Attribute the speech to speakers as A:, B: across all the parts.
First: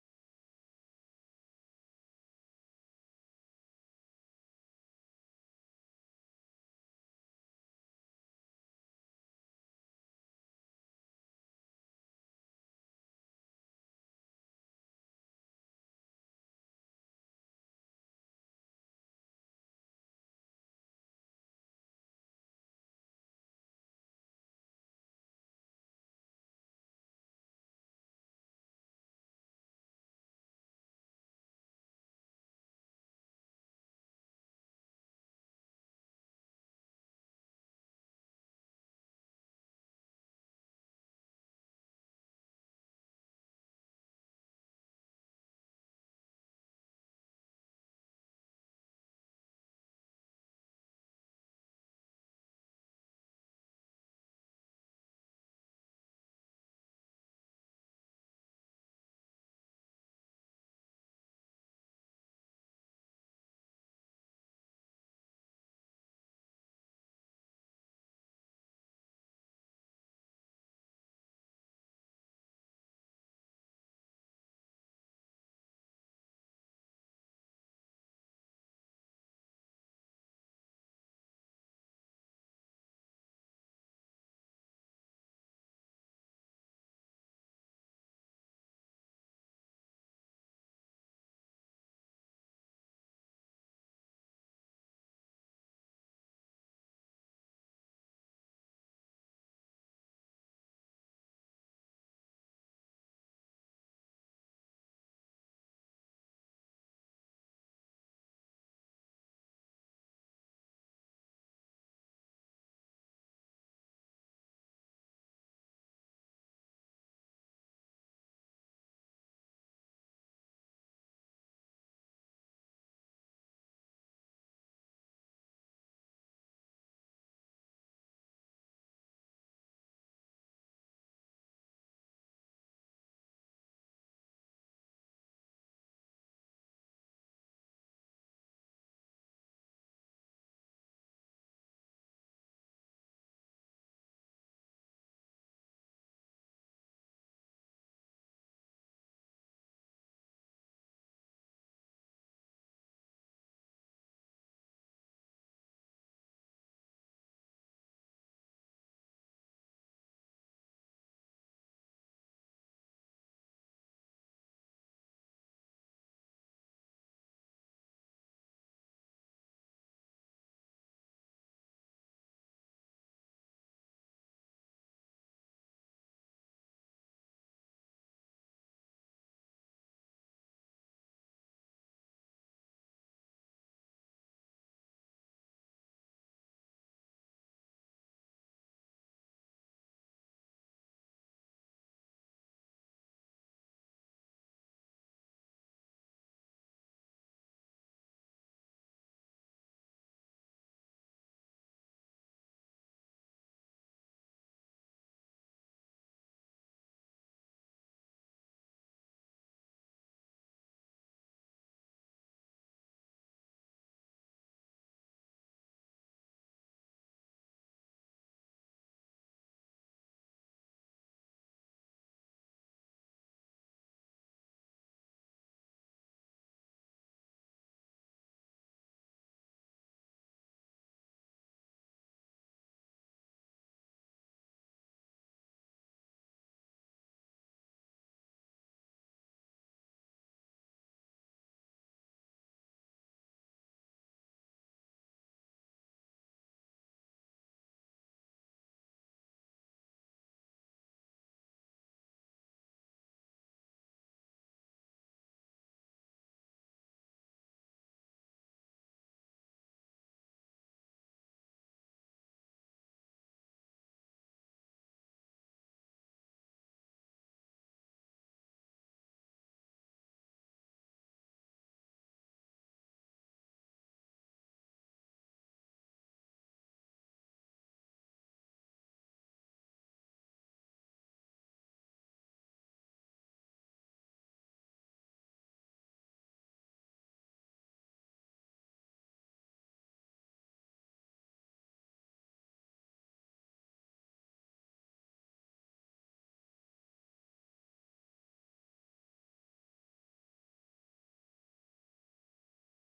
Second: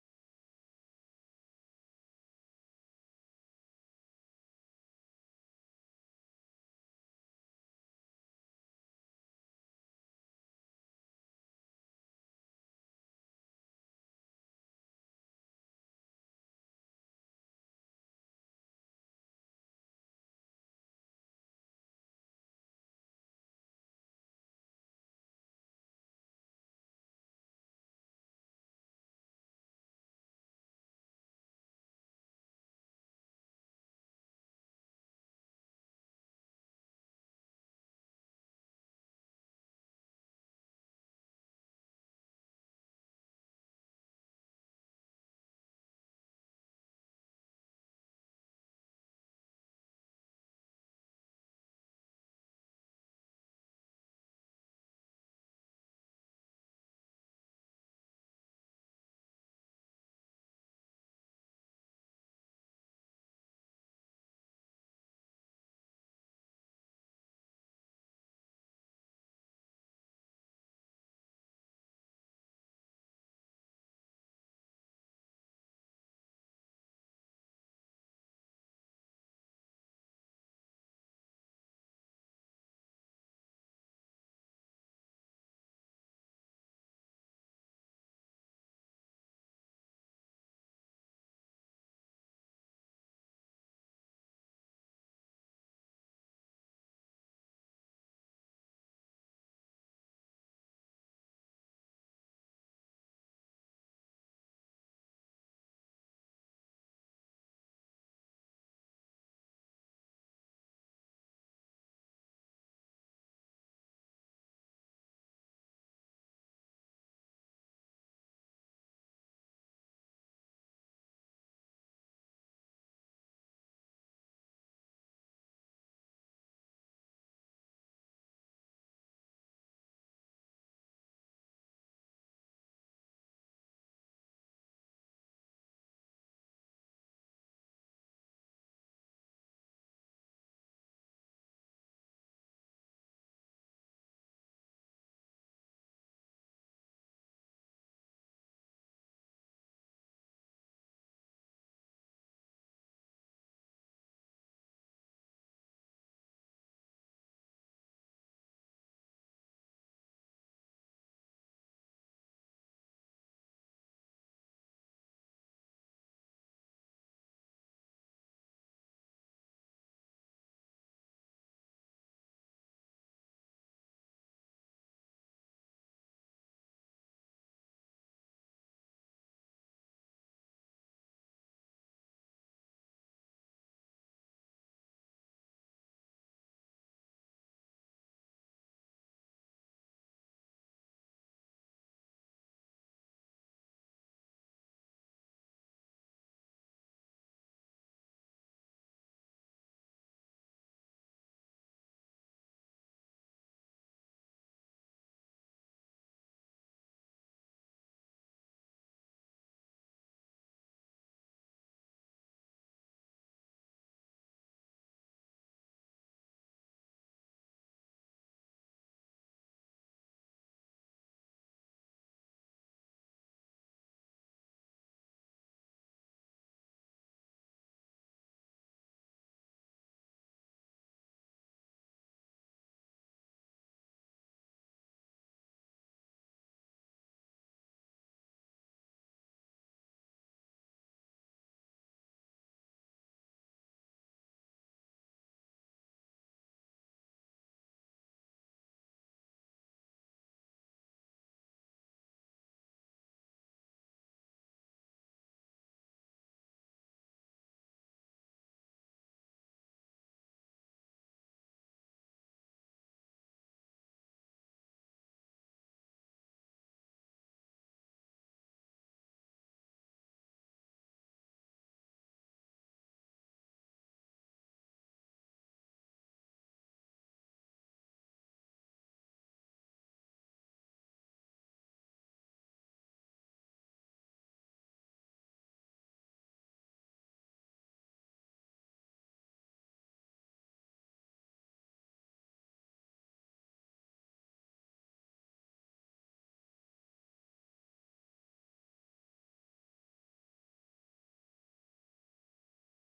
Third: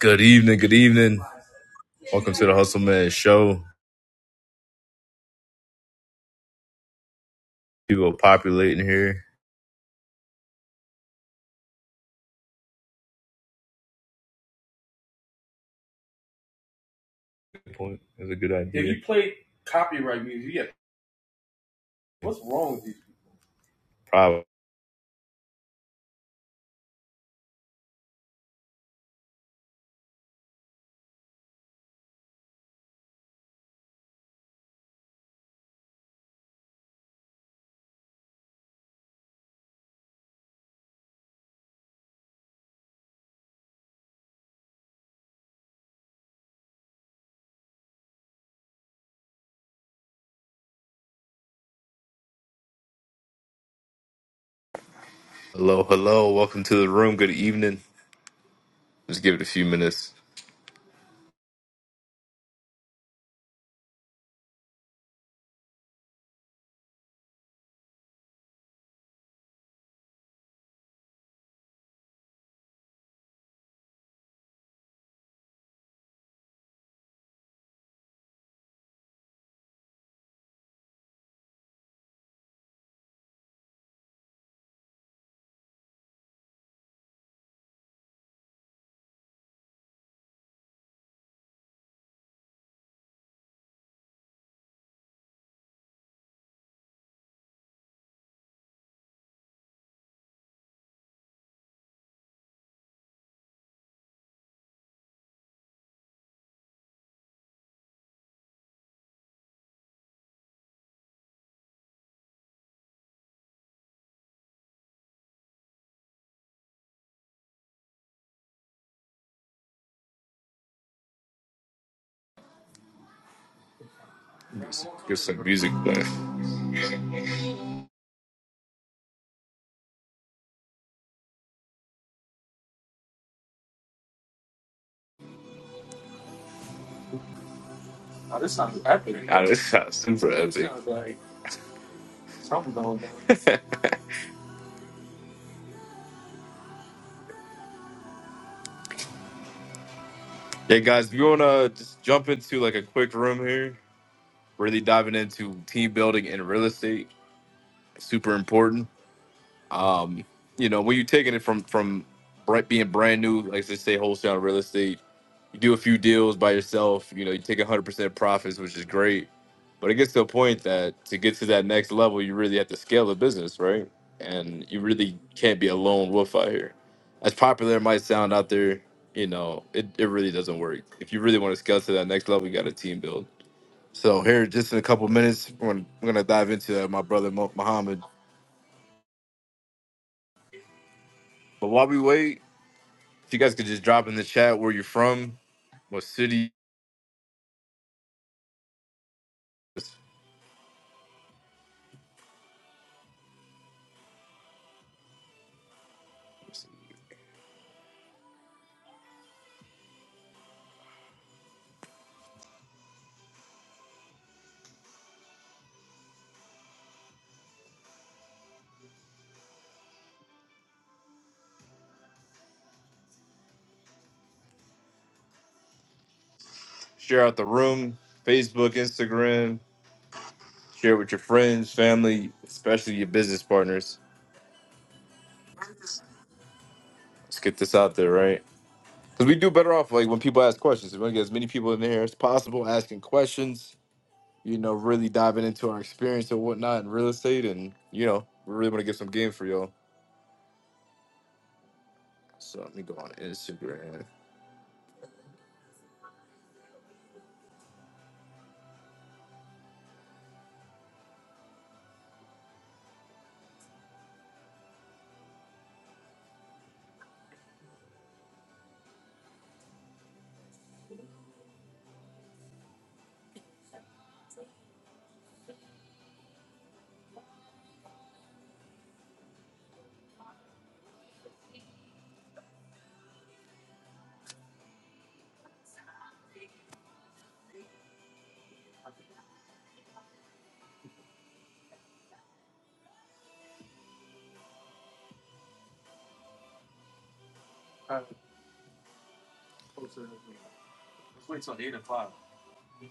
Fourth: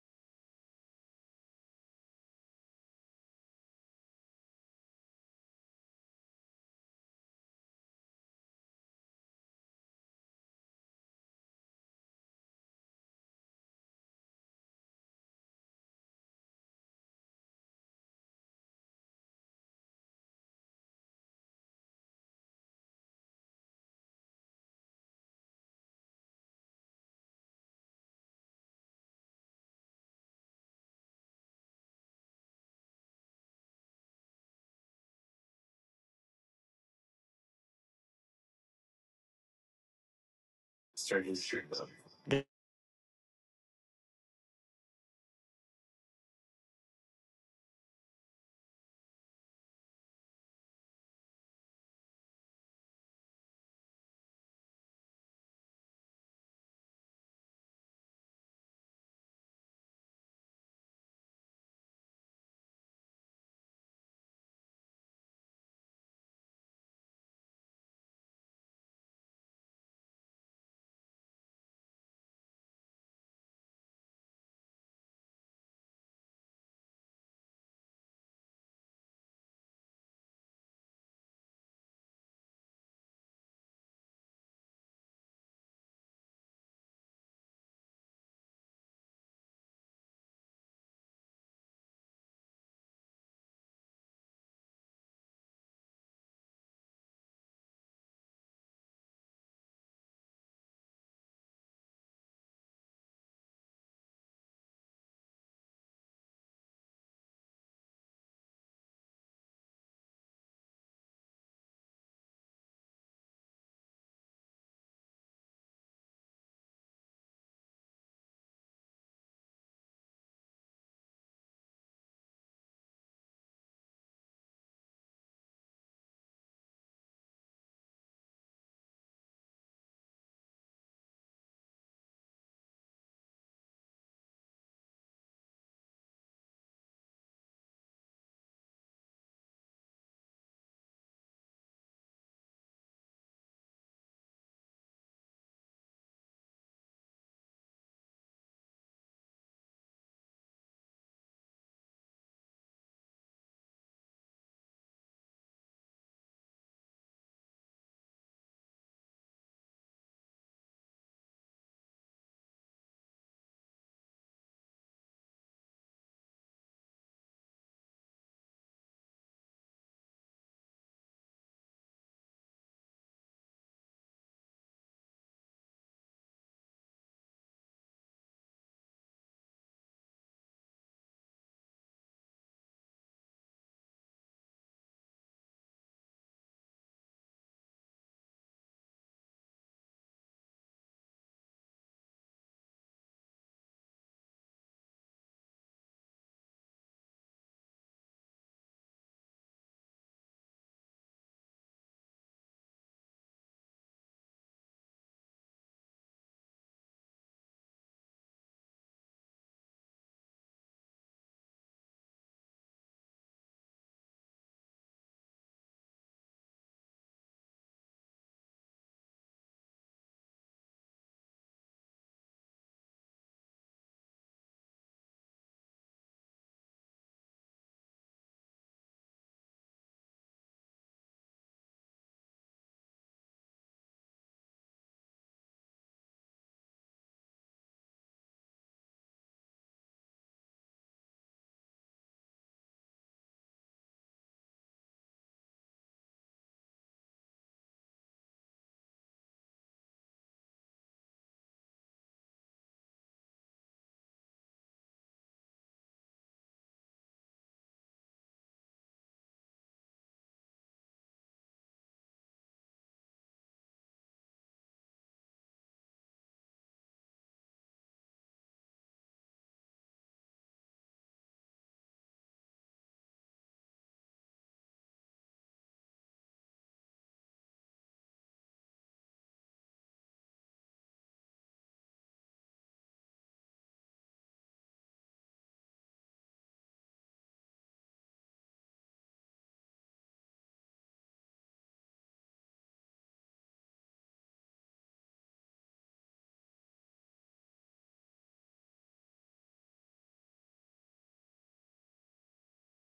A: Good evening, good evening. Welcome to the Hustle Man Show. People are populating here. Good point. That's a good idea. If you play, what's wrong? with you? Probably. Hello, hello. Welcome to the room. Good evening. Just give it a few minutes. Just Get some music playing. God, this sounds super epic. yeah, guys, we want to just jump into like a quick room here. Really diving into team building and real estate. Super important. Um, you know, when you're taking it from from br- being brand new, like they say, wholesale real estate, you do a few deals by yourself. You know, you take 100% profits, which is great. But it gets to a point that to get to that next level, you really have to scale the business, right? And you really can't be a lone wolf out here. As popular it might sound out there, you know, it, it really doesn't work. If you really want to scale to that next level, you got a team build. So here, just in a couple minutes, we're gonna, we're gonna dive into that, my brother Mo- Muhammad. But while we wait, If you guys could just drop in the chat where you're from, what city, share out the room, Facebook, Instagram, share with your friends, family, especially your business partners. Let's get this out there, right? Because we do better off like when people ask questions. We want to get as many people in there as possible asking questions. You know, really diving into our experience and whatnot in real estate, and you know, we really want to give some game for y'all. So let me go on Instagram.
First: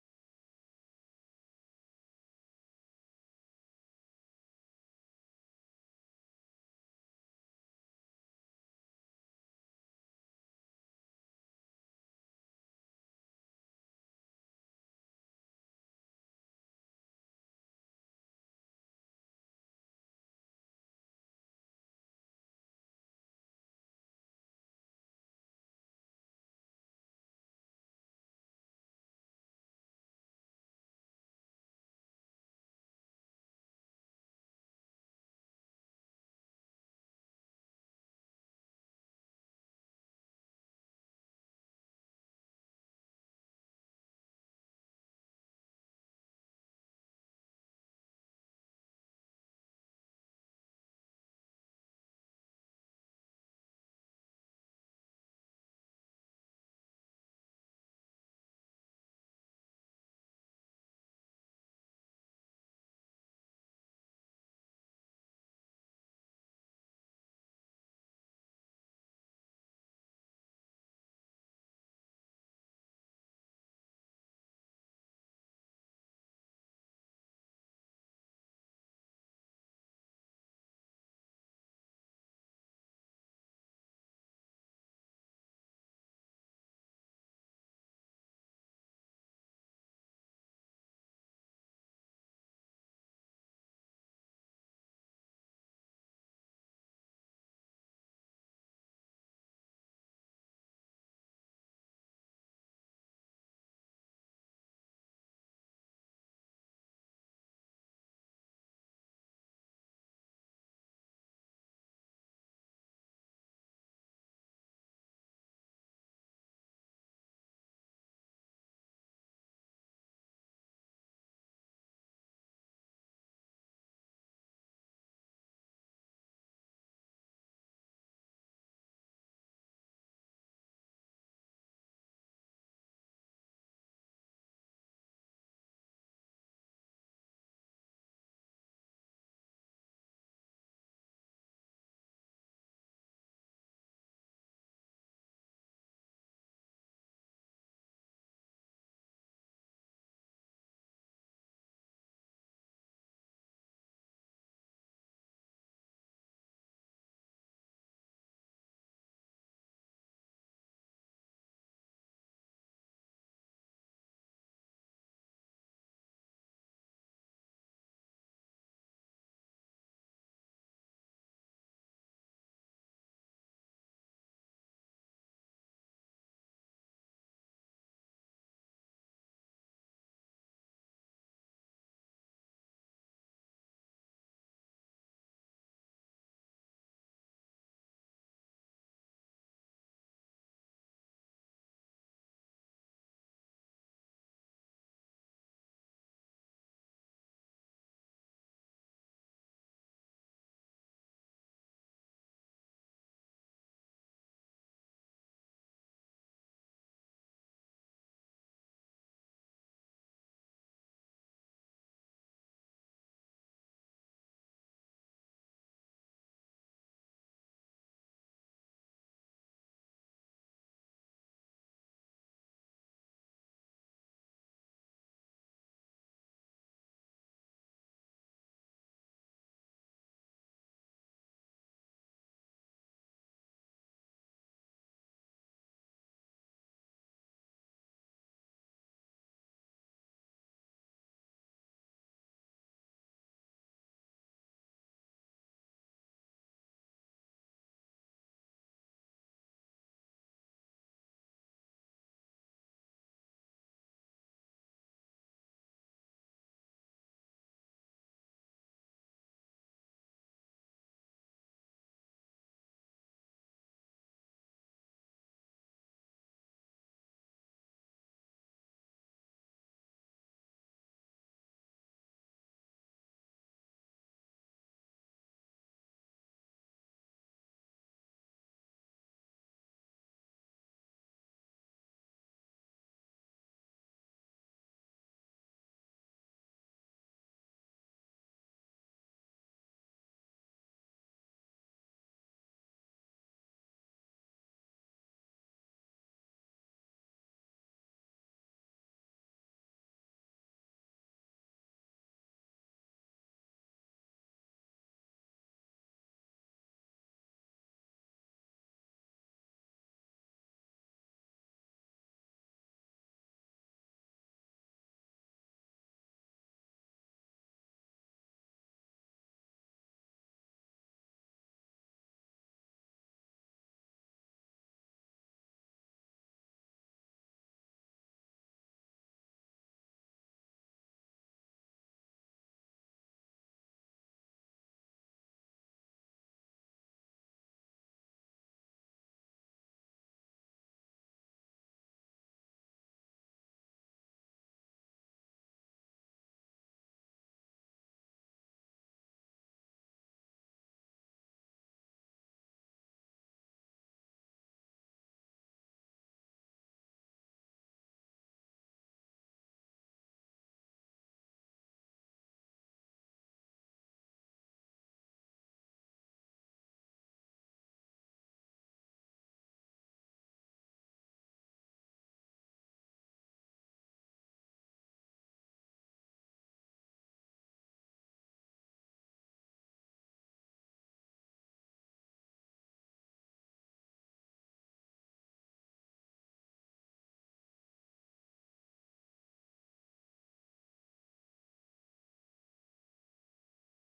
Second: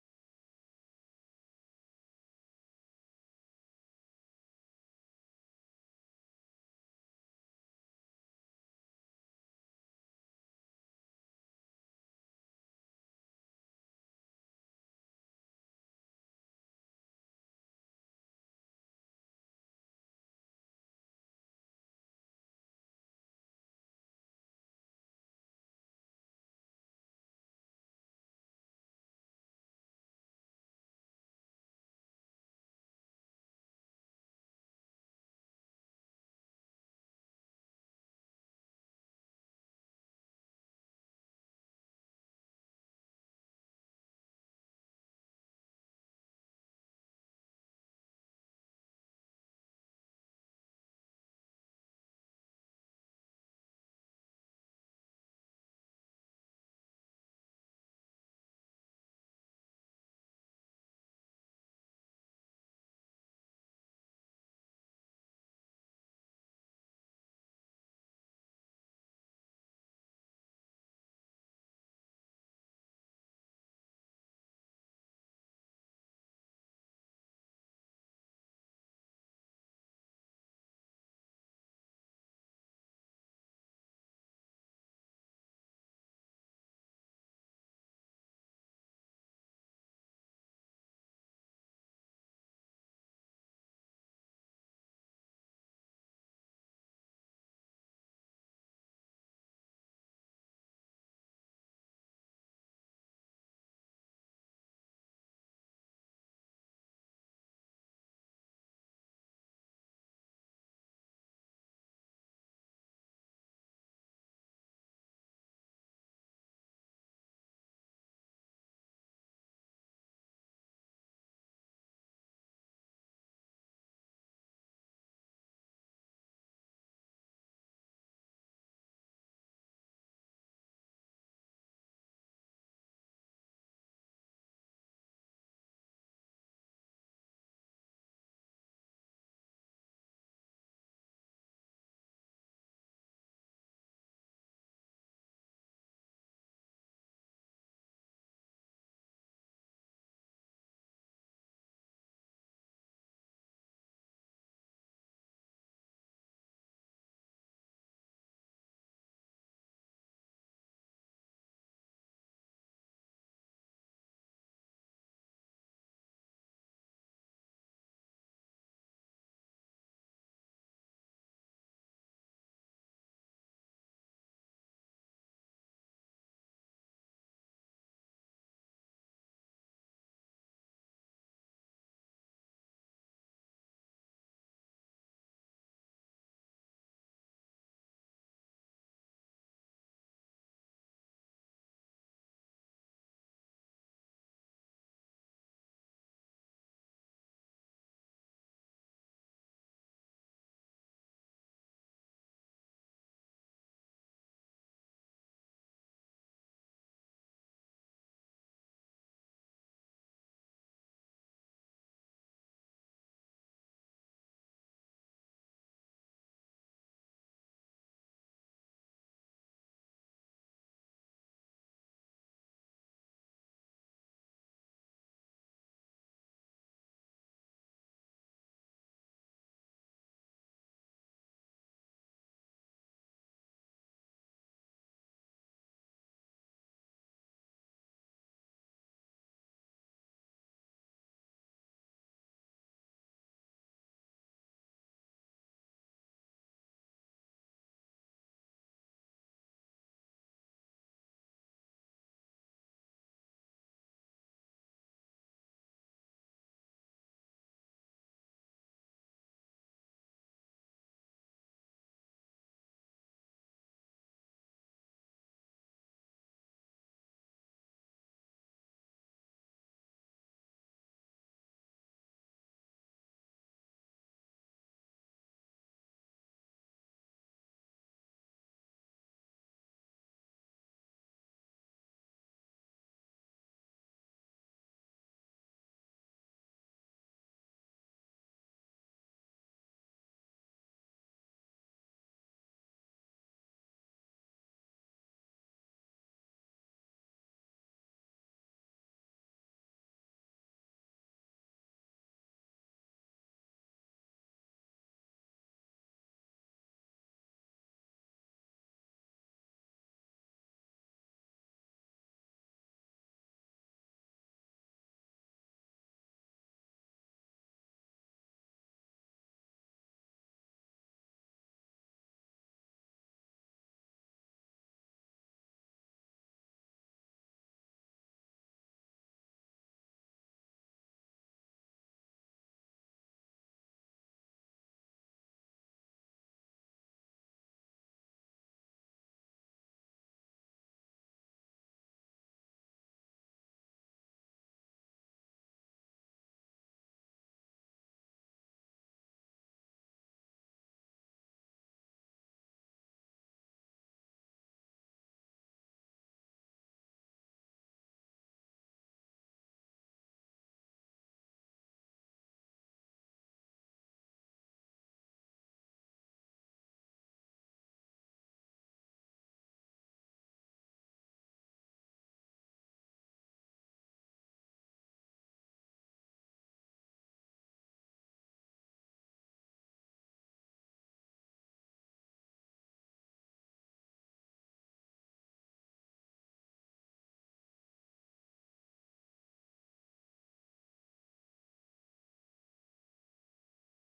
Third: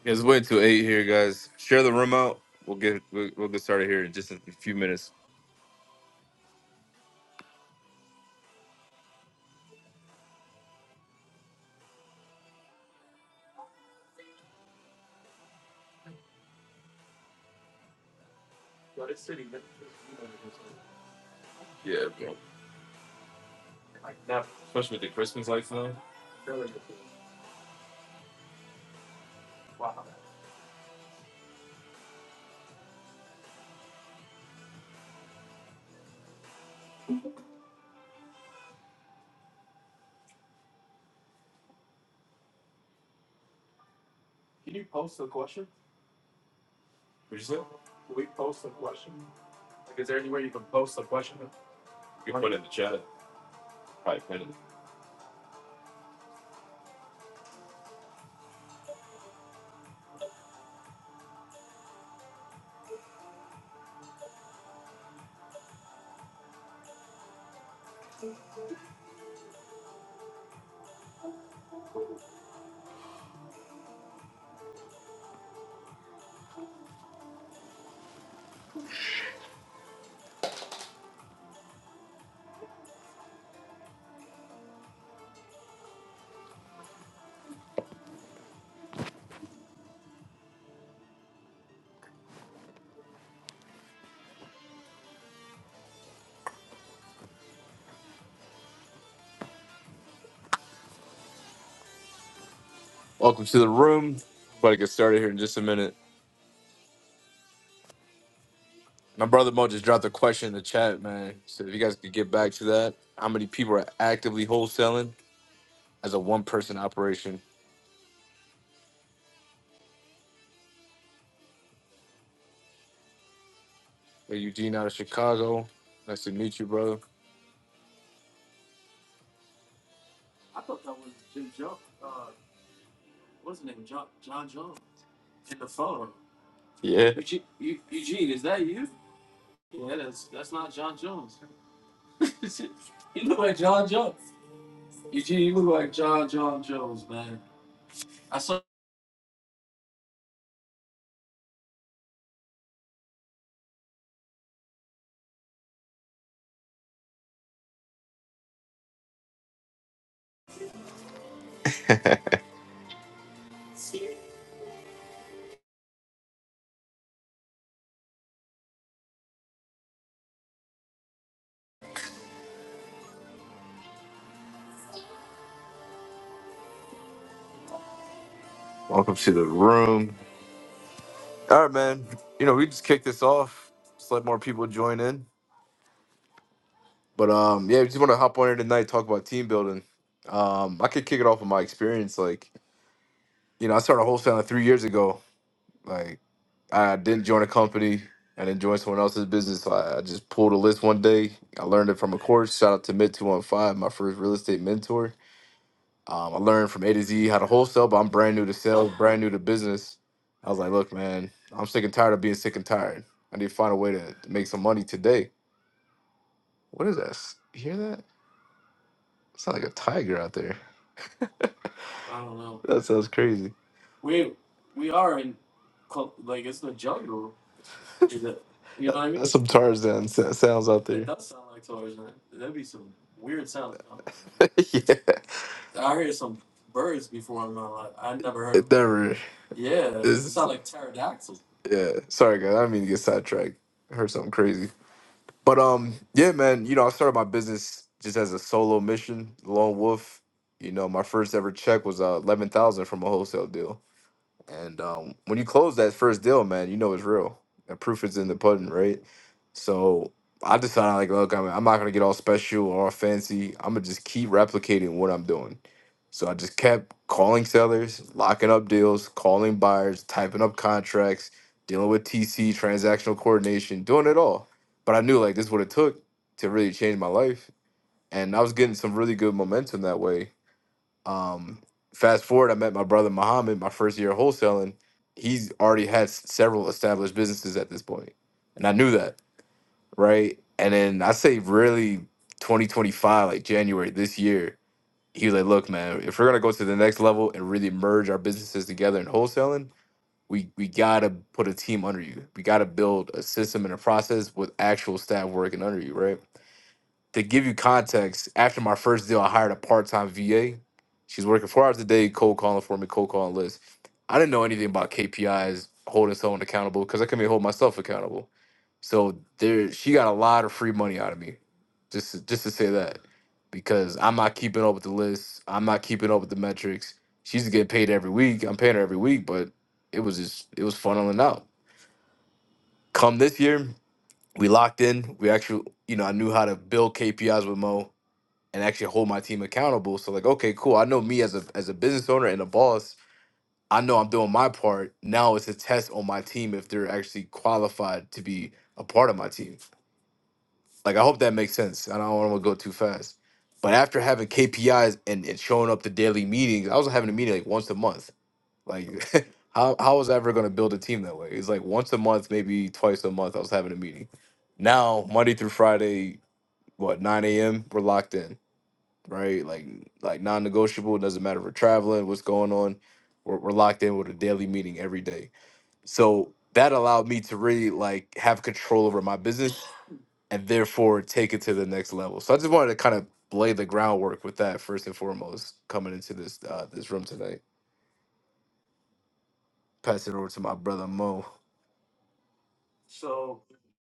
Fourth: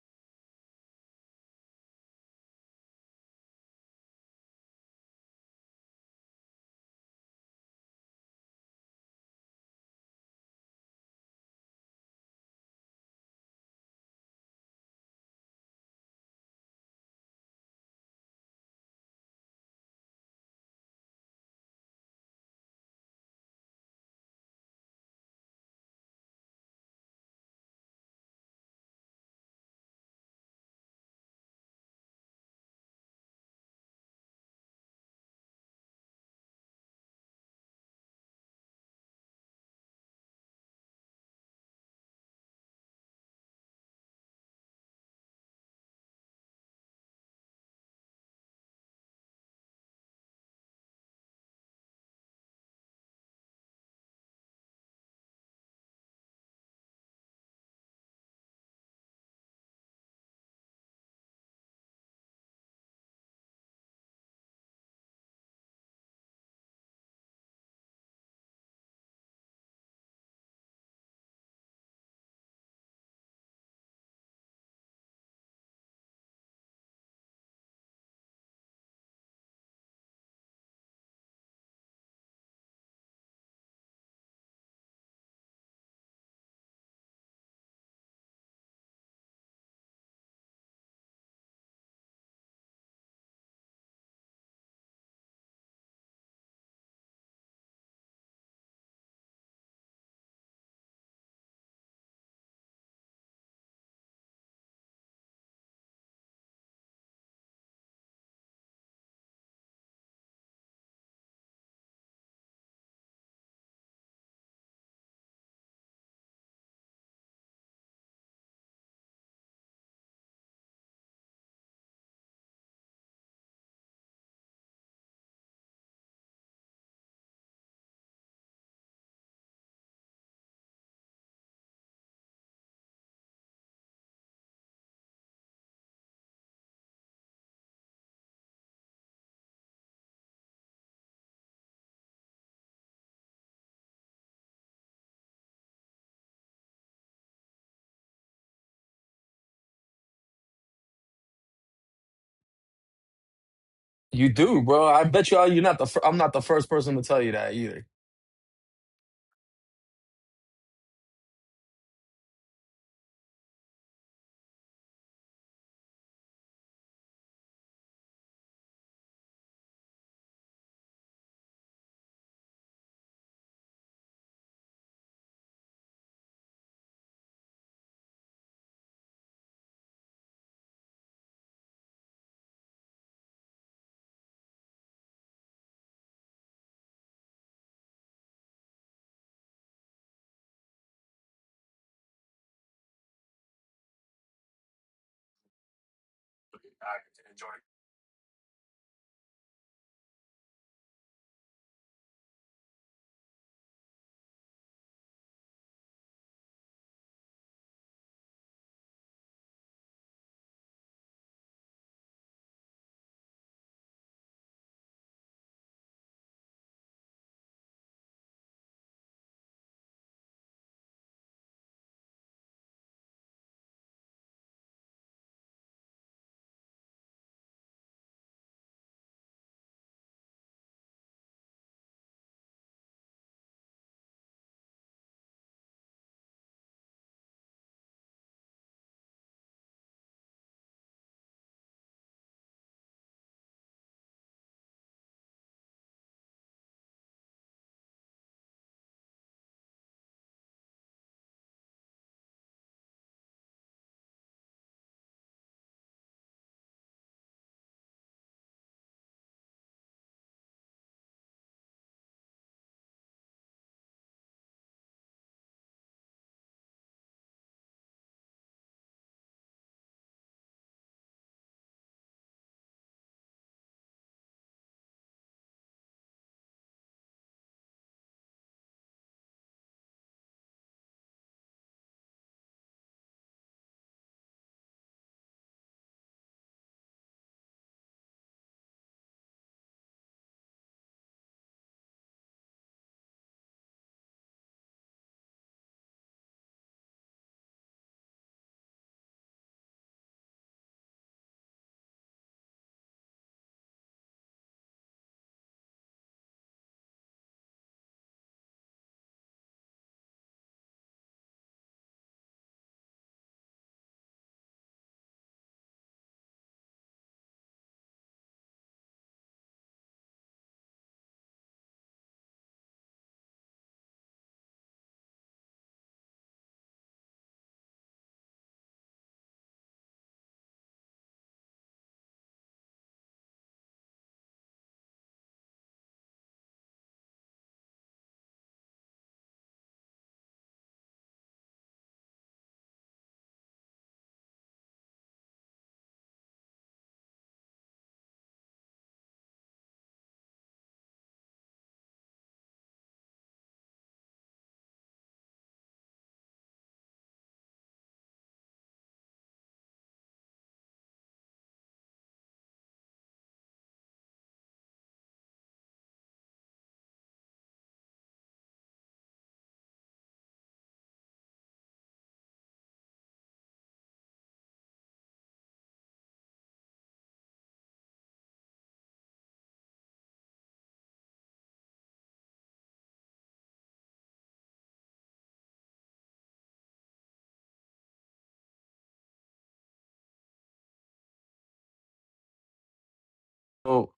A: Yeah, It's way till eight here, guys. Share the room out. We'll get we'll, we'll get started here in just a few minutes. Yeah, bro. especially with the Christmas lights now. what Would you say? You can put it in the chat. Probably put it. Welcome to the room. About to get started here in just a minute. My brother Mo just dropped a question in the chat, man. So if you guys could get back to that, how many people are actively wholesaling as a one-person operation? Hey, Eugene out of Chicago. Nice to meet you, brother. I thought, what's up? Yeah. Eugene, Eu- Eugene, is that you? Yeah, that's that's not John Jones. you look like John Jones. Eugene, you look like John John Jones, man. I saw.
B: You do, bro. I bet you uh, You're not the. Fir- I'm not the first person to tell you that either.
A: Welcome to the room. All right, man. You know, we just kicked this off. Just let more people join in. But um, yeah, we just want to hop on here tonight, talk about team building. Um, I could kick it off with my experience. Like, you know, I started wholesaling three years ago. Like, I didn't join a company. I didn't join someone else's business. I, I just pulled a list one day. I learned it from a course. Shout out to Mid Two One Five, my first real estate mentor Um, I learned from A to Z how to wholesale, but I'm brand new to sales, brand new to business. I was like, look, man, I'm sick and tired of being sick and tired. I need to find a way to, to make some money today. What is that? S- You hear that? It's not like a tiger out there. That sounds crazy. I mean- That's some Tarzan sa- sounds out there. That like Tarzan. That'd be some weird sound. yeah. I I'm heard some birds before. in my life. I never heard. It never. It's- yeah. Sorry, guys. I didn't mean to get sidetracked. I heard something crazy. But um, yeah, man, you know, I started my business just as a solo mission, lone wolf. You know, my first ever check was uh, eleven thousand from a wholesale deal. And um, when you close that first deal, man, you know it's real. The proof is in the pudding, right? So I decided, like, look, I'm, I'm not gonna get all special or all fancy. I'm gonna just keep replicating what I'm doing. So I just kept calling sellers, locking up deals, calling buyers, typing up contracts, dealing with TC, transactional coordination, doing it all. But I knew like this is what it took to really change my life, and I was getting some really good momentum that way um, fast forward, I met my brother Muhammad my first year of wholesaling. He's already had s- several established businesses at this point, and I knew that, right? And then I say really 2025, like January this year, he was like, "Look, man, if we're gonna go to the next level and really merge our businesses together in wholesaling." We, we gotta put a team under you. We gotta build a system and a process with actual staff working under you, right? to give you context, after my first deal, I hired a part-time VA. She's working four hours a day, cold calling for me, cold calling lists. I didn't know anything about KPIs, holding someone accountable, because I couldn't even hold myself accountable. So there, she got a lot of free money out of me, just to, just to say that, because I'm not keeping up with the lists, I'm not keeping up with the metrics. She's getting paid every week. I'm paying her every week, but it was just it was funneling out. Come this year, we locked in. We actually, you know, I knew how to build KPIs with Mo and actually hold my team accountable. So like, okay, cool. I know me as a as a business owner and a boss, I know I'm doing my part. Now it's a test on my team if they're actually qualified to be a part of my team. Like I hope that makes sense. I don't want to go too fast. But after having KPIs and, and showing up to daily meetings, I was having a meeting like once a month. Like how how was I ever gonna build a team that way? It's like once a month, maybe twice a month, I was having a meeting. Now, Monday through Friday, what, 9 a.m., we're locked in right? Like like non-negotiable. It Doesn't matter if we're traveling, what's going on. We're, we're locked in with a daily meeting every day. So that allowed me to really like have control over my business and therefore take it to the next level. So I just wanted to kind of lay the groundwork with that first and foremost coming into this uh, this room tonight. Pass it over to my brother Mo. So
B: So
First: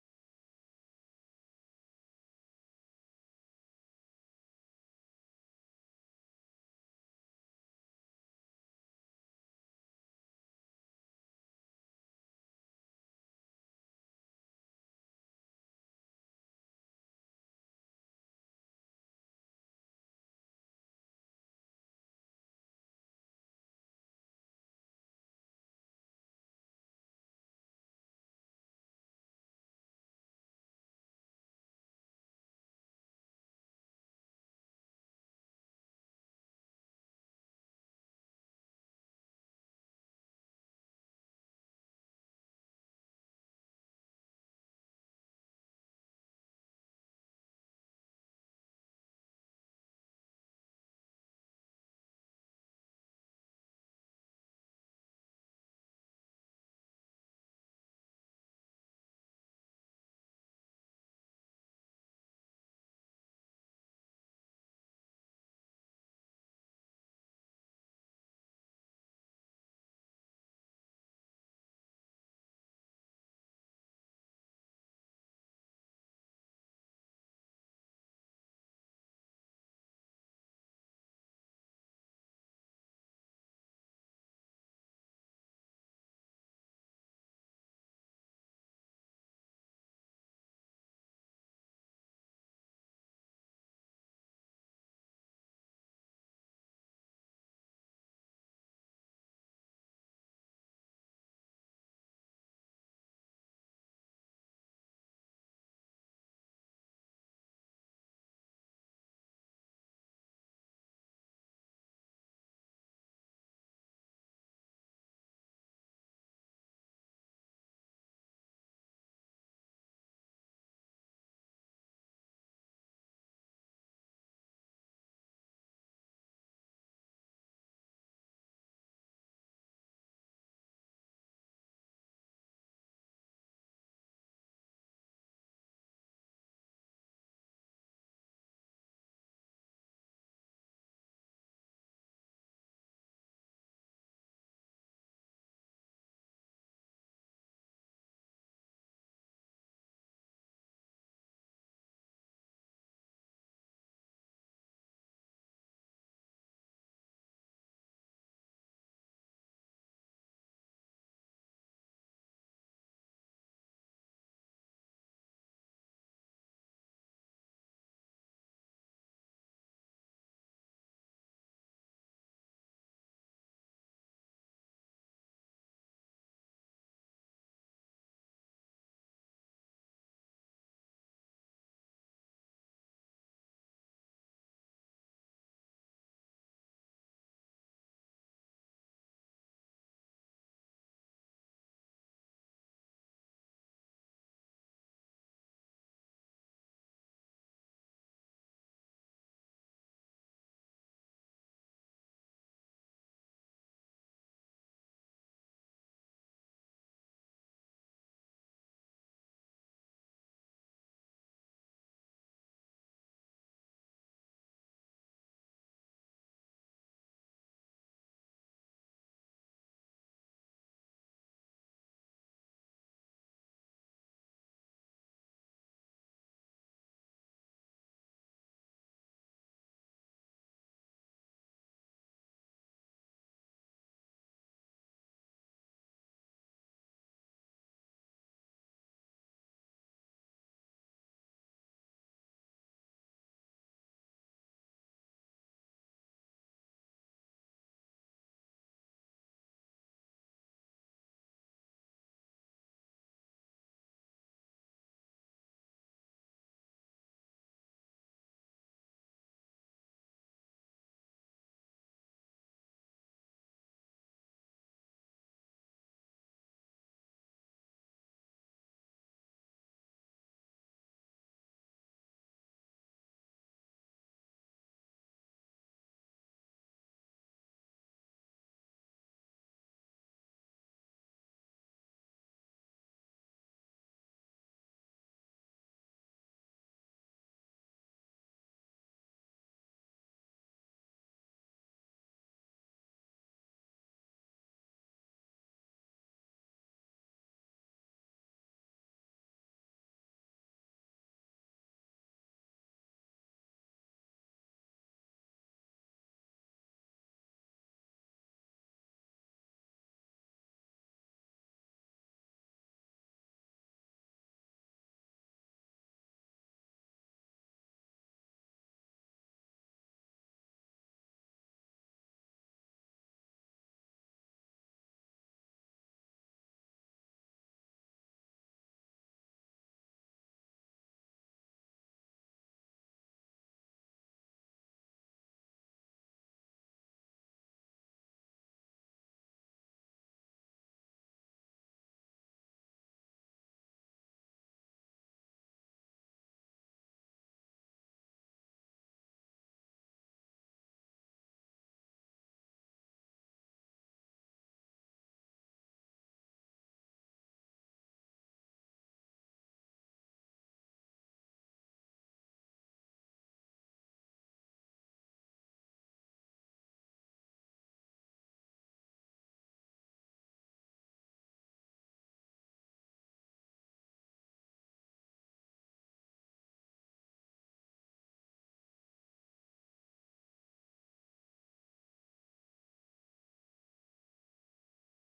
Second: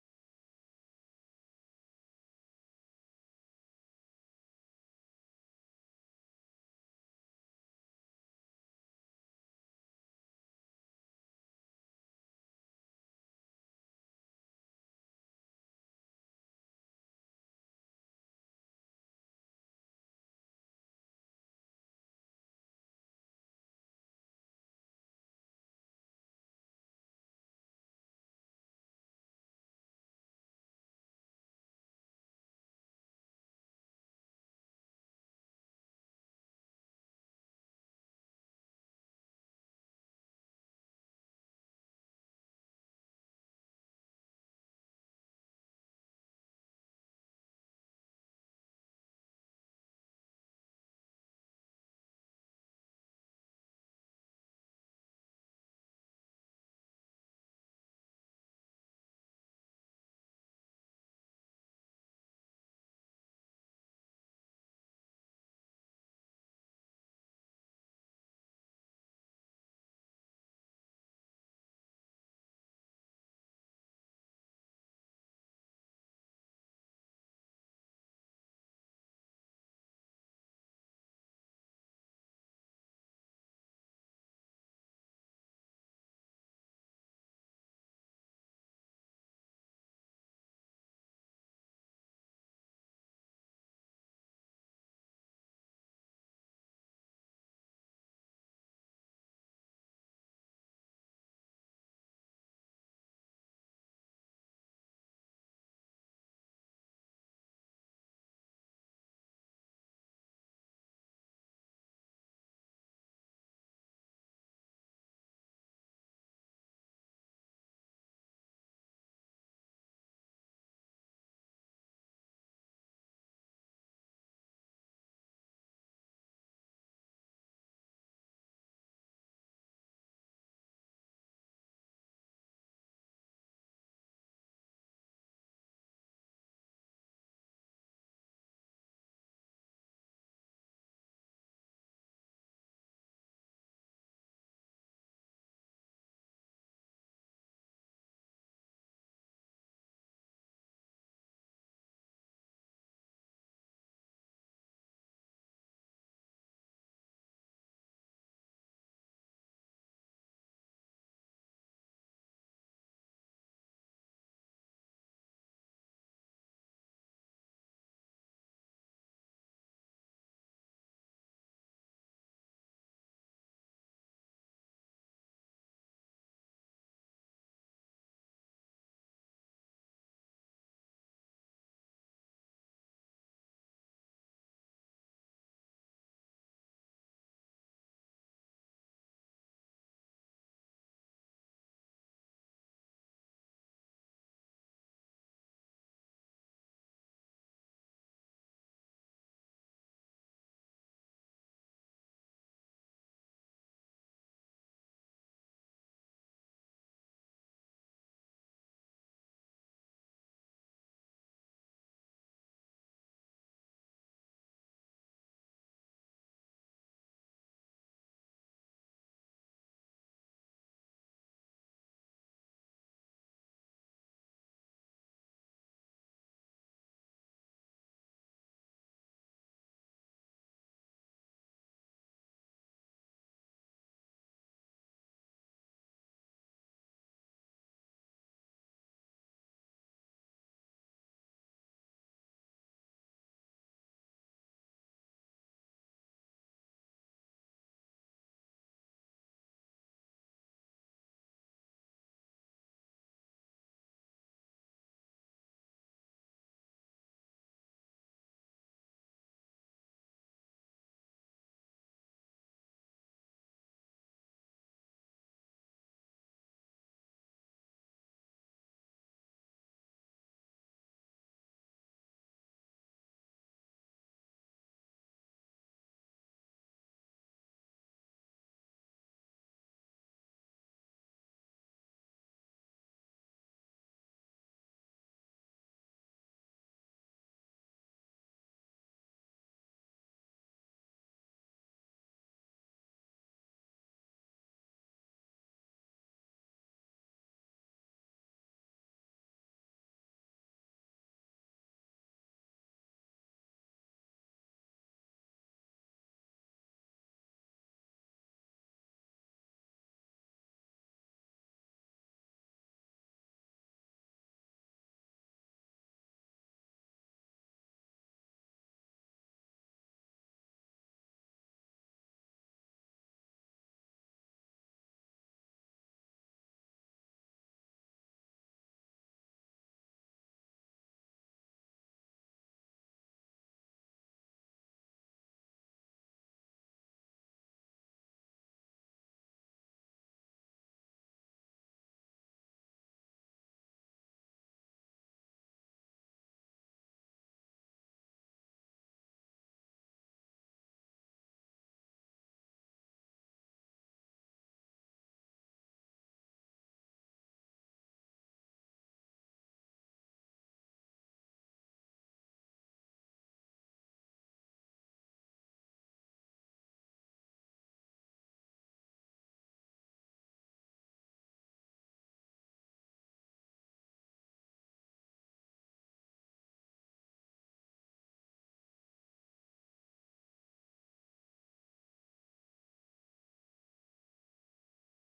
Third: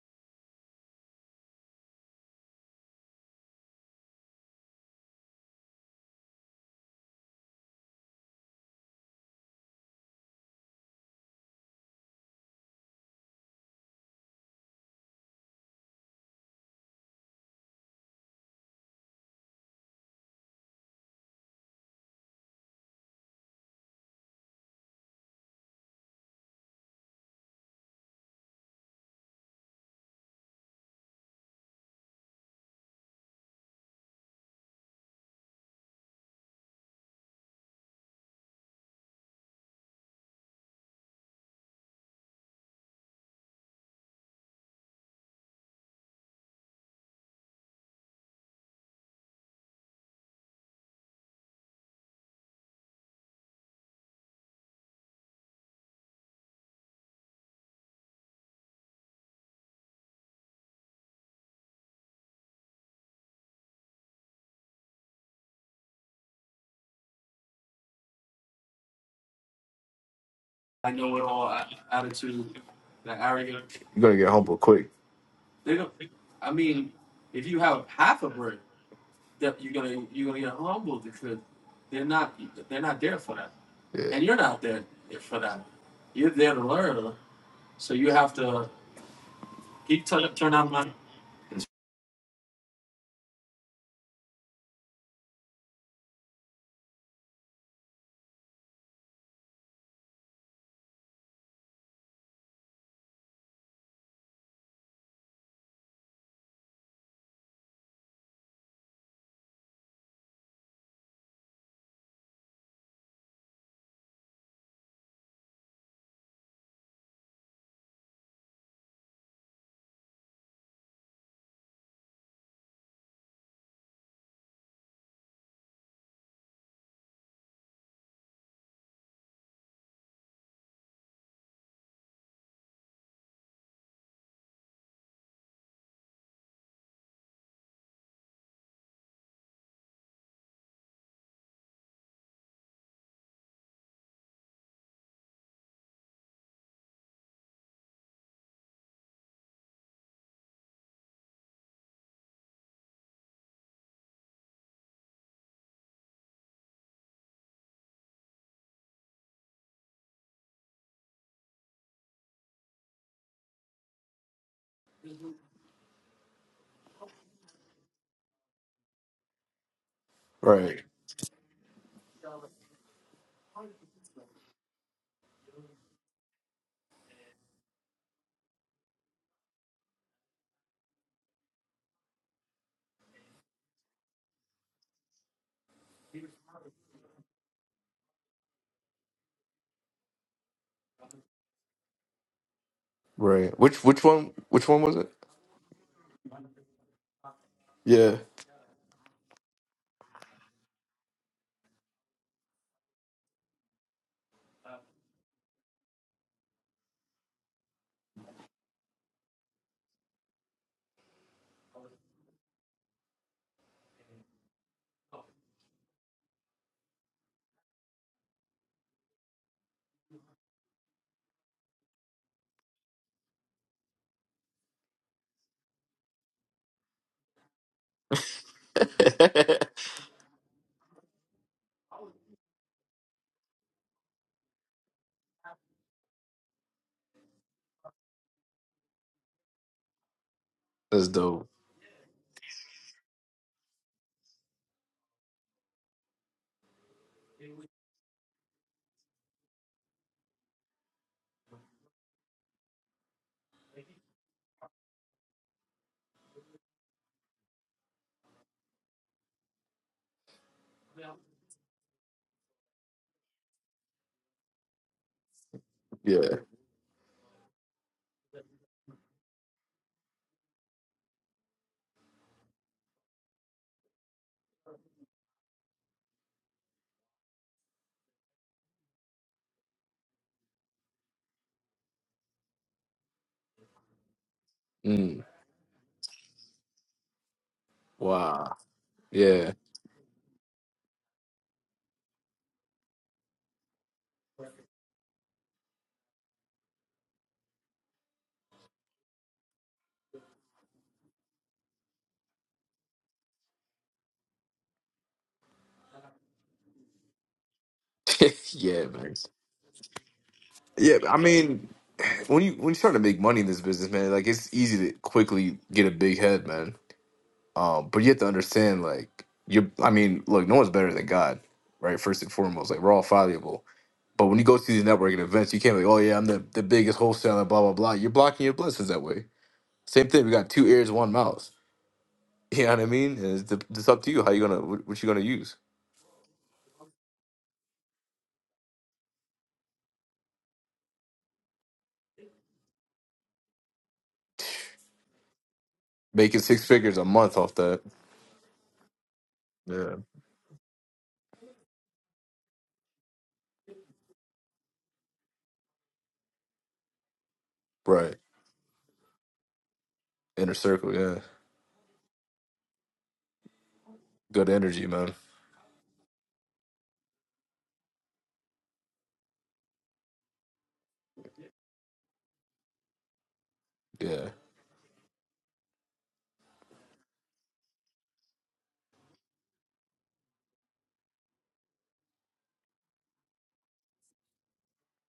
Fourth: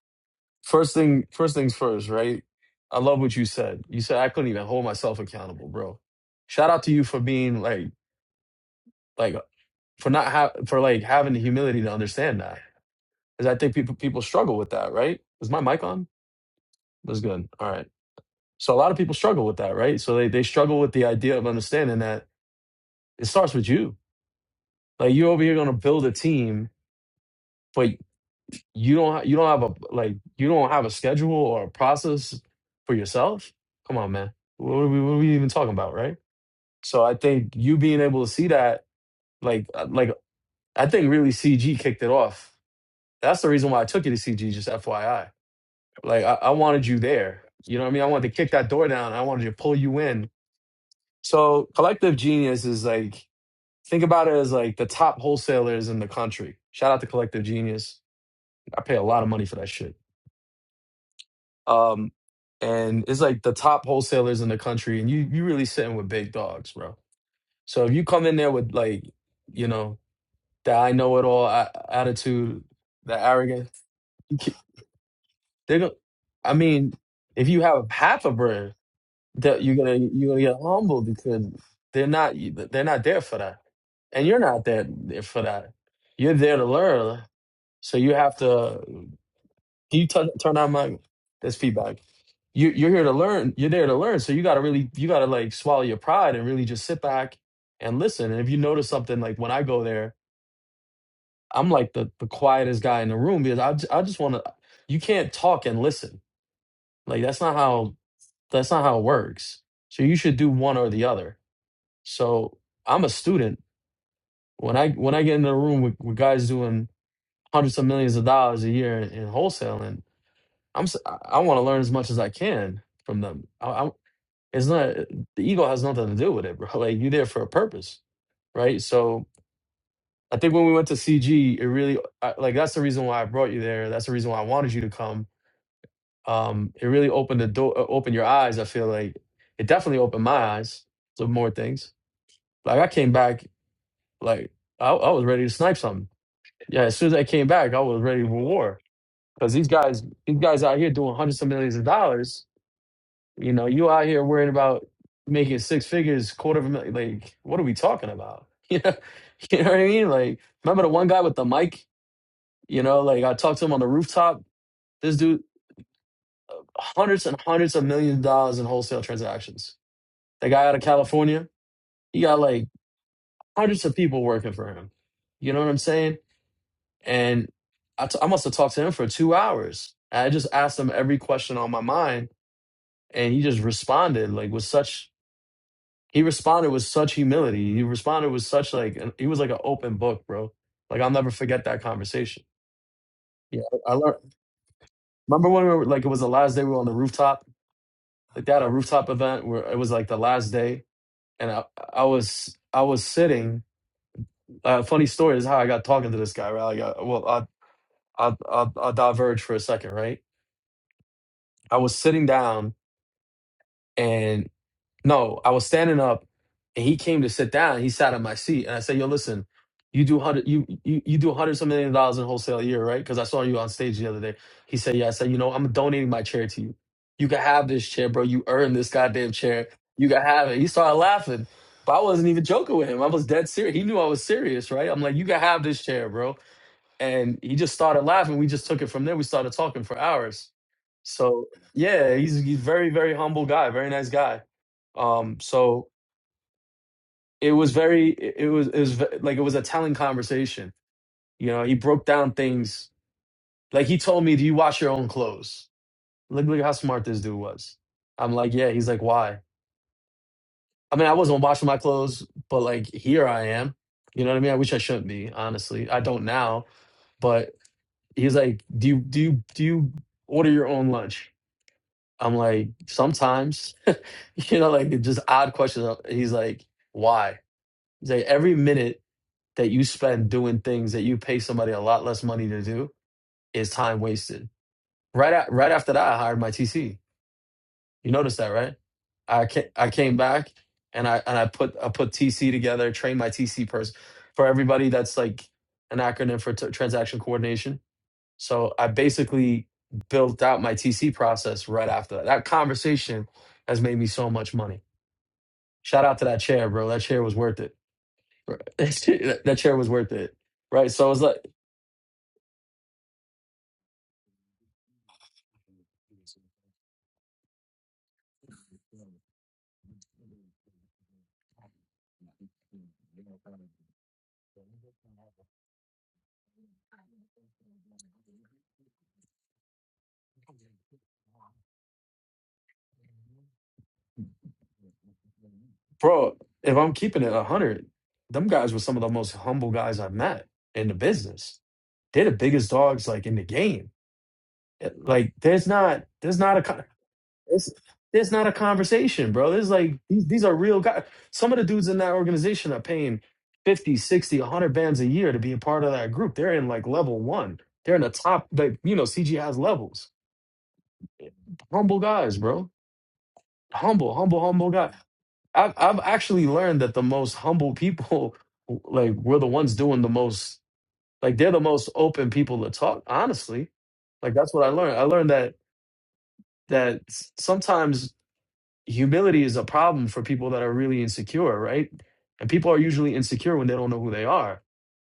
B: first thing, first things first, right? I love what you said. You said I couldn't even hold myself accountable, bro. Shout out to you for being like, like for not ha- for like having the humility to understand that, because I think people people struggle with that, right? Is my mic on? That's good. All right. So a lot of people struggle with that, right? So they they struggle with the idea of understanding that it starts with you. Like you're over here gonna build a team, but you don't ha- you don't have a like you don't have a schedule or a process for yourself come on man what are we, what are we even talking about right so i think you being able to see that like uh, like i think really cg kicked it off that's the reason why i took you to cg just fyi like i, I wanted you there you know what i mean i wanted to kick that door down i wanted to pull you in so collective genius is like think about it as like the top wholesalers in the country shout out to collective genius i pay a lot of money for that shit Um, and it's like the top wholesalers in the country, and you you really sitting with big dogs, bro. So if you come in there with like, you know, that
A: I
B: I
A: know
B: know
A: it
B: it
A: all
B: all
A: a-
B: a-
A: attitude,
B: attitude,
A: that
B: the arrogance,
A: arrogance. You're gonna get
B: you
A: humble
B: ca-
A: quick. They
B: they're
A: don't.
B: gonna.
A: I
B: I
A: mean,
B: mean,
A: if
B: if
A: you
B: you
A: have
B: have
A: half
B: half
A: a
B: a
A: brick.
B: brand,
A: that
B: that
A: you're
B: you're gonna
A: gonna you're
B: you're
A: gonna
B: gonna
A: get
B: get
A: humbled
B: humbled
A: because
B: because
A: they're
B: they're not
A: not they're
B: they're
A: not
B: not
A: there
B: there
A: for
B: for
A: that,
B: that,
A: Yeah. and
B: and
A: you're
B: you're
A: not
B: not
A: there
B: there
A: for
B: for
A: that.
B: that.
A: You're
B: You're
A: there
B: there
A: to
B: to
A: learn,
B: learn,
A: so
B: so
A: you
B: you
A: have
B: have
A: to
B: to. Can
A: keep
B: you
A: t-
B: turn
A: turn
B: turn
A: out
B: on
A: money.
B: my that's feedback? You you're here to learn. You're there to learn. So you gotta really you gotta like swallow your pride and really just sit back and listen. And if you notice something like when I go there, I'm like the the quietest guy in the room because I j- I just want to. You can't talk and listen. Like that's not how that's not how it works. So you should do one or the other. So I'm a student. When I when I get in the room with, with guys doing hundreds of millions of dollars a year in, in wholesaling, I'm s- I want to learn as much as I can from them. I, I, it's not the ego has nothing to do with it, bro. Like you're there for a purpose, right? So I think when we went to CG, it really I, like that's the reason why I brought you there. That's the reason why I wanted you to come. Um, it really opened the door, uh, opened your eyes. I feel like it definitely opened my eyes to more things. Like I came back, like I, I was ready to snipe something. Yeah, as soon as I came back, I was ready for war because these guys, these guys out here doing hundreds of millions of dollars You know, you out here worried about making six figures, quarter of a million. Like, what are we talking about? You know, you know what I mean? Like, remember the one guy with the mic? You know, like I talked to him on the rooftop. This dude, hundreds and hundreds of millions of dollars in wholesale transactions. The guy out
A: Right.
B: of California, he got like hundreds of people working for him. You know what I'm saying? And I, t- I must have talked to him for two hours. And I just asked him every question on my mind, and he just responded like with such he responded with such humility. He responded with such like an- he was like an open book, bro. Like I'll never forget that conversation.
A: Right.
B: Yeah,
A: Which
B: I
A: which
B: learned.
A: one which one was it?
B: Remember when we were, like it was the last day we were on the rooftop,
A: Yeah.
B: like they had a rooftop event where it was like the last day, and I I was I was sitting. Uh, funny story is how I got talking to this guy. Right? Like, uh, well, I I I'll, I'll I'll diverge for a second. Right? I was sitting down and. No, I was standing up, and he came to sit down. He sat on my seat, and I said, "Yo, listen, you do hundred, you you you do hundred some million dollars in wholesale a year, right? Because I saw you on stage the other day." He said, "Yeah." I said, "You know, I'm donating my chair to you. You can have this chair, bro. You earned this goddamn chair. You can have it." He started laughing, but I wasn't even joking with him. I was dead serious. He knew I was serious, right? I'm like, "You can have this chair, bro." and he just started laughing. We just took it from there. We started talking for hours.
A: That's dope.
B: So yeah, he's he's very very humble guy, very nice guy. Um, so it was very it it was it was ve- like it was a telling conversation. You know, he broke down things like he told me, "Do you wash your own clothes?" Look look how smart this dude was. I'm like, yeah. He's like, why? I mean, I wasn't washing my clothes, but like here I am. You know what I mean? I wish I shouldn't be, honestly. I don't
A: Yeah.
B: now, but. He's like, "Do you do you do you order your own lunch?" I'm like, "Sometimes," you know, like just odd questions. Uh, He's like, "Why?" He's like, "Every minute that you spend doing things that you pay somebody a lot less money to do is time wasted."
A: Mm.
B: Right at, right after that, I hired my TC. You noticed that,
A: Wow.
B: right? I
A: Yeah.
B: came, I came back and I and I put I put TC together, trained my TC person for everybody. That's like an acronym for t- transaction coordination So I basically built out my TC process right after that. That conversation has made me so much money. Shout out to that chair, bro. That chair was worth it. Right.
A: yeah, man.
B: that chair was worth it. Right.
A: Yeah,
B: So
A: I
B: it's like,
A: mean when you when you start to make money in this business, man, like it's easy to quickly get a big head, man. Um, but you have to understand, like, you. I mean, look, no one's better than God, right? First and foremost, like we're all fallible. But when you go to these networking events, you can't be like, oh yeah, I'm the, the biggest wholesaler, blah blah blah. You're blocking your blessings that way. Same thing. We got two ears, one mouth. You know what I mean? And It's, the, it's up to you how you gonna what, what you gonna use.
B: bro, if I'm keeping it 100, them guys were some of the most humble guys I've met in the business. They're the biggest dogs like in the game. It- Like there's not there's
A: Making
B: not
A: six
B: a co-
A: figures a month off
B: It's
A: that.
B: there's not a conversation, bro. There's
A: Yeah.
B: like these, these are real guys. Some of the dudes in that organization are paying 50, 60, a 100 bands a year to be a part of that group. They're in like level one. They're in the
A: Right.
B: top, like, you know, CG has levels.
A: Inner circle. Yeah.
B: Humble guys, bro. Humble, humble,
A: Good
B: humble
A: energy,
B: guy.
A: man.
B: I've, I've actually learned that the most humble people, like, were the ones doing the most, like, they're the most open people to talk, honestly.
A: Yeah.
B: Like, that's what I learned. I learned that that s- sometimes humility is a problem for people that are really insecure, right? And people are usually insecure when they don't know who they are.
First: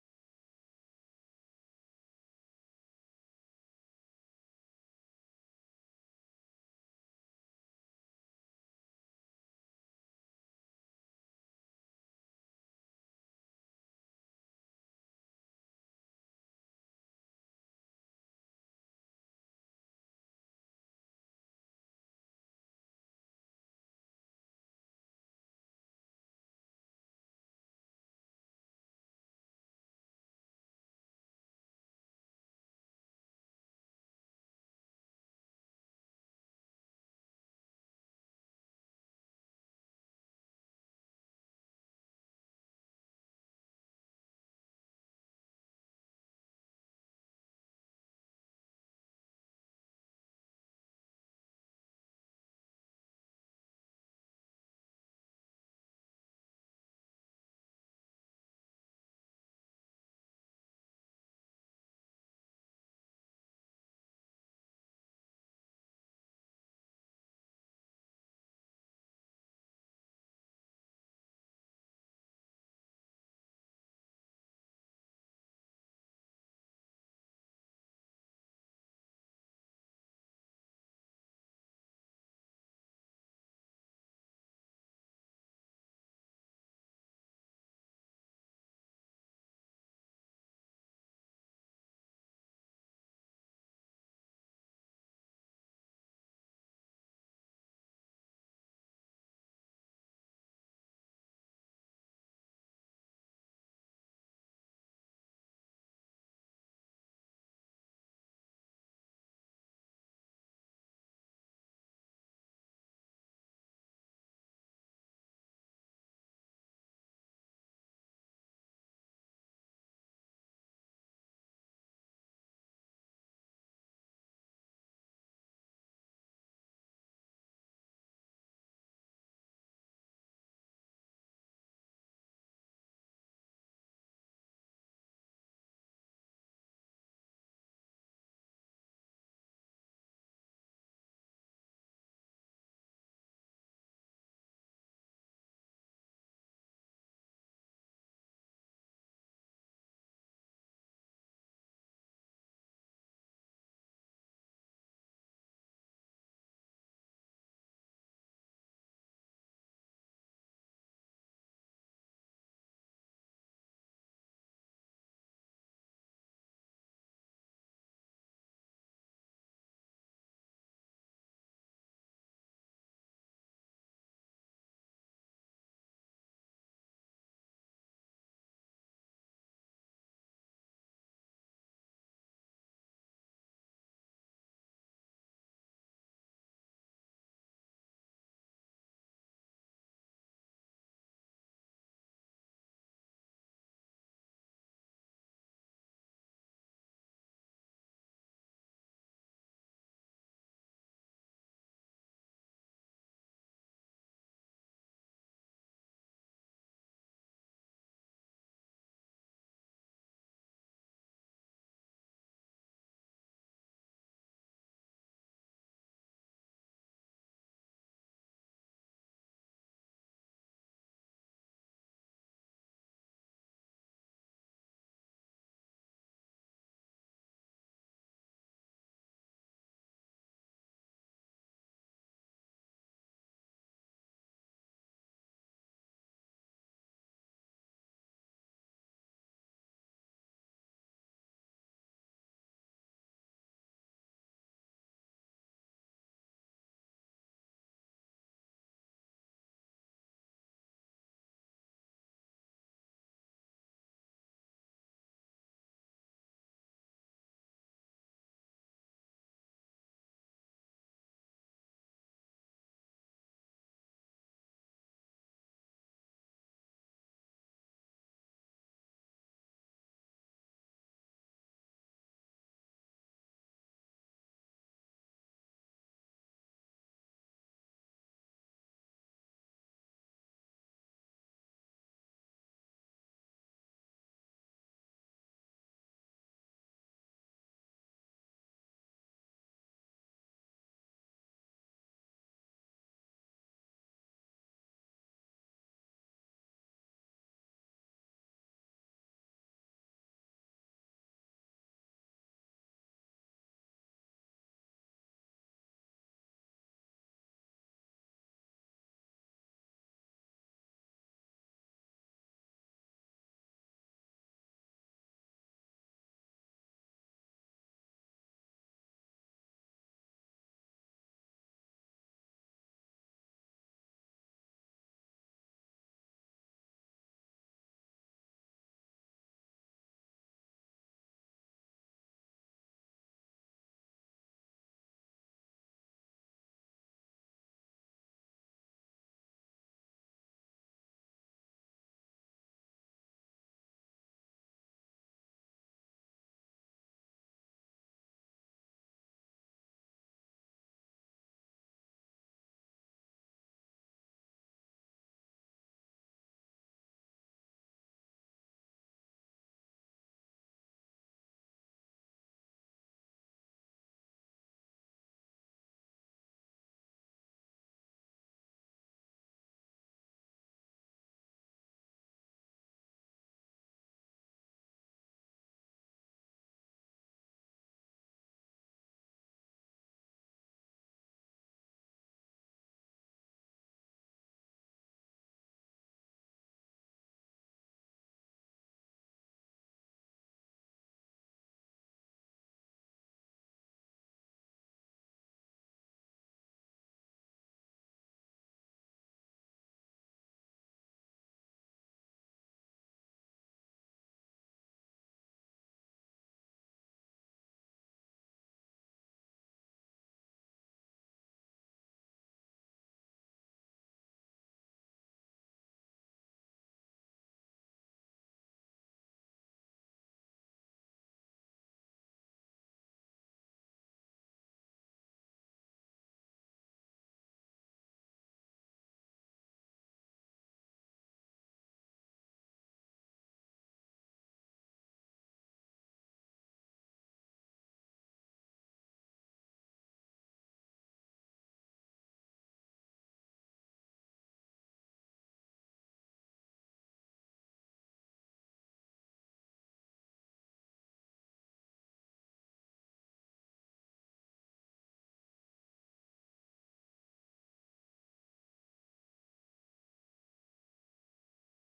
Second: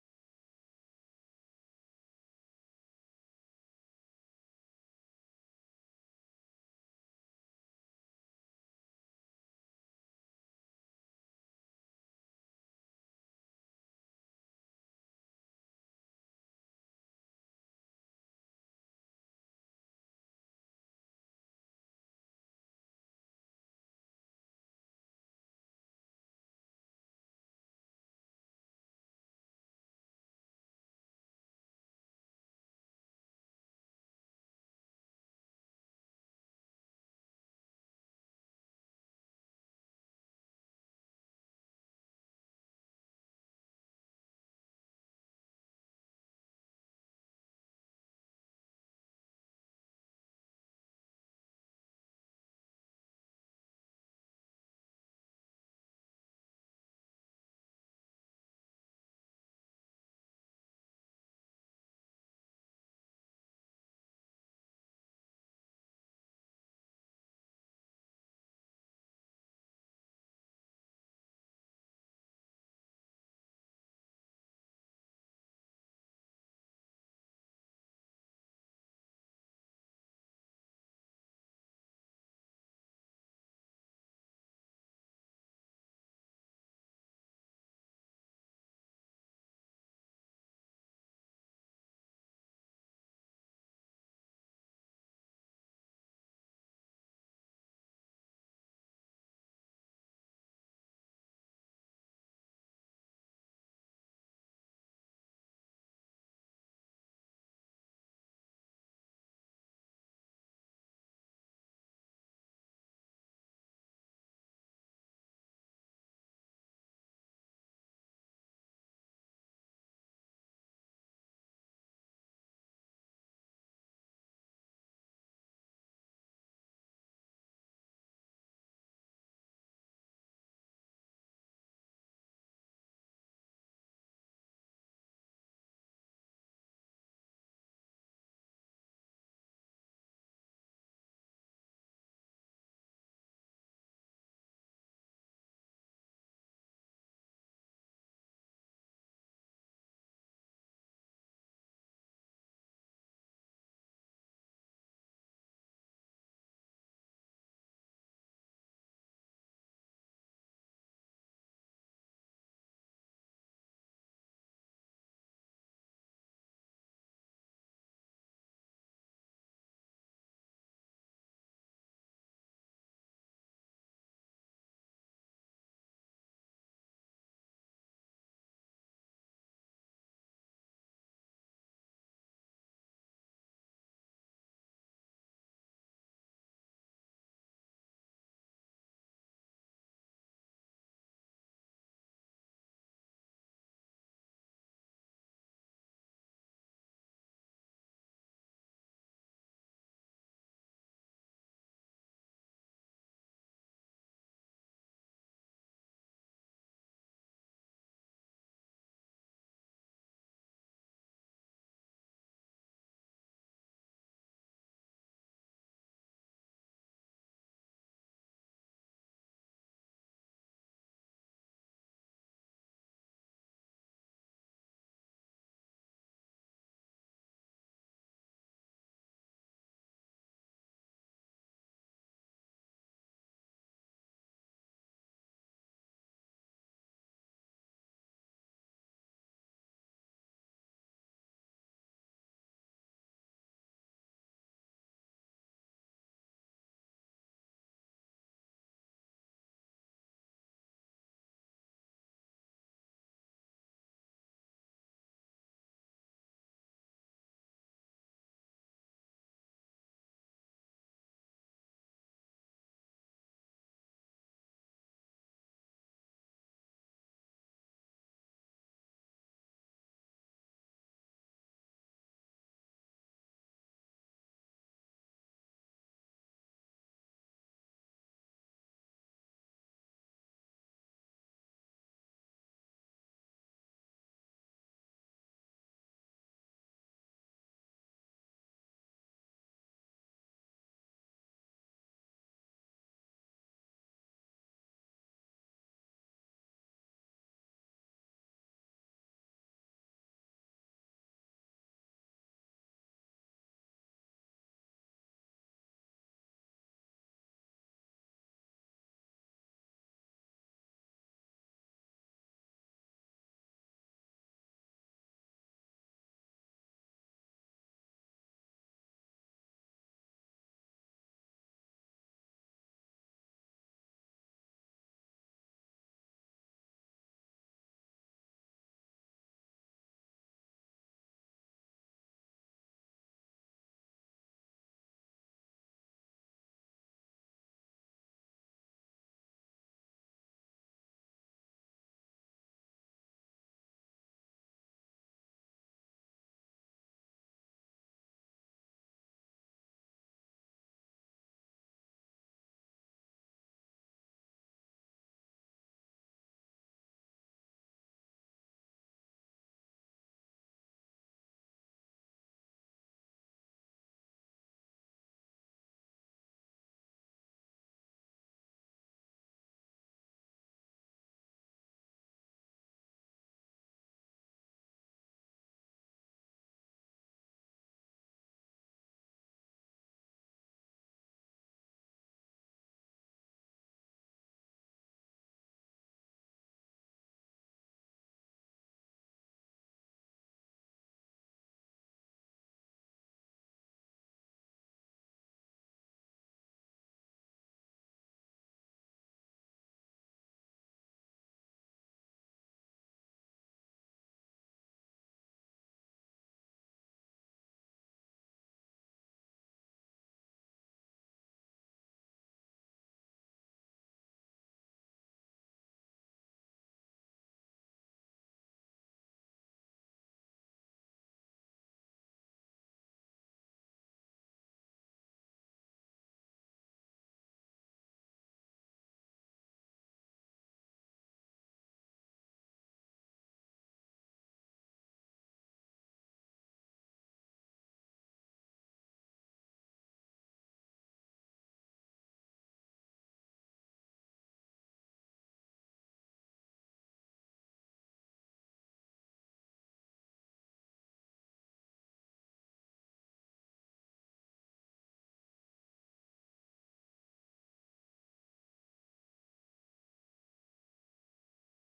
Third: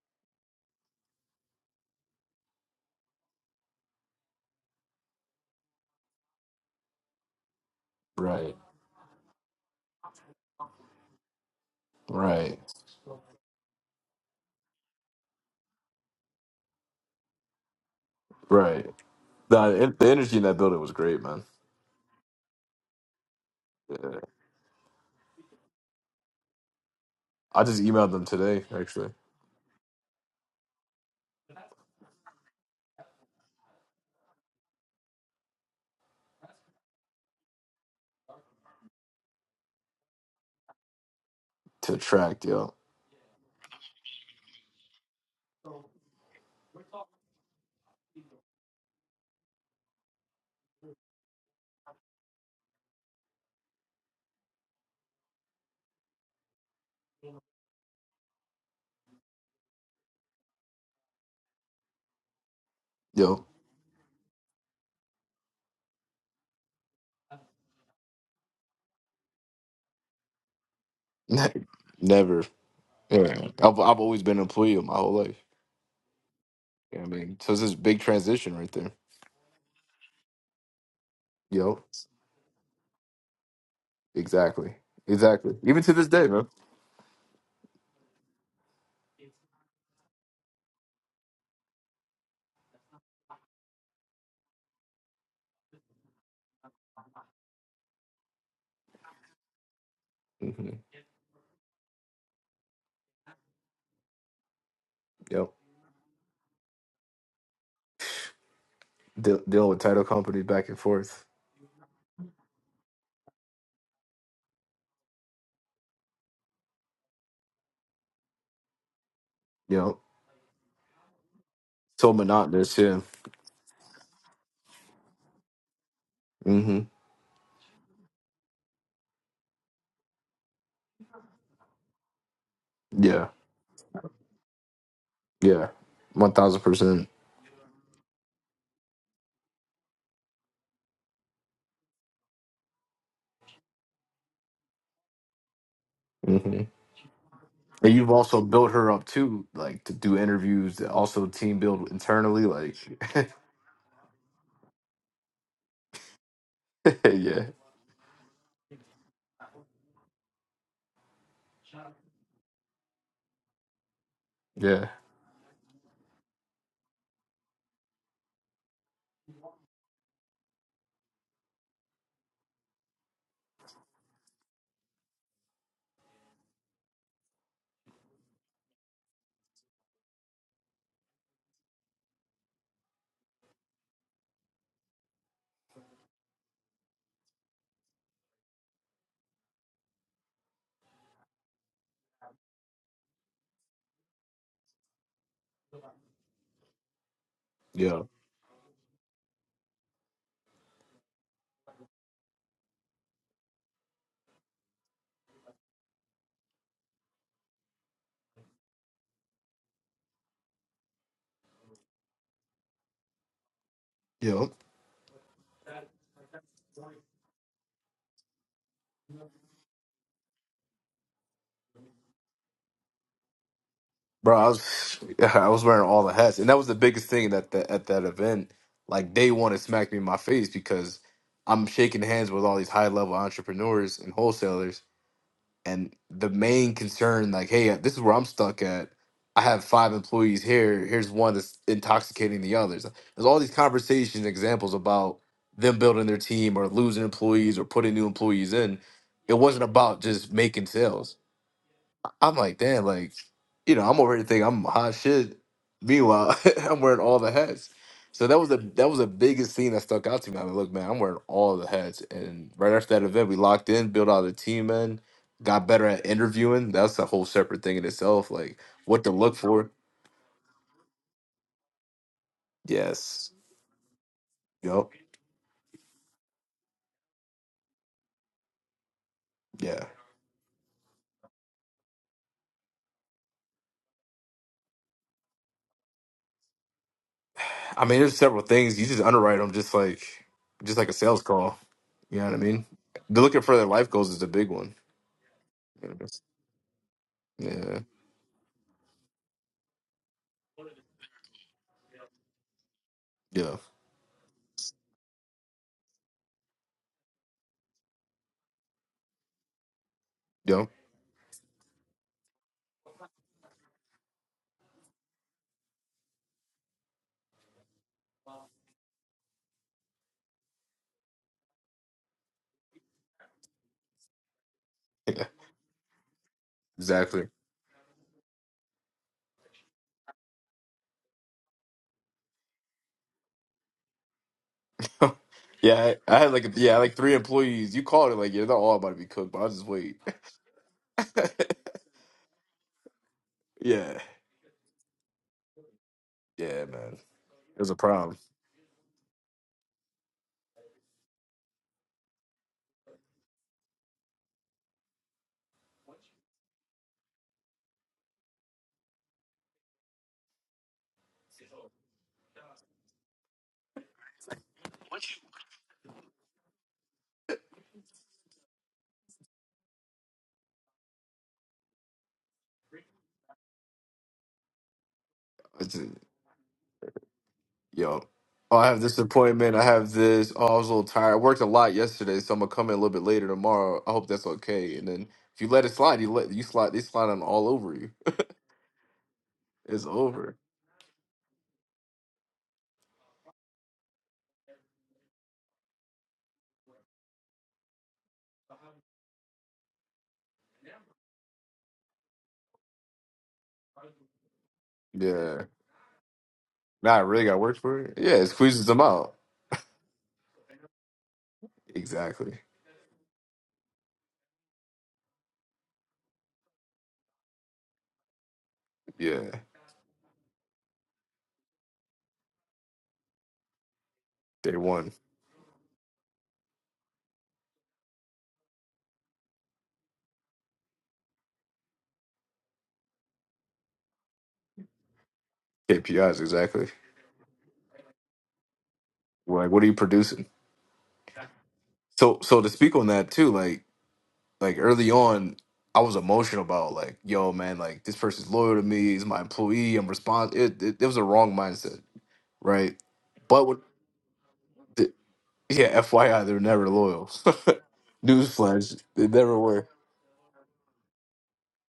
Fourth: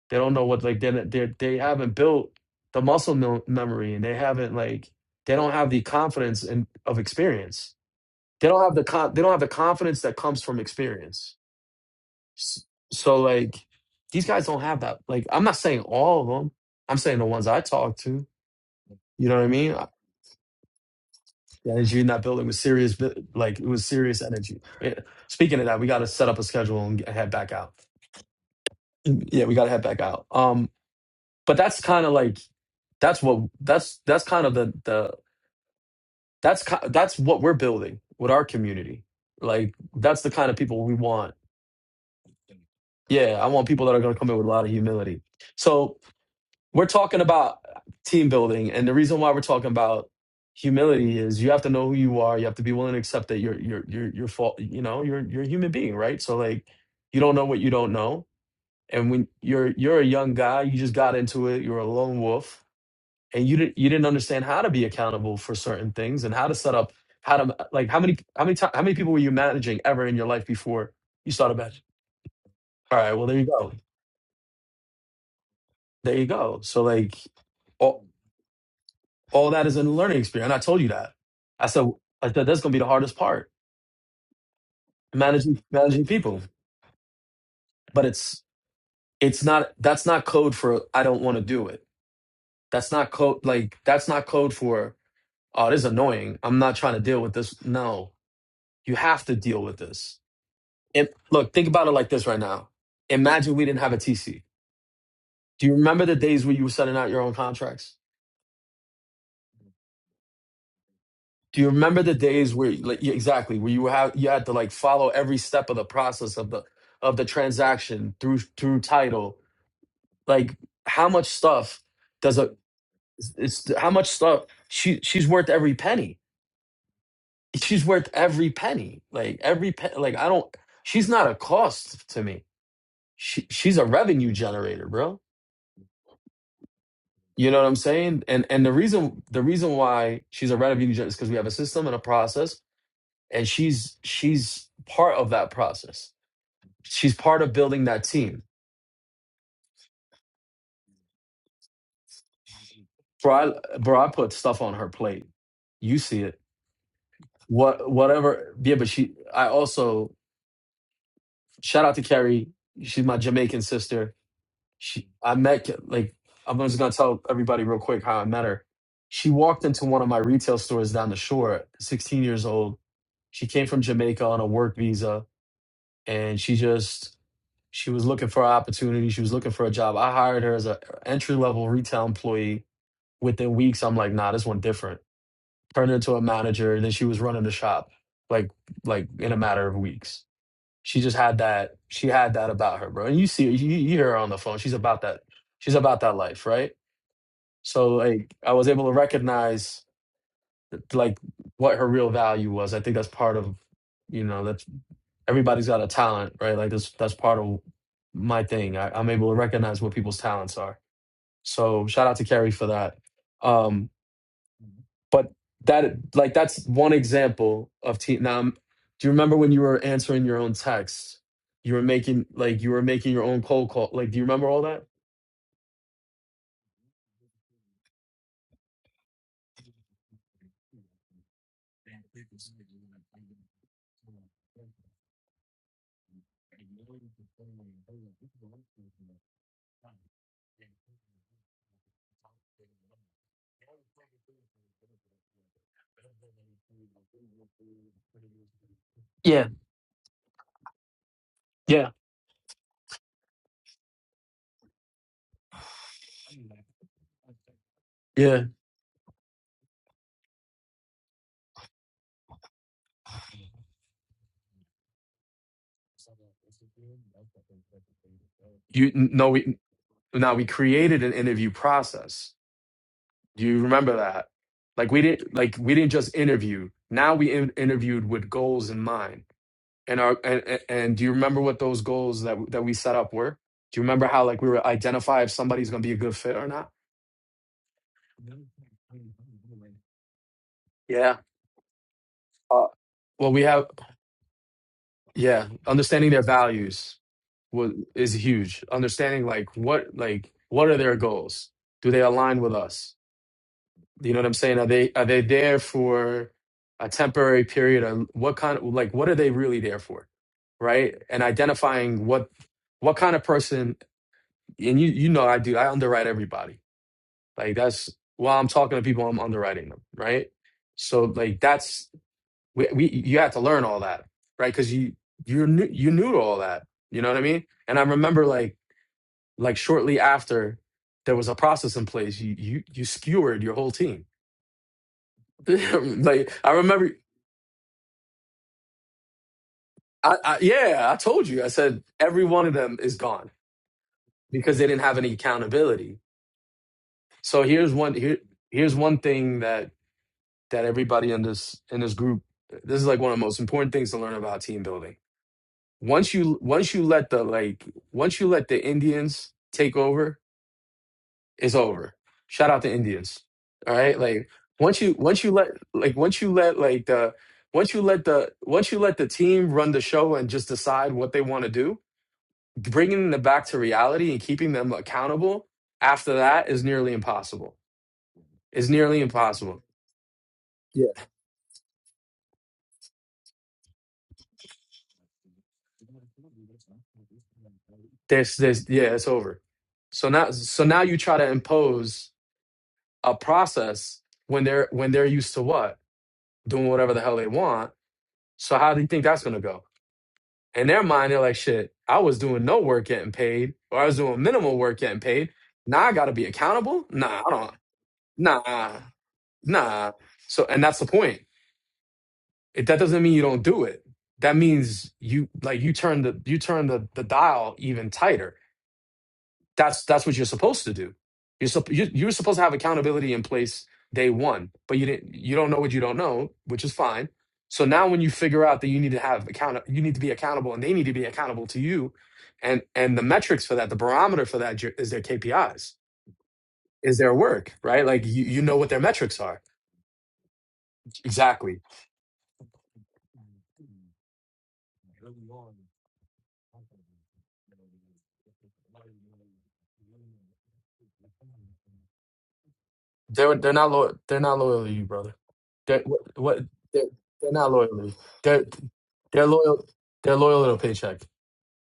B: They don't know what like they they they haven't built the muscle mem- memory, and they haven't like they don't have the confidence and of experience. They
A: Right.
B: don't have the con- they don't have the confidence that comes from experience.
A: Right.
B: S- So like these guys don't have that. Like I'm not saying all of them. I'm saying the ones I talk to.
A: Right.
B: You know what I
A: Nah,
B: mean?
A: The, the energy in that building was great, man.
B: The energy in that building was serious, but, like it was
A: Yeah.
B: serious energy. Yeah. Speaking of that, we got to set up a schedule and get- head back
A: I
B: out.
A: just emailed them today, actually.
B: Yeah, we got to head back out. Um, but that's kind of like that's what that's that's kind of the the that's ki- that's what we're building with our community. Like that's the kind of people we want.
A: to attract, yo,
B: Yeah, I want people that are going to come in with a lot of humility. So we're talking about team building and the reason why we're talking about humility is you have to know who you are you have to be willing to accept that you're you're you're you're fault you know you're you're a human being right so like you don't know what you don't know and when you're you're a young guy you just got into it you're a lone wolf
A: yo,
B: and you didn't you didn't understand how to be accountable for certain things and how to set up how to like how many how many ti- how many people were you managing ever in your life before you
A: ne-
B: started managing
A: never.
B: all right well there you
A: Yeah.
B: go
A: I've I've always been an employee my whole life.
B: there you go so
A: You know what I
B: like
A: mean, so it's this big transition right there.
B: All that is a new learning experience. And I told you that. I
A: Yo,
B: said, I said that's going to be the hardest part,
A: exactly, exactly.
B: managing
A: Even to
B: managing
A: this day,
B: people.
A: bro.
B: But it's it's not. That's not code for I don't want to do it. That's not code. Like that's not code for oh this is annoying. I'm not trying to deal with this. No, you have to deal with this.
A: hmm
B: And look, think about it like this right now. Imagine we didn't have a TC.
A: Yo,
B: Do you remember the days where you were sending out your own contracts?
A: De- dealing with title companies back and forth.
B: Do you remember the days where, like, yeah, exactly, where you have you had to like follow every step of the process of the of the transaction through through title?
A: You know,
B: Like, how much stuff
A: so
B: does a
A: monotonous. Yeah.
B: it's how much stuff she she's worth every penny.
A: hmm
B: She's worth every penny. Like every pe like I don't. She's not a cost to me.
A: Yeah.
B: She she's a revenue generator, bro.
A: Yeah. One thousand percent.
B: You know what I'm saying? And and the reason the reason why she's a revenue generator is because we have a system and a process, and she's she's part of that process
A: hmm
B: She's part of building
A: And
B: that
A: you've also
B: team.
A: built her up too, like to do interviews, to also team build internally. Like,
B: Bro, I, bro, I put stuff on her plate. You see it.
A: yeah,
B: What, whatever. Yeah, but she. I also shout out to Carrie. She's my Jamaican sister.
A: yeah,
B: She. I met like I'm just gonna tell everybody real quick how I met her. She walked into one of my retail stores down the shore. 16 years old. She came from Jamaica on a work visa, and she just she was looking for an opportunity. She was looking for a job. I hired her as an entry level retail employee within weeks, I'm like, nah, this one different. Turned into a manager, and then she was running the shop, like like in a matter of weeks. She just had that. She had that about her, bro. And you see, you, you hear her on the phone. She's about that. She's about that life, right? So
A: yeah.
B: like, I was able to recognize like what her real value was. I think that's part of, you know, that's everybody's got a talent, right? Like that's that's part of my thing. I, I'm able to recognize what people's talents are. So shout out to Carrie for that. Um,
A: Yo.
B: but that like that's one example of team now i do you remember when you were answering your own text you were making like you were making your own cold call like do you
A: Bro, I
B: remember all that
A: was I was wearing all the hats, and that was the biggest thing that that at that event. Like day one, it smacked me in my face because I'm shaking hands with all these high level entrepreneurs and wholesalers, and the main concern, like, hey, this is where I'm stuck at. I have five employees here. Here's one that's intoxicating the others. There's all these conversations, and examples about them building their team or losing employees or putting new employees in. It
B: Yeah,
A: wasn't about just making sales
B: yeah.
A: I'm like, damn, like, you know, I'm already thinking I'm hot shit. Meanwhile, I'm wearing all the hats. So that
B: yeah
A: was the that was the biggest thing that stuck out to me. I mean, look, man, I'm wearing all the hats. And right after that event, we locked in, built out a team in, got better at interviewing. That's a whole separate thing in itself. Like
B: you
A: what to
B: n- no
A: look
B: we
A: for.
B: now we created an interview process
A: Yes.
B: do you remember that
A: Yep.
B: like we didn't like we didn't just interview now we in, interviewed with goals in mind
A: Yeah.
B: and our and, and and do you remember what those goals that that we set up were do you remember how like we were identify if somebody's gonna be a good fit or not
A: I mean, there's several things. You just underwrite them just like just like a
B: Yeah.
A: sales call. You know what I mean?
B: Uh,
A: The
B: well,
A: looking
B: we
A: for their
B: have,
A: life goals is a big one.
B: yeah, understanding their values wa-
A: Yeah.
B: is huge. Understanding like what, like what are their goals? Do they align with us?
A: Yeah.
B: You know what I'm saying? Are they are they there for a temporary period? Or what kind of like what are they really there for?
A: Yep.
B: Right? And identifying what what kind of person and you you know I do I underwrite everybody. Like that's while I'm talking to people, I'm underwriting them. Right? So like that's we, we you had to learn all that right because you you are new you knew all that you know what i
A: Exactly.
B: mean and i remember like like shortly after there was a process in place you you you skewered your whole team
A: yeah, I, I had
B: like i
A: like yeah,
B: remember
A: like three employees. You called it like yeah, they're all about to be cooked, but I'll just wait.
B: I, I yeah i told you i said every one of them is gone
A: yeah,
B: because they didn't have any accountability
A: yeah, man, it
B: so
A: was
B: here's
A: a
B: one
A: problem.
B: here here's one thing that that everybody in this in this group this is like one of the most important things to learn about team building Once you once you let the like once you let the Indians take over, it's over. Shout out to Indians. All right? Like once you once you let like once you let like the once you let the once you let the team run the show and just decide what they want to do, bringing them back to reality and keeping them accountable
A: It's a-
B: after that is nearly impossible.
A: yo, oh, I
B: It's
A: have this
B: nearly
A: appointment. I
B: impossible
A: have this. Oh, I was a little
B: Yeah.
A: tired. I worked a lot yesterday, so I'm gonna come in a little bit later tomorrow. I hope that's okay. And then if you let it slide, you let you slide. They slide on all over you.
B: there's there's yeah it's over
A: It's
B: so now
A: over.
B: so now you try to impose a process when they're when they're used to what doing whatever the hell they want. So how do you think that's gonna go? In their mind, they're like, shit, I was doing no work getting paid, or I was doing minimal work getting paid.
A: Yeah.
B: Now I gotta be accountable?
A: Now I
B: Nah,
A: really
B: I
A: got
B: don't
A: work for it. Yeah, it squeezes
B: nah,
A: them out.
B: nah. So and that's the point.
A: Exactly.
B: It, that doesn't mean you don't do it. That means you like you turn the you turn the, the dial even tighter
A: Yeah.
B: That's that's what you're supposed to do. You're sup- you you're supposed to have accountability in place day one,
A: Day
B: but you
A: one
B: didn't. You don't know what you don't know, which is fine. So now, when you figure out that you need to have account, you need to be accountable, and they need to be accountable to you, and and the metrics for that, the barometer for that is their KPIs, is
A: KPIs. Exactly.
B: is their work, right? Like you you know what their metrics are
A: Like, what are you producing?
B: exactly.
A: So so to speak on that too, like like early on, I was emotional about like, yo, man, like this person's loyal to me, he's my employee, I'm responsible. It, it, it was a wrong mindset, right?
B: They're
A: But
B: they're
A: what,
B: not loyal. They're not loyal to you,
A: the,
B: brother.
A: yeah,
B: They're what,
A: FYI,
B: what
A: they're never
B: they're,
A: loyal.
B: they're not loyal. To you. They're
A: Newsflash, they
B: they're
A: never
B: loyal.
A: were.
B: They're loyal to a paycheck.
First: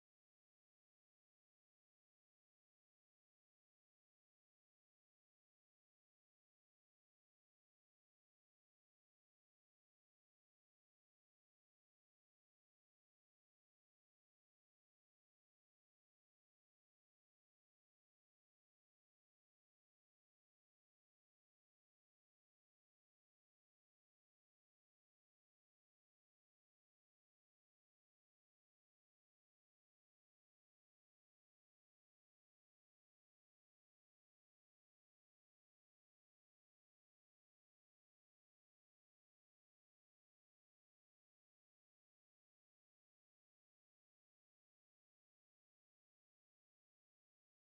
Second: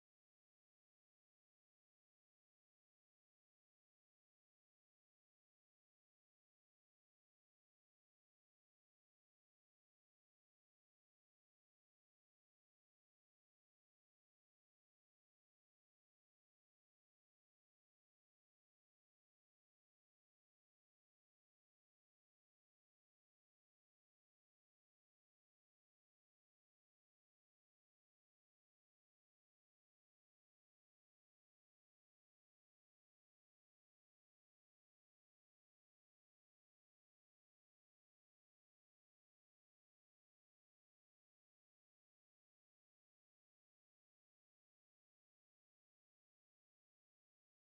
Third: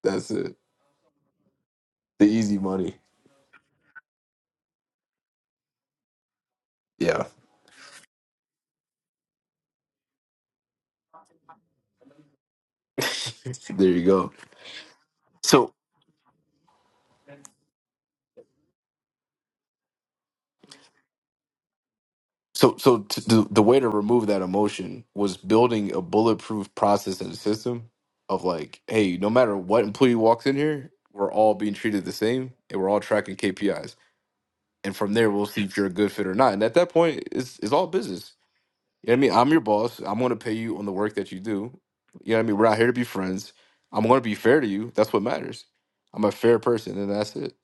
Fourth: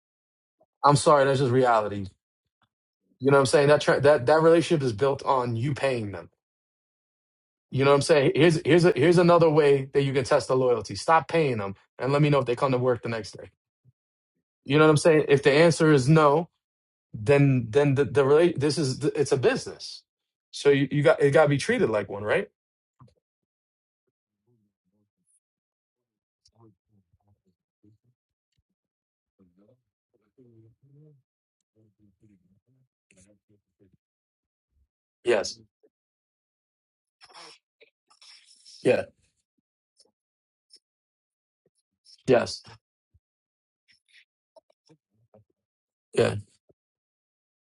A: That's it.
B: I'm sorry, that's just reality.
A: The easy money.
B: You know what I'm saying? That tra- that that relationship is built on you paying them.
A: Yeah,
B: You know what I'm saying? Here's here's a, here's another way that you can test the loyalty. Stop paying them and let me know if they come to work the next day.
A: there you go.
B: You know what I'm saying? If the
A: So.
B: answer is no, then then the the rela- this is it's a business. So you, you got it got to be treated like one, right?
A: So, so t the the way to remove that emotion was building a bulletproof process and system of like, hey, no matter what employee walks in here, we're all being treated the same, and we're all tracking KPIs. And from there, we'll
B: Yes.
A: see if you're a good fit or not. And at that point, it's it's all business.
B: Yeah.
A: You know what I mean? I'm your boss. I'm going to pay you on the work that you do. You know what I mean?
B: Yes.
A: We're out here to be friends. I'm going to be fair to you. That's what matters. I'm a
B: Yeah.
A: fair person, and that's it.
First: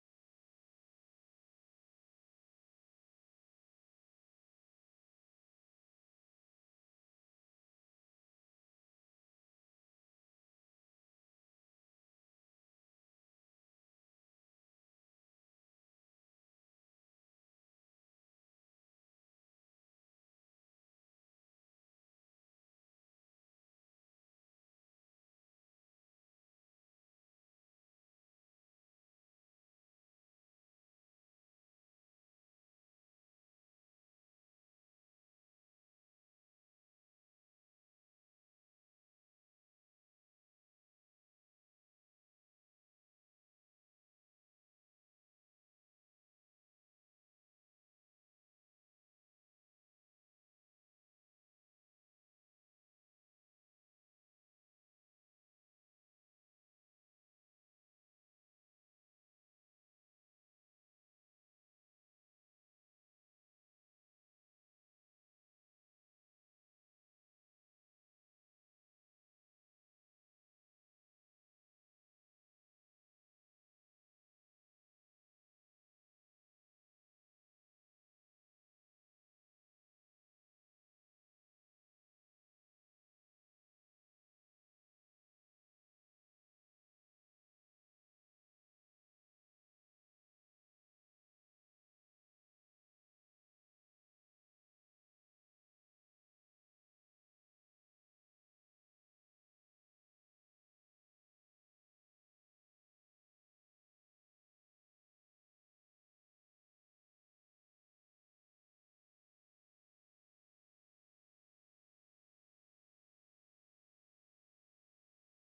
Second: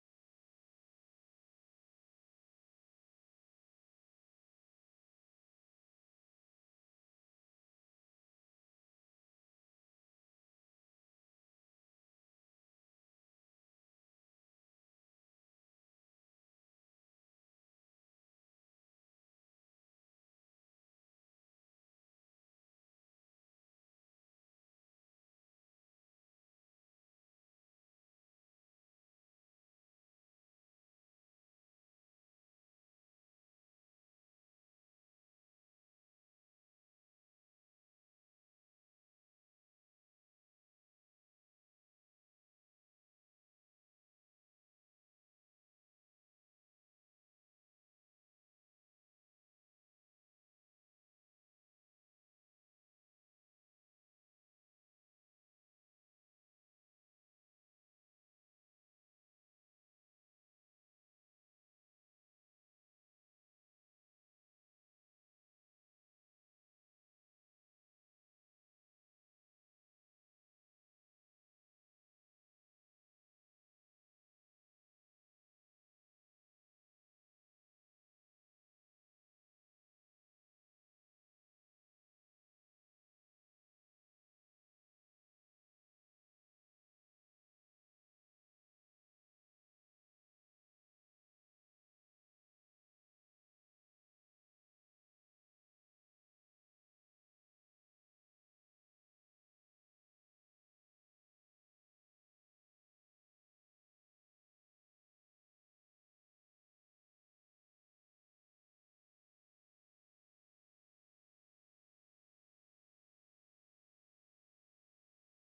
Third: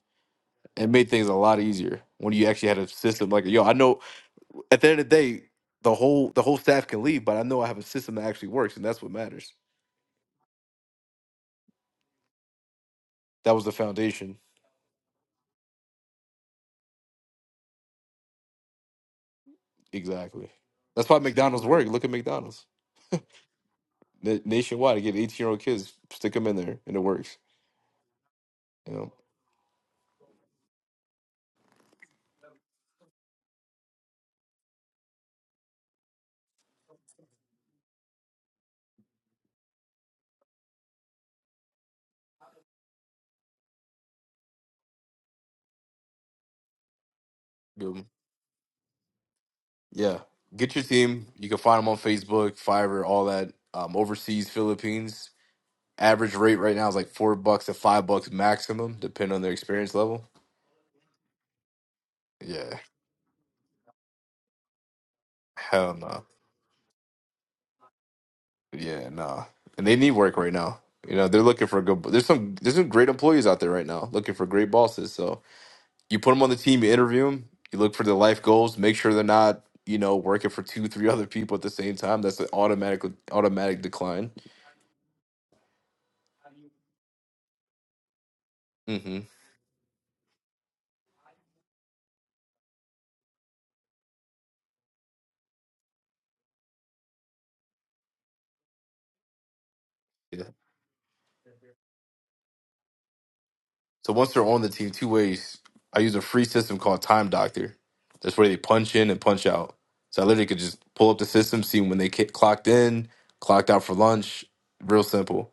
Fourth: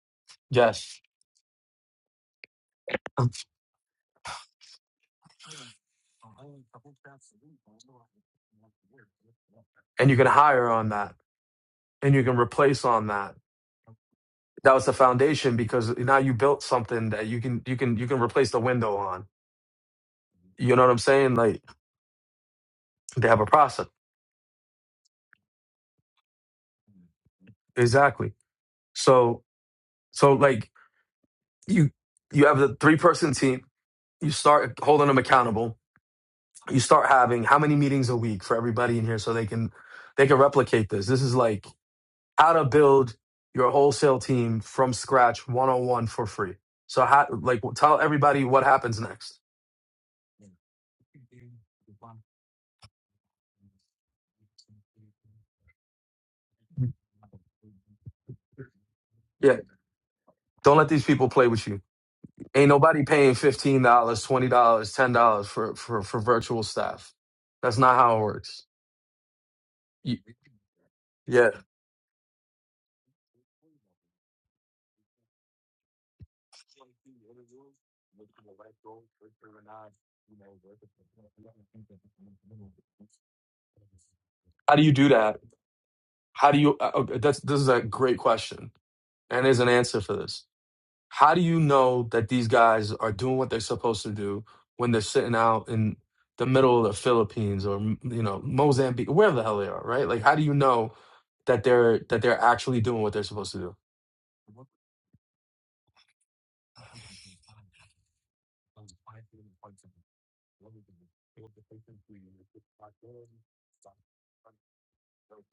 A: It
B: Yes.
A: made things a lot easier when you actually had a system
B: And
A: like, yo, I know at the end of the day, the whole the whole staff can leave, but I know I have a system that actually works, and that's what matters.
B: you can hire on that and you can replace on that.
A: That was the foundation,
B: That was the foundation because now you built something that you can you can you can replace the window on.
A: exactly.
B: You know what I'm
A: That's why
B: saying? Like
A: McDonald's work. Look at McDonald's
B: they have a process.
A: Na- nationwide. They Get eighteen year old kids, stick them in there, and it works.
B: Exactly.
A: You know,
B: So so like you you have the three person team, you start holding them accountable. You start having how many meetings a week for everybody in here so they can they can replicate this. This is like how to build your wholesale team from scratch 101 for free. So how like
A: Give
B: tell
A: 'em-
B: everybody what happens next.
A: yeah. Get your team. You can find them on Facebook, Fiverr, all that. Um, overseas, Philippines. Average rate right now is like four bucks to five bucks maximum, depending on their
B: Yeah.
A: experience level.
B: Don't let these people play with you. Ain't
A: Yeah,
B: nobody paying $15, dollars, $20, dollars, $10 for
A: hell
B: for for
A: no.
B: virtual staff. That's not how it works.
A: Yeah, nah. And they need
B: You,
A: work right now. You know, they're
B: yeah.
A: looking for good. There's some there's some great employees out there right now looking for great bosses. So you put them on the team, you interview them, you look for their life goals, make sure they're not you know working for two, three other people at the same time. That's an automatic automatic decline.
B: How do you do that? How do you uh, uh, that's this is a great question
A: hmm
B: and there's an answer for this How do you know that these guys are doing what they're supposed to do when they're sitting out in the middle of the Philippines or you know Mozambique, wherever the hell they are, right? Like, how do
A: Yeah.
B: you know that they're that they're actually doing what they're supposed to do?
A: So once they're on the team, two ways. I use a free system called Time Doctor. That's where they punch in and punch out. So I literally could just pull up the system, see when they ki- clocked in, clocked out for lunch. Real simple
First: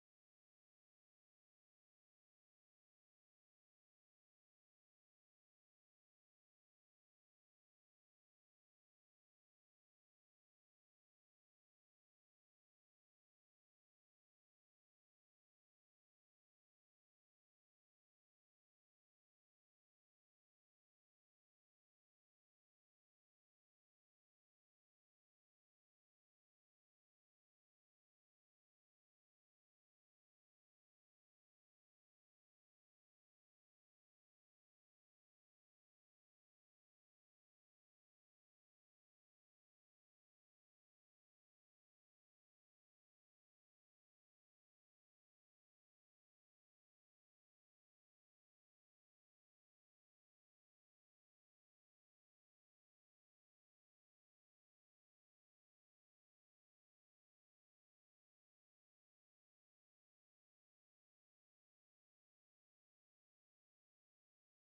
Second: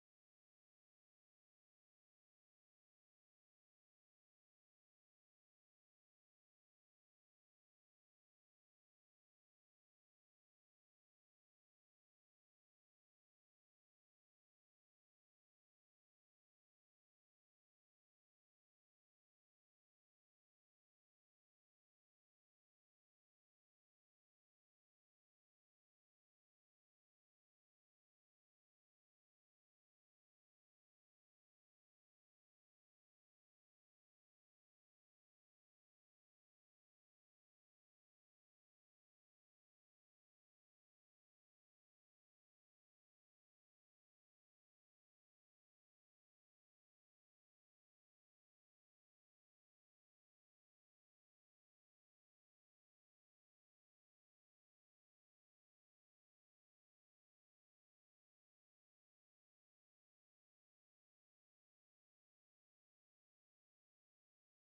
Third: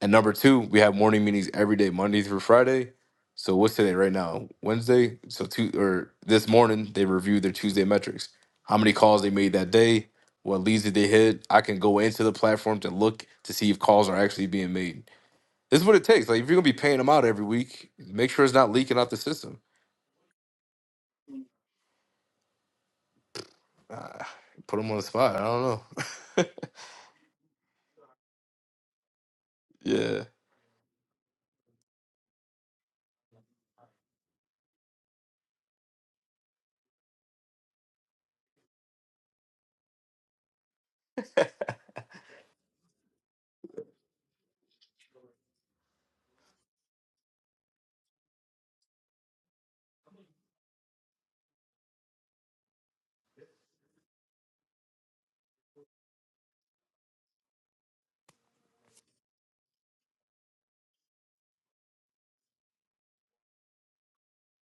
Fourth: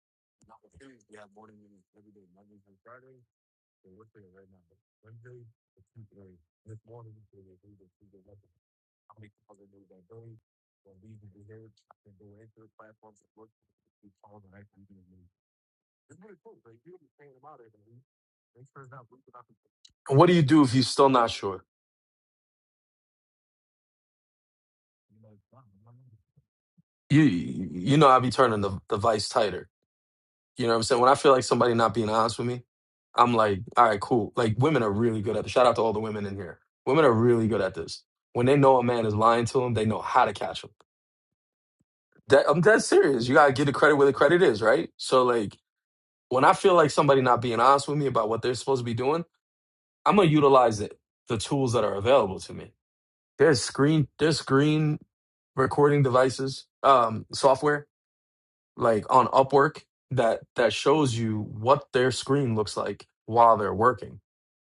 A: And number two, we have morning meetings every day, Monday through Friday. So what's today right now? Wednesday. So two or this morning they reviewed their Tuesday metrics. How many calls they made that day? What leads did they hit? I can go into the platform to look to see if calls are actually being made. This is what it takes. Like if you're gonna be paying them out every week, make sure it's not leaking out the system.
B: And what do you do if you're still not sure?
A: Uh, put them on the spot. I don't know.
B: You you know, I'll be turning the the vice tighter.
A: yeah.
B: You know what I'm saying? When I feel like somebody not being honest with me, I'm like, all right, cool. Like, women are really good at this. Shout out to all the women in here. Women are really good at this. When they know a man is lying to them, they know how to catch him. That, I'm dead serious. You gotta give the credit where the credit is, right? So like when I feel like somebody not being honest with me about what they're supposed to be doing, I'm gonna utilize it, the tools that are available to me. There's screen there's screen recording devices, um, software, like on Upwork that that shows you what their screen looks like while they're working.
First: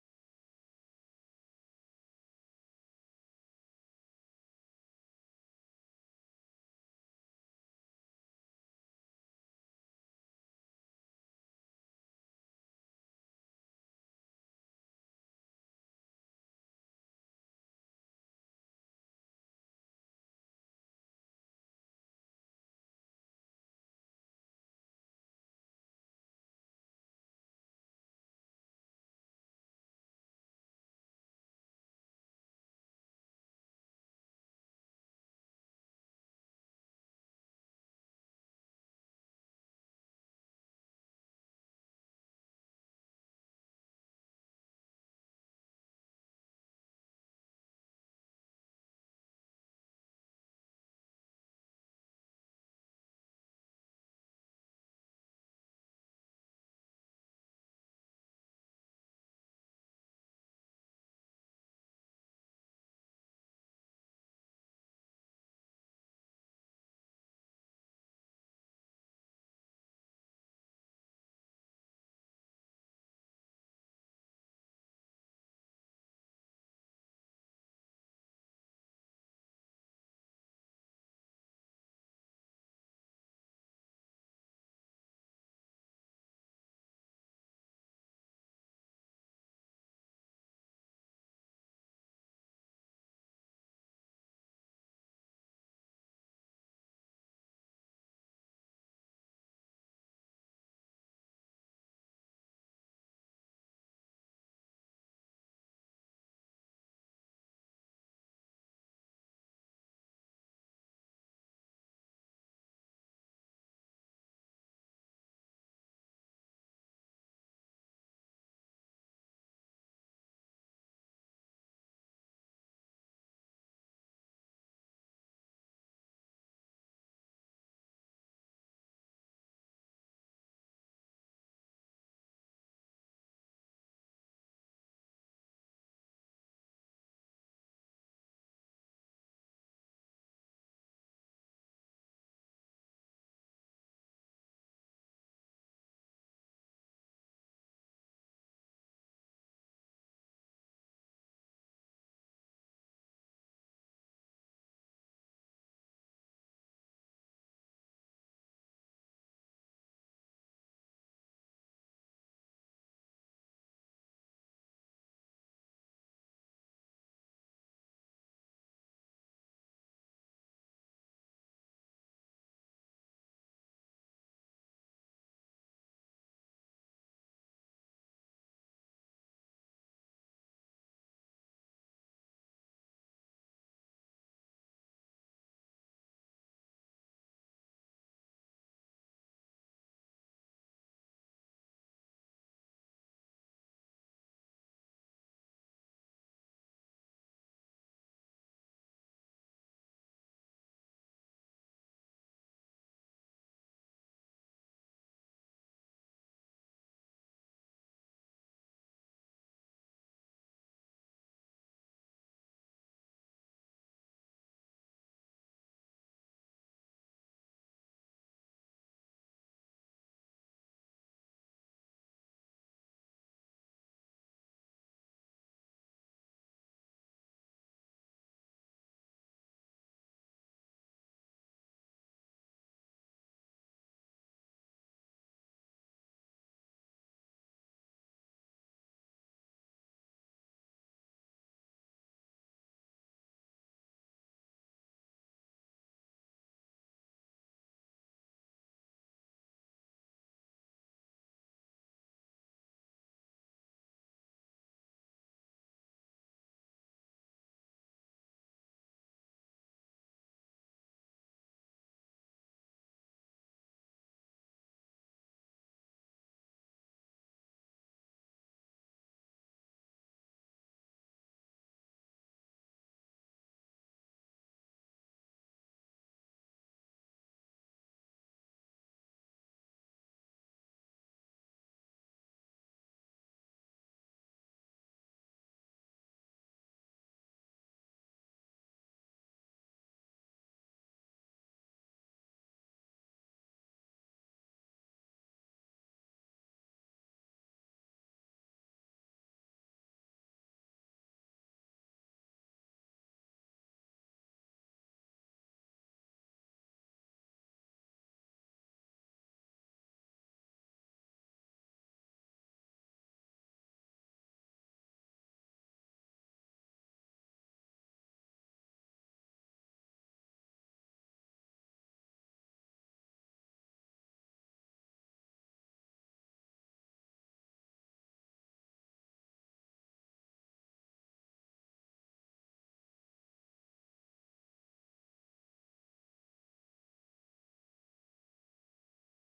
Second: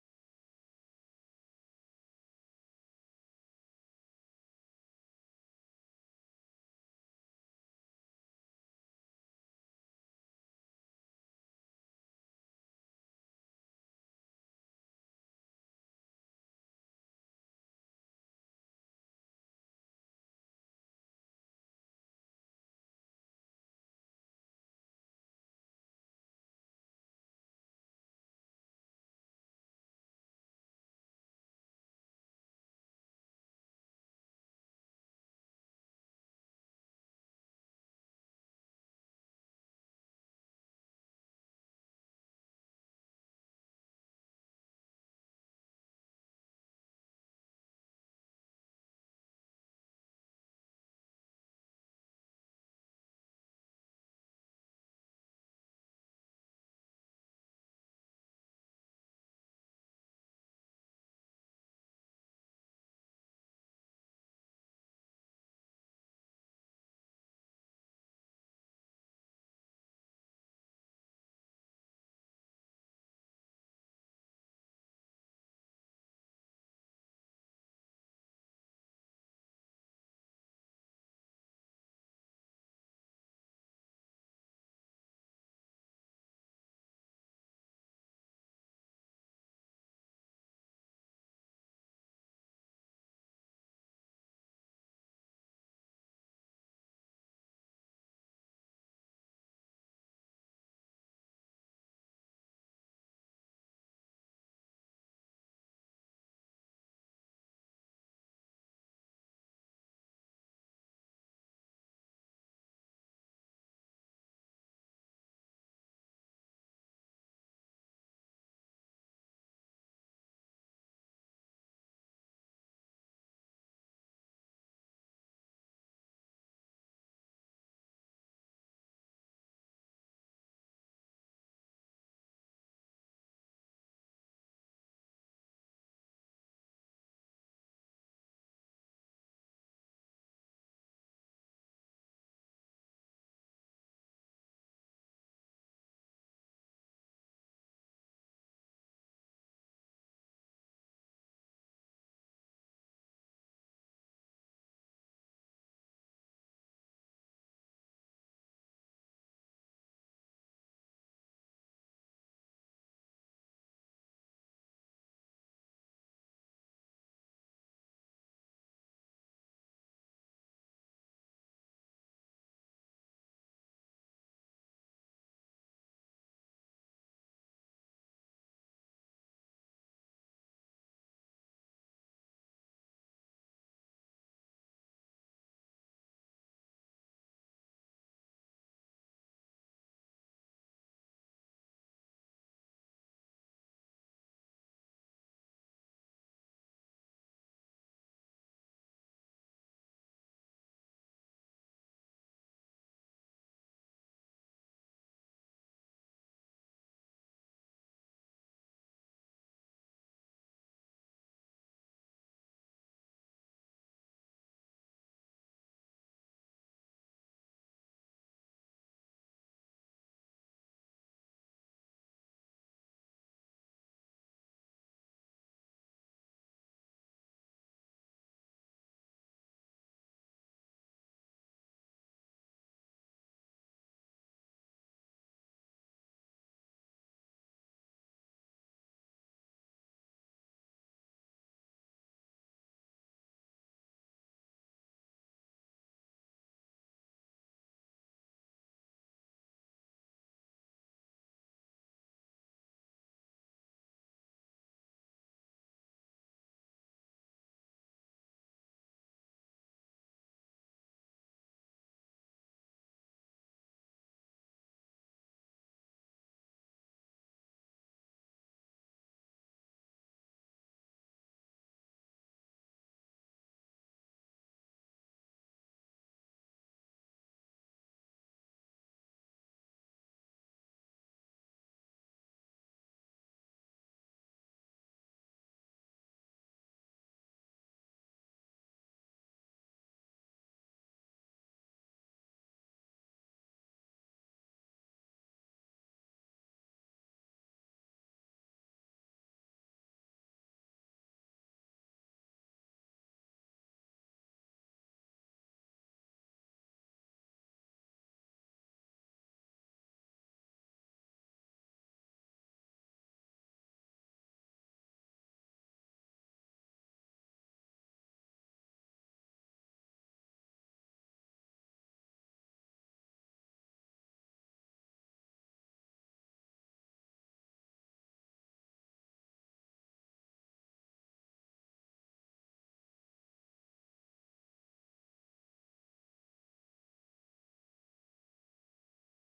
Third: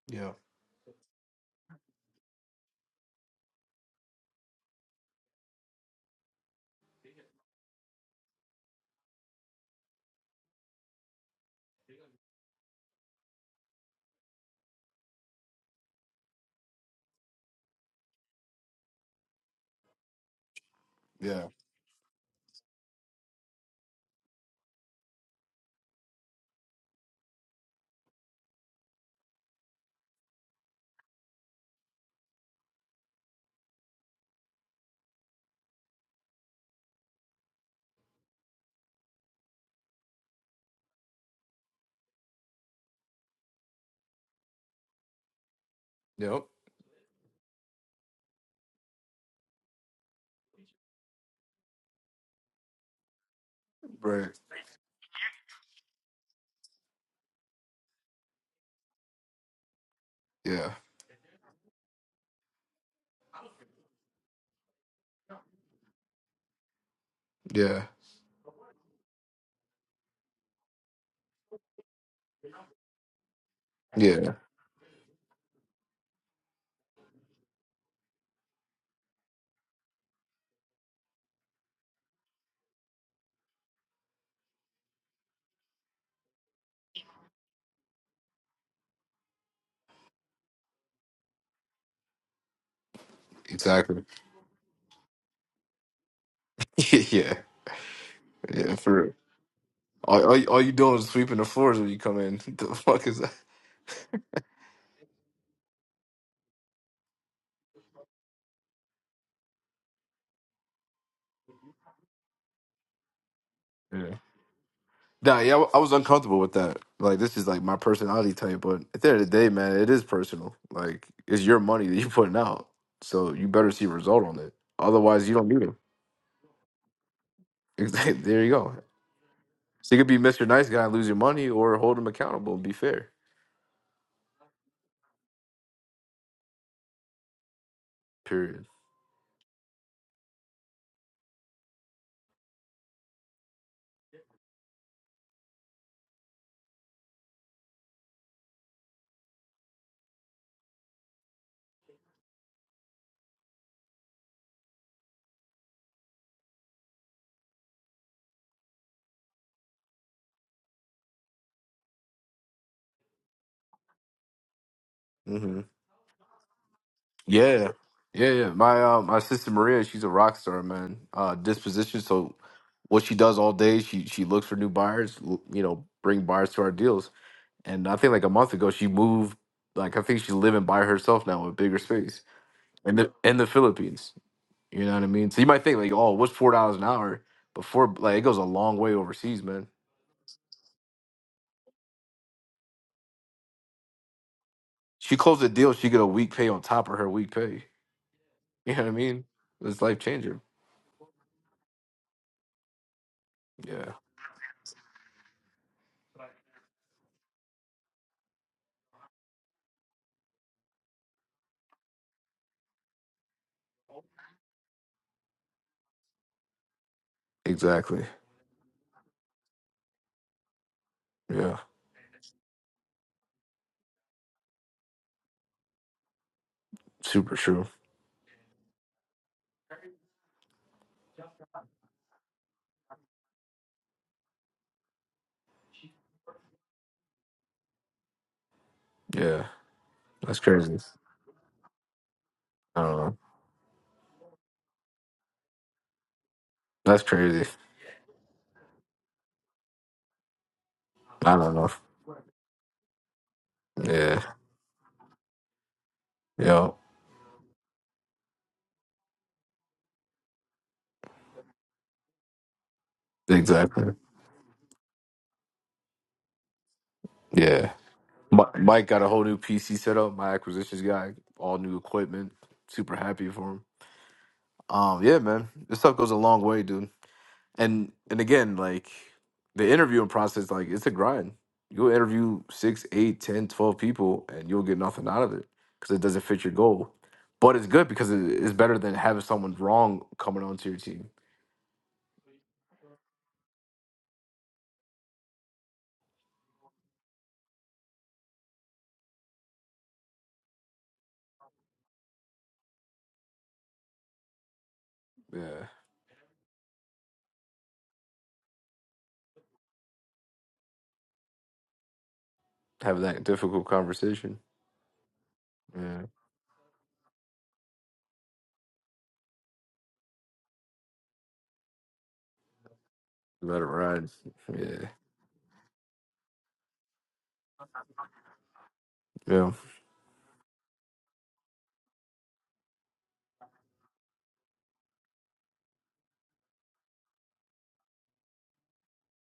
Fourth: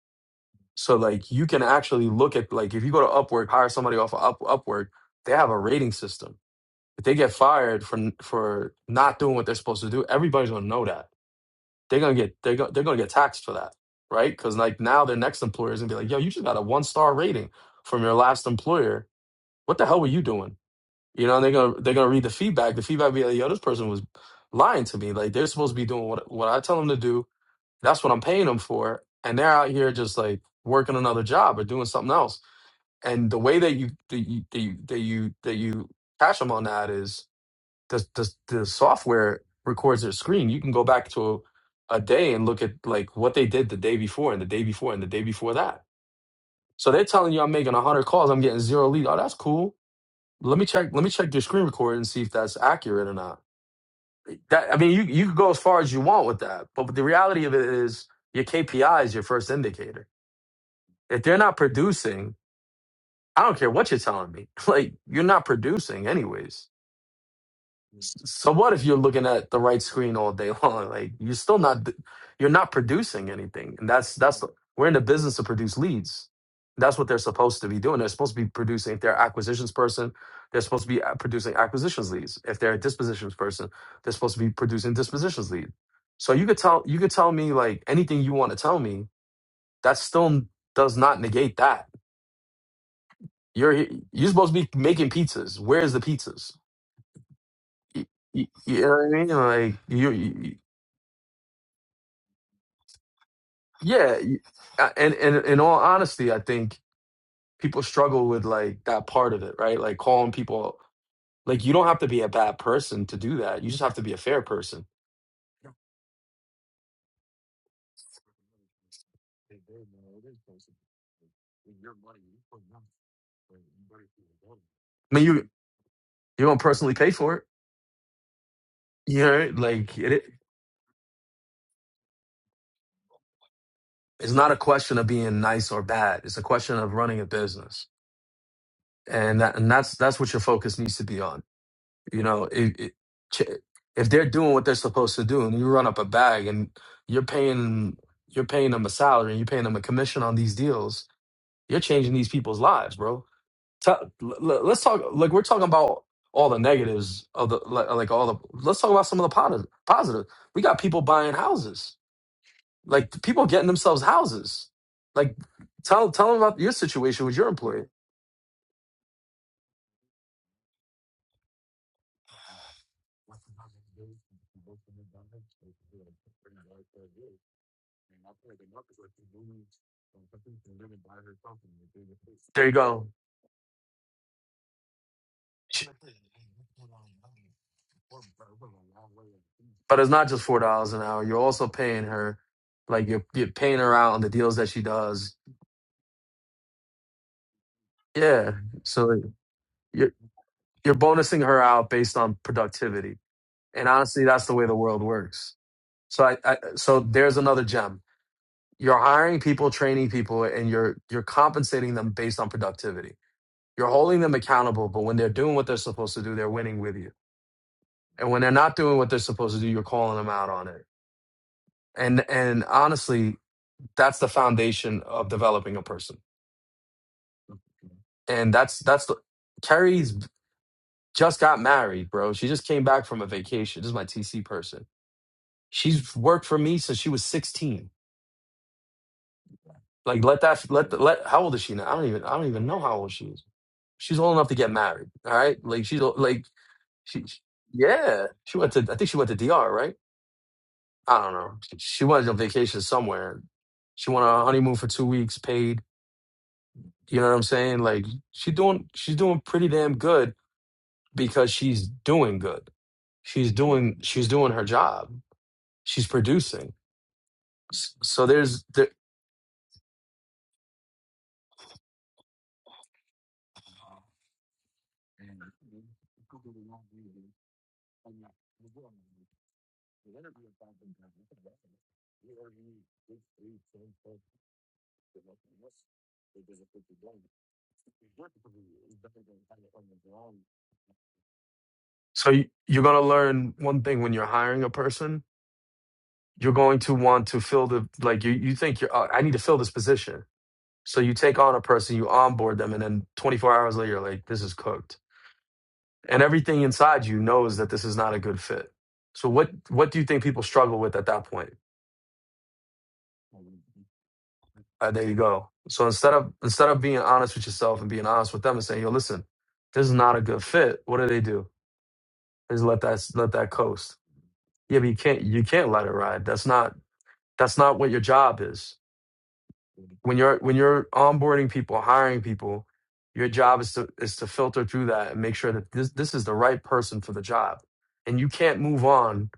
A: Yeah.
B: So like you can actually look at like if you go to Upwork, hire somebody off of Up, Upwork, they have a rating system If they get fired for for not doing what they're supposed to do, everybody's gonna know that. They're gonna get they're gonna, they're gonna get taxed for that, right? Because like now their next employer is gonna be like, "Yo, you just got a one star rating from your last employer. What the hell were you doing?" You know,
A: Yeah.
B: and they're gonna they're gonna read the feedback. The feedback be like, "Yo, this person was lying to me. Like they're supposed to be doing what what I tell them to do. That's what I'm paying them for, and they're out here just like working another job or doing something else." And the way that you that you that you that you, that you catch them on that is the the, the software records their screen. You can go back to a, a day and look at like what they did the day before and the day before and the day before that.
A: Yep.
B: So they're telling you I'm making one hundred calls, I'm getting zero lead. Oh, that's cool. Let me check. Let me check your screen record and see if that's accurate or not.
A: Right.
B: That I mean, you you could go as far as you want with that, but the reality of it is your KPI is your first indicator.
A: Yeah.
B: If they're not producing, I don't care what you're telling me. Like you're not producing anyways
A: Yeah.
B: So what if you're looking at the right screen all day long? Like you're still not you're not producing anything, and that's
A: Yeah.
B: that's we're in the business to produce leads. That's what they're supposed to be doing. They're supposed to be producing. If they're an acquisitions person, they're supposed to be uh, producing acquisitions leads. If they're a dispositions person, they're supposed to be producing dispositions lead. So you could tell you could tell me like anything you want to tell me. That still does not negate that you're
A: Exactly.
B: you're supposed to be making pizzas. Where's the pizzas?
A: yeah.
B: You,
A: Yeah.
B: you know
A: For
B: what
A: real.
B: I mean? Like you,
A: All, all, you-
B: you-
A: all you doing is sweeping the floors when you come in. The fuck is that?
B: Yeah, y- uh, and and in all honesty, I think people struggle with like that part of it, right? Like calling people like you don't have to be a bad person to do that. You just have to be
A: Yeah.
B: a fair person.
A: Nah, yeah, I, I was uncomfortable with that. Like, this is like my personality type, but at the end of the day, man, it is personal. Like, it's your money that you're putting out, so you better see a result on it.
B: I mean,
A: Otherwise, you
B: you
A: don't need him.
B: you don't personally pay for it,
A: Exactly. there you go.
B: you know?
A: So
B: Like
A: you could be
B: it,
A: Mr. Nice Guy and lose your money, or hold him accountable and be fair.
B: it's not a question of being nice or bad. It's a question of running a business,
A: Period.
B: and that and that's that's what your focus needs to be on. You know, it, it, ch- if they're doing what they're supposed to do, and you run up a bag, and you're paying you're paying them a salary, and you're paying them a commission on these deals You're changing these people's lives, bro. Tell, l- l- let's talk. Like we're talking about all the negatives of the like, like all the. Let's talk about some of the positive. Positive. We got people buying houses. Like the people getting themselves houses. Like
A: Mm-hmm.
B: tell tell them about your situation with your
A: Yeah,
B: employee.
A: yeah, yeah. My uh, my sister Maria, she's a rock star, man. Uh, disposition. So what she does all day, she she looks for new buyers. l- You know, bring buyers to our deals. And I think like a month ago, she moved. Like I think she's living by herself now, in a bigger space,
B: There you
A: in
B: go.
A: the in the Philippines. You know what I mean? So you might think
B: She-
A: like, oh, what's four dollars an hour? Before like it goes a long way overseas, man.
B: But it's not just four dollars an hour. You're also paying her. Like you're you're paying her out on the deals that she
A: She
B: does.
A: closed a deal, she get a week pay on top of her week pay.
B: Yeah.
A: You know what I
B: So like,
A: mean? It's life
B: you're
A: changer.
B: you're bonusing her out based on productivity. And
A: Yeah,
B: honestly, that's the way the world works So I, I so there's another gem. You're hiring people, training people, and you're you're compensating them based on productivity. You're holding them accountable, but when they're doing what they're supposed to do, they're winning with you.
A: exactly.
B: And when they're not doing what they're supposed to do, you're calling them out on it.
A: Yeah,
B: And and honestly, that's the foundation of developing a person.
A: super true.
B: And that's that's the Carrie's just got married, bro. She just came back from a vacation. This is my TC person. She's worked for me since she was 16.
A: Yeah,
B: Like
A: that's
B: let that
A: crazy.
B: let the, let how old is she now? I don't even I don't even know
A: I
B: how
A: don't
B: old
A: know.
B: she is She's old enough to get married. All right, like she's o- like
A: That's
B: she, she-
A: crazy.
B: yeah. She went to I think she went to DR, right? I don't
A: I
B: know.
A: don't know.
B: She she went on vacation somewhere. She
A: Yeah.
B: went on a honeymoon for two weeks, paid.
A: Yeah.
B: You know what I'm saying? Like she doing she's doing pretty damn good because she's doing good. She's
A: Exactly.
B: doing she's doing her job. She's producing.
A: Yeah.
B: S- So
A: Mi-
B: there's
A: Mike
B: there,
A: got a whole new PC set up. My acquisitions guy, all new equipment. Super happy for him. Um. Yeah, man. This stuff goes a long way, dude. And and again, like the interviewing process, like it's a grind. You'll interview six, eight, ten, twelve people, and you'll get nothing out of it because it doesn't fit your goal. But it's good because it- it's better than having someone wrong coming onto your team.
B: so you- you're gonna learn one thing when you're hiring a person. You're going to want to fill the like you you think you're. Uh, I need to fill this position So you take on a person, you onboard them, and then 24 hours later, you're like, this is cooked.
A: Yeah.
B: And everything inside you knows that this is not a good fit. So what what do you think people struggle with at that point?
A: Have that difficult conversation.
B: Uh, there you go. So
A: Yeah.
B: instead of instead of being honest with yourself and being honest with them and saying, yo, listen, this is not a good fit, what do they do? They just let that let that
A: Let it
B: coast.
A: ride. Yeah.
B: Yeah, but you can't you can't let it ride. That's not that's not what your job is.
A: Yeah.
B: when you're when you're onboarding people, hiring people, your job is to is to filter through that and make sure that this this is the right person for the job. And you can't move on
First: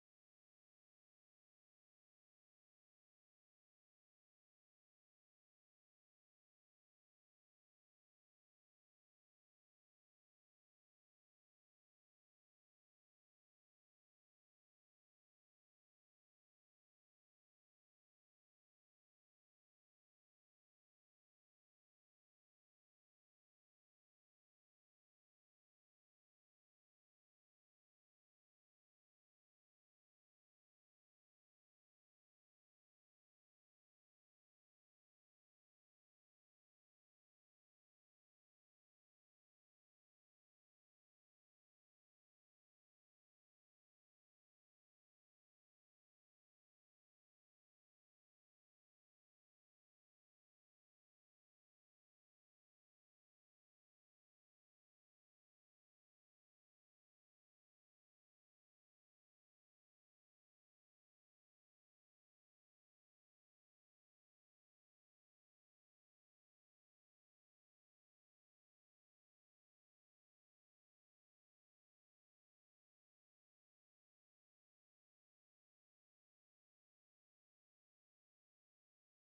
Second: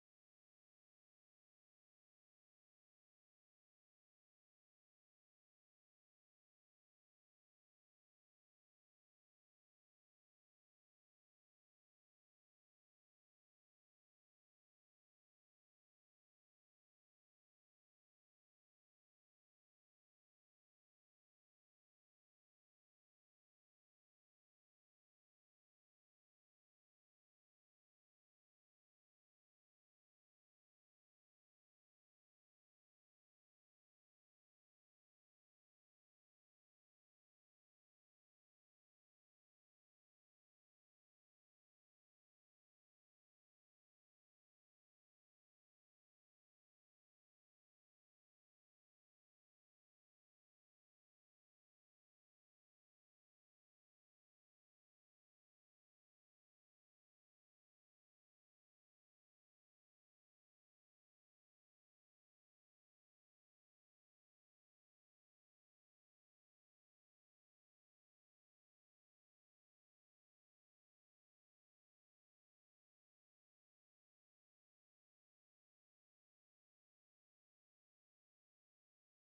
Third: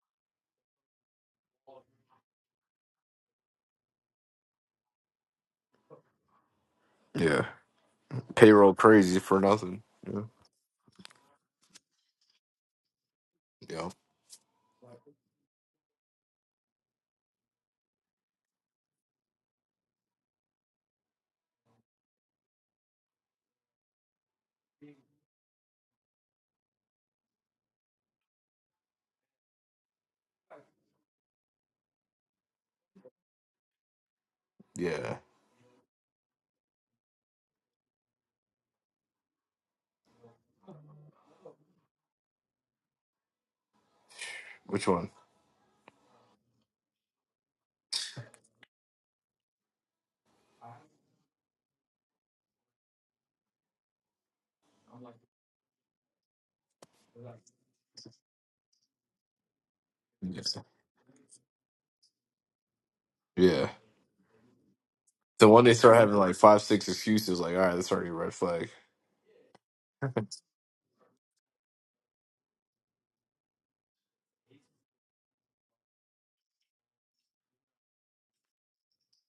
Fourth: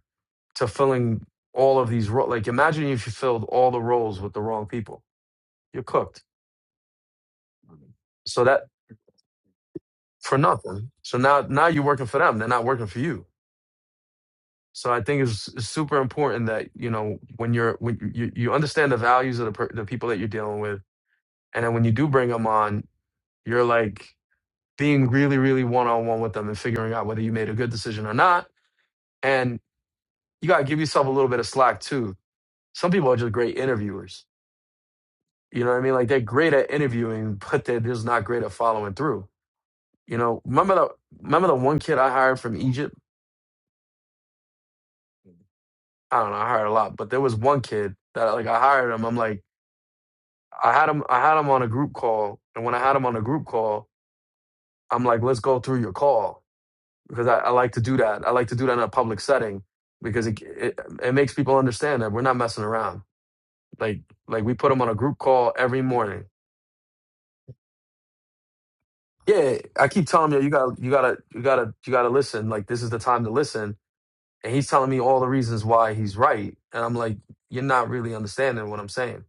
B: to filling all of these roles. Like imagine if you filled all the roles with the wrong people, you're cooked.
A: Yeah.
B: So that
A: Payroll crazy for nothing. Yeah.
B: for nothing. So now now you're working for them. They're not working for you.
A: Yeah.
B: So I think it's, it's super important that you know when you're when you you you understand the values of the per, the people that you're dealing with, and then when you do bring them on, you're like being really, really one on one with them and figuring out whether you made a good decision or not. And you got to give yourself a little bit of slack too. Some people are just great interviewers.
A: Yeah.
B: You know what I mean? Like they're great at interviewing, but they're just not great at following through. You know, remember the remember the one kid I hired from Egypt?
A: Which one?
B: I don't know, I hired a lot, but there was one kid that like I hired him. I'm like, I had him I had him on a group call, and when I had him on a group call, I'm like, let's go through your call. because I, I like to do that. I like to do that in a public setting because it,
A: Yes.
B: it it makes people understand that we're not messing around.
A: Yeah.
B: Like like we put them on a group
A: The
B: call
A: one they
B: every
A: start having
B: morning.
A: like five, six excuses, like, all right, that's already a red flag.
B: Yeah, I keep telling him, yo, you got to you got to you got to you got to listen. Like this is the time to listen, and he's telling me all the reasons why he's right, and I'm like, you're not really understanding what I'm saying.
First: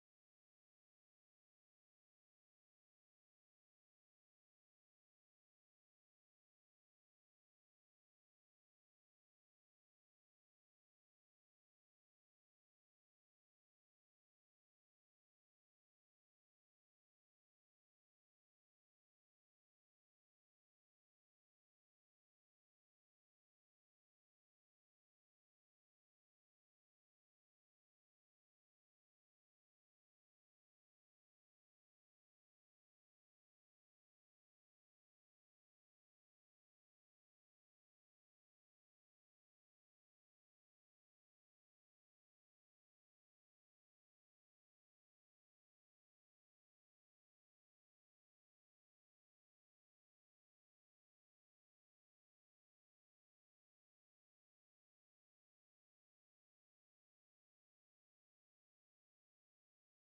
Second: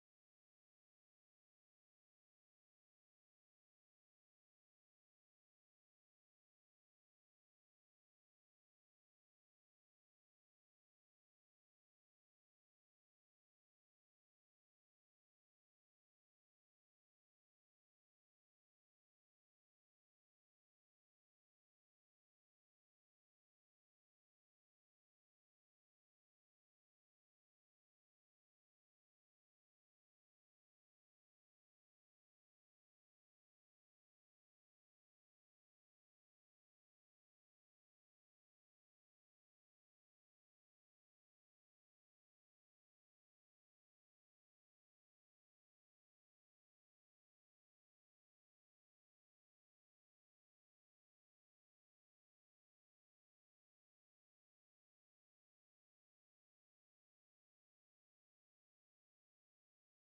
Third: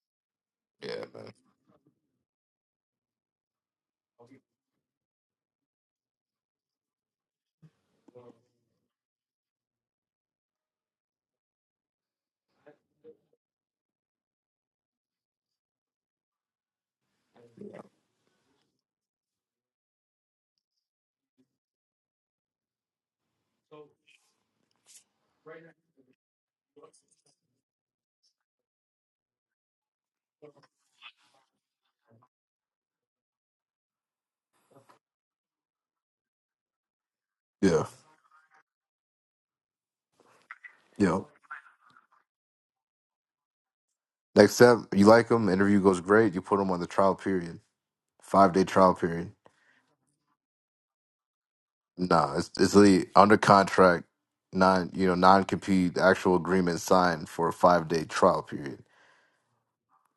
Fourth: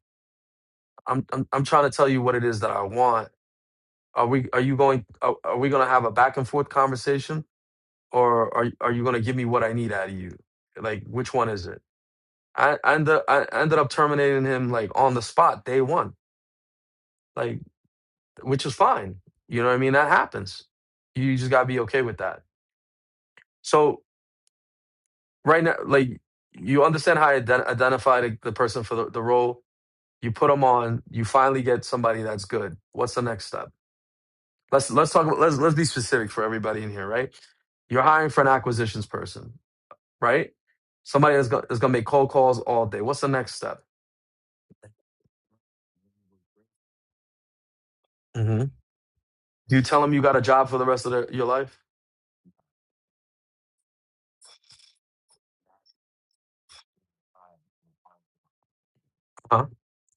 A: Yeah,
B: I'm
A: man.
B: I'm, I'm trying to tell you what it is that I want. Are we are you going are, are we going to have a back and forth conversation or are are you going to give me what I need out of you? Like which one is it? I, I ended I ended up terminating him like on the spot day one, like which is fine. You know what I mean? That happens. You just gotta be okay with that. So right now, like you understand how I ident- identify the, the person for the, the role. You put them on. You finally get somebody that's good. What's the next step? Let's let's talk. About, let's let's be specific for everybody in here, right?
A: Yeah.
B: You're hiring for an acquisitions person, right?
A: Yeah.
B: Somebody that's gonna, that's gonna make cold calls all day. What's the next step?
A: Next step, you like them, interview goes great, you put them on the trial period. Five day
B: hmm
A: trial period.
B: Do you tell them you got a job for the rest of their, your life?
A: Nah, it's it's really under contract, non you know, non compete, actual agreement signed for a five day trial period.
B: huh.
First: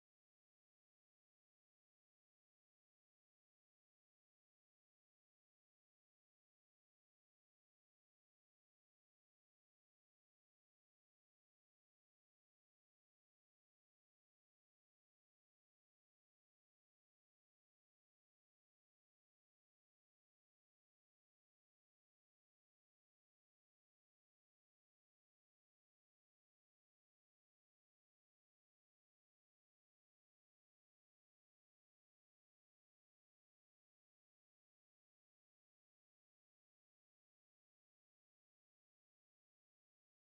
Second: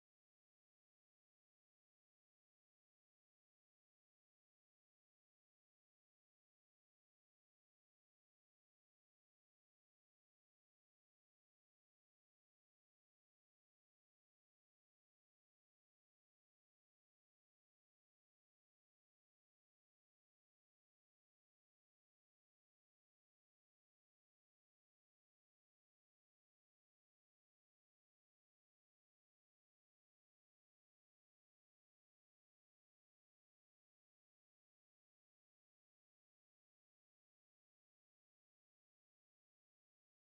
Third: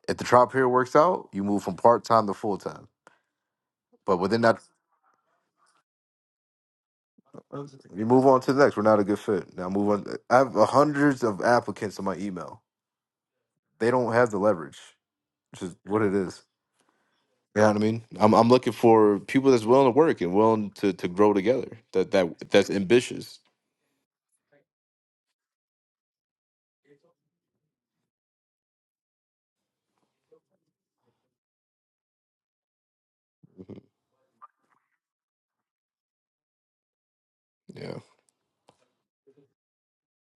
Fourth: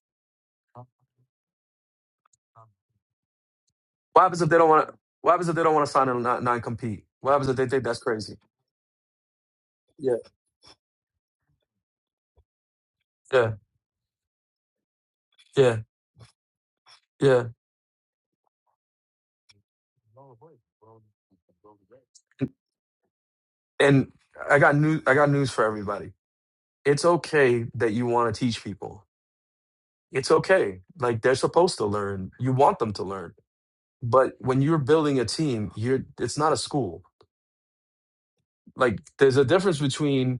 A: If the trial period works out, you move from part time to full time. But
B: What
A: within
B: happens if
A: that,
B: they don't want to? What happens if they don't want to sign a non- non-compete? What happens if they think that's
A: you move
B: crazy?
A: on to the next. We're not a good fit. Now move
B: Yeah,
A: on. I have hundreds of applicants in my email.
B: yeah,
A: They don't have the leverage, which is
B: yeah,
A: what it is.
B: yeah.
A: You know what I mean? I'm I'm looking for people that's willing to work and willing to to grow together. That that that's ambitious.
B: And I got news. I got news for everybody. It's okay that you want to teach people. It's okay. Like they're supposed to learn. You want them to learn.
A: Mhm.
B: But when you're building a team, you're. It's not a school.
A: Yeah,
B: Like there's a difference between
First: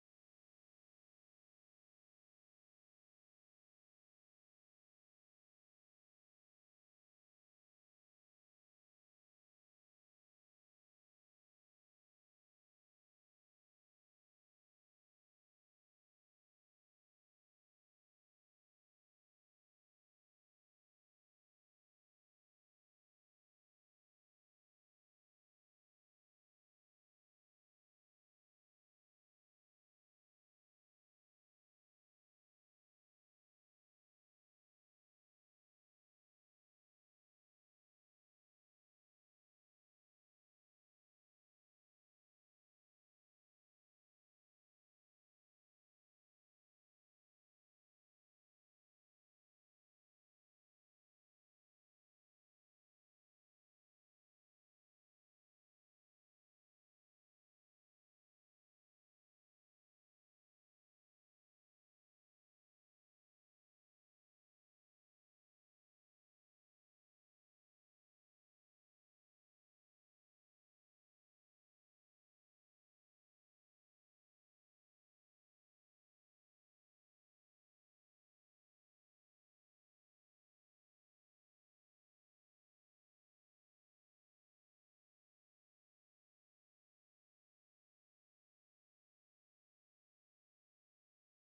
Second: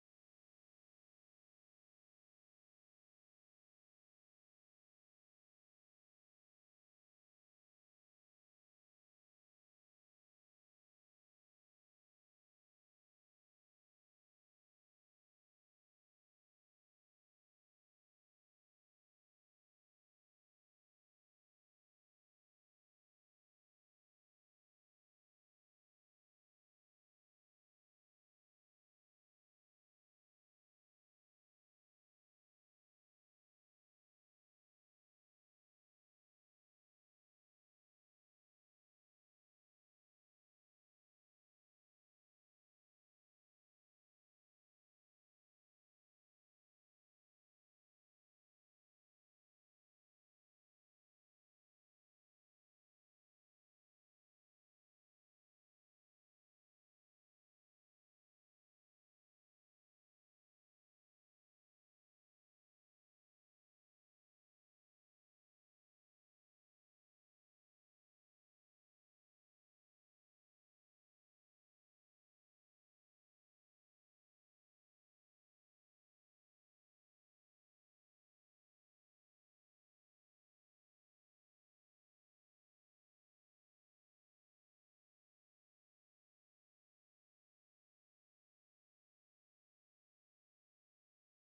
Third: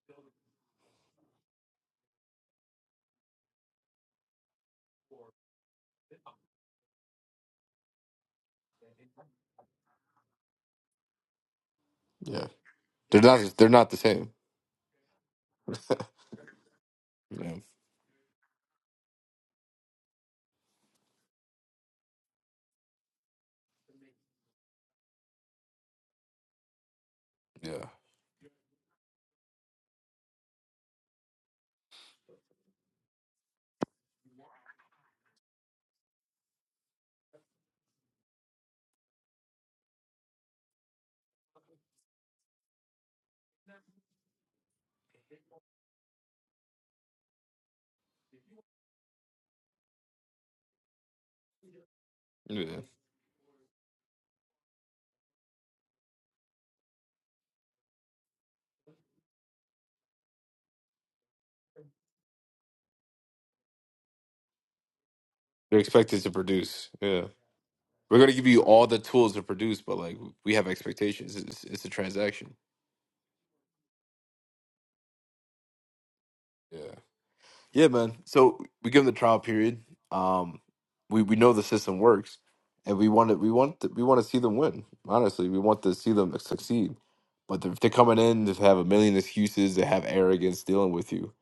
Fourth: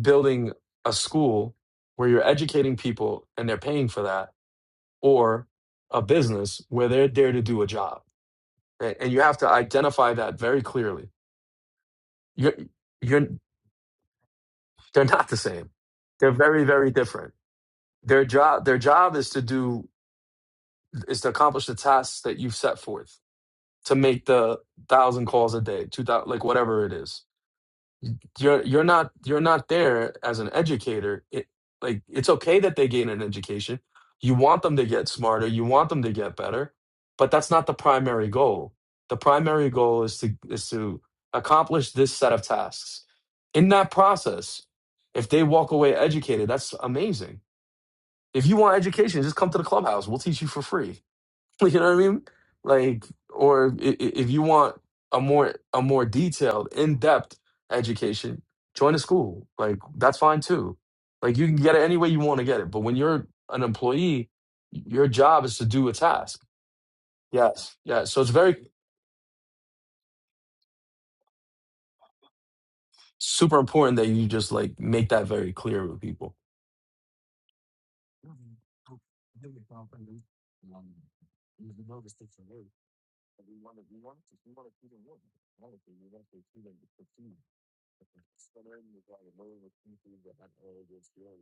B: building a school where you're educating people and they're paying for that, or a business where they're there to do a job A- and you have to identify that very clearly.
A: yeah.
B: You're,
A: They're
B: you're,
A: not they're not the same.
B: they're not the same. They're very, very different.
A: Yeah,
B: Their job, their job is to do is to accomplish the tasks that you've set forth to make the thousand calls a day, two thousand, like whatever it is
A: yeah,
B: you're you're not you're not there as an educator it like it's okay that they gain an education you want them to get smarter you want them to get better but that's not the primary goal the primary goal is to is to accomplish this set of tasks in that process if they walk away educated that's amazing if you want education just come to the clubhouse we'll teach you for free You know what I mean?
A: yeah.
B: Like, or i- i- if you want a more a more detailed, in depth education, join a school. Like that's fine too. Like you can get it any way you want to get it. But when you're an employee, your job is to
A: They're
B: do a
A: expected to
B: task.
A: produce. Yeah,
B: Yes, yeah.
A: we're
B: So it's
A: gonna give
B: very
A: you all the tools to produce, but like we have expectations. It's, it's a transaction.
B: super important that you just like make that very clear with people.
A: Yeah. Yeah, man. So we give them the trial period. Um, we we know the system works, and we want to we want to, we want to see them win. Honestly, we want to see them succeed. But if they're coming in to have a million excuses, they have arrogance dealing with you.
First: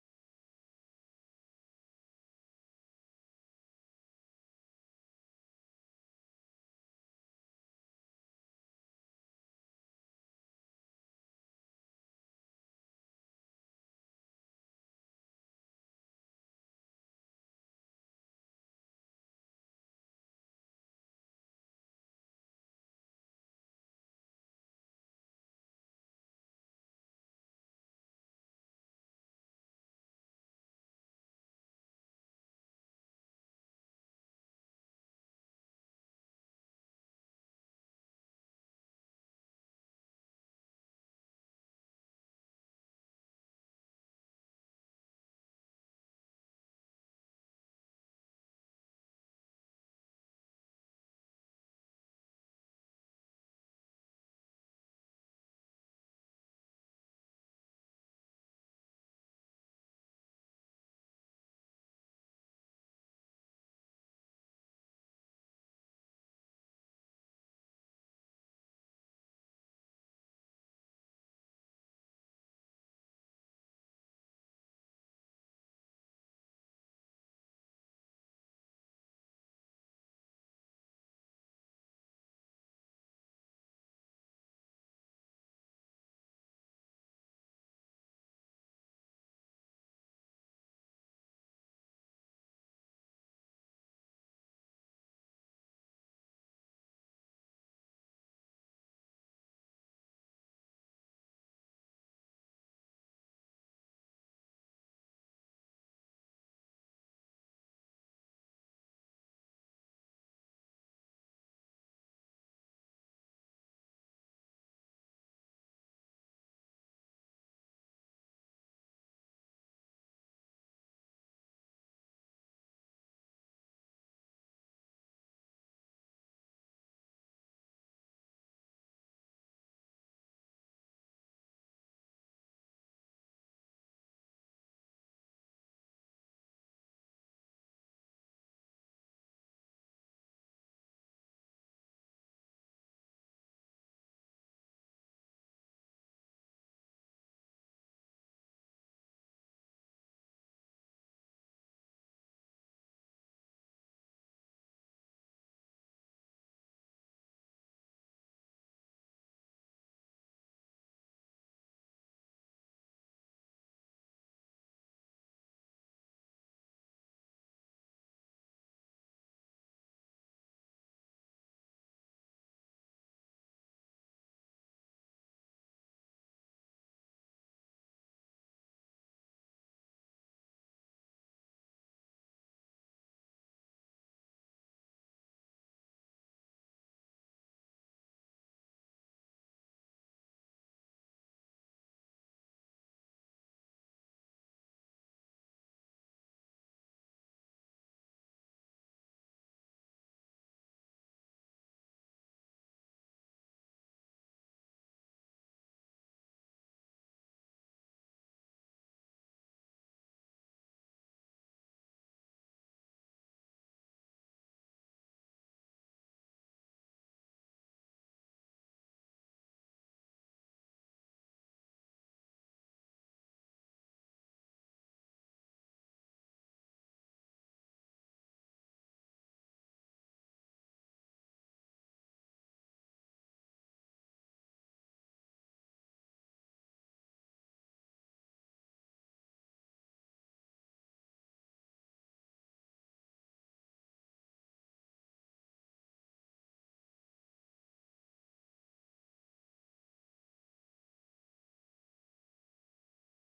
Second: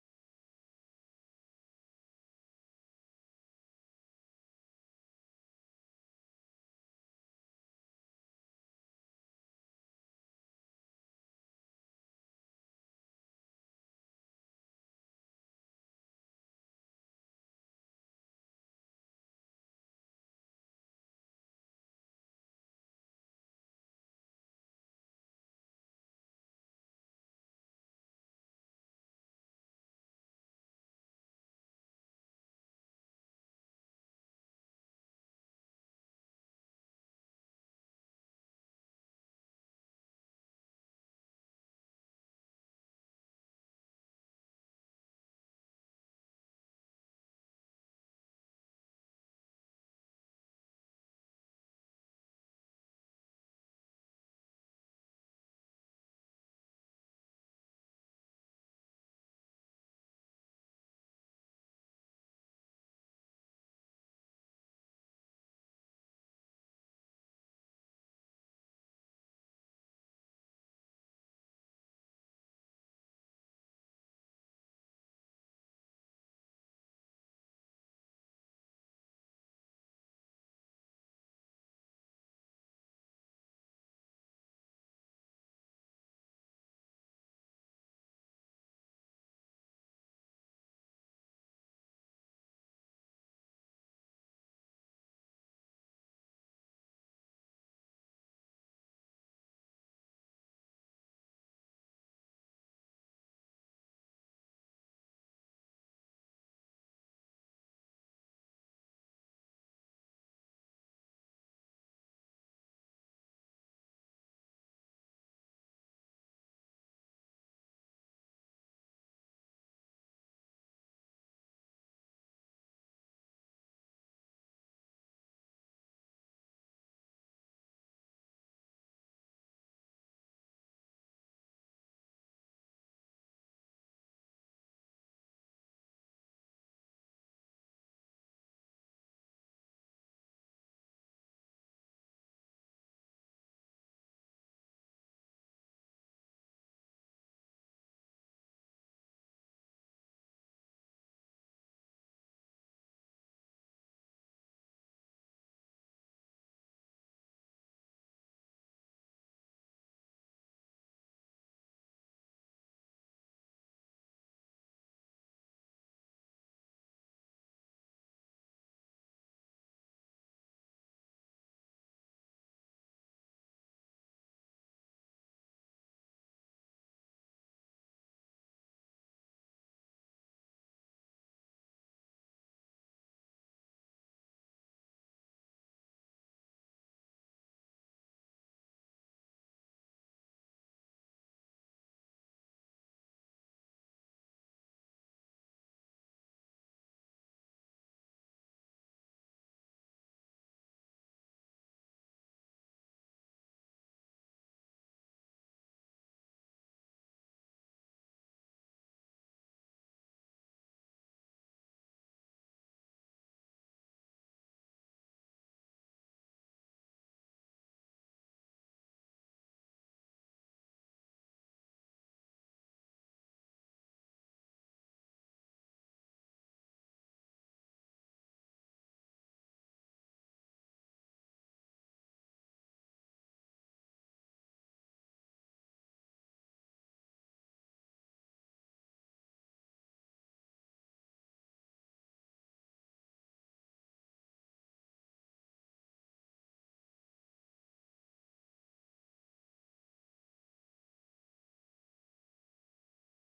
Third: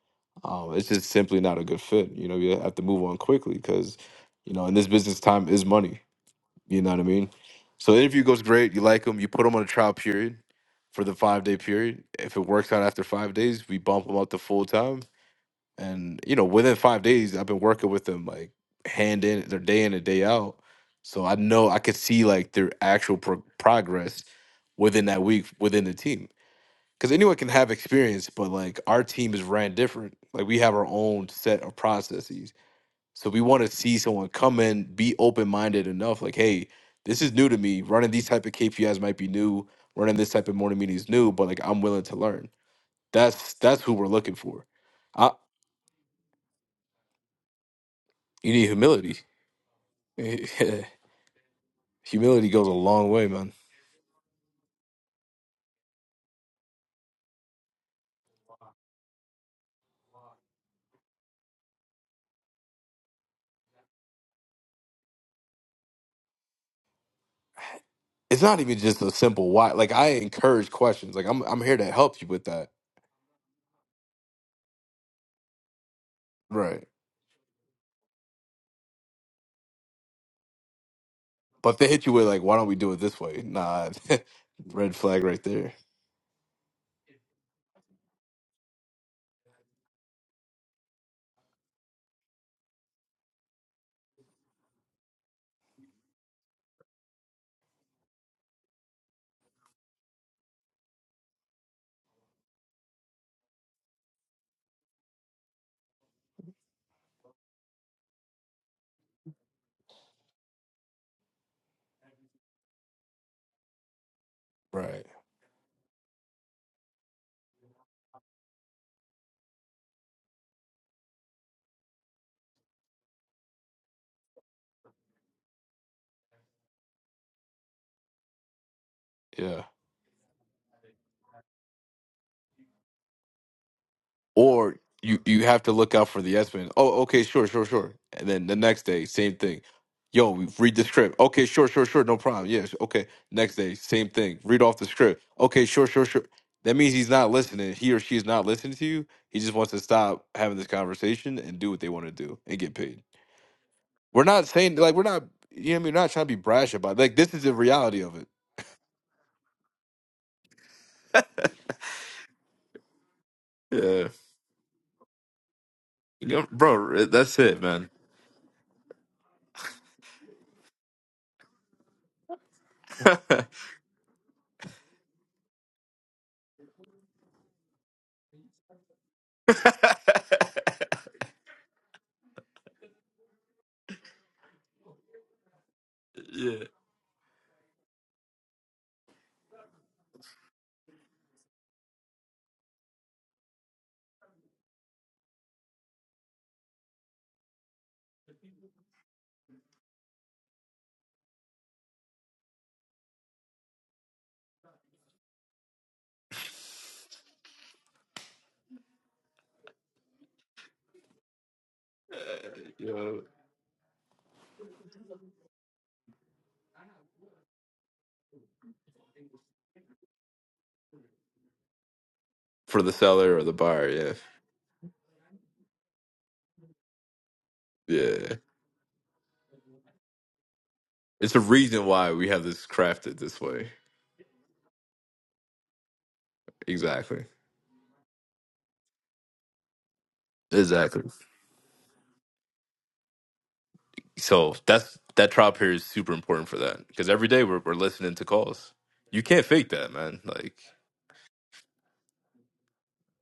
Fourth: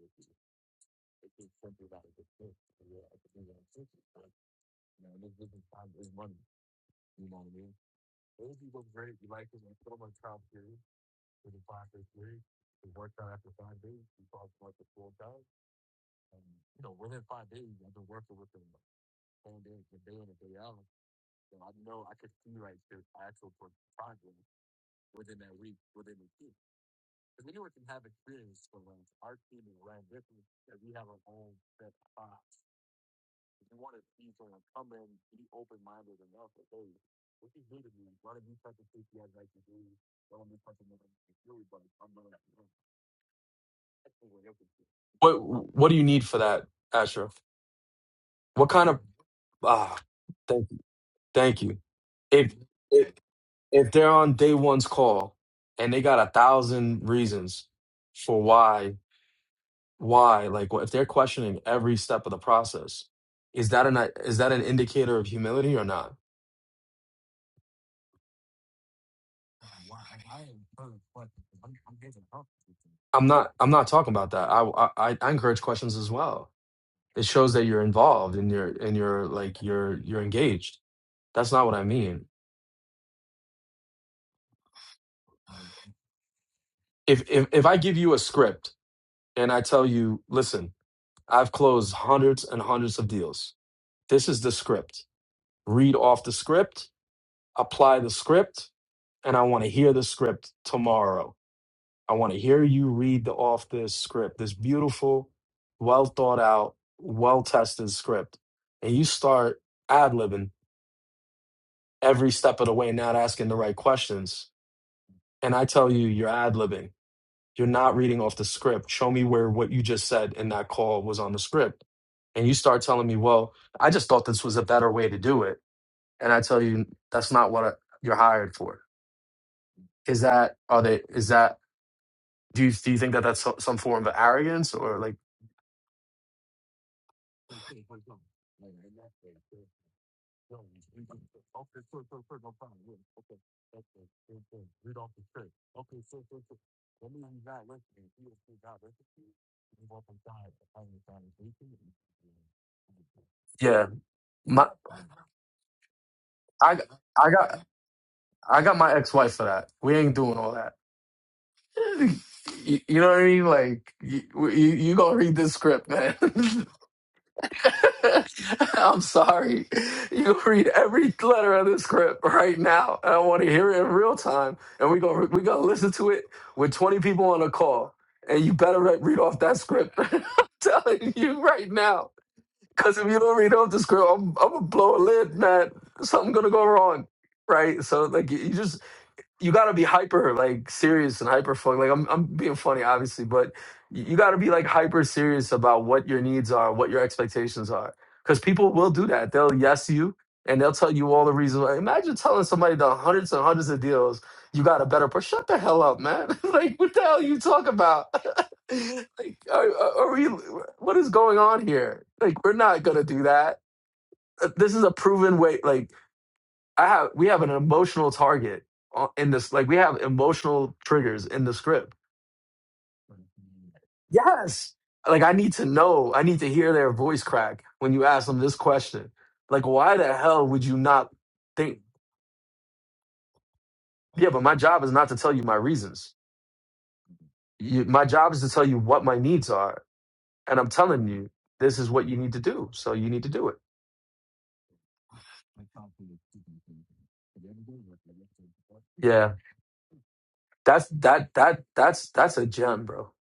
A: Um, it's just simply not a good fit. You know, you have to move on quickly because, you know, in this business, time is money. You know what I mean? So the interview goes great. You like them. You put them on a trial period for the five day period. If it works out after five days, we bump them up to full time and you know within five days i've been working with them like hand in their day in and day out so i know i could see like their actual pro- progress within that week within the team because anyone can have experience but like our team is ran different like we have our own set of processes so we want to see someone come in be open-minded enough like hey this is new to me running these type of kpis might be new running this type of morning meeting is new but like i'm willing to learn that's that's who we're looking for I,
B: What what do you need for that, Asher?
A: you need
B: What kind of
A: humility
B: ah? Thank you.
A: Humility
B: Thank you. If
A: goes a long
B: if
A: way, man.
B: if they're on day one's call and they got a thousand reasons for why why like what if they're questioning every step of the process is that an is that an indicator of humility or not
A: It's not even just a simple why. Like I encourage questions. Like I'm I'm here to help you with that.
B: i'm not i'm not talking about that i i, I encourage questions as well
A: Right.
B: it shows that you're involved and you're and you're like you're you're engaged that's not
A: But
B: what
A: if
B: i
A: they hit you with
B: mean
A: like, why don't we do it this way? Nah. red flag right there.
B: if if, if i give you a script and i tell you listen i've closed hundreds and hundreds of deals This is the script. Read off the script, apply the script, and I want to hear the script tomorrow. I want to hear you read the, off this script, this beautiful, well thought out, well tested script. And you start ad libbing every step of the way, not asking the right questions.
A: Right.
B: And I tell you, you're ad libbing. You're not reading off the script. Show me where what you just said in that call was on the script. And you start telling me, well, I just thought this was a better way to do it and I tell you that's not what I, you're hired for.
A: Yeah.
B: Is that are they? Is that do you do you think that that's so- some form of arrogance
A: Or
B: or like
A: you you have to look out for the S-man. Oh, okay, sure, sure, sure. And then the next day, same thing. Yo, we read the script. Okay, sure, sure, sure. No problem. Yes. Okay. Next day, same thing. Read off the script. Okay, sure, sure, sure. That means he's not listening. He or she is not listening to you. He just wants to stop having this conversation and do what they want to do and get paid.
B: yeah?
A: We're not
B: My
A: saying like we're not. You know, what I mean, we're not trying to be brash
B: I
A: about. It. Like
B: I
A: this is the
B: got
A: reality of it.
B: I got my ex wife for that. We ain't doing all that. You, you know what I mean? Like
A: Yeah,
B: you you, you gonna read this script, man?
A: Yeah, bro. That's it, man.
B: I'm sorry. You read every letter of the script right now. and I want to hear it in real time, and we are gonna we gonna listen to it with 20 people on a call, and you better re- read off that script. I'm telling you right now, because if you don't read off the script, I'm, I'm gonna blow a lid, man. Something gonna go wrong, right? So like you you just you got to be hyper like serious and hyper focused. Like I'm I'm being funny obviously, but you, you got to be like hyper serious about what your needs are, what your expectations are. Cuz people will do that. They'll yes you and they'll tell you all the reasons. why. Imagine telling somebody the hundreds and hundreds of deals you got a better person. Shut the hell up, man. like what the hell you talk about? like are, are are we what is going on here? Like we're not going to do that. Uh, This is a proven way like I have we have an emotional target on- in this like we have emotional triggers in the script.
A: for the seller or the buyer. Yeah,
B: Yes. Like I need to know, I need to hear their voice crack when you ask
A: yeah.
B: them this question. Like why the hell would you not
A: It's a
B: think
A: reason why we have this crafted this way.
B: yeah, but my job is not to tell you my reasons.
A: Exactly.
B: You, my job is to tell you what my needs are and I'm
A: Exactly.
B: telling you this is what you need to do. So you need to do it.
A: So that's that trial period is super important for that because every day we're we're listening to calls. You
B: Yeah.
A: can't fake that, man. Like,
B: That's that that that's that's a gem, bro.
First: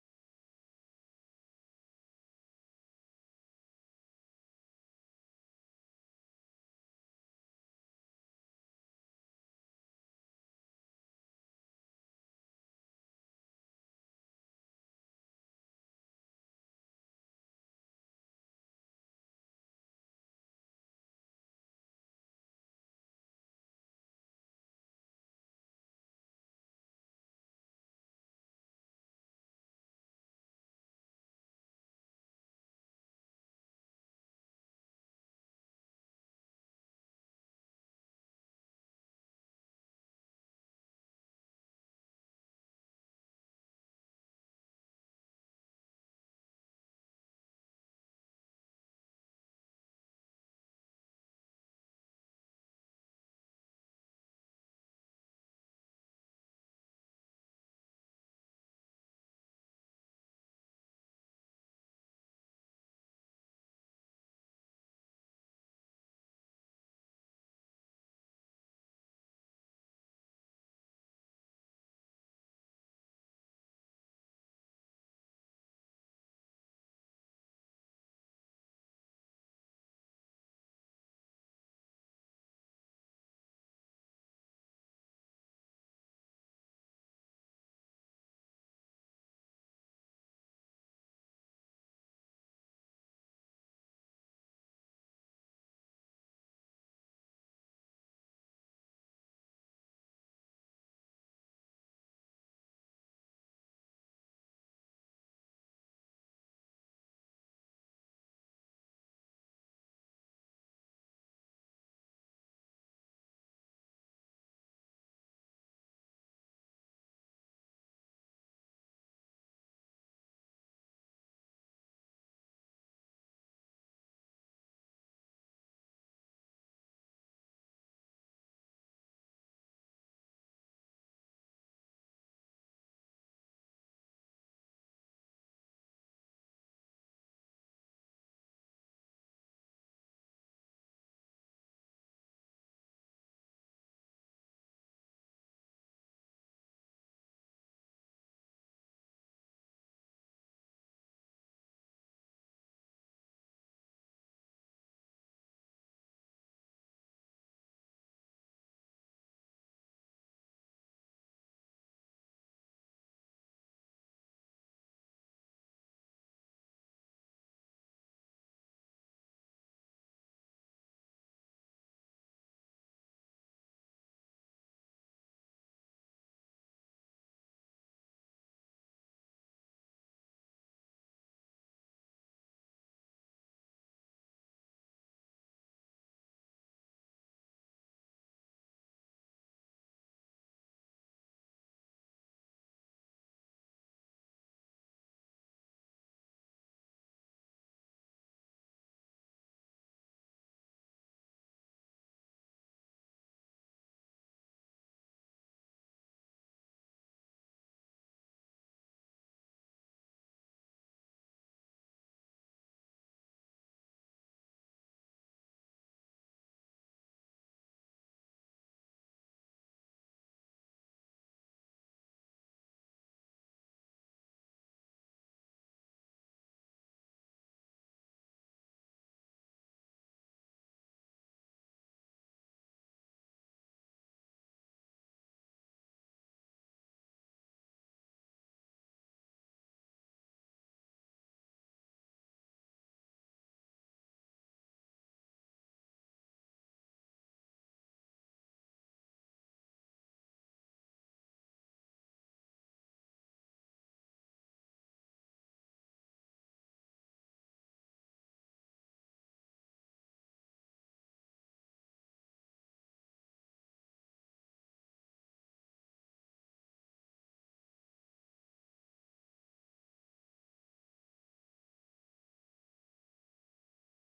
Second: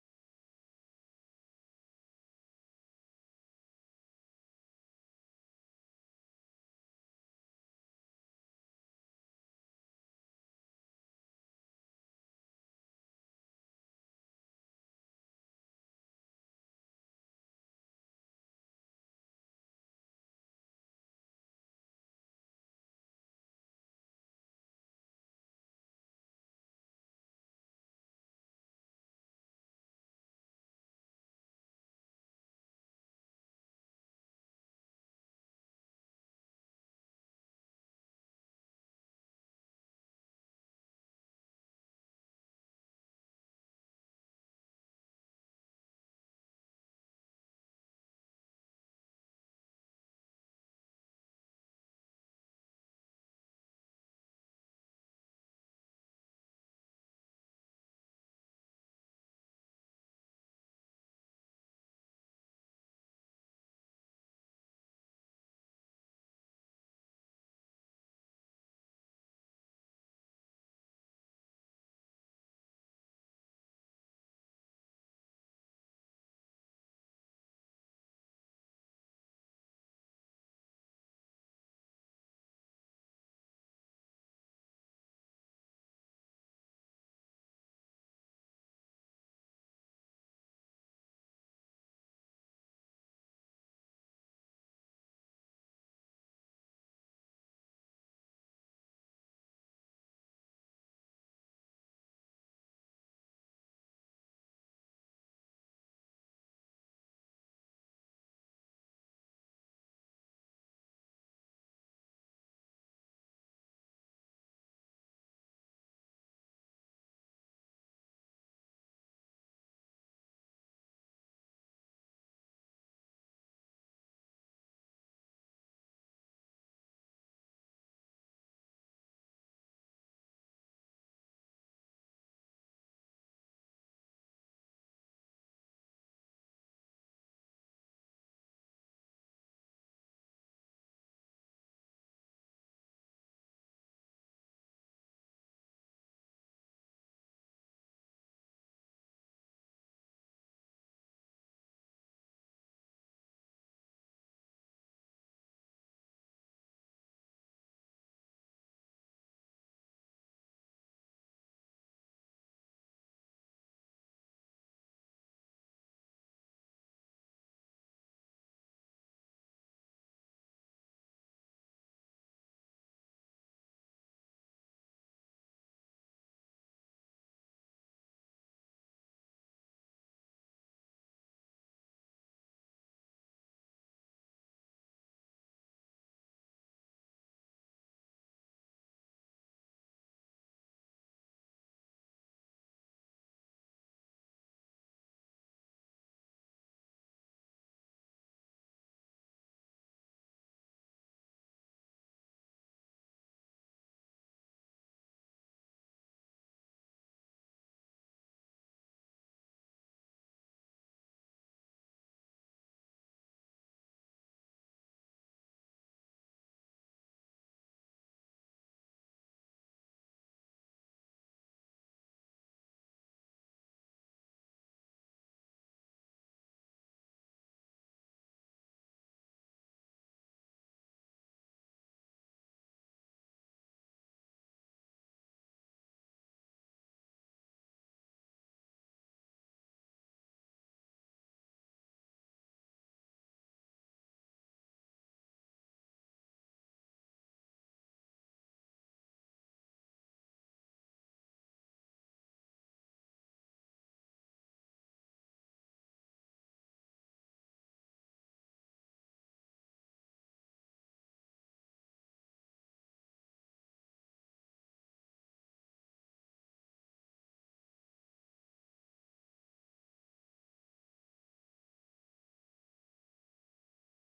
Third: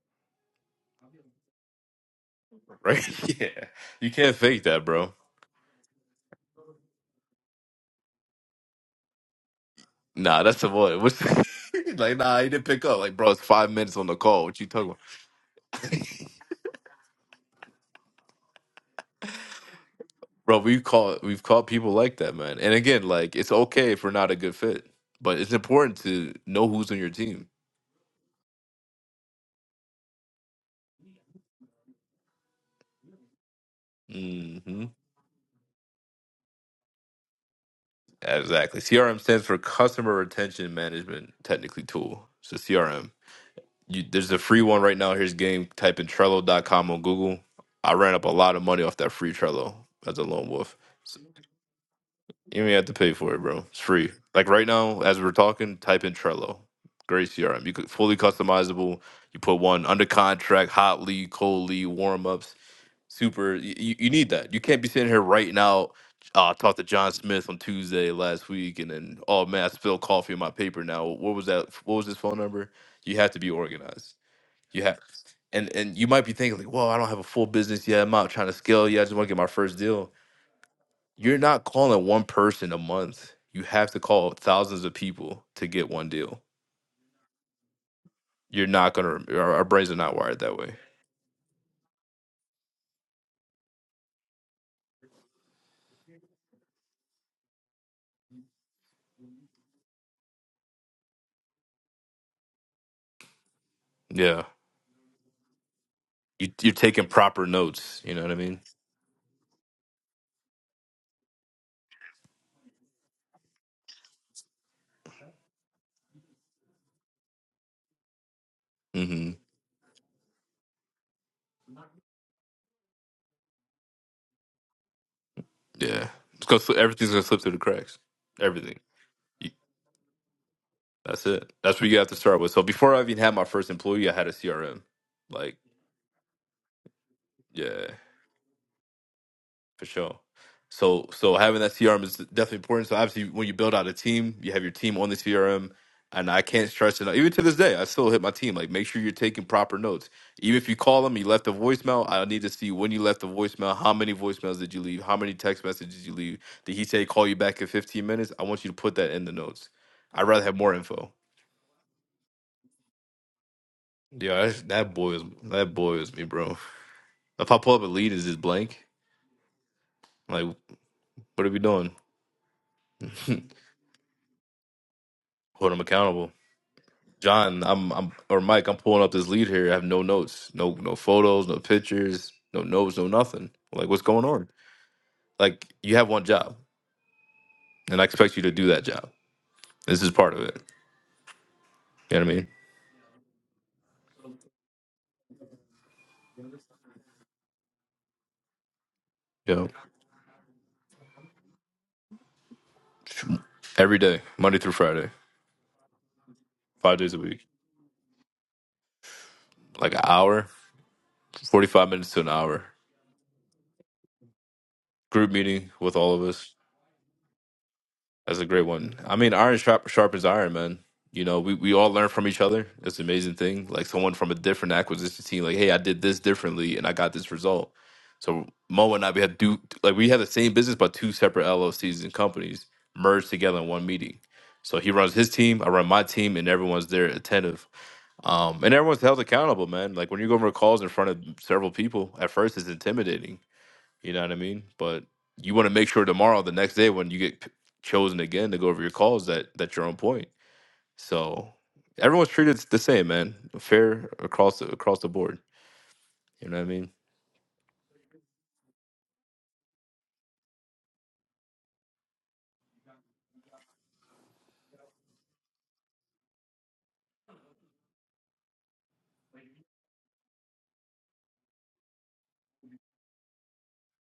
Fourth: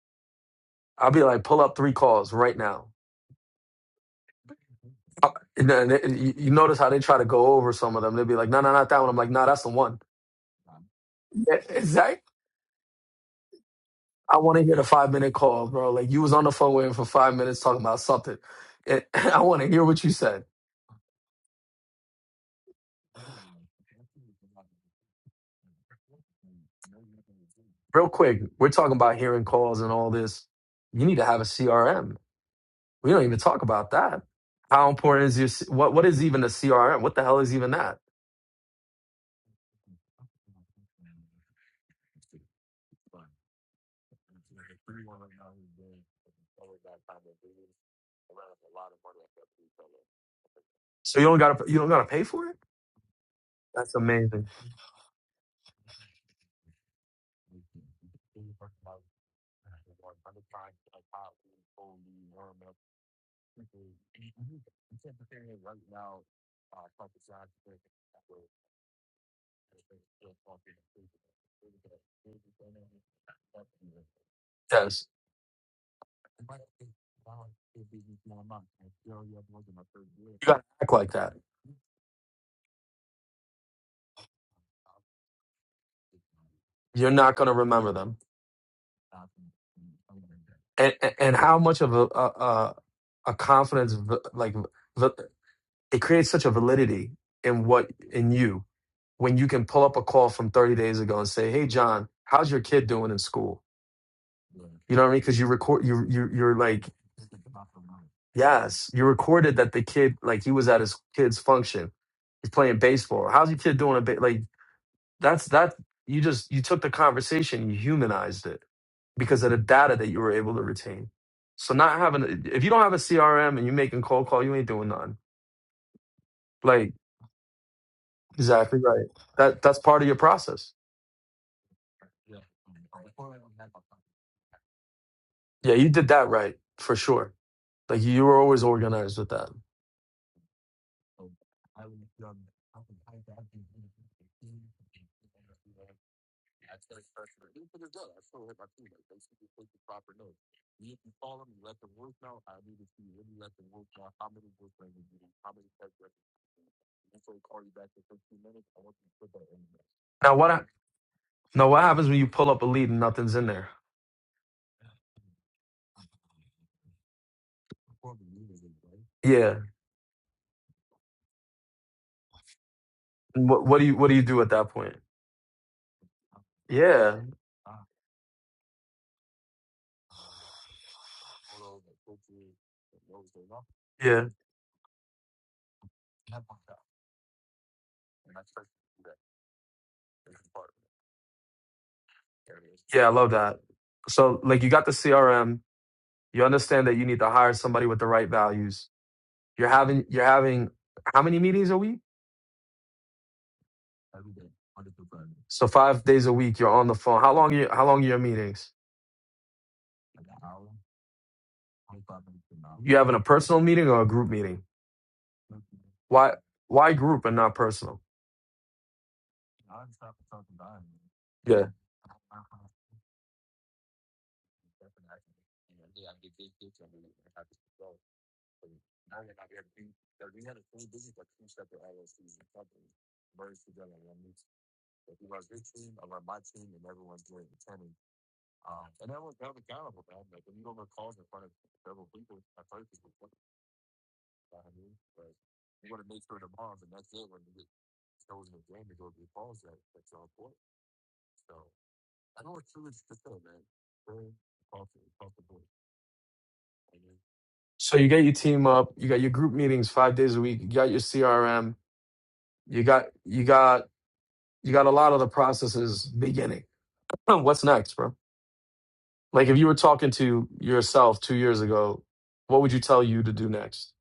B: I'll be like pull up 3 calls right now.
A: right? yeah, you can't fake that, bro.
B: Uh, And then it- you you notice how they try to go over some of them. They'll be like, "No, no, not that one." I'm like, "No, that's the one."
A: Nah, that's the one. What's
B: Yeah,
A: like,
B: exactly.
A: nah, he didn't pick up. Like, bro, it's five minutes on the
B: I
A: call.
B: want
A: What
B: to
A: you
B: hear the
A: talking about?
B: five minute call, bro. Like you was on the phone with him for five minutes talking about something. And I want to hear what you said,
A: bro we call we've called people like that man and again like it's okay if we're not a good fit but it's important to know who's on your team
B: real quick. We're talking about hearing calls and all this. You need to have a CRM. We don't even talk about that.
A: hmm
B: How important is your C- what? What is even a CRM? What the hell is even that?
A: Exactly. CRM stands for Customer Retention Management Technically Tool. It's a CRM. You, there's a free one right now. Here's game. Type in Trello.com on Google. I ran up a lot of money off that free Trello as a lone wolf.
B: So you don't got to you don't got to pay for it.
A: You don't even have to pay for it, bro. It's
B: That's
A: free.
B: amazing.
A: Like right now, as we're talking, type in Trello. Great CRM. You could fully customizable. You put one under contract, hot lead, cold lead, warm ups super you, you need that you can't be sitting here writing out uh, I talked to John Smith on Tuesday last week, and then oh man, I spilled coffee on my paper. Now, what was that? What was his phone number? You have to be organized. You have,
B: Yes,
A: and and you might be thinking like, well, I don't have a full business yet. I'm not trying to scale yet. I just want to get my first deal.
B: you got to act like that.
A: You're not calling one person a month. You have to call thousands of people to get one deal.
B: You're not going to remember them.
A: You're not gonna. Our, our brains are not wired that way.
B: And, and and how much of a a, a a confidence v- like v- it creates such a validity in what in you when you can pull up a call from 30 days ago and say, "Hey, John, how's your kid doing in school?"
A: Yeah,
B: You know what I mean? Because you record, you you
A: you,
B: you're
A: you're
B: like,
A: taking proper notes. You know what I mean?
B: yes, you recorded that the kid like he was at his kid's function, he's playing baseball. How's your kid doing? A bit like that's that you just you took the conversation, you humanized it
A: Mm-hmm.
B: because of the data that you were able to retain. So not having if you don't have a CRM and you're making cold call, you ain't doing nothing.
A: Yeah, it's gonna slip,
B: Like
A: everything's gonna slip through the cracks. Everything.
B: exactly right.
A: You-
B: That that's part of your process.
A: That's it. That's what you have to start with. So before I even had my first employee, I had a CRM. Like,
B: Yeah, you did that right for sure.
A: yeah.
B: Like you were always organized with that.
A: for sure. So so having that CRM is definitely important. So obviously, when you build out a team, you have your team on the CRM, and I can't stress it. Even to this day, I still hit my team like make sure you're taking proper notes. Even if you call them, you left a voicemail. I need to see when you left the voicemail. How many voicemails did you leave? How many text messages did you leave? Did he say call you back in 15 minutes? I want you to put that in the notes. I'd
B: Now
A: rather
B: what?
A: have
B: hap-
A: more info.
B: Now what happens when you pull up a lead and nothing's in there?
A: Yeah, that, that boils that boils me, bro. If I pull up a lead, is just blank?
B: Yeah.
A: Like, what are we doing? Hold
B: What what do you what do you do at that point?
A: them accountable.
B: Yeah.
A: John, I'm, I'm, or Mike, I'm pulling up this lead here. I have no notes, no, no photos, no pictures, no notes, no nothing. Like, what's going
B: Yeah.
A: on? Like, you have one job, and I expect you to do that job. This is part of it. You know what I mean?
B: Yeah. I love that. So like you got the CRM. You understand that you need to hire somebody with the right values. You're having you're having how many meetings a week?
A: Yo, every day, Monday through Friday,
B: So five days a week, you're on the
A: five days a
B: phone. How
A: week,
B: long? Are you, how long are your meetings?
A: like an hour, forty-five minutes to an hour,
B: You having a personal meeting or a group meeting?
A: group meeting with all of
B: Why?
A: us.
B: Why group and not personal?
A: That's a great one. I mean, iron sharp, sharpens iron, man. You know, we,
B: Yeah.
A: we all learn from each other. It's an amazing thing. Like someone from a different acquisition team, like, hey, I did this differently and I got this result. So Mo and I, we had do like we had the same business, but two separate LLCs and companies merged together in one meeting. So he runs his team, I run my team, and everyone's there attentive. Um, and everyone's held accountable, man. Like when you go over calls in front of several people, at first it's intimidating you know what I mean? But you want to make sure tomorrow, the next day, when you get p- chosen again to go over your calls, that that you're on point. So everyone's treated the same, man. Fair across the, across the board. You know what I mean?
B: So you get your team up. You got your group meetings five days a week. You got your CRM. You got you got you got a lot of the processes beginning. What's next, bro? Like if you were talking to yourself two years ago, what would you tell you to do next?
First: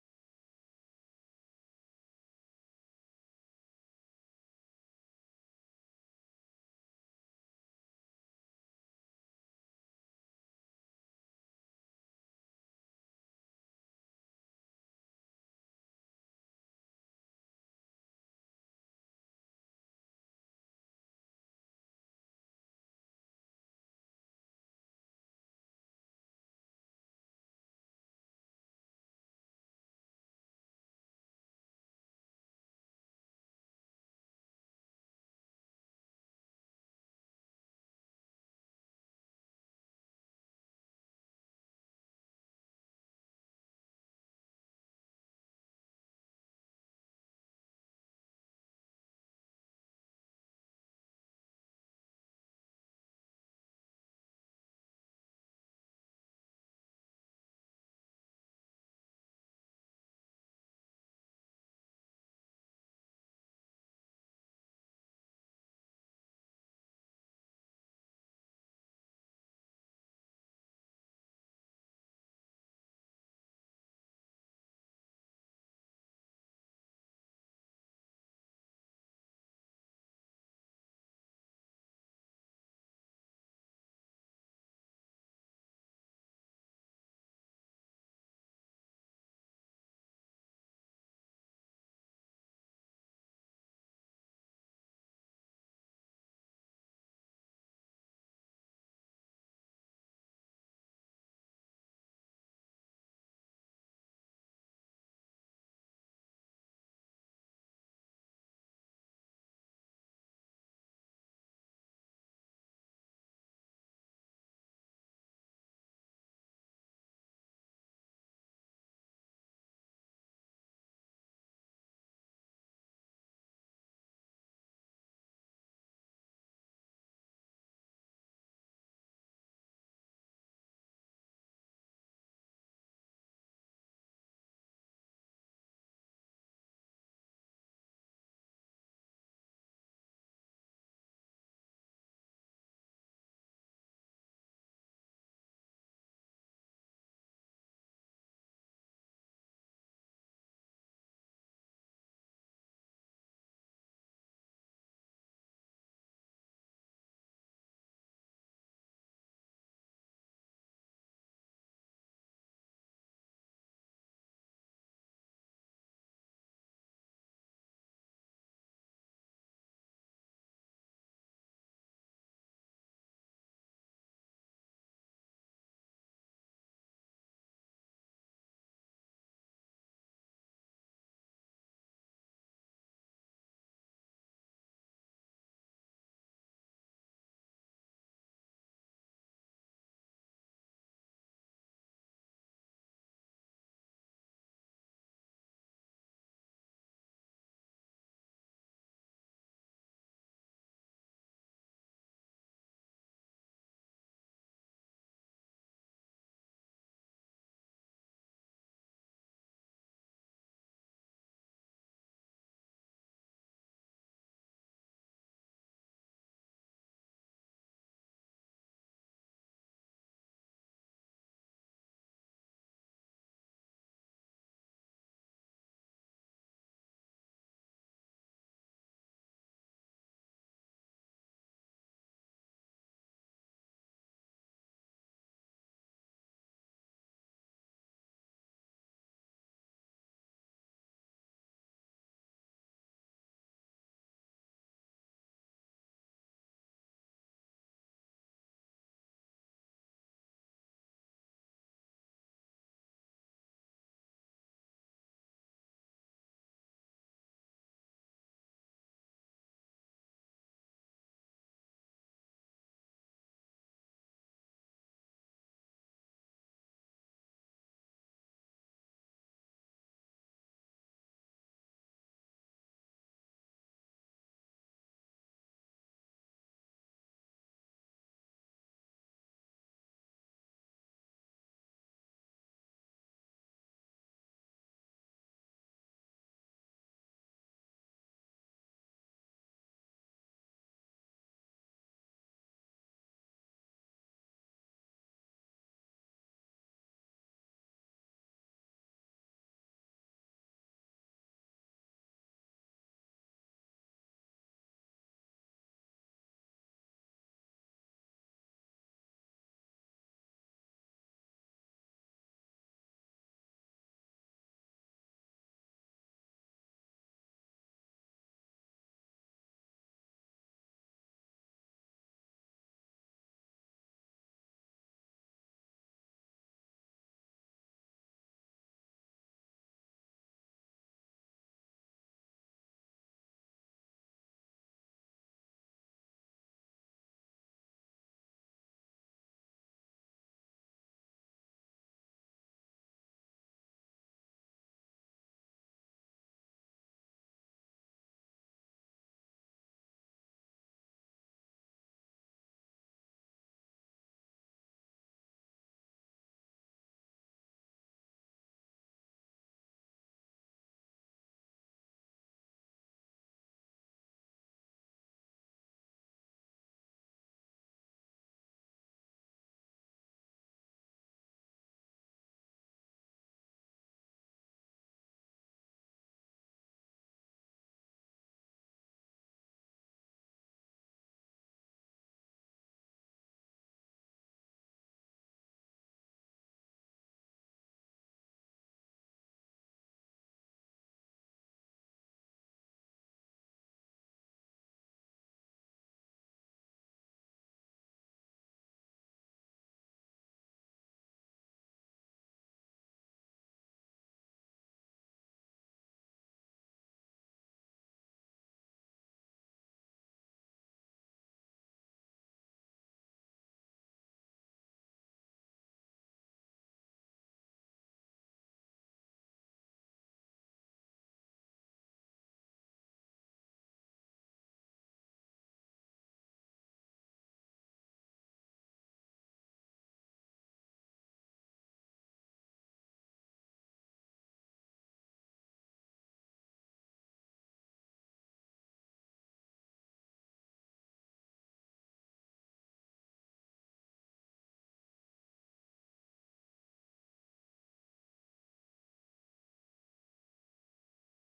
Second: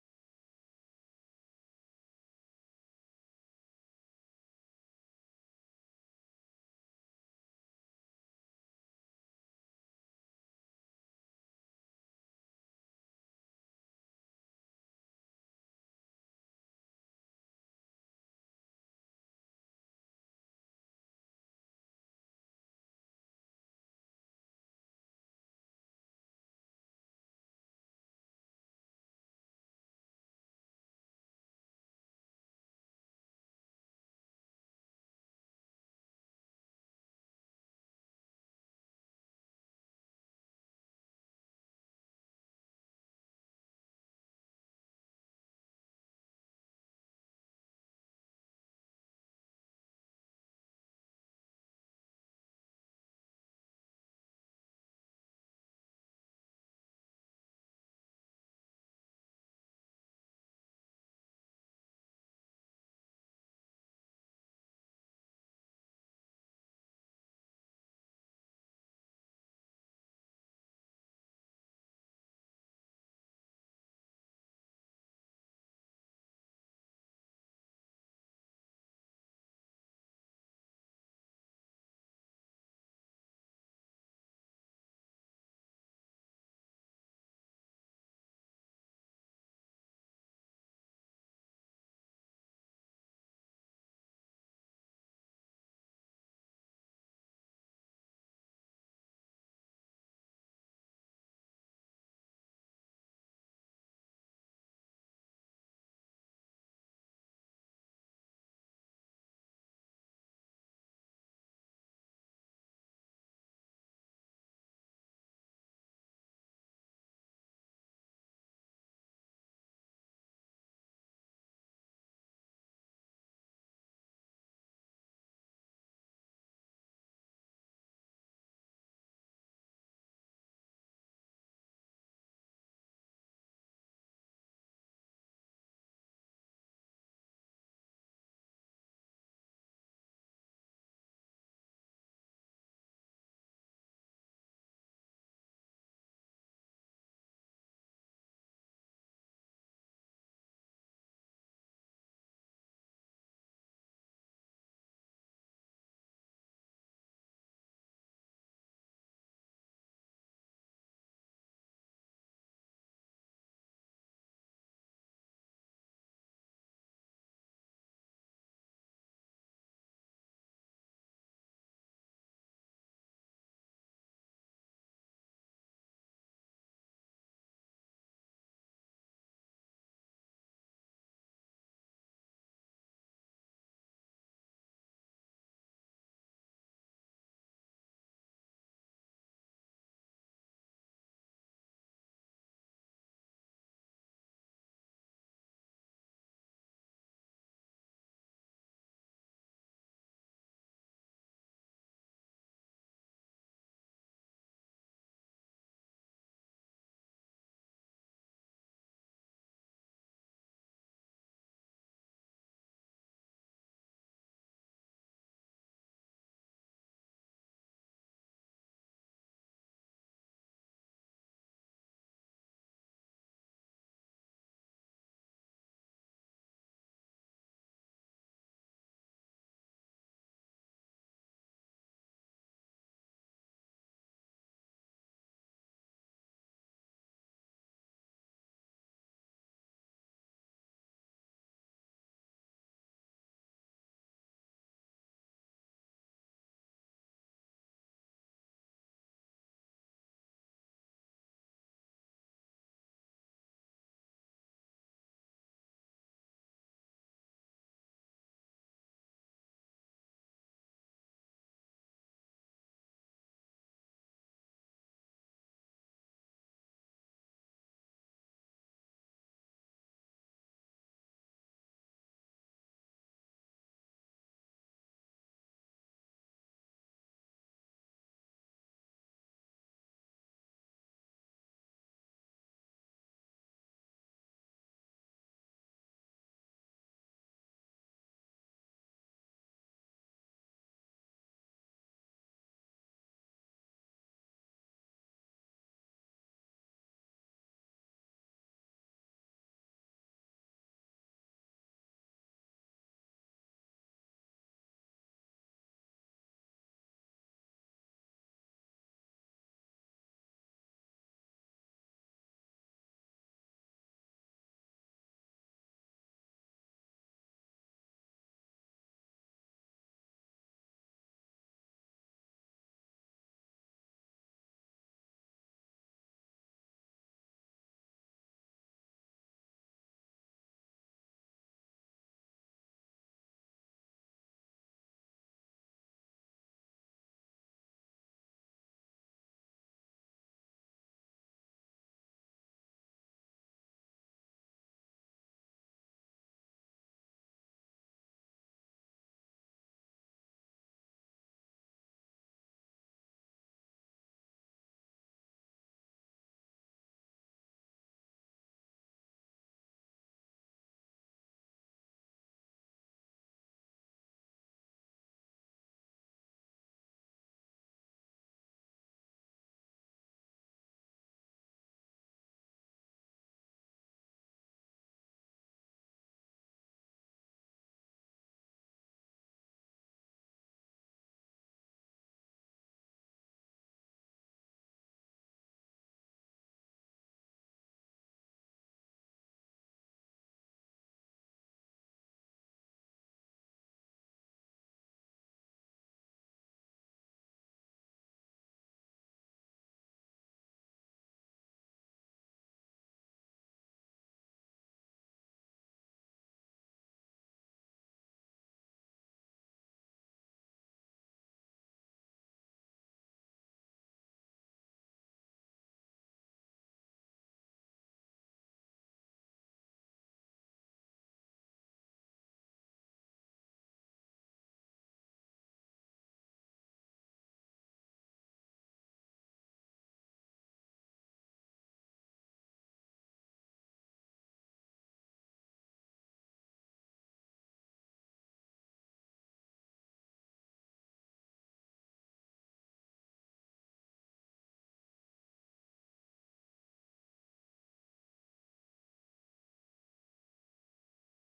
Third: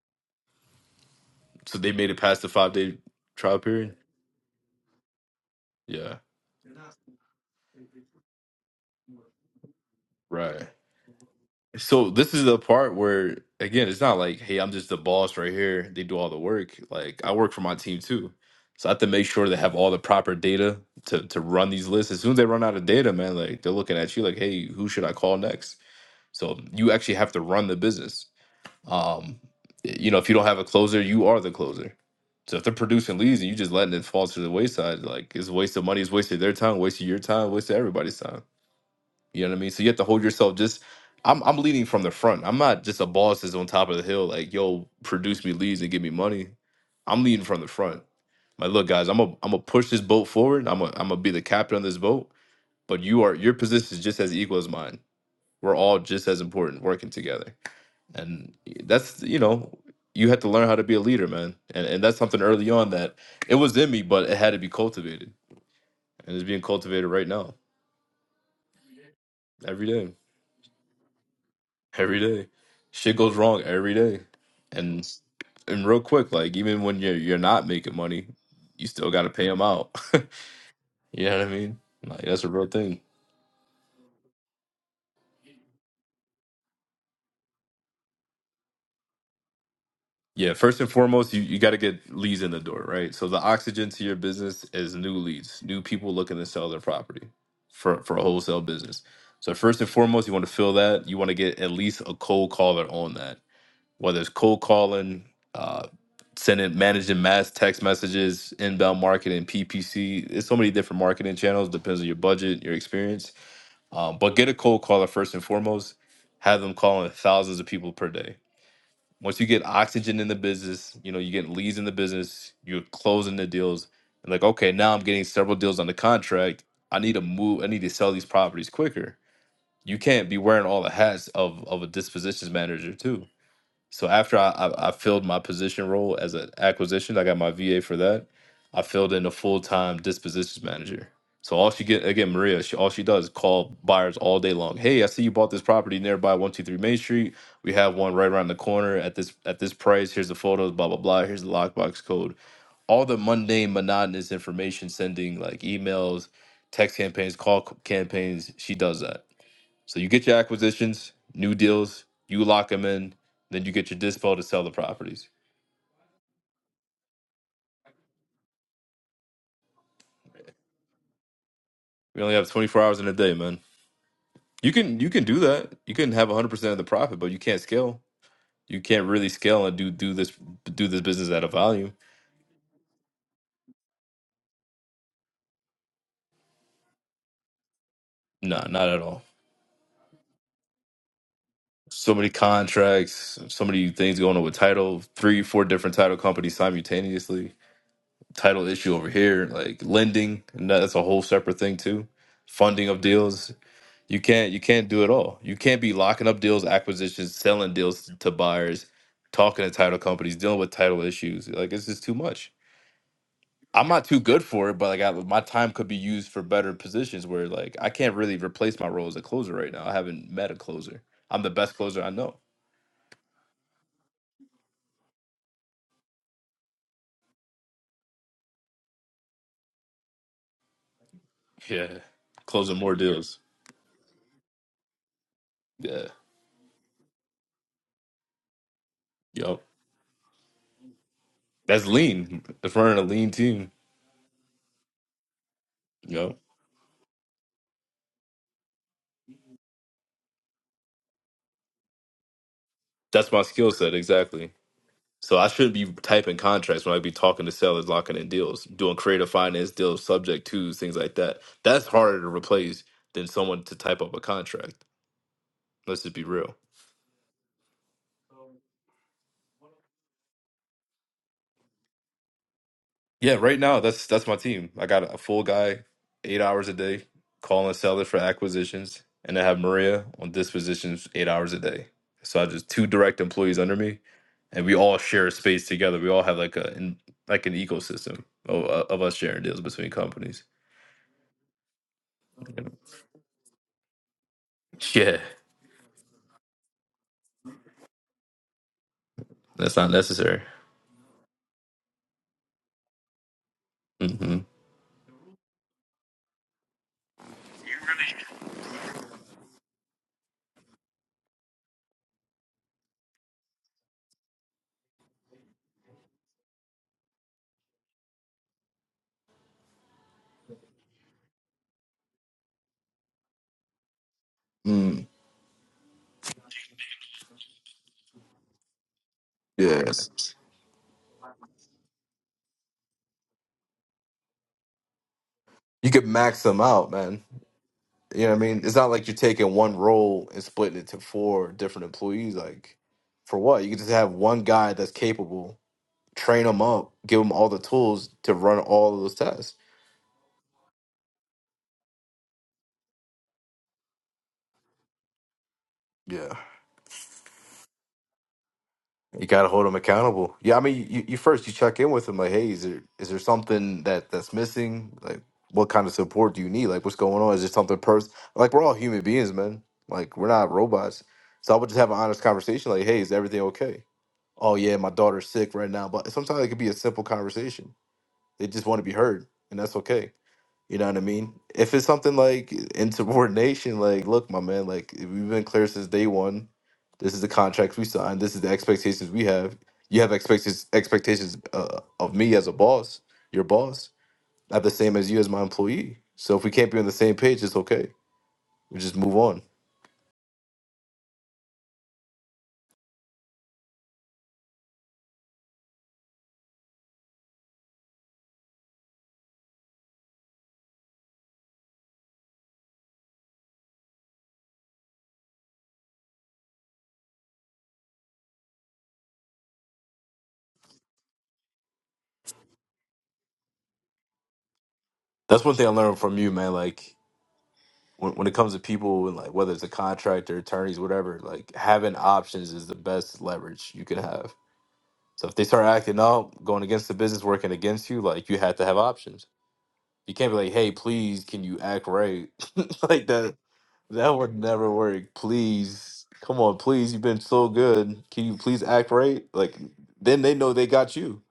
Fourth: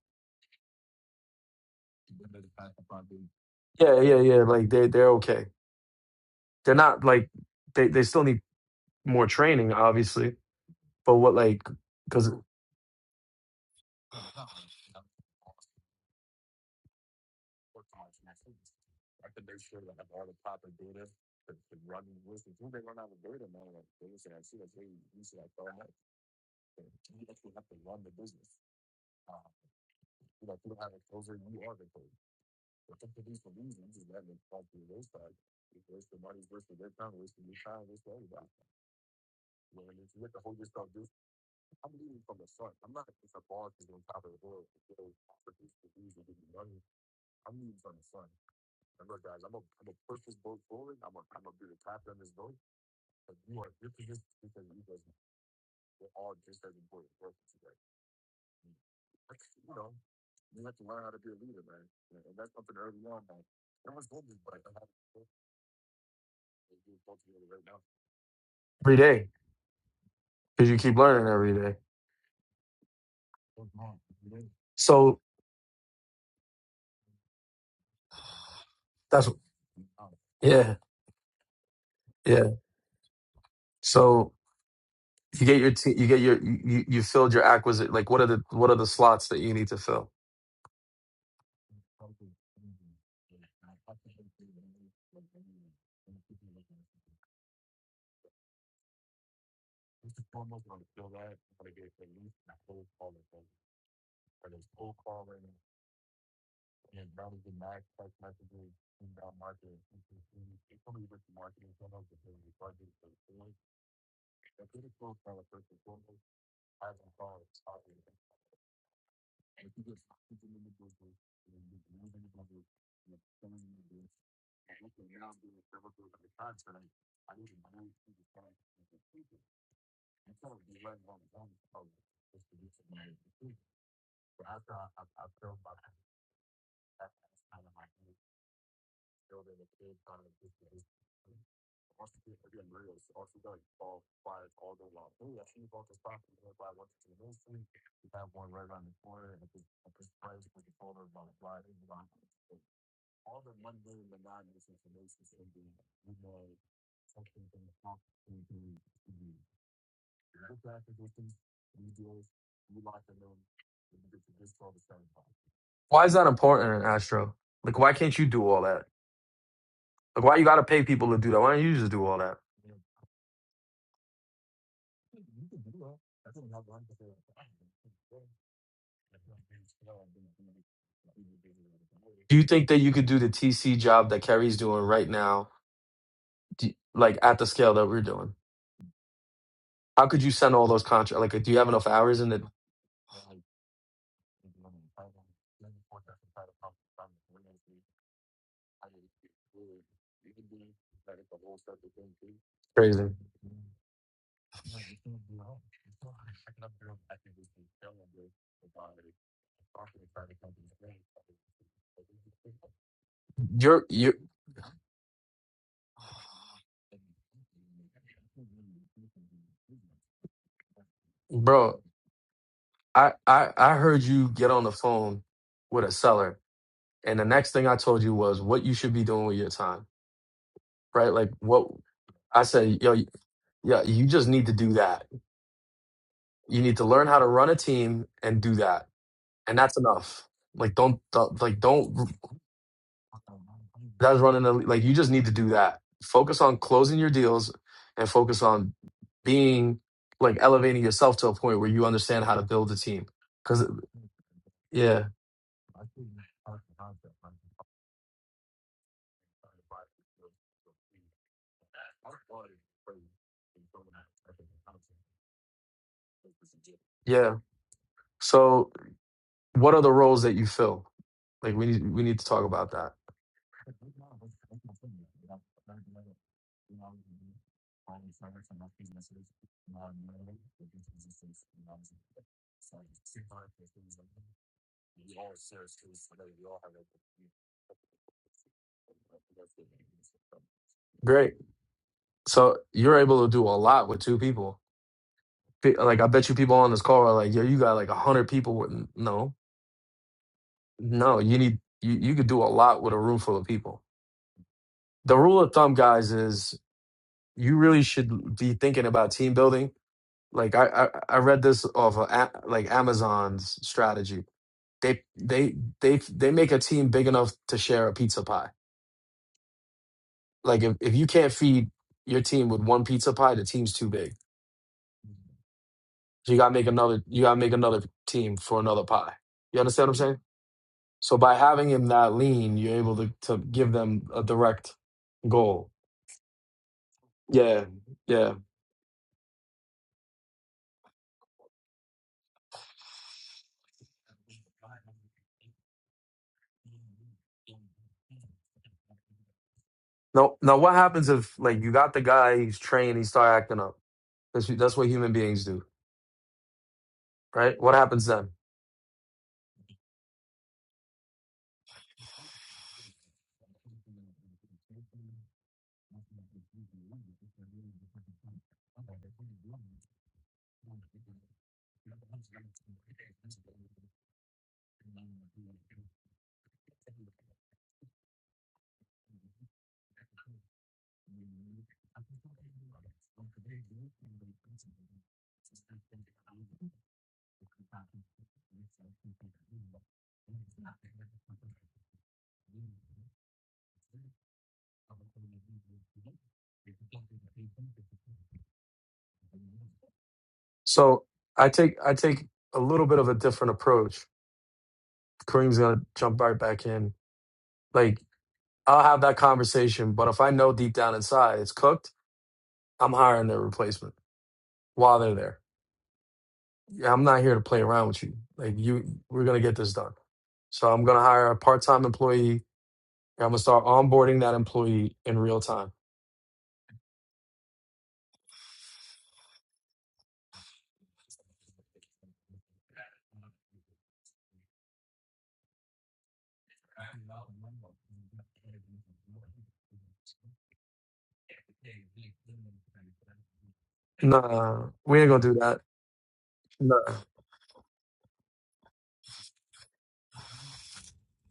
A: So they made it past the five day trial period.
B: Yeah, yeah, yeah. Like they they're okay.
A: Yeah,
B: They're not like they they still need more training, obviously
A: right.
B: But what like
A: So
B: because
A: this is the part where again, it's not like, hey, I'm just the boss right here. They do all the work. Like I work for my team too. So I have to make sure they have all the proper data to to run these lists. As soon as they run out of data, man, like they're looking at you like, hey, who should I call next? So you actually have to run the business. Um, you know, if you don't have a closer, you are the closer. So if they're producing leads and you just letting it fall to the wayside, like it's a waste of money, it's wasted their time, wasted your time, wasted everybody's time. You know what I mean? So you have to hold yourself just I'm I'm leading from the front. I'm not just a boss that's on top of the hill, like, yo, produce me leads and give me money. I'm leading from the front. Like, look, guys, I'm a I'm gonna push this boat forward. I'm a I'm gonna be the captain of this boat. But you are your position is just as equal as mine. We're all just as important working together. And that's you know, you have to learn how to be a leader, man. And and that's something early on that it was in me, but it had to be cultivated. And it's being cultivated right now,
B: every day
A: every day.
B: because you keep learning every day.
A: every day. Shit goes wrong every day, and
B: So
A: and real quick, like even when you're you're not making money, you still got to
B: that's
A: pay them out.
B: yeah
A: you know what I mean? Like that's a
B: yeah.
A: real thing.
B: So you get your te- you get your you you you filled your acquisite like what are the what are the slots that you need to fill?
A: Yeah, first and foremost, you, you got to get leads in the door, right? So the oxygen to your business is new leads, new people looking to sell their property for for a wholesale business. So first and foremost, you want to fill that. You want to get at least a cold caller on that. whether it's cold calling, uh, sending, managing mass text messages, inbound marketing, PPC. It's so many different marketing channels. Depends on your budget, your experience. Um, but get a cold caller first and foremost. Have them calling thousands of people per day. Once you get oxygen in the business, you know you get leads in the business. You're closing the deals. And like, okay, now I'm getting several deals on the contract. I need to move. I need to sell these properties quicker. You can't be wearing all the hats of of a dispositions manager too so after I, I, I filled my position role as an acquisition, I got my VA for that. I filled in a full time dispositions manager. So all she get again, Maria, she, all she does is call buyers all day long. Hey, I see you bought this property nearby, one two three Main Street. We have one right around the corner at this at this price. Here's the photos, blah blah blah. Here's the lockbox code. All the mundane, monotonous information sending like emails, text campaigns, call c- campaigns. She does that so you get your acquisitions, new deals, you lock them in, then you get your dispo to sell the properties.
B: Why is that important, Astro? Like why can't you do all that? Like why you got to pay people to do that? Why don't you just do all
A: We only
B: that?
A: have 24 hours in a day, man. You can you can do that. You can have 100% of the profit, but you can't scale. You can't really scale and do do this do this business at a volume.
B: Do you think that you could do the TC job that Kerry's doing right now, do, like at the scale that we're doing?
A: Nah, not at all.
B: How could you send all those contracts? Like, do you have enough
A: So
B: hours
A: many
B: in it?
A: contracts, so many things going on with title, three, four different title companies simultaneously. Title issue over here, like lending, and that's a whole separate thing too. Funding of
B: Crazy.
A: deals, You can't you can't do it all. You can't be locking up deals, acquisitions, selling deals to buyers, talking to title companies, dealing with title issues. Like it's just too much.
B: You're
A: I'm not
B: you,
A: too good for it, but like I, my time could be used for better positions where like I can't really replace my role as a closer right now. I haven't met a closer. I'm the best
B: bro.
A: closer I know.
B: I, I I heard you get on the phone with a seller, and the next thing I told you was what you should be doing with your time, right? Like what
A: Yeah,
B: I
A: closing
B: said, yo,
A: more deals.
B: yeah, you just need to do that.
A: Yeah,
B: You need to learn how to run a team and do that, and
A: yo,
B: that's enough. Like don't, don't like
A: that's
B: don't.
A: lean. If we're in a lean team,
B: That's running the like you just need to do that.
A: yo,
B: Focus on closing your deals, and focus on being like elevating yourself to a point where you understand how to build a team.
A: that's my
B: Because
A: skill set exactly.
B: yeah,
A: So I should be typing contracts when I be talking to sellers, locking in deals, doing creative finance deals, subject twos, things like that. That's harder to replace than someone to type up a contract. Let's just be real.
B: yeah. So What are the roles that you fill? Like we need we need to talk about that.
A: Yeah, right now that's that's my team. I got a full guy, eight hours a day, calling sellers for acquisitions, and I have Maria on dispositions eight hours a day. So I just two direct employees under me, and we all share a space together. We all have like a in, like an ecosystem of, of us sharing deals between companies.
B: Great. So you're able to do a lot with two people.
A: Yeah.
B: Pe- Like I bet you people on this call are like, yo, you got like a hundred people. With no,
A: That's not necessary.
B: no, you need you you could do a lot with a room full of people.
A: hmm
B: The rule of thumb, guys, is you really should be thinking about team building. Like I I, I read this off of A- like Amazon's strategy. They they they they make a team big enough to share a pizza pie Like if, if you can't feed your team with one pizza pie, the team's too big. So you gotta make another you gotta make another team for another pie. You understand what I'm saying? So by having him that lean, you're able to, to give them a direct goal.
A: And
B: Yeah, yeah.
A: the to four different employees, like for what? You could just have one guy that's capable, train them up, give them all the tools to run all of those tests.
B: Now now what happens if like you got the guy, he's trained, he start acting up. That's that's what human beings do,
A: Yeah.
B: right? What happens then?
A: You got to hold them accountable. Yeah, I mean, you, you first you check in with them like, hey, is there is there something that that's missing? Like, what kind of support do you need? Like, what's going on? Is there something person? Like, we're all human beings, man. Like, we're not robots. So I would just have an honest conversation, like, hey, is everything okay? Oh yeah, my daughter's sick right now. But sometimes it could be a simple conversation. They just want to be heard, and that's okay. You know what I mean? If it's something like insubordination, like, look, my man, like we've been clear since day one. This is the contract we signed. This is the expectations we have. You have expectations expectations uh, of me as a boss, your boss, not the same as you as my employee. So if we can't be on the same page, it's okay. We just move on.
B: So I take I take a little bit of a different approach. Kareem's gonna jump right back in. Like I'll have that conversation. But if I know deep down inside it's cooked, I'm hiring their replacement while they're there. Yeah, I'm not here to play around with you. Like you, we're gonna get this done. So I'm gonna hire a part-time employee. and I'm gonna start onboarding that employee in real
A: That's one thing I
B: time.
A: learned from you, man. Like when when it comes to people and like whether it's a contractor, attorneys, whatever, like having options is the best leverage you can have So if they start acting out, going against the business, working against you, like you have to have options. You can't be like, hey, please, can you act right? like that that would
B: Nah,
A: never
B: we ain't
A: work.
B: gonna do that.
A: Please. Come on,
B: No.
A: please. You've been so good. Can you please act right? Like then they know they got you.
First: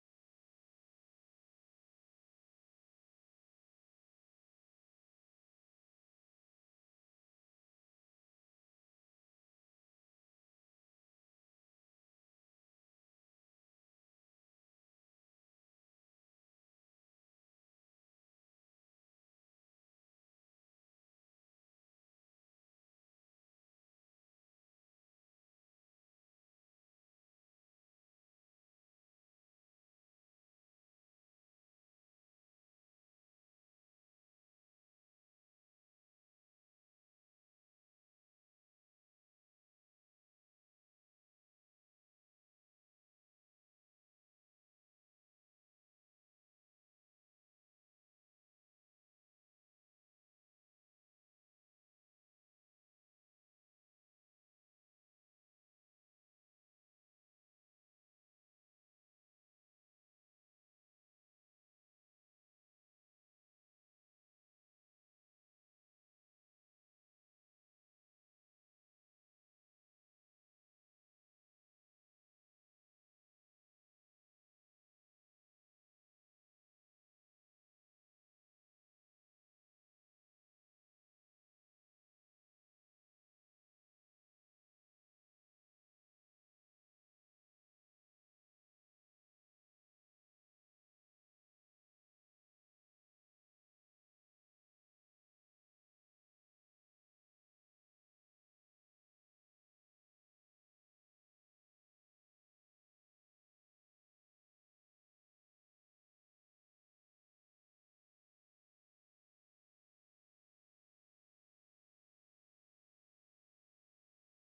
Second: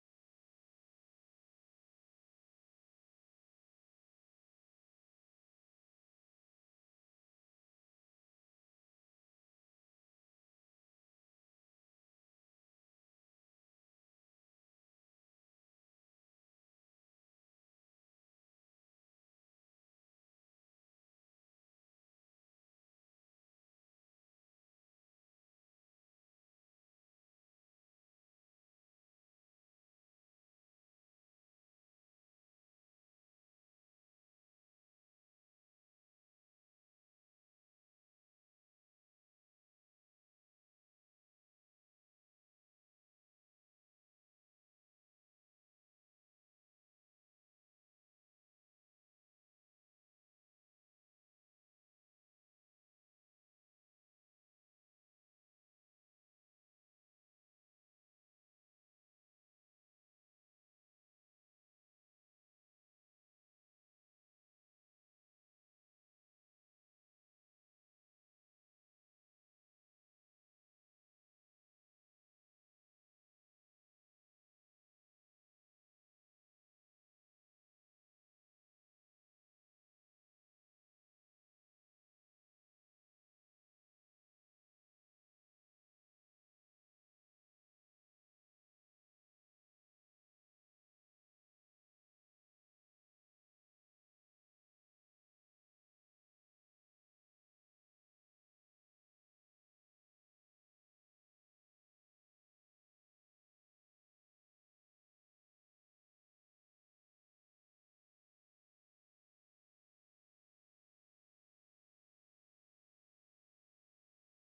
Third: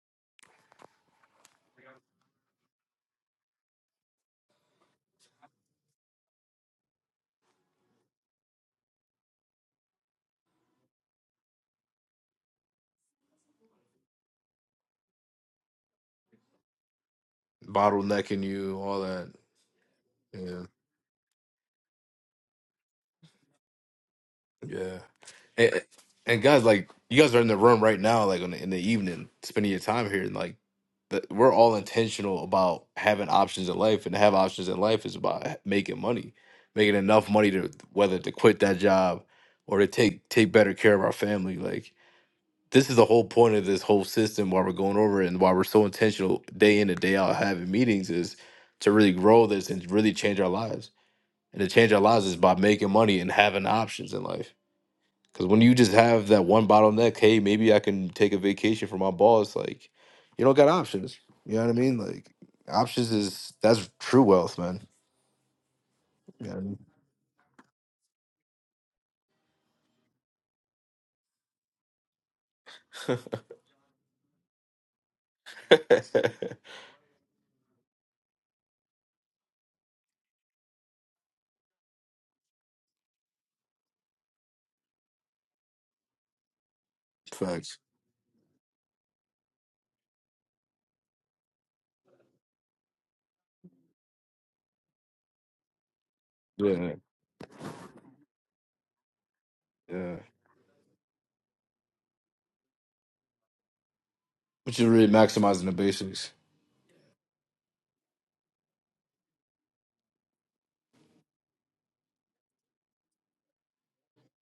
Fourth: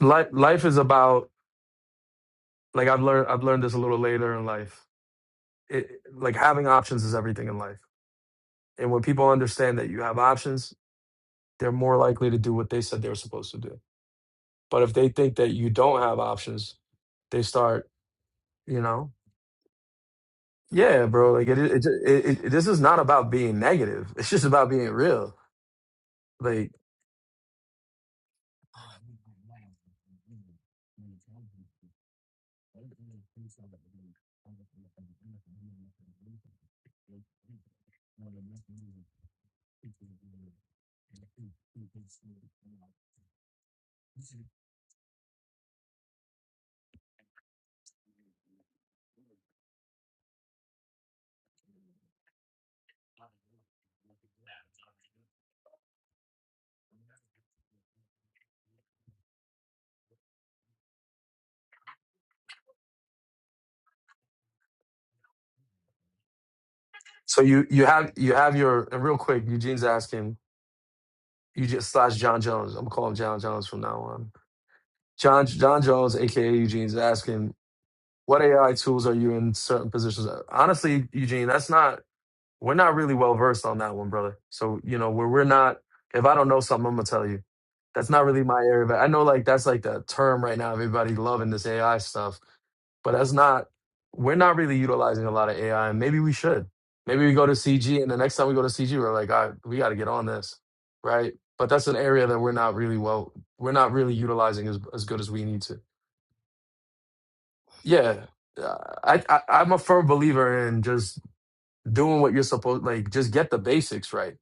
B: Life, life is about like I've learned. I've learned this a little later in life. It, like having options is everything in life. And when people understand that you have options, they're more likely to do what they said they were supposed to do. But if they think that you don't have options, they start,
A: Bottlenecking you,
B: you
A: all
B: know,
A: that. Yeah.
B: yeah, bro. Like it, it, it, it this is not about being negative. It's just about being
A: Yeah,
B: real.
A: and, and guys,
B: Like
A: like you guys are in the room right now, like in the, in the evening, spending your time here, and like that we're all intentional about having options in life, and to have options in life is about making money, making enough money to whether to quit that job or to take take better care of our family. Like this is the whole point of this whole system, why we're going over it, and why we're so intentional day in and day out having meetings is to really grow this and really change our lives. And to change our lives is by making money and having options in life. Because when you just have that one bottleneck, hey, maybe I can take a vacation for my boss. Like, you don't got options. You know what I mean? Like, options is that's true wealth, man. You know what
B: so, you you have you have your and real quick. Eugene's asking you just slash John Jones. I'm gonna call him John Jones from now on. John John
A: I
B: Jones,
A: mean?
B: aka Eugene's asking, what AI tools are you in certain positions? Honestly, Eugene, that's not. We're not really well versed on that one, brother. So, you know, where we're not, if I don't know something, I'm gonna tell you.
A: Facts.
B: That's not really my area. But I know like that's like the term right now, everybody loving this AI stuff. But that's not, we're not really utilizing a lot of AI. And maybe we should.
A: Yeah,
B: Maybe we go to CG and the next time we go to CG, we're like, all right, we gotta get
A: yeah.
B: on this. Right. But that's an area that we're not really well, we're not really utilizing as,
A: Which is
B: as
A: really
B: good as we need
A: maximizing the
B: to.
A: basics.
B: Yeah. Uh, I, I I'm a firm believer in just doing what you're supposed like just get the basics right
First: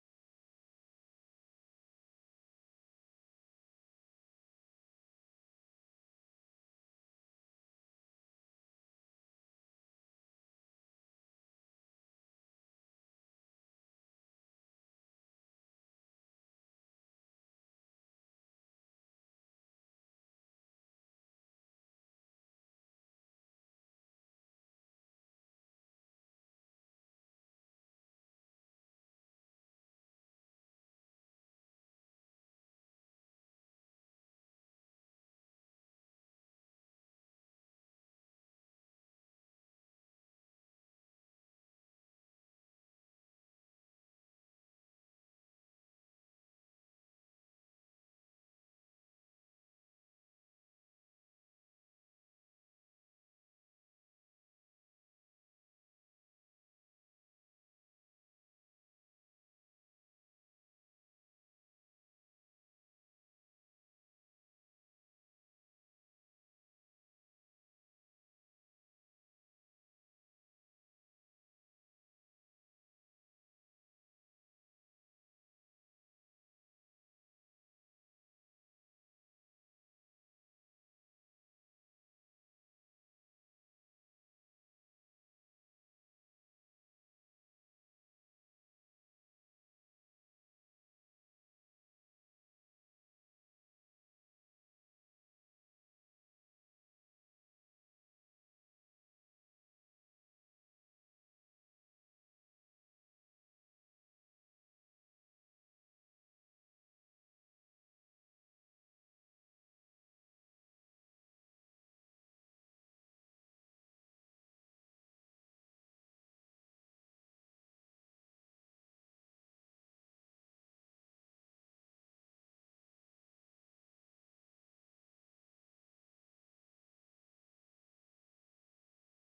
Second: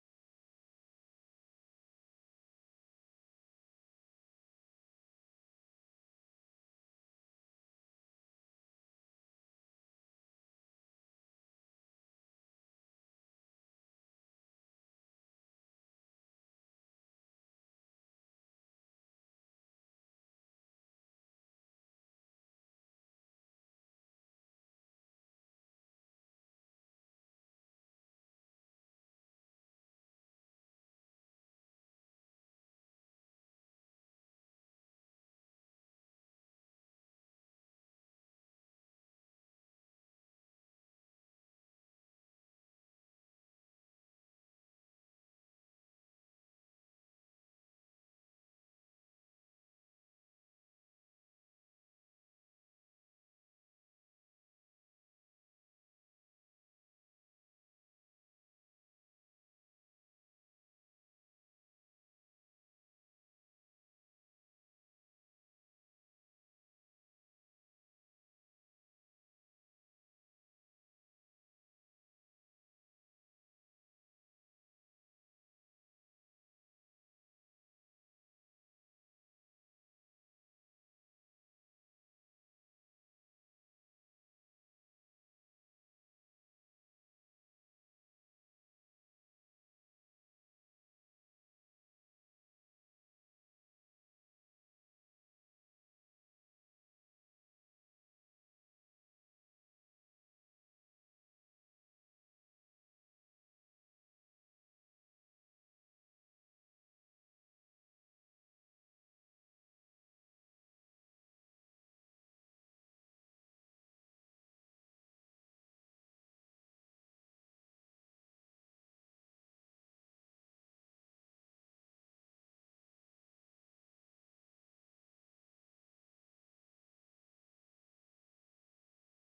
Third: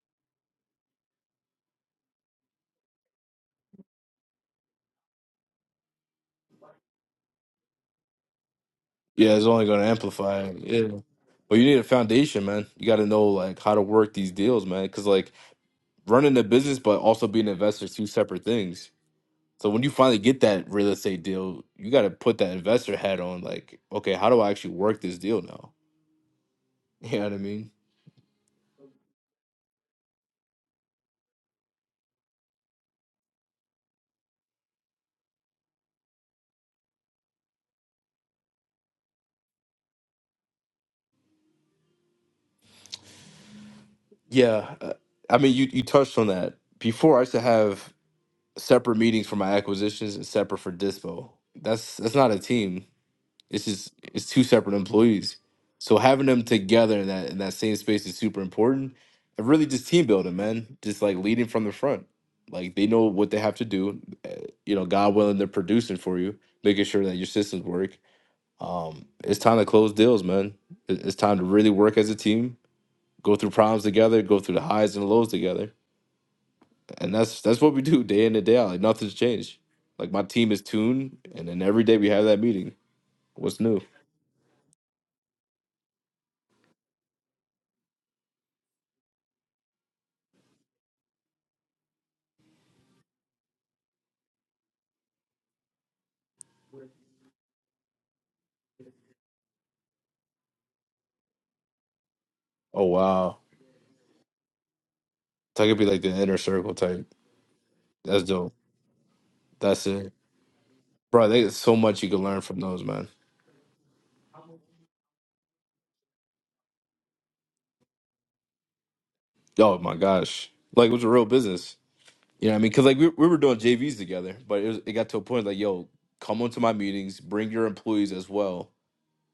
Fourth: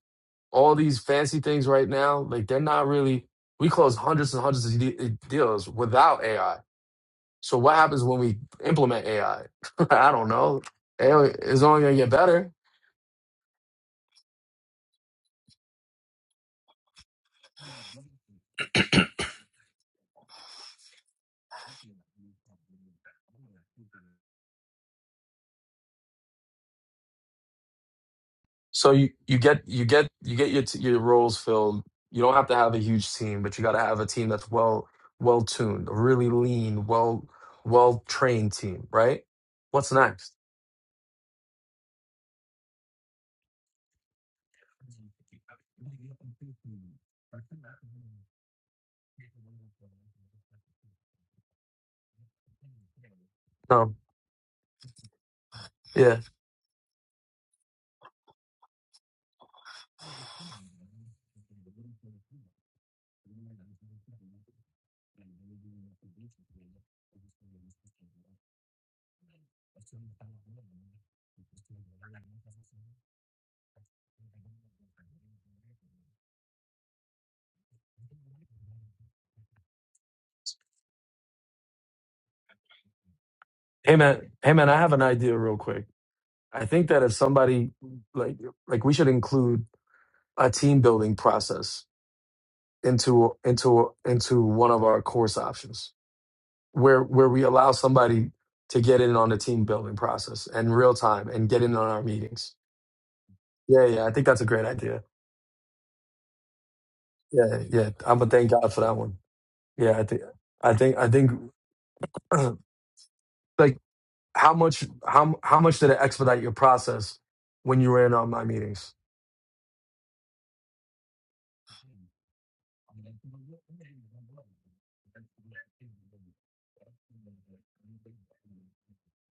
B: all these fancy things right now, like they're not really. We close hundreds and hundreds of de- eh, deals without AI. So what happens when we implement
A: Yeah,
B: AI?
A: it's only going
B: I
A: to
B: I don't
A: amplify. it.
B: know.
A: Yeah.
B: AI
A: But
B: is
A: you need
B: only
A: a
B: going to get
A: foundation,
B: better.
A: man. You got to know like how to work these deals, man. Because like running a business, but also being an investor is two separate things. So when you finally get that real estate deal, you got to put that investor hat on. Like, okay, how do I actually work this deal now? You know what I mean?
B: So you, you get you get you get your t- your roles filled. You don't have to have a huge team, but you got to have a team that's well well tuned, a really lean, well well trained team, right? What's next?
A: Yeah. uh, I mean, you you touched on that before. I used to have separate meetings for my acquisitions and separate for dispo. That's that's not a team. It's just
B: Um,
A: it's two separate employees. So
B: yeah.
A: having them together in that in that same space is super important. And really just team building, man. Just like leading from the front. Like they know what they have to do. Uh, You know, God willing, they're producing for you, making sure that your systems work. Um, it's time to close deals, man. It- It's time to really work as a team, go through problems together, go through the highs and lows together. And that's that's what we do day in and day out. Like nothing's changed. Like my team is tuned, and then every day we have that meeting. What's new?
B: Hey man, hey man, I have an idea real quick. I think that if somebody like like we should include a team building process into into into one of our course options where where we allow somebody to get in on the team building process in real time and get in on our meetings.
A: Oh wow.
B: Yeah, yeah, I think that's a great idea.
A: So I could be like the inner circle type.
B: Yeah, yeah, I'm
A: That's
B: gonna thank
A: dope.
B: God for that one.
A: That's
B: Yeah, I
A: it.
B: think I think I
A: Bro,
B: think
A: there's so much you can learn from those, man.
B: like how much how how much did it expedite your process when you were in on my meetings?
A: Oh my gosh. Like it was a real business. You know what I mean? Cause like we, we were doing JVs together, but it, was, it got to a point like, yo, come on to my meetings, bring your employees as well,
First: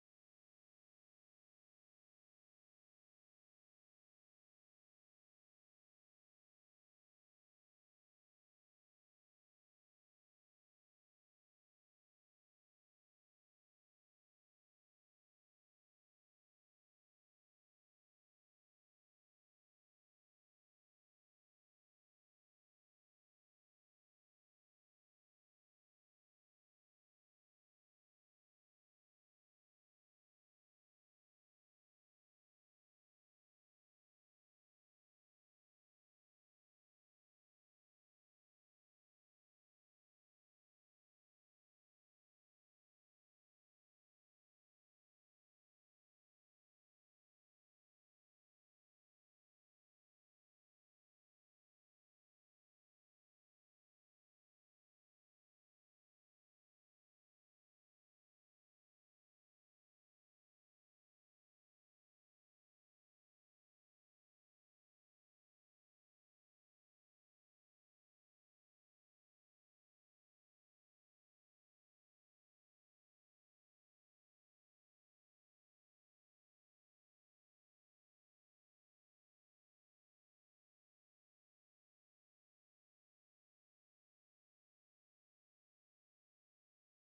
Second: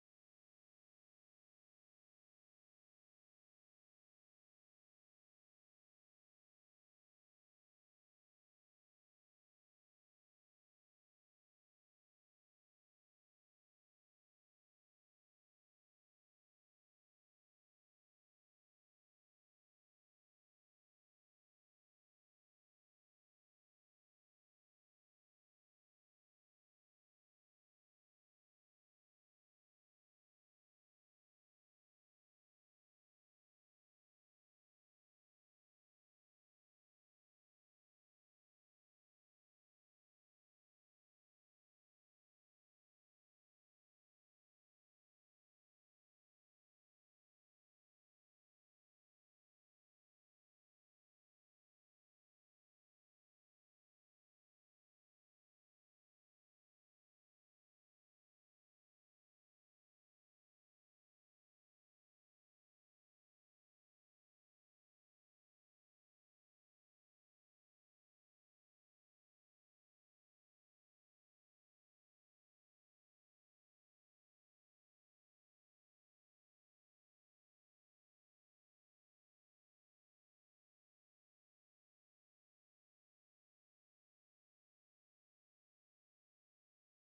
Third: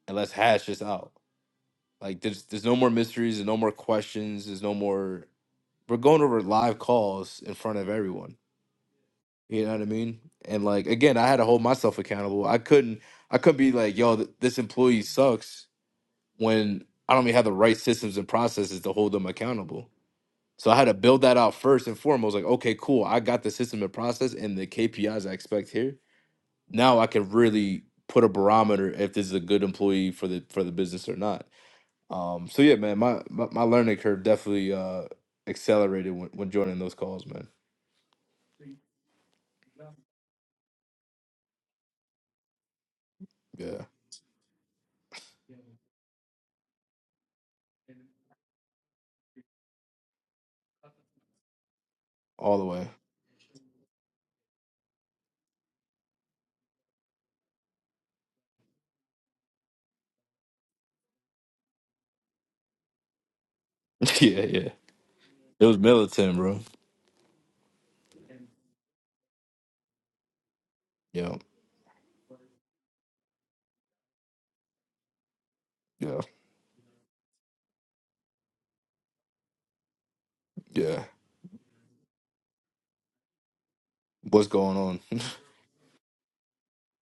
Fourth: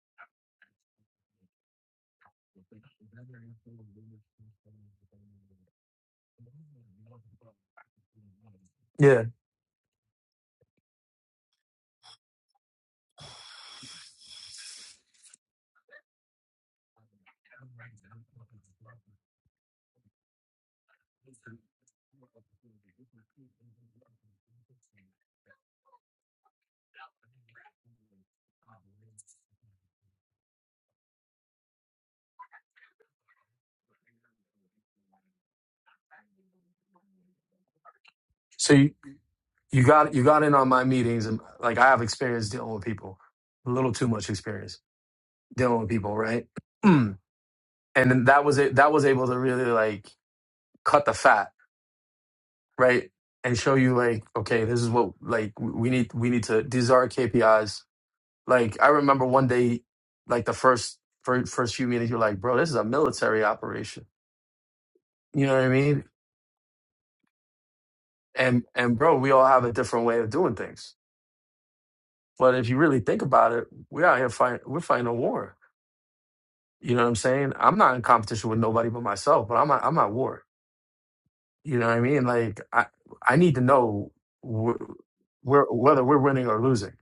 A: and let's hash this out. Like there's there's no more mysteries, there's no more questions, there's no more we're going over live calls in front of everyone.
B: Yeah.
A: You know what I mean? And like again, I had to hold myself accountable. I couldn't I couldn't be like, yo, th- this employee sucks when I don't even have the right systems and processes to hold them accountable. So I had to build that out first and foremost. Like, okay, cool. I got the system and process and the KPIs I expect here. Now I can really put a barometer if this is a good employee for the for the business or not. Um, so yeah, man, my my, my learning curve definitely uh, accelerated when, when joining those calls, man.
B: so. you, you got you got in on my meetings and like I have experience dealing with people, a
A: Yeah,
B: little too much experience dealing with people, right? And then that was it. That was able to really like cut the fat,
A: all the way.
B: right? And show you like, okay, this is what like we we need. We need to. These are our KPIs. Like I remember one day, like the first first, first few meetings, you're like, bro, this is a military operation.
A: yeah, yeah.
B: You know what
A: It
B: I
A: was
B: mean?
A: militant, bro.
B: And and bro, we all have a different way of doing things.
A: Yeah,
B: But if you really think about it, we're out here fighting. We're fighting a war
A: yeah,
B: You know what I'm saying? I'm not in competition with nobody but myself, but I'm at, I'm at war.
A: yeah.
B: You know what I mean? Like I I need to know
A: What's
B: wh-
A: going on?
B: where whether we're winning or losing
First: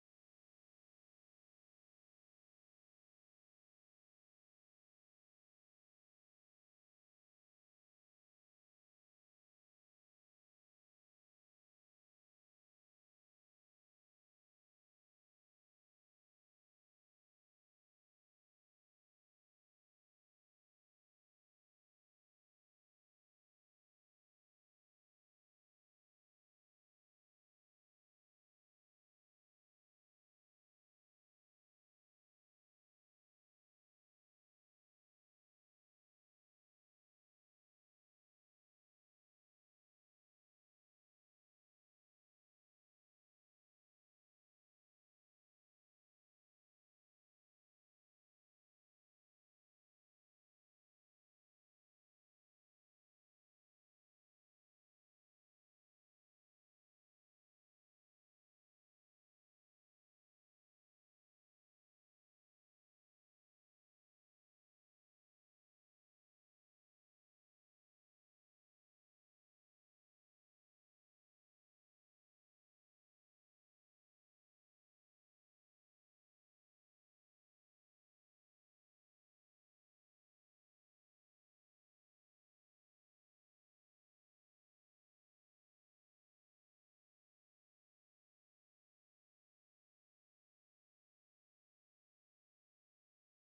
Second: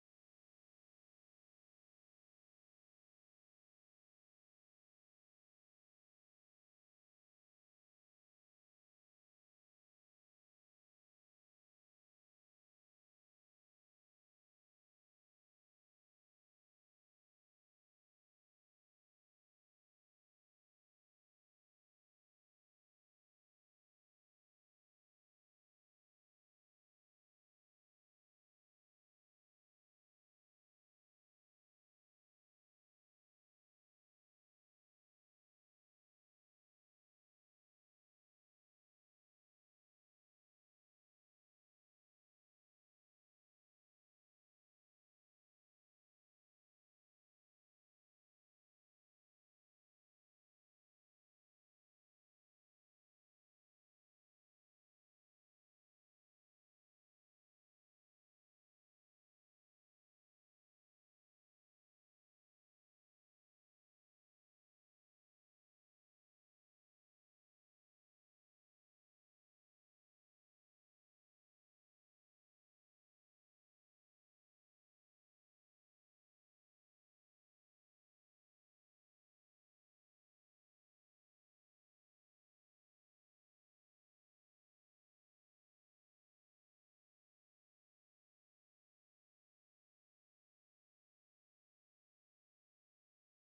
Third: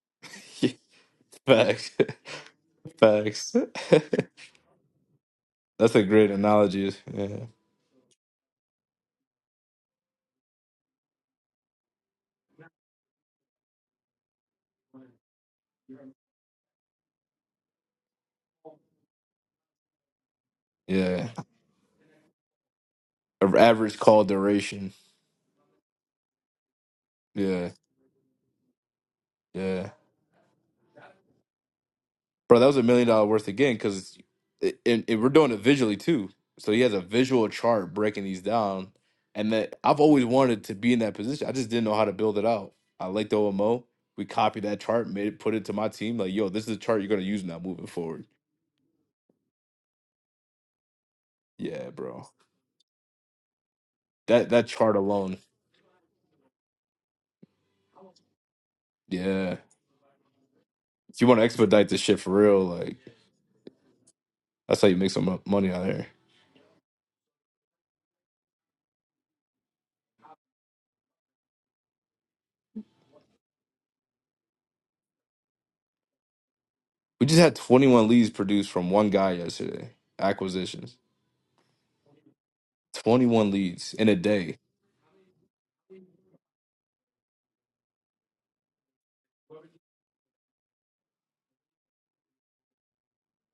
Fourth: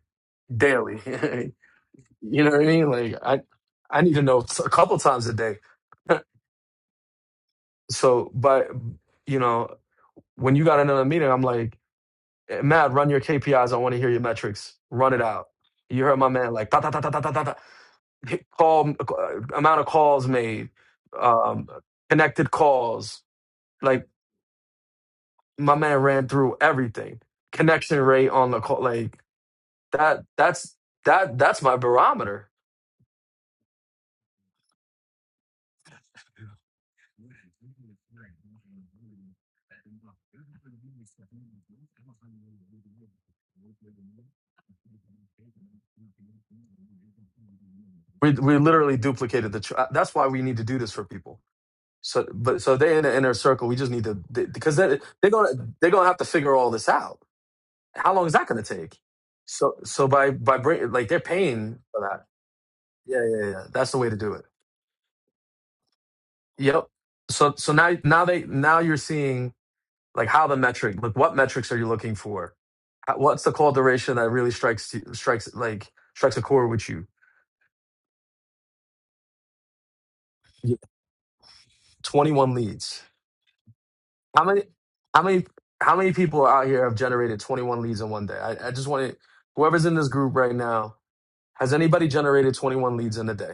B: daily.
A: Facts.
B: you know what I mean? Like I
A: Facts.
B: I need to know a couple times a day.
A: That's a great analogy. Yeah.
B: so, but you know, when you got another meeting, I'm like, "Eh, Matt, run your KPIs. I want to hear your metrics. Run it out. You heard my man like ta ta ta ta ta ta ta. ta. Hit Call uh, amount of calls made,
A: Yeah.
B: um, connected calls.
A: A- Average
B: like.
A: call duration.
B: my man ran through everything.
A: Yeah.
B: Connection rate on the call, like
A: Yeah.
B: that. That's that. That's my barometer.
A: Bro, that was a million dollar worth again because it, it, it- we're doing it visually too. So he has a visual chart breaking these down. And that I've always wanted to be in that position. I just didn't know how to build it out. I liked OMO. We copied that chart, made it, put it to my team. Like, yo, this is the chart you're gonna use now moving forward.
B: We we literally duplicated the. Tr- uh, that's why we need to do this for people.
A: Yeah,
B: So,
A: bro.
B: but so they in the inner circle. We just need to they-
A: That that
B: because
A: chart
B: they they're
A: alone.
B: gonna they're gonna have to figure all this out. How long is that gonna take?
A: Yeah.
B: So so by by bring like
A: If
B: they're
A: you want to
B: paying
A: expedite this
B: for
A: shit
B: that.
A: for real, like
B: Yeah yeah yeah. That's the way to do it.
A: that's how you make some mo- money out here.
B: Yep. So so now now they now you're seeing like how the metric like what metrics are you looking for How- what's the call duration that really strikes you- strikes like strikes a chord with you
A: We just had 21 leads produced from one guy yesterday.
B: Yeah,
A: Acquisitions,
B: 21 leads
A: 21 leads in a
B: how
A: day.
B: many how many how many people out here have generated 21 leads in one day i, I just want to whoever's in this group right now has anybody generated 21 leads in a day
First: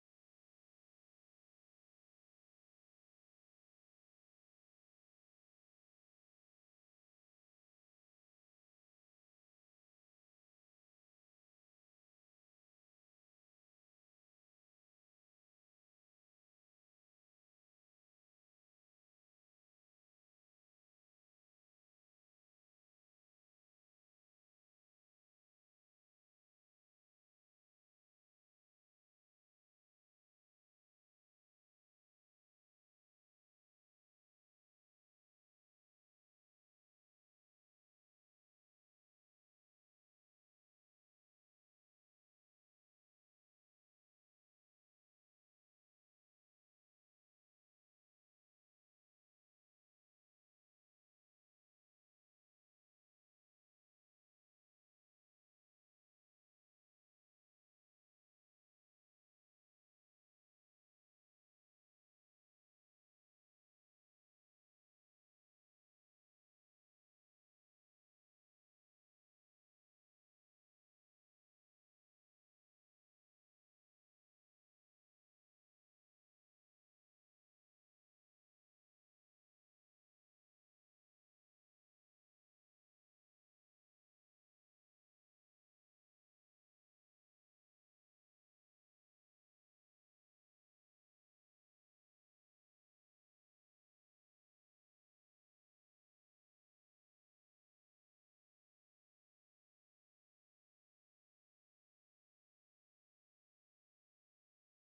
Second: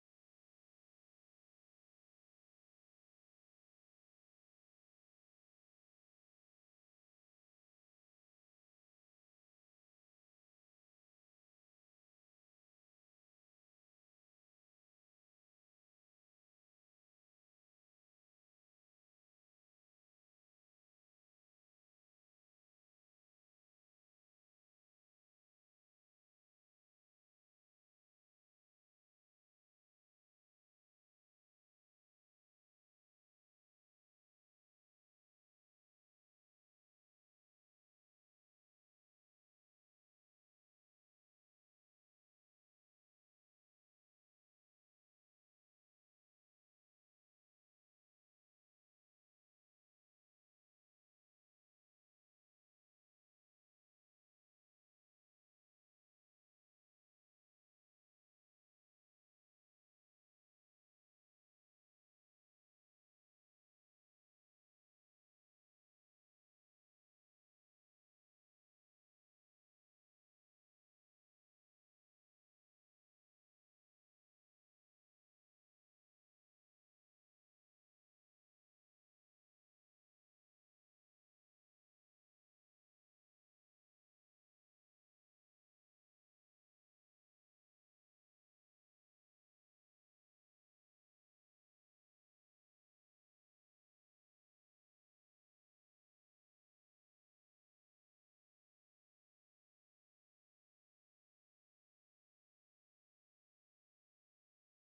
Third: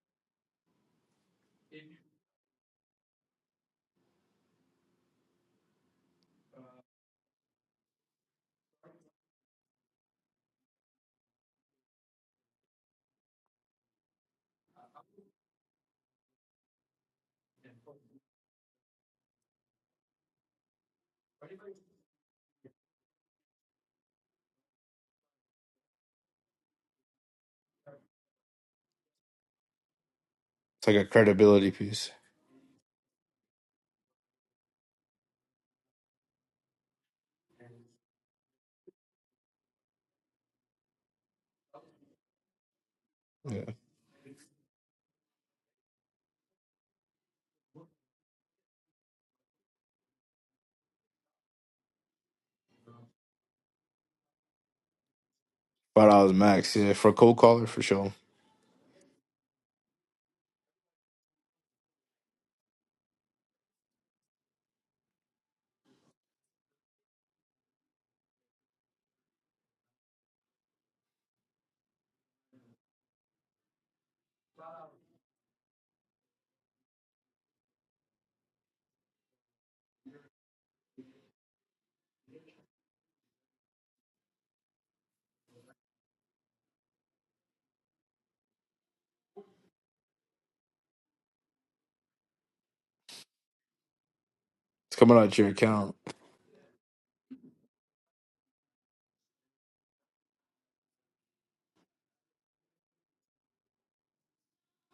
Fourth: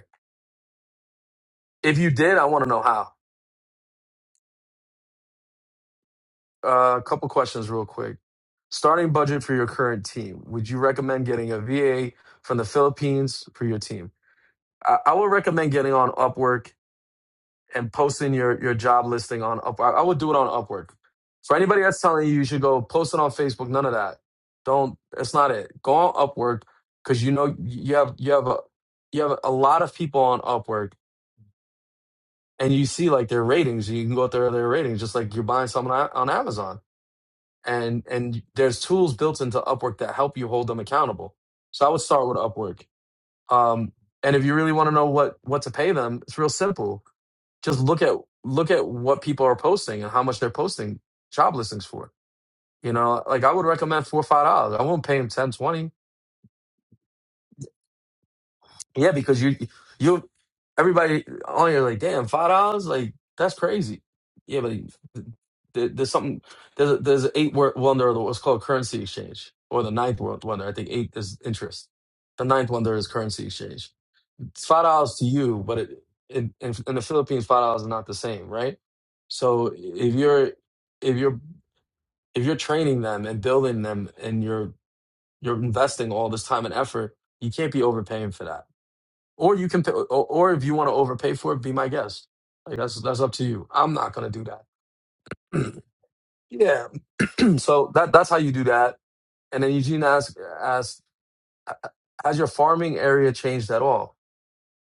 B: if you did i want to know how uh, a couple questions real quick starting budget for your current team would you recommend getting a va from the philippines for your team I, I would recommend getting on upwork and posting your your job listing on Upwork. I would do it on Upwork. For anybody that's telling you you should go post it on Facebook, none of that. Don't. That's not it. Go on Upwork because you know you have you have a you have a lot of people on
A: It's
B: Upwork,
A: like a credibility piece.
B: and you see like their ratings. You can go through their ratings, just like you're buying something on on Amazon. And and there's tools built into Upwork that help you hold them accountable. So I would start with Upwork.
A: Yeah,
B: Um, and if you really want to know what what to pay them, it's real simple just look at look at what people are posting and how much they're posting job listings for. You know, like I would recommend four or five dollars. I won't pay him ten, twenty.
A: five dollars max. Yeah, for a cold caller for sure.
B: Yeah, because you you everybody on you're like, damn, five dollars, like that's crazy. Yeah, but there- there's something there's a, there's an eight word wonder of what's called currency exchange or the ninth world wonder. I think eight is interest. The ninth wonder is currency exchange It's five dollars to you, but it, in, in in the Philippines, five dollars is not the same, right? So if you're if you're if you're training them and building them, and you're you're investing all this time and effort, you can't be overpaying for that. Or you can, pay, or, or if you want to overpay for it, be my guest. Like that's that's up to you. I'm not gonna do that.
A: It's coming out your account.
B: Yeah. so that that's how you do that. And then Eugene asked asked, has your farming area changed at all?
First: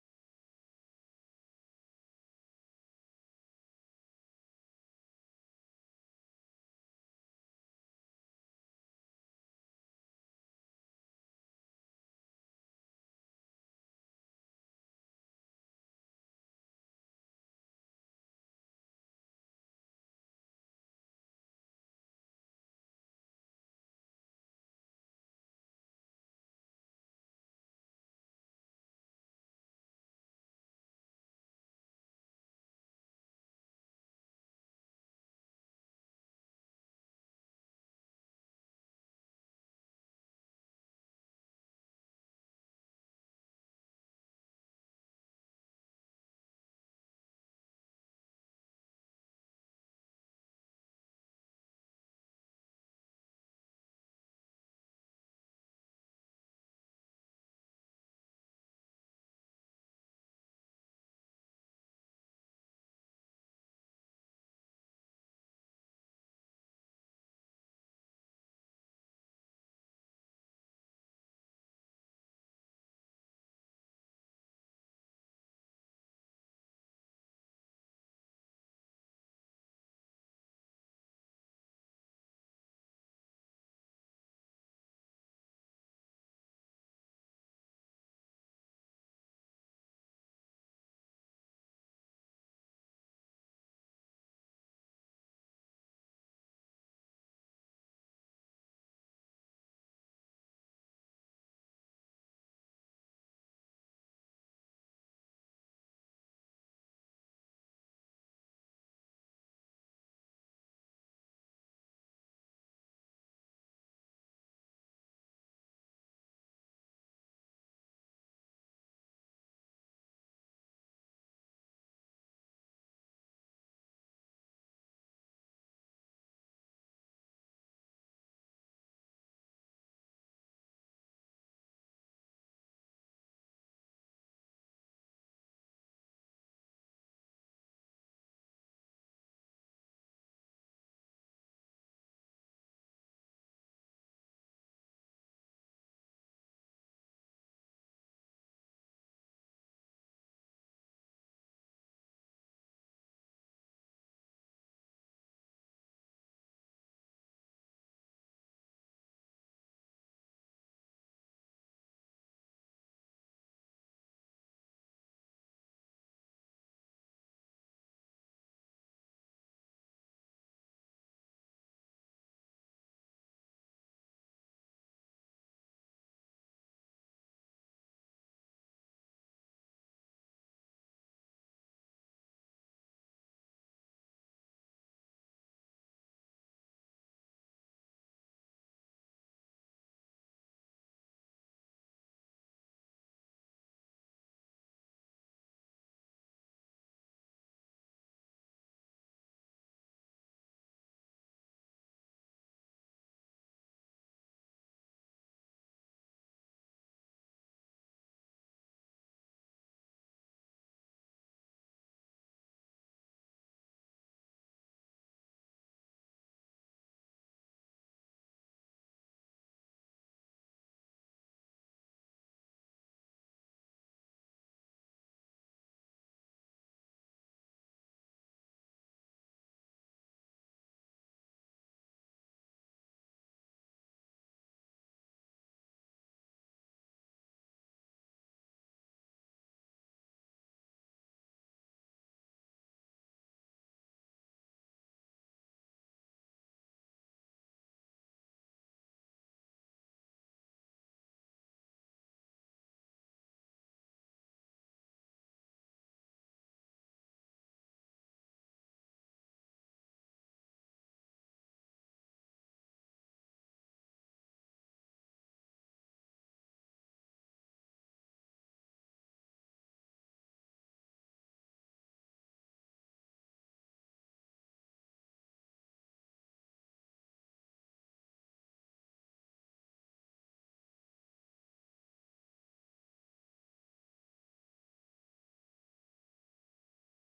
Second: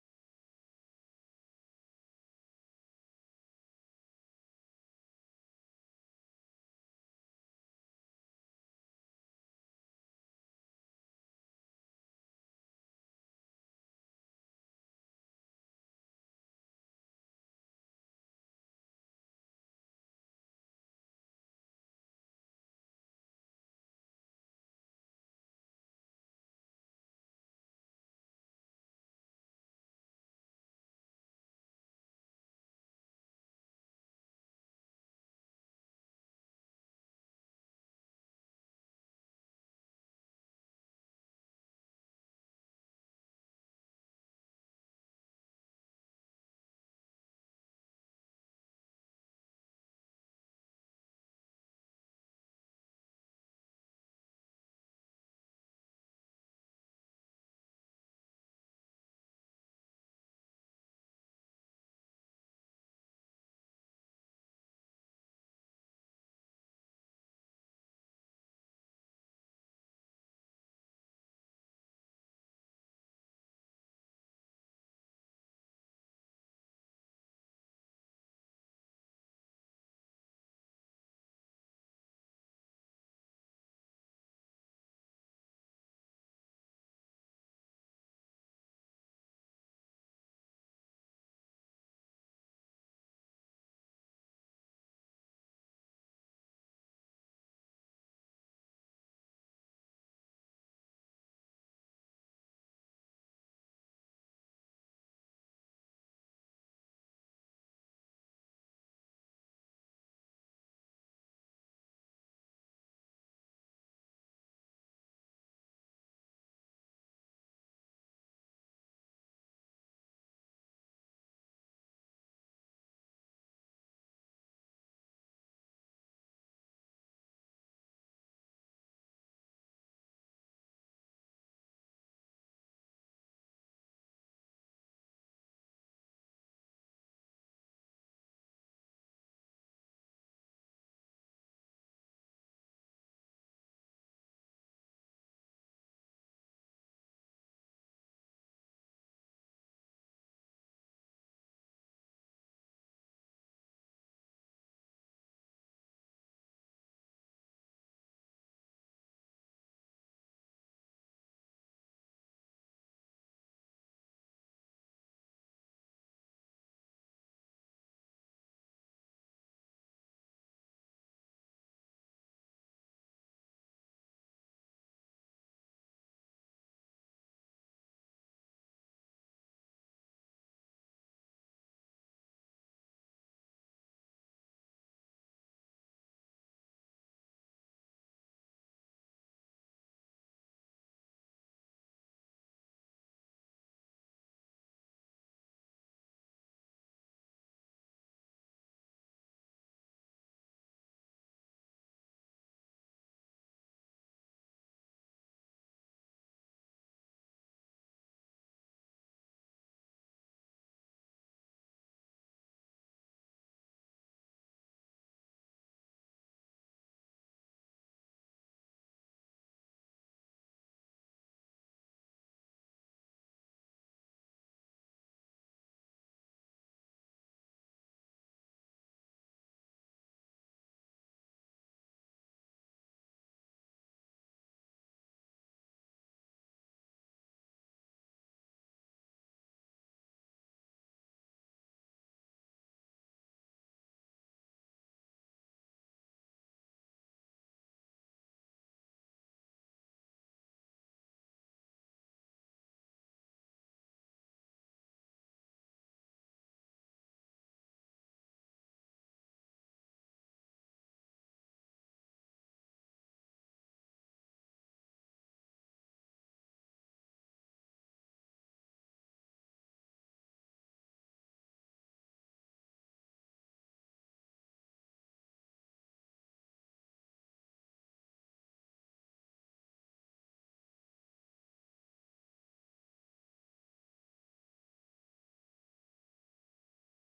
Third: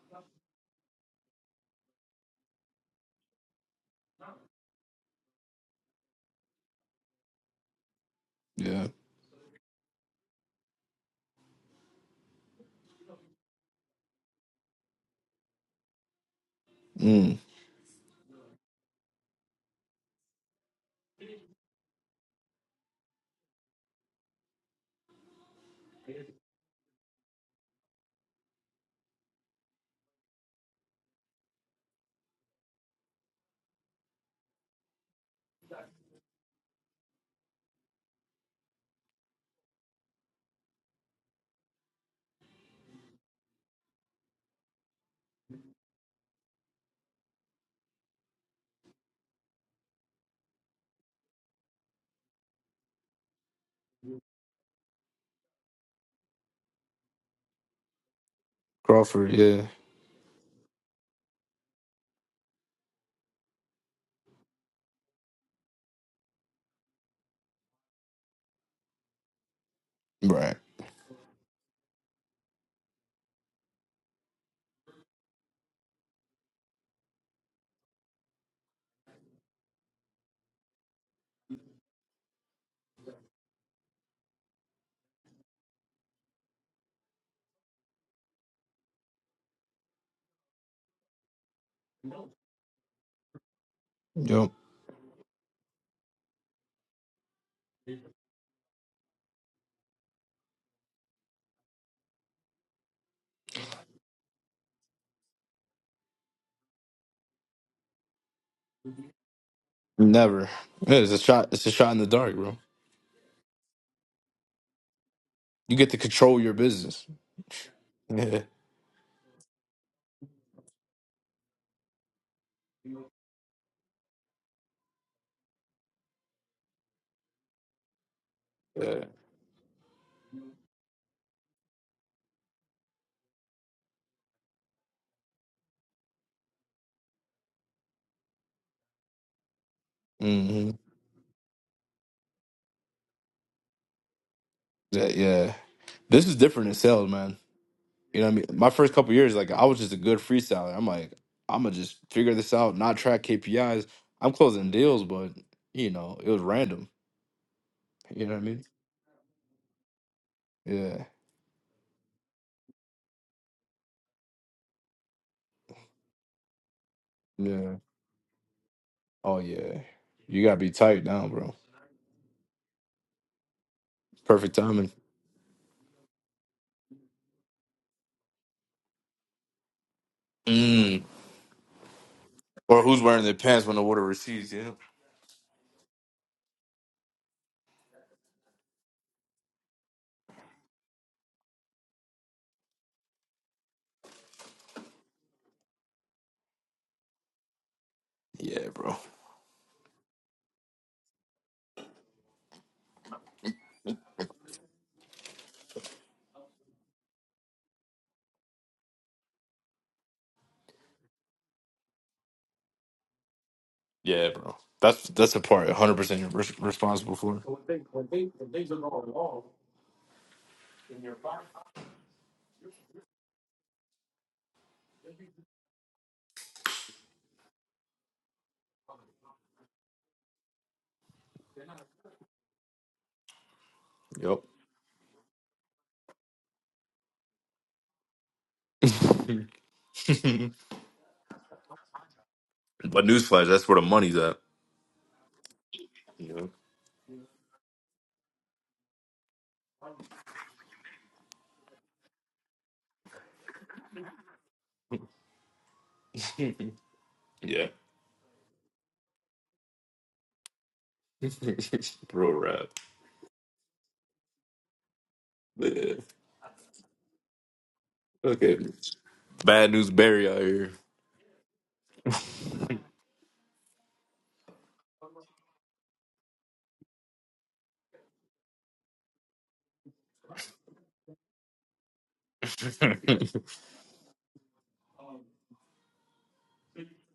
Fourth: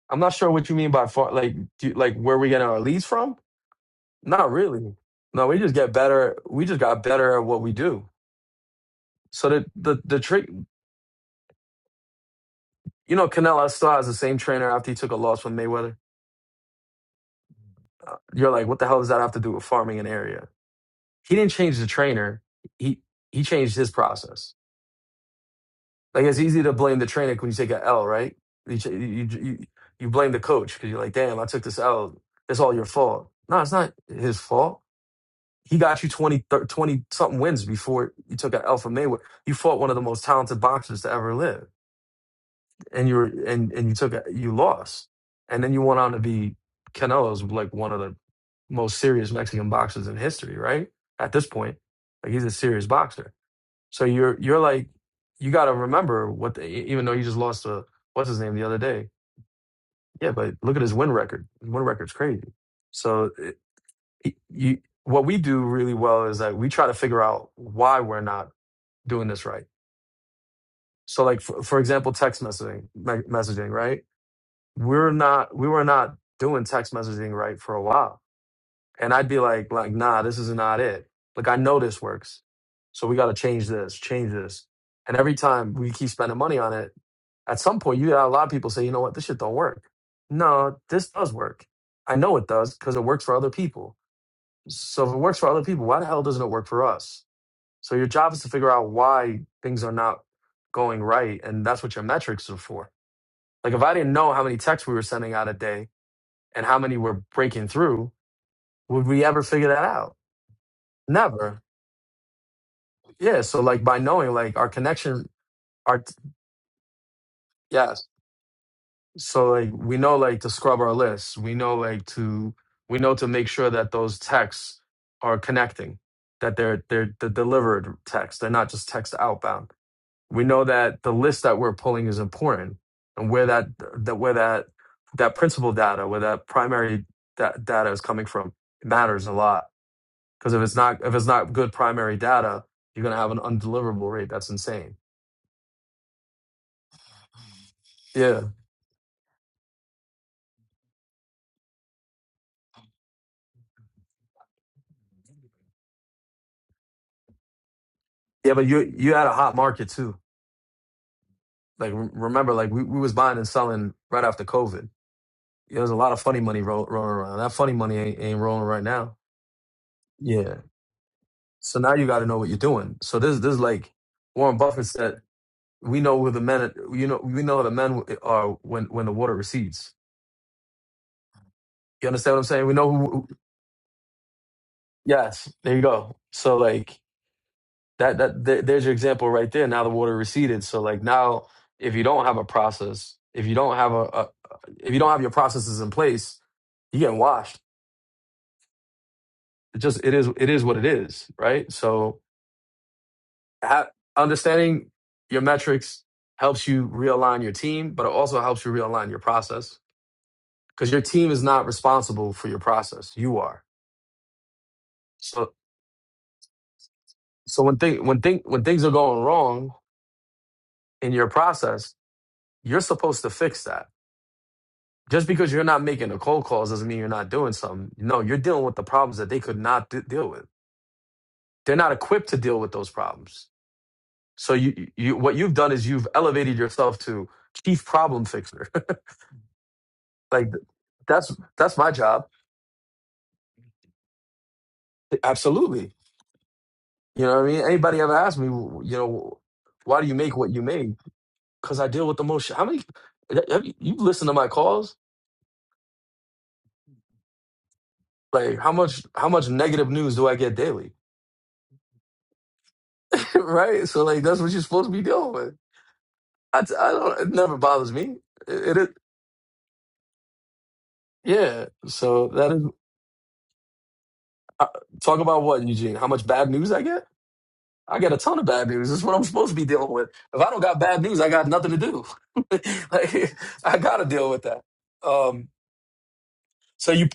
B: I'm not sure what you mean by far. Like, do you, like where we getting our leads from? Not really. No, we just get better. We just got better at what we do.
A: Yeah.
B: So the the the trick, you know, Canelo still has the same trainer after he took a loss from Mayweather.
A: Mm.
B: Uh, You're like, what the hell does that have to do with farming an area? He didn't change the trainer. He he changed his process. Like it's easy to blame the trainer when you take an L, right? You ch- you you, you blame the coach because you're like, damn, I took this L. It's all your fault. No, it's not his fault. He got you 20, 30, 20 something wins before you took out Alpha Mayweather. You fought one of the most talented boxers to ever live, and you were and and you took a- you lost, and then you went on to be Canelo's like one of the most serious Mexican boxers in history, right? At this point, like he's a serious boxer. So you're you're like you got to remember what the, e- even though you just lost to what's his name the other day.
A: Crawford. Yeah.
B: Yeah, but look at his win record. His win record's crazy. So you what we do really well is that we try to figure out why we're not doing this right
A: Right.
B: so like for, for example text messaging me- messaging right we're not we were not doing text messaging right for a while and i'd be like like nah this is not it like i know this works so we got to change this change this and every time we keep spending money on it at some point you got a lot of people say you know what this shit don't work no this does work i know it does because it works for other people
A: Yep.
B: so if it works for other people, why the hell doesn't it work for us? So your job is to figure out why things are not going right, and that's what your metrics are for. Like if I didn't know how many texts we were sending out a day and how many were breaking through, would we ever figure that out?
A: Never. Yeah, it's a shot.
B: Never.
A: It's a shot in the dark, bro.
B: Yeah. So like by knowing like our connection,
A: You get to
B: our
A: control your business.
B: yes.
A: Yeah.
B: So like we know like to scrub our lists. We know like to we know to make sure that those texts are connecting, that they're they're, they're delivered text. They're not just
A: Yeah.
B: text outbound we know that the list that we're pulling is important and where that that where that that principal data where that primary da- data is coming from it matters a lot because if
A: hmm
B: it's not if it's not good primary data you're going to have an undeliverable rate that's insane
A: Yeah. yeah. This is different in sales, man. You know what I
B: yeah
A: mean? My first couple years, like I was just a good freestyler. I'm like, I'm gonna just figure this out, not track KPIs. I'm closing deals, but you know, it was random. You know what I
B: yeah
A: mean?
B: but you you had a hot market too
A: Yeah,
B: like re- remember like we, we was buying and selling right after covid Yeah, there's a lot of funny money ro- rolling around that
A: yeah.
B: funny money ain't, ain't rolling right now
A: Oh yeah, you gotta
B: yeah
A: be tight now, bro.
B: so now you got to know what you're doing so this this is like
A: Perfect
B: warren buffett
A: timing.
B: said we know who the men you know we know who the men are when when the water recedes
A: Mm.
B: you understand what i'm saying we
A: Or
B: know
A: who's wearing
B: who
A: their pants when the water recedes? Yeah.
B: yes there you go so like that that there, there's your example right there now the water receded so like now if you don't have a process if you don't have a, a if you don't have your processes in place you're getting washed
A: Yeah, bro.
B: it just it is it is what it is right so ha- understanding your metrics helps you realign your team but it also helps you realign your process because your team is not responsible for your process you are
A: Yeah, bro. That's that's the
B: So
A: part 100 percent you're res- responsible for.
B: so when thing when thing when things are going wrong in your process, you're supposed to fix that. Just because you're not making the cold calls doesn't mean you're not doing something. No, you're dealing with the problems that they could not d- deal with. They're not equipped to deal with those problems.
A: Yep.
B: So you you what you've done is you've elevated yourself to chief problem fixer.
A: but
B: like that's that's my job.
A: newsflash, that's where the money's at.
B: Absolutely.
A: Yep.
B: You know what I mean? Anybody ever asked me, you know, why do you make what you make? Because I deal with the most. Sh- How many? Have you, you've to my calls
A: Yeah.
B: Like how much how much negative news do I get daily?
A: Real rap.
B: right? So like that's what you're supposed to be dealing with.
A: Yeah.
B: I, t- I don't. It never bothers me.
A: Okay.
B: It, it is-
A: Bad news Barry out here.
B: yeah. So that is uh, talk about what Eugene? How much bad news I get? I get a ton of bad news. That's what I'm supposed to be dealing with. If I don't got bad news, I got nothing to do. like I gotta deal with that. Um. So you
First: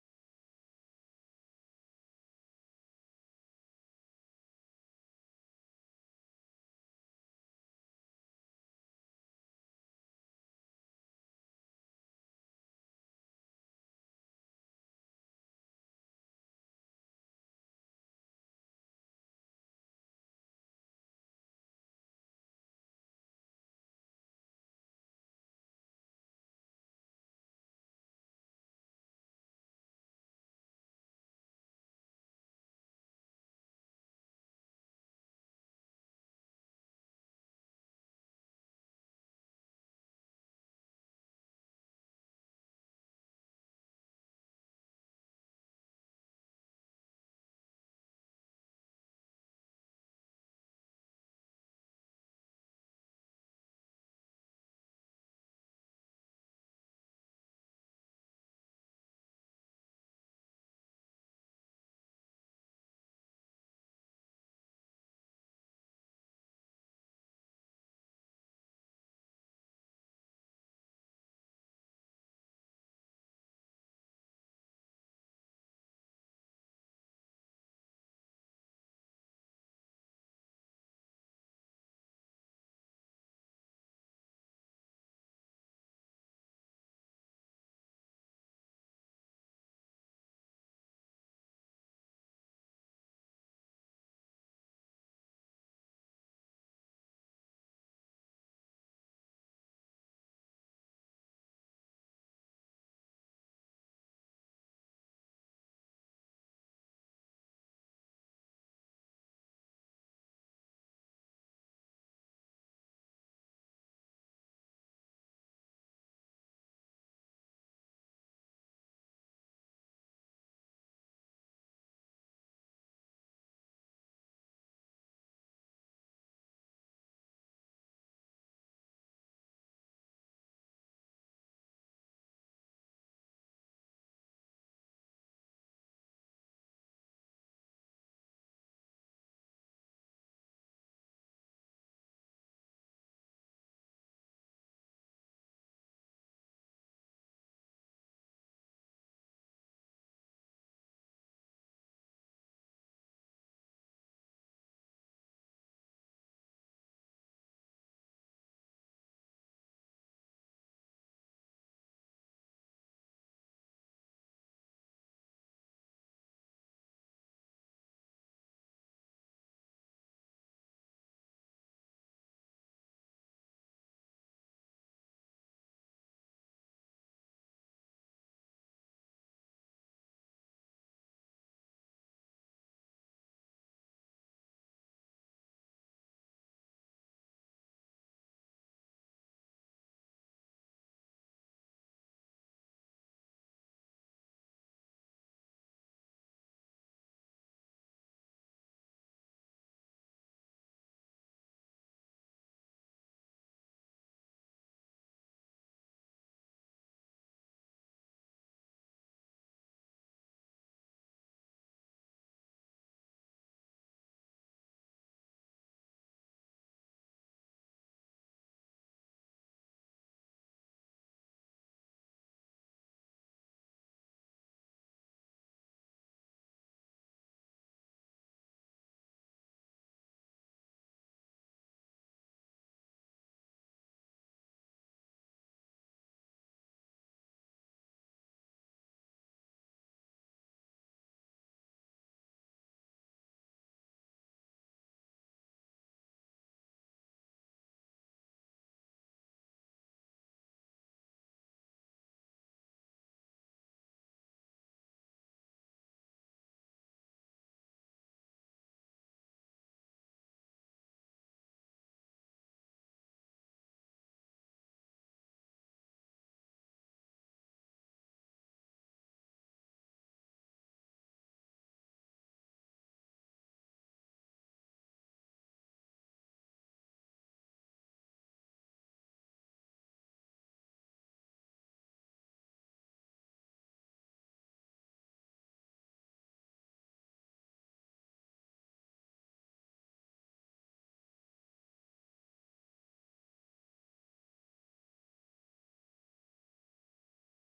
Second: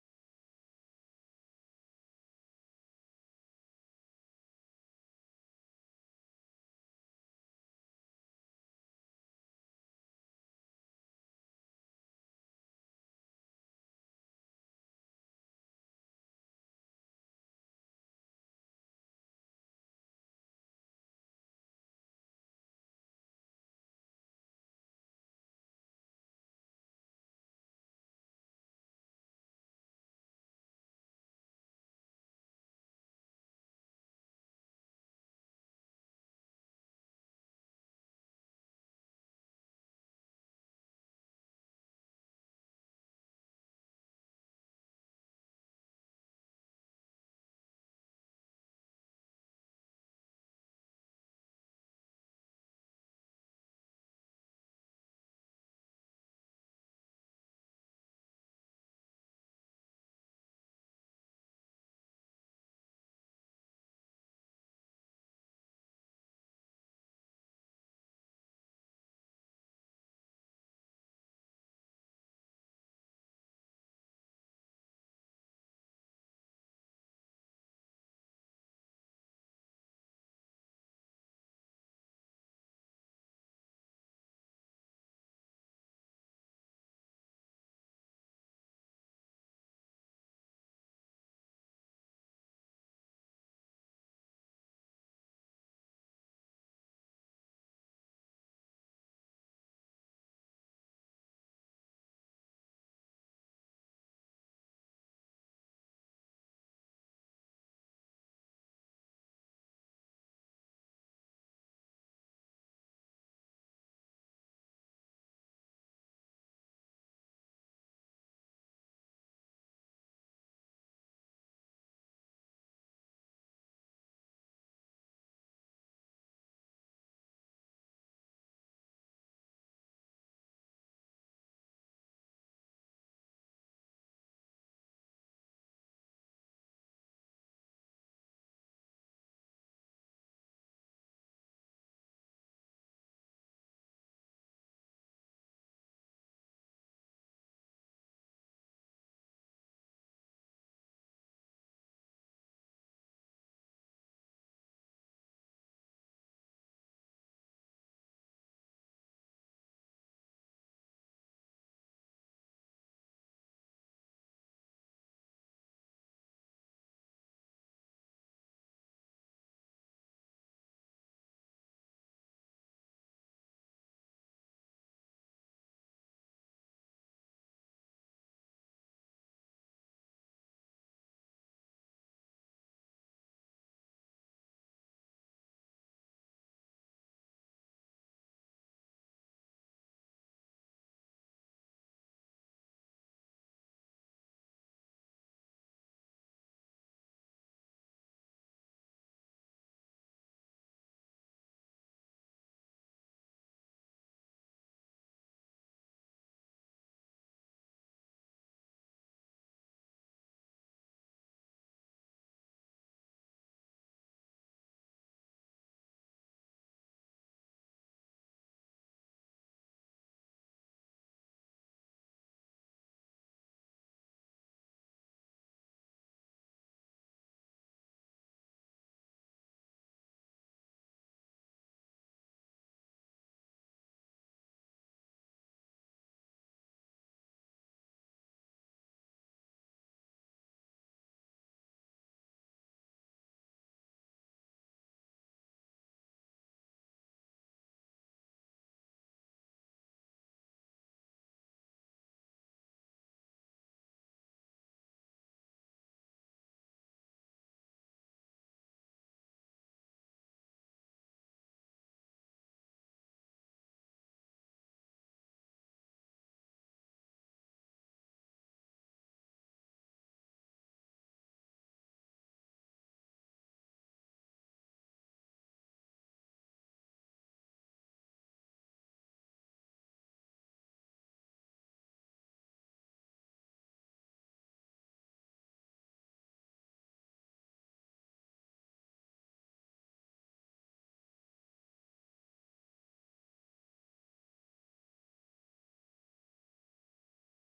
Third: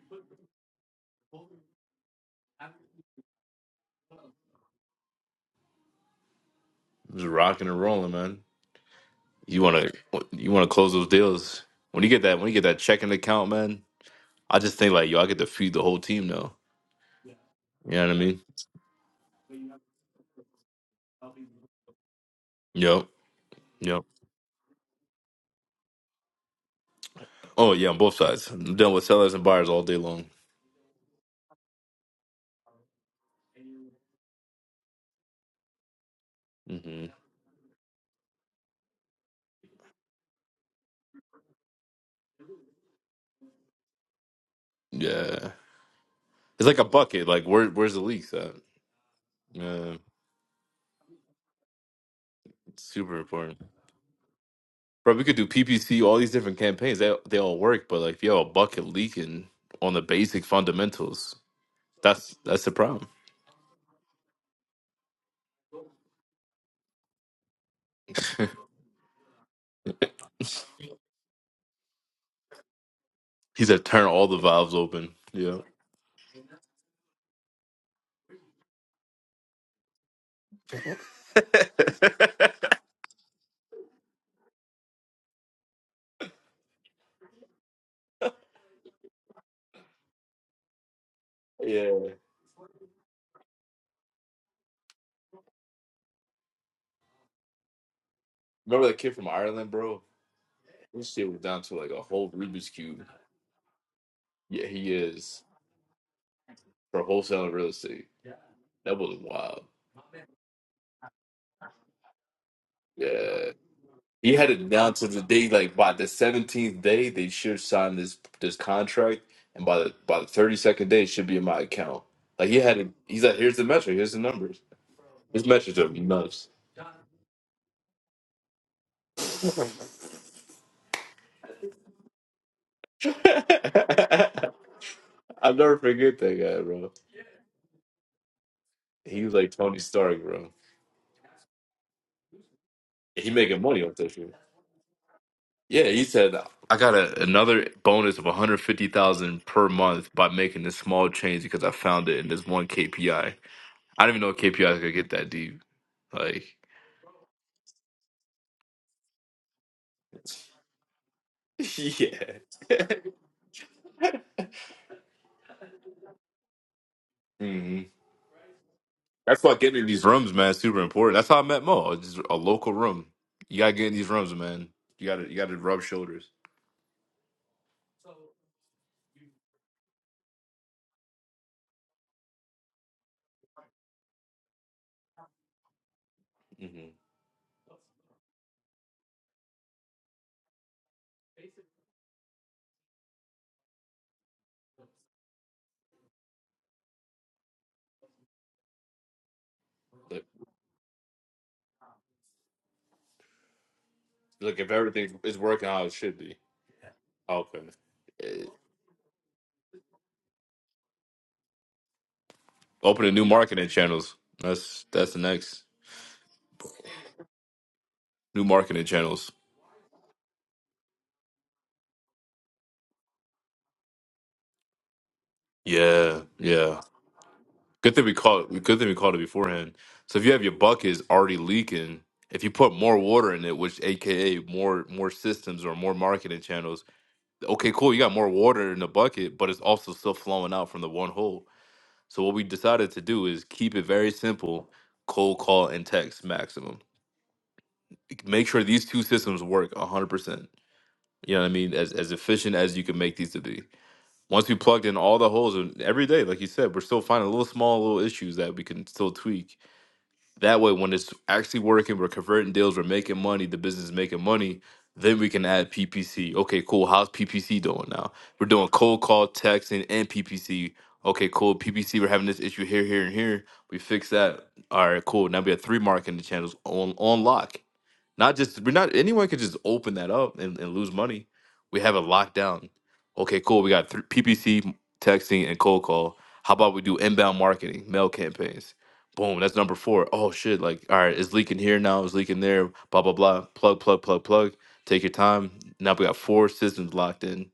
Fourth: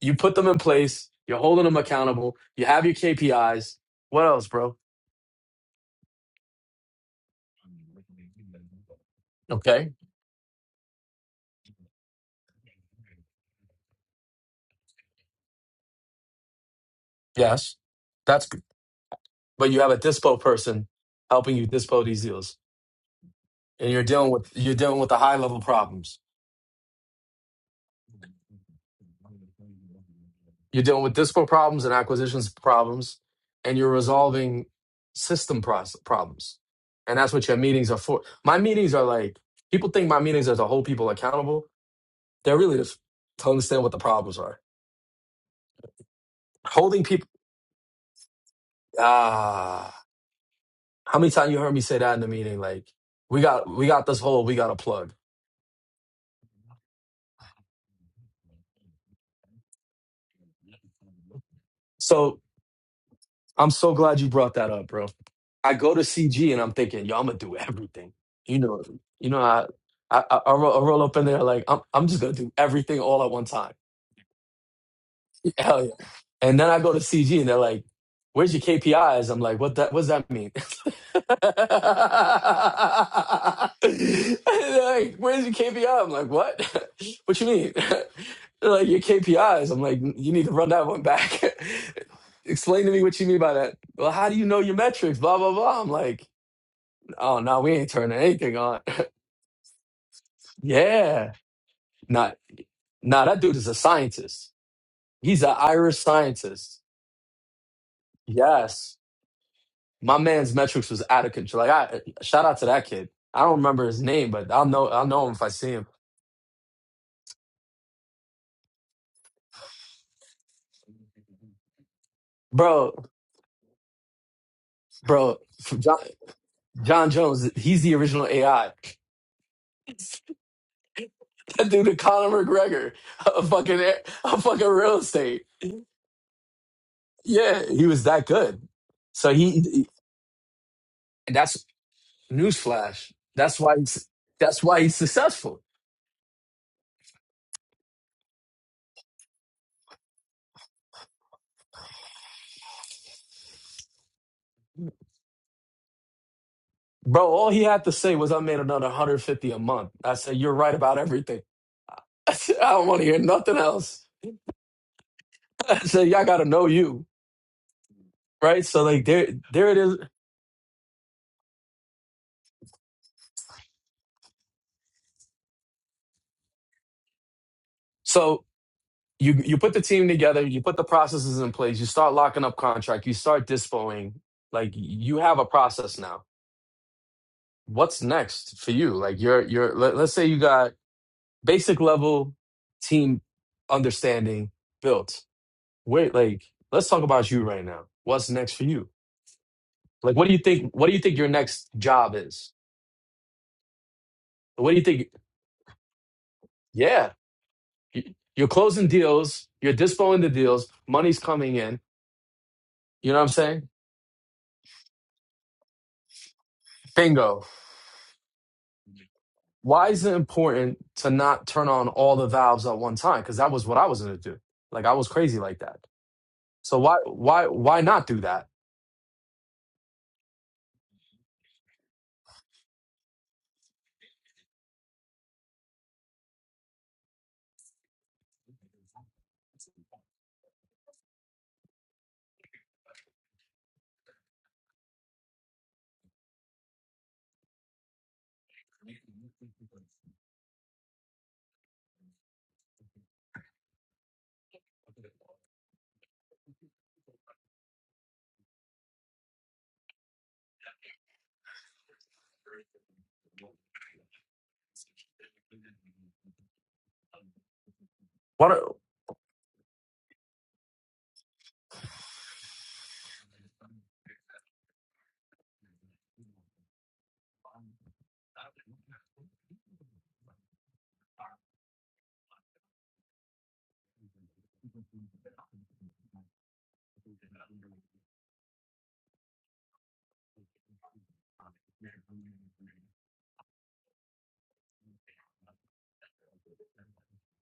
B: you put them in place. You're holding them accountable. You have your KPIs. What else, bro?
A: Just rocking and rolling, man. You
B: Okay.
A: wanna you wanna close those deals. When you get that when you get that checking account, man, I just think like yo, I get to feed the whole team now.
B: Yes.
A: You know what I mean?
B: That's good. but you have a dispo person helping you dispo these deals
A: Yep.
B: and you're
A: Yep.
B: dealing with you're dealing with the high level problems
A: Oh yeah, on both sides. I'm done with sellers and buyers all day long.
B: you're dealing with dispo problems and acquisitions problems and you're resolving system proce- problems
A: hmm
B: and that's what your meetings are for my meetings are like people think my meetings are to hold people accountable they're really just to understand what the problems are
A: Yeah. It's like a
B: holding people
A: bucket. Like where where's the leaks at?
B: ah
A: Yeah.
B: how many times you heard me say that in the meeting
A: It's
B: like
A: super
B: we
A: important.
B: got we got this hole we got a plug
A: Bro, we could do PPC, all these different campaigns. They they all work, but like if you have a bucket leaking on the basic fundamentals, that's
B: so
A: that's the problem.
B: i'm so glad you brought that up bro I go to CG and I'm thinking, yo, I'm gonna do everything. You know, you know, I I, I, I roll, I roll up in there like I'm I'm just gonna do everything all at one
A: He
B: time.
A: said turn all the valves open. Yeah.
B: Hell yeah! And then I go to CG and they're like, "Where's your KPIs?" I'm like, "What that? What's that mean?"
A: yeah.
B: And they're like, "Where's your KPI?" I'm like, "What? what you mean?" They're like, "Your KPIs." I'm like, "You need to run that one back." Explain to me what you mean by that. Well, how do you know your metrics? Blah blah blah. I'm like. Oh no, we ain't turning anything on.
A: Remember the kid from Ireland, bro? This shit
B: yeah.
A: was down to like a whole
B: Nah,
A: Rubik's Cube.
B: nah, that dude is a scientist.
A: Yeah, he is.
B: He's an Irish scientist.
A: For wholesale real estate.
B: Yes.
A: That was wild.
B: My man's metrics was out of control. Like I shout out to that kid.
A: Yeah.
B: I don't remember his name,
A: He had
B: but I'll
A: it
B: know
A: down
B: I'll
A: to the
B: know him if
A: day,
B: I see
A: like
B: him.
A: by the seventeenth day, they should sign this this contract, and by the by the thirty second day, it should be in my account. Like he had it.
B: Bro,
A: He's like, here's the metric, here's the numbers.
B: bro,
A: His metrics are
B: John
A: nuts.
B: John Jones, he's the original AI. that dude Conor McGregor, a fucking a fucking real estate.
A: I'll never forget that guy, bro.
B: Yeah, he was that good.
A: He
B: So
A: was like Tony
B: he,
A: Stark, bro.
B: and that's Newsflash.
A: He
B: That's
A: making
B: why
A: money off
B: he's
A: this shit.
B: that's why he's successful.
A: Yeah, he said I got a, another bonus of one hundred fifty thousand per month by making this small change because I found it in this one KPI. I I didn't even know KPIs could get that deep, like.
B: Bro, all he had to say was I made another 150 a month. I said, You're right about everything.
A: yeah.
B: I said, I don't want to hear nothing else. I said, Y'all gotta know you.
A: hmm
B: Right? So like there
A: That's why
B: there it
A: getting in
B: is.
A: these rooms, man, is super important. That's how I met Mo. It's Just a local room. You gotta get in these rooms, man. You gotta you gotta rub shoulders.
B: So you you put the team together, you put the processes in place, you start locking up contract, you start dispoing. Like you have a process now.
A: hmm
B: What's next for you? Like you're you're let, let's say you got basic level team understanding built wait, like, let's talk about you right now. What's next for you? Like,
A: Look,
B: what do you think? What do you think your next job is?
A: look, if
B: What do you think?
A: everything is working how it should be,
B: Yeah,
A: okay.
B: y- you're closing deals, you're dispoing the deals, money's coming in. You
A: Opening
B: know what
A: new
B: I'm
A: marketing
B: saying?
A: channels. That's that's the next
B: Bingo.
A: new marketing channels.
B: Why is it important to not turn on all the valves at one time? Because that was what I was gonna do. Like, I was crazy like that.
A: Yeah,
B: So
A: yeah.
B: why, why, why
A: Good thing
B: not
A: we
B: do that?
A: called. Good thing we called it beforehand. So if you have your buckets already leaking, if you put more water in it, which AKA more more systems or more marketing channels. okay, cool, you got more water in the bucket, but it's also still flowing out from the one hole. So what we decided to do is keep it very simple, cold call and text maximum. Make sure these two systems work 100%. You know what I mean? As as efficient as you can make these to be. Once we plugged in all the holes and every day, like you said, we're still finding little small little issues that we can still tweak that way, when it's actually working, we're converting deals, we're making money, the business is making money, then we can add PPC. Okay, cool. How's PPC doing now? We're
B: What?
A: doing cold call, texting, and PPC. Okay, cool. PPC, we're having this issue here, here, and here. We fix that. All right, cool. Now we have three marketing channels on, on lock not just we're not anyone could just open that up and, and lose money. We have it locked down. Okay, cool. We got thr- PPC texting and cold call. How about we do inbound marketing, mail campaigns? Boom, that's number four. Oh shit! Like, all right, it's leaking here now. It's leaking there. Blah blah blah. Plug plug plug plug. Take your time. Now we got four systems locked in.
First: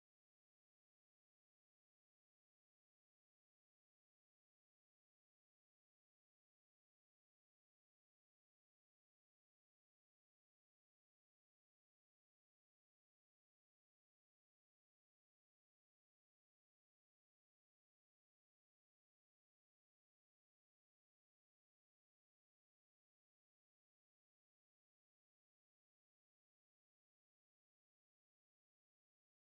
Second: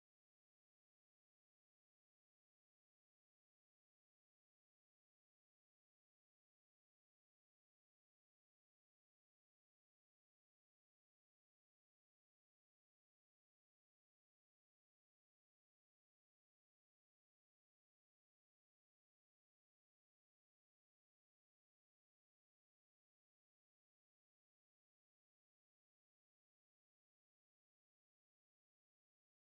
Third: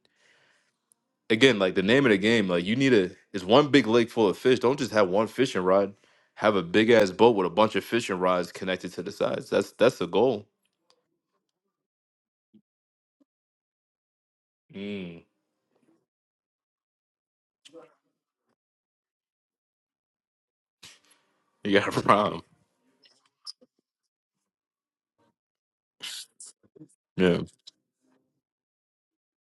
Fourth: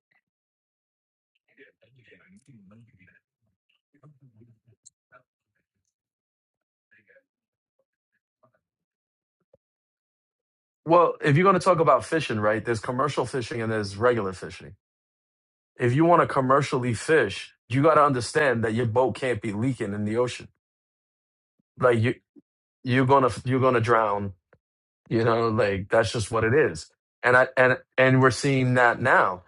A: Again, like the name of the game, like you need a. It's one big lake full of fish. Don't just have one fishing rod. Have a big ass boat with a bunch of fishing rods connected to the sides. That's that's the goal.
B: Well, if you're gonna talk about fishing, right? There's commercial fishing and there's regular fishing
A: Mm.
B: if you want to commercially fish, you got to understand that your boat can't be leaking in the ocean.
A: You got
B: Like
A: a
B: you,
A: problem,
B: you're gonna you're gonna drown. You know, like that's just what it is. And
A: Yeah.
B: I and and we're seeing that now.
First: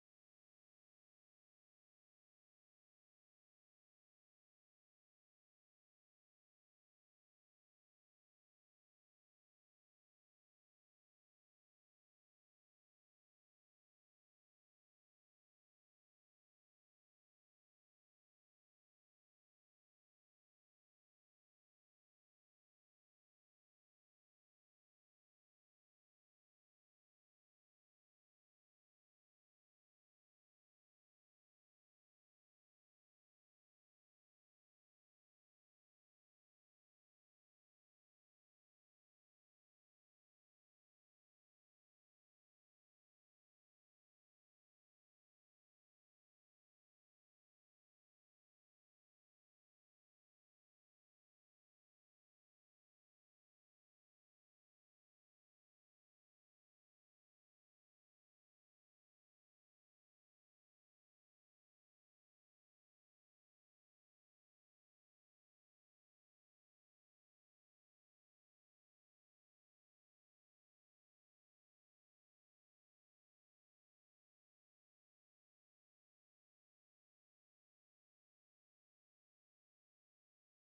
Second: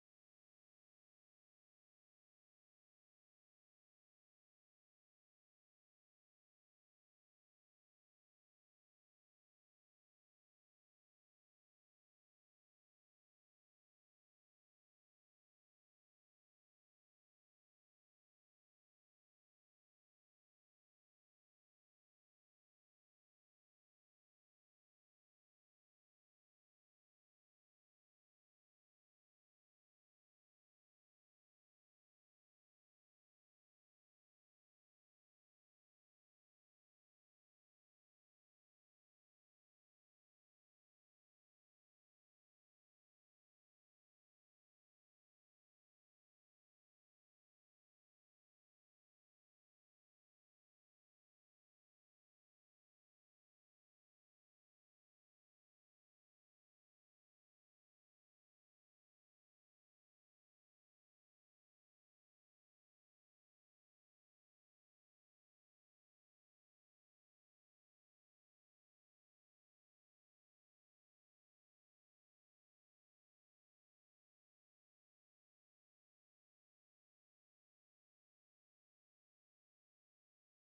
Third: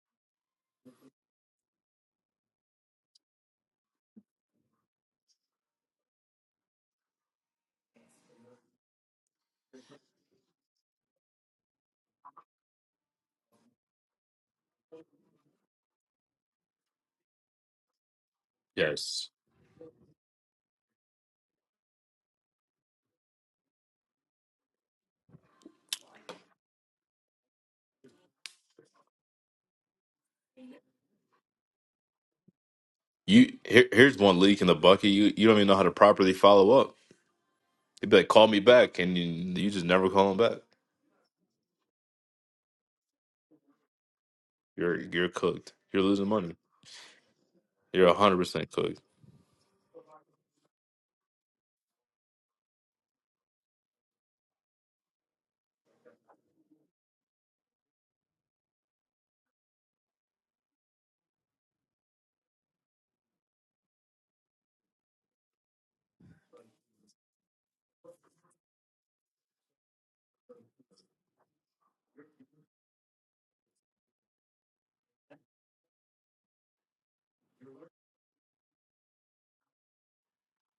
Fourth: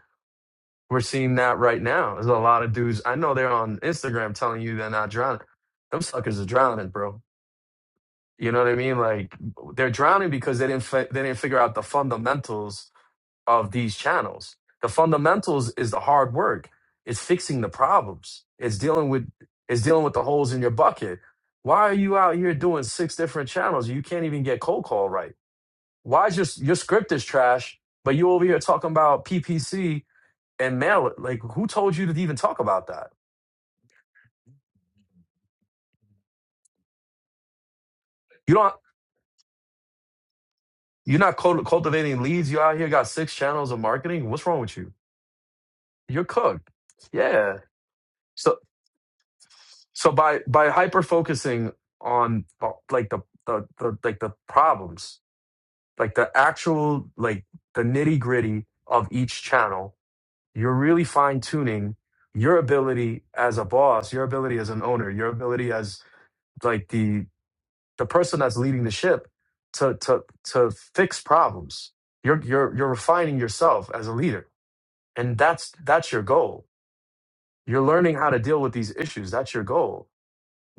B: We're seeing that right now. There's a lot of dudes I know they're on Instagram telling you they're not drowning. Them suckers are drowning, bro. You know what I mean? Like they're drowning because they didn't fi- they didn't figure out the fundamentals of these channels. The fundamentals is the hard work. It's fixing the problems. It's dealing with it's dealing with the holes in your bucket. Why are you out here doing six different channels? You can't even get cold call right. Why is your your script is trash, but you over here talking about PPC and mail it? Like who told you to even talk about that?
A: You here, here's one leak in the bucket. You you don't even know how to properly follow up. They'd be like, call
B: You
A: me
B: don't
A: back, and you, you just never call them back.
B: you're not cult- cultivating leads. You out here got six channels of marketing. What's wrong with you?
A: You're you're cooked. You're
B: You're
A: losing money.
B: cooked. Yeah.
A: You're hundred
B: So.
A: percent cooked.
B: so by by hyper focusing on uh, like the, the the like the problems like the actual like the nitty gritty of each channel you're really fine tuning your ability as a boss your ability as an owner your ability as like the the person that's leading the ship to to to fix problems you're you're you're refining yourself as a leader and that's that's your goal you're learning how to deal with these issues that's your goal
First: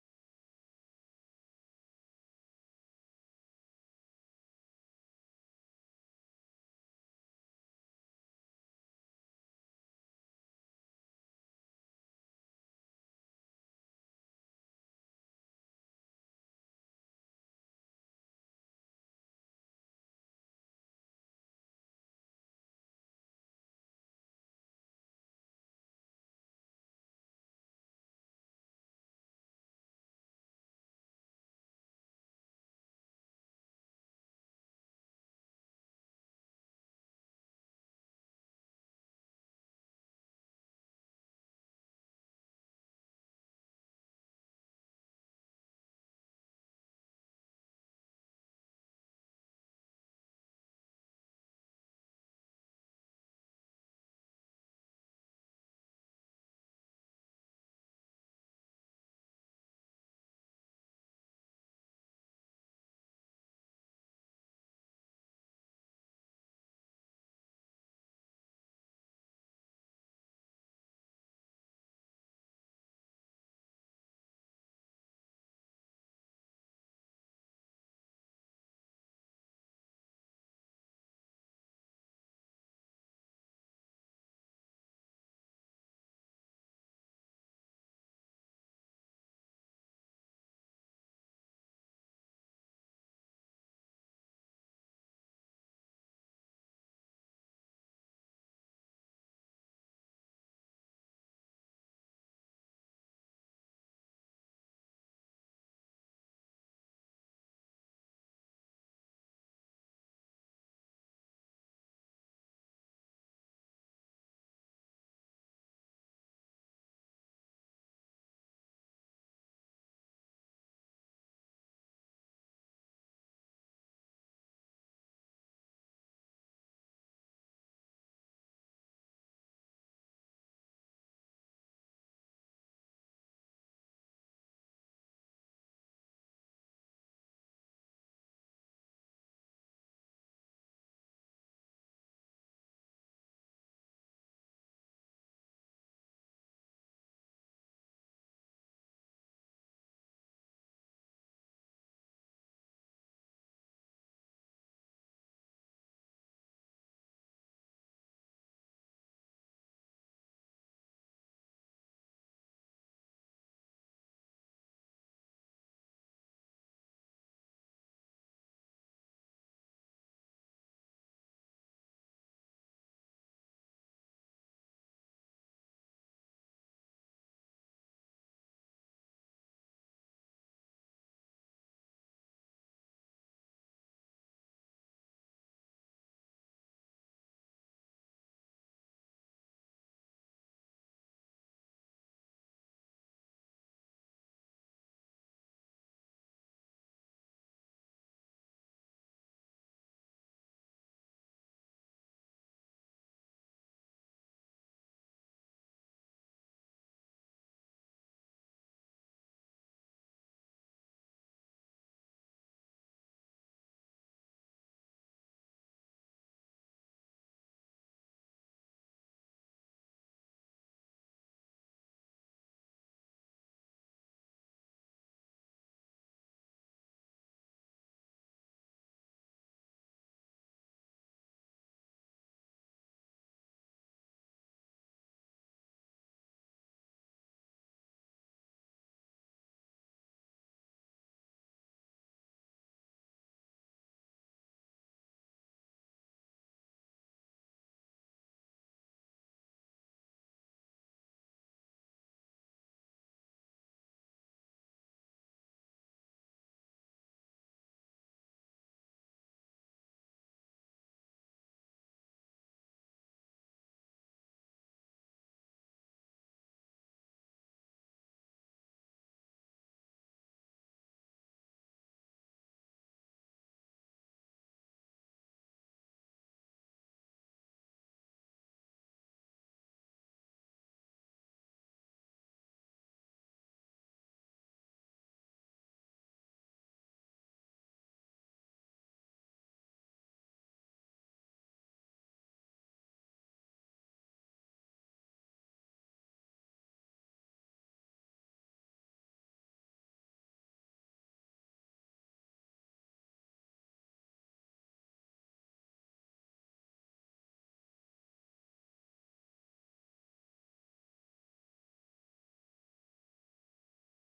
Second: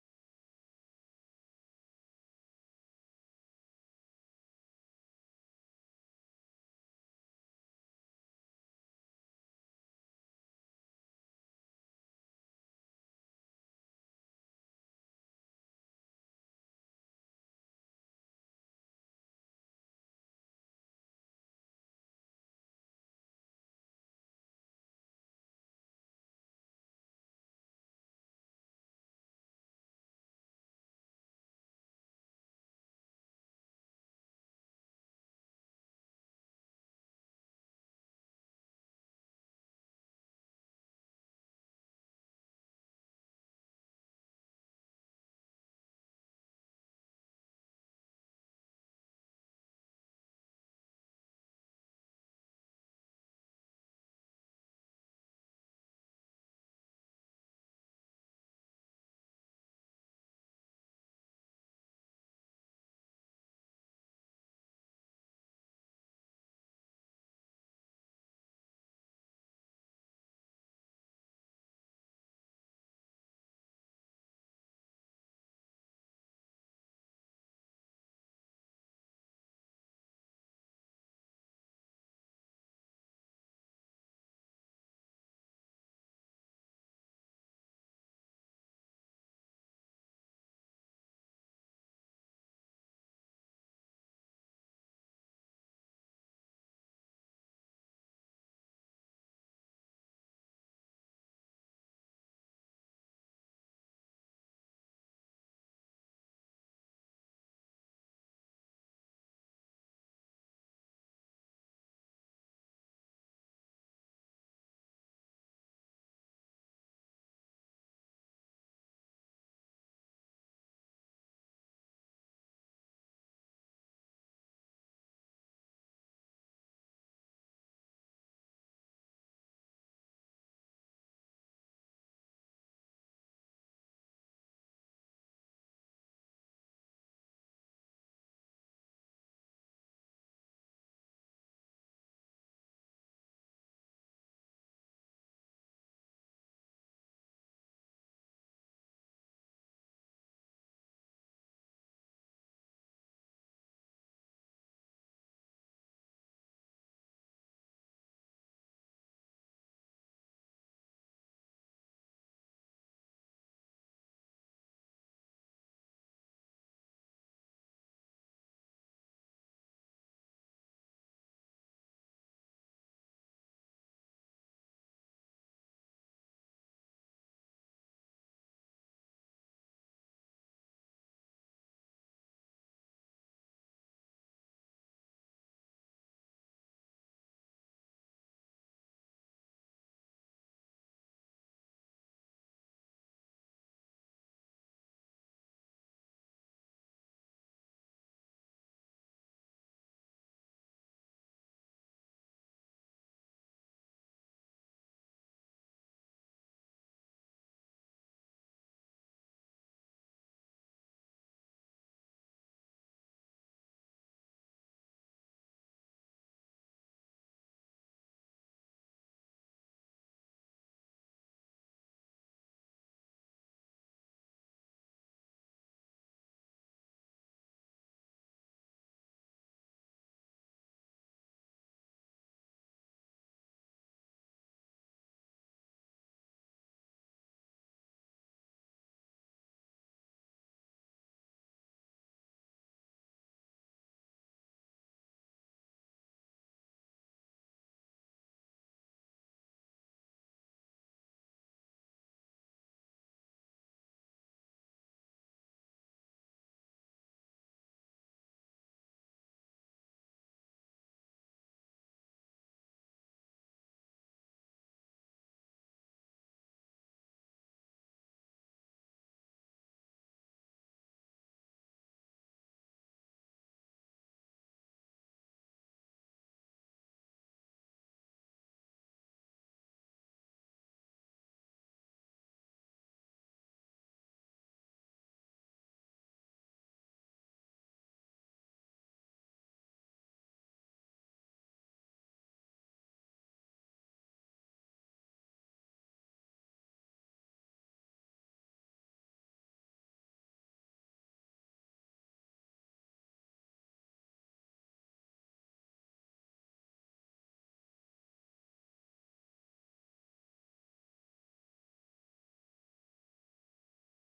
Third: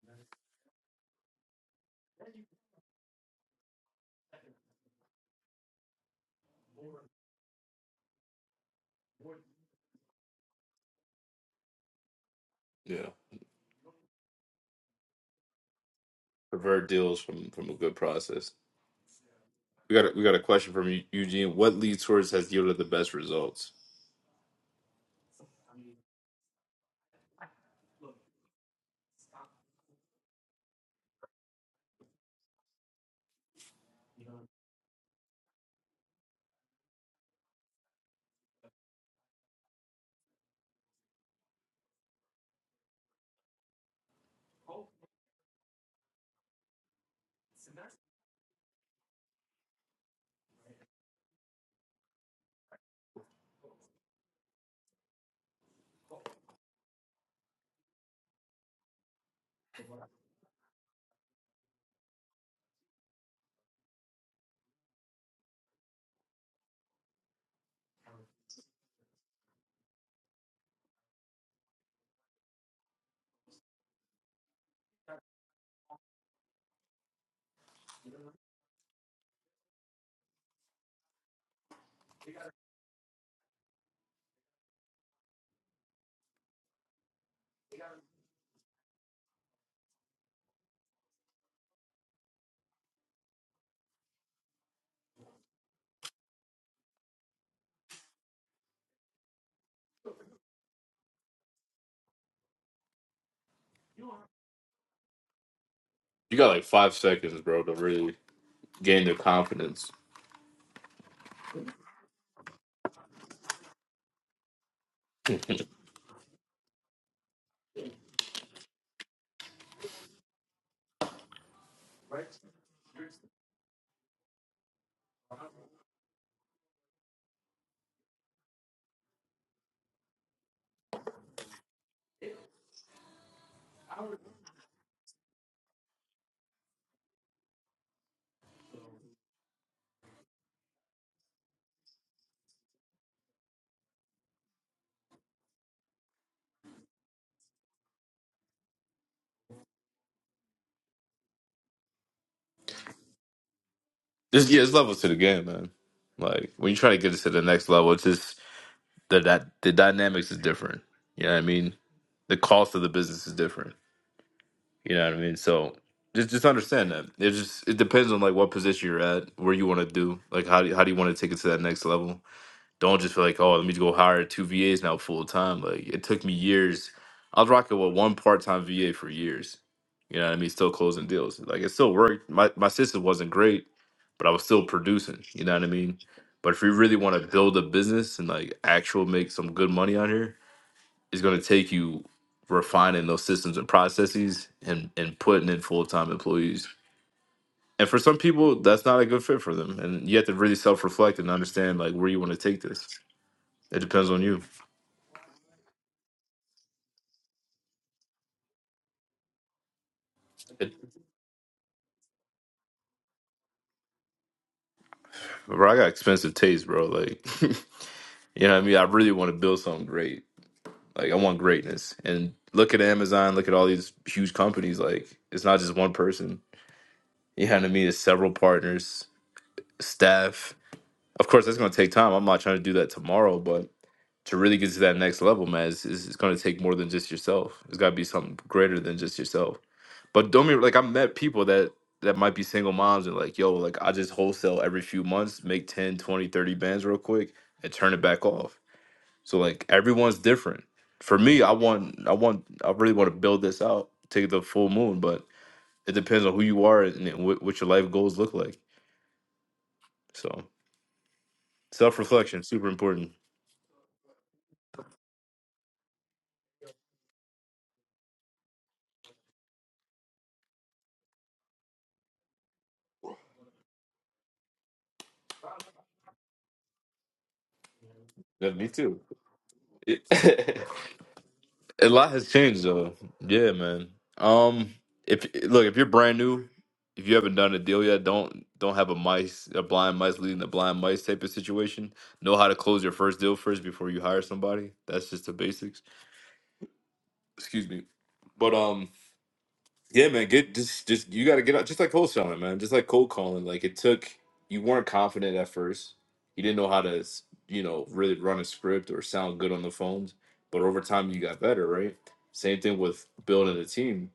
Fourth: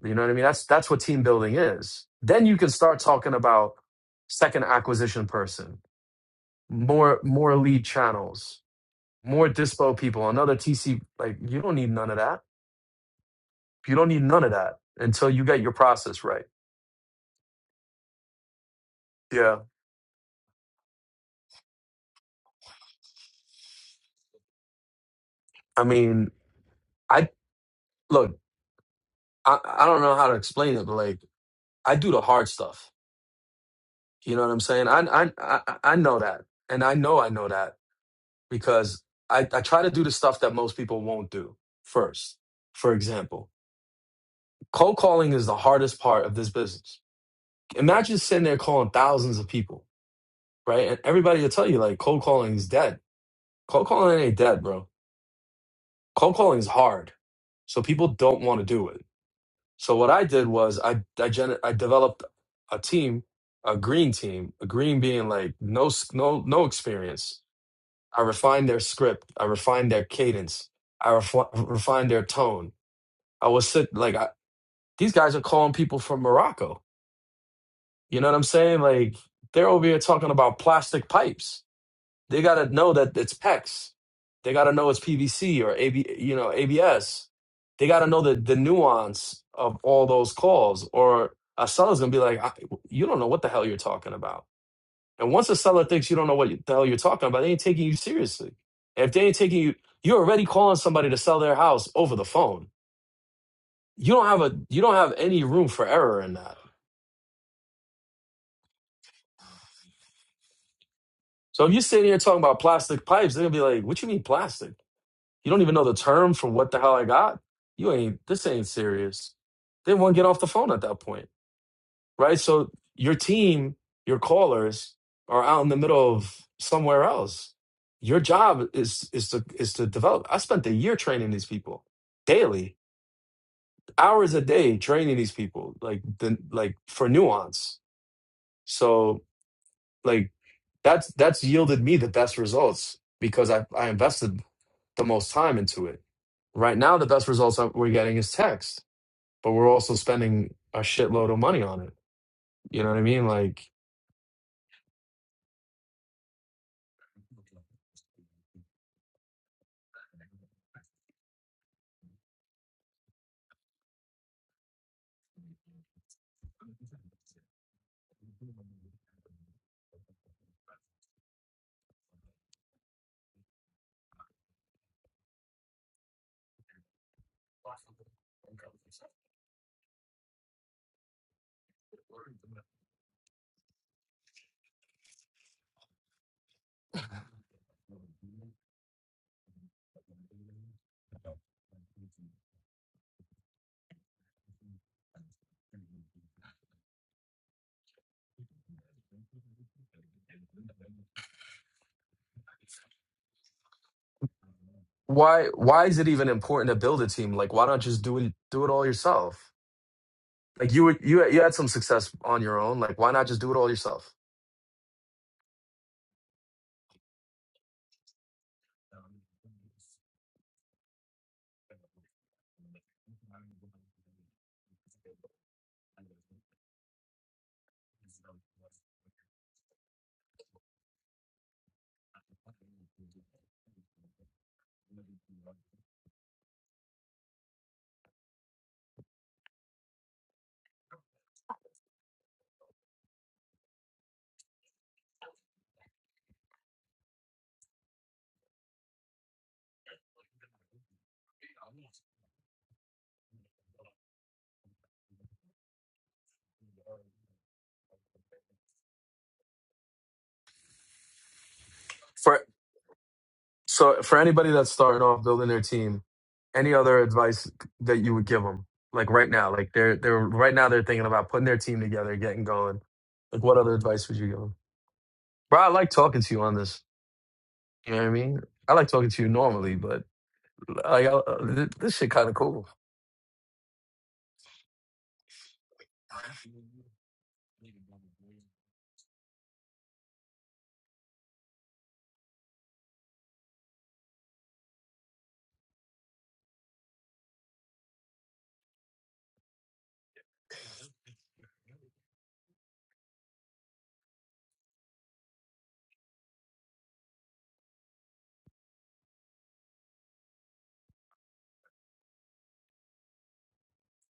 B: You know what I mean? That's that's what team building is. Then you can start talking about second acquisition person, more more lead channels, more dispo people, another TC. Like you don't need none of that.
A: Yeah.
B: You don't need none of that until you get your process right.
A: Pervert deals from from a good process.
B: Yeah.
A: We got a, we got a question from Eu- Eugene. What lead source has yielded the best results?
B: I mean, I look, I, I don't know how to explain it, but like I do the hard stuff. You know what I'm saying? I I I I know that, and I know I know that because I I try to do the stuff that most people won't do first. For example. Cold calling is the hardest part of this business. Imagine sitting there calling thousands of people, right? And everybody will tell you like cold calling is dead. Cold calling ain't dead, bro. Cold calling is hard. So people don't want to do it. So what I did was I I, gen- I developed a team, a green team, a green being like no s- no no experience. I refined their script. I refined their cadence. I refi- refined their tone. I was sit like I, these guys are calling people from Morocco You know what I'm saying? Like they're over here talking about plastic pipes. They got to know that it's PEX. They got to know it's PVC or AB, you know, ABS. They got to know the the nuance of all those calls. Or a seller's gonna be like, I, "You don't know what the hell you're talking about." And once a seller thinks you don't know what the hell you're talking about, they ain't taking you seriously. And if they ain't taking you, you're already calling somebody to sell their house over the phone. You don't have a you don't have any room for error in
A: You got
B: that.
A: like five seconds, bro, to really gain their confidence.
B: So if you're sitting here talking about plastic pipes, they're gonna be like, "What you mean plastic? You don't even know the term for what the hell I got? You ain't this ain't serious." They won't get off the phone at that point, right? So your team, your callers, are out in the middle of somewhere else. Your job is is to is to develop. I spent a year training these people daily, hours a day training these people, like the like for nuance. So like that's that's yielded me the best results because I I invested the most time into it. Right now, the best results that we're getting is text, but we're also spending a shitload of money on it. You know what I mean? Like,
A: Just yeah, it's levels to the game, man. Like when you try to get it to the next level, it's just the that the dynamics is different. You know what I mean? The cost of the business is different. You know what I mean? So just just understand that. It just it depends on like what position you're at, where you want to do, like how do, how do you want to take it to that next level. Don't just feel like, oh, let me go hire two VAs now full time. Like it took me years. I was rocking with one part time VA for years. You know what I mean? Still closing deals. Like it still worked. My my system wasn't great, but I was still producing. You know what I mean? But if you really want to build a business and like actual make some good money on here, it's gonna take you refining those systems and processes and and putting in full time employees. And for some people, that's not a good fit for them. And you have to really self reflect and understand like where you want to take this. It depends on you.
B: why why is it even important to build a team? Like, why not just do it do it all yourself?
A: It,
B: Like you were- you you had some success on your own. Like, why not just do it all yourself?
A: bro, I got expensive taste, bro. Like, you know what I mean? I really want to build something great. Like, I want greatness. And look at Amazon, look at all these huge companies. Like, it's not just one person. You know what I mean? It's several partners, staff. Of course, that's going to take time. I'm not trying to do that tomorrow, but to really get to that next level, man, it's, it's, it's going to take more than just yourself. It's got to be something greater than just yourself. But don't be like I met people that that might be single moms and like, yo, like I just wholesale every few months, make 10 20 30 bands real quick and turn it back off. So like everyone's different. For me, I want I want I really want to build this out, take the full moon, but it depends on who you are and what, what your life goals look like. So
B: For
A: self-reflection, super important.
B: so for anybody that's starting off building their team, any other advice that you would give them? Like right now, like they're they're right now they're thinking about putting their team together, getting going. Like, what other advice would you give them? Bro, I like talking to you on this. You know what I mean?
A: Yeah, me
B: I like
A: too.
B: talking to you normally, but like I, th-
A: A
B: this shit
A: lot
B: kind
A: has
B: of
A: changed
B: cool.
A: though. Yeah, man. Um, if look, if you're brand new, if you haven't done a deal yet, don't don't have a mice a blind mice leading the blind mice type of situation. Know how to close your first deal first before you hire somebody. That's just the basics. Excuse me. But um, yeah, man. Get just just you got to get out. Just like cold selling, man. Just like cold calling. Like it took you weren't confident at first. You didn't know how to s- you know really run a script or sound good on the phones. But over time, you got better, right? Same thing with building a team.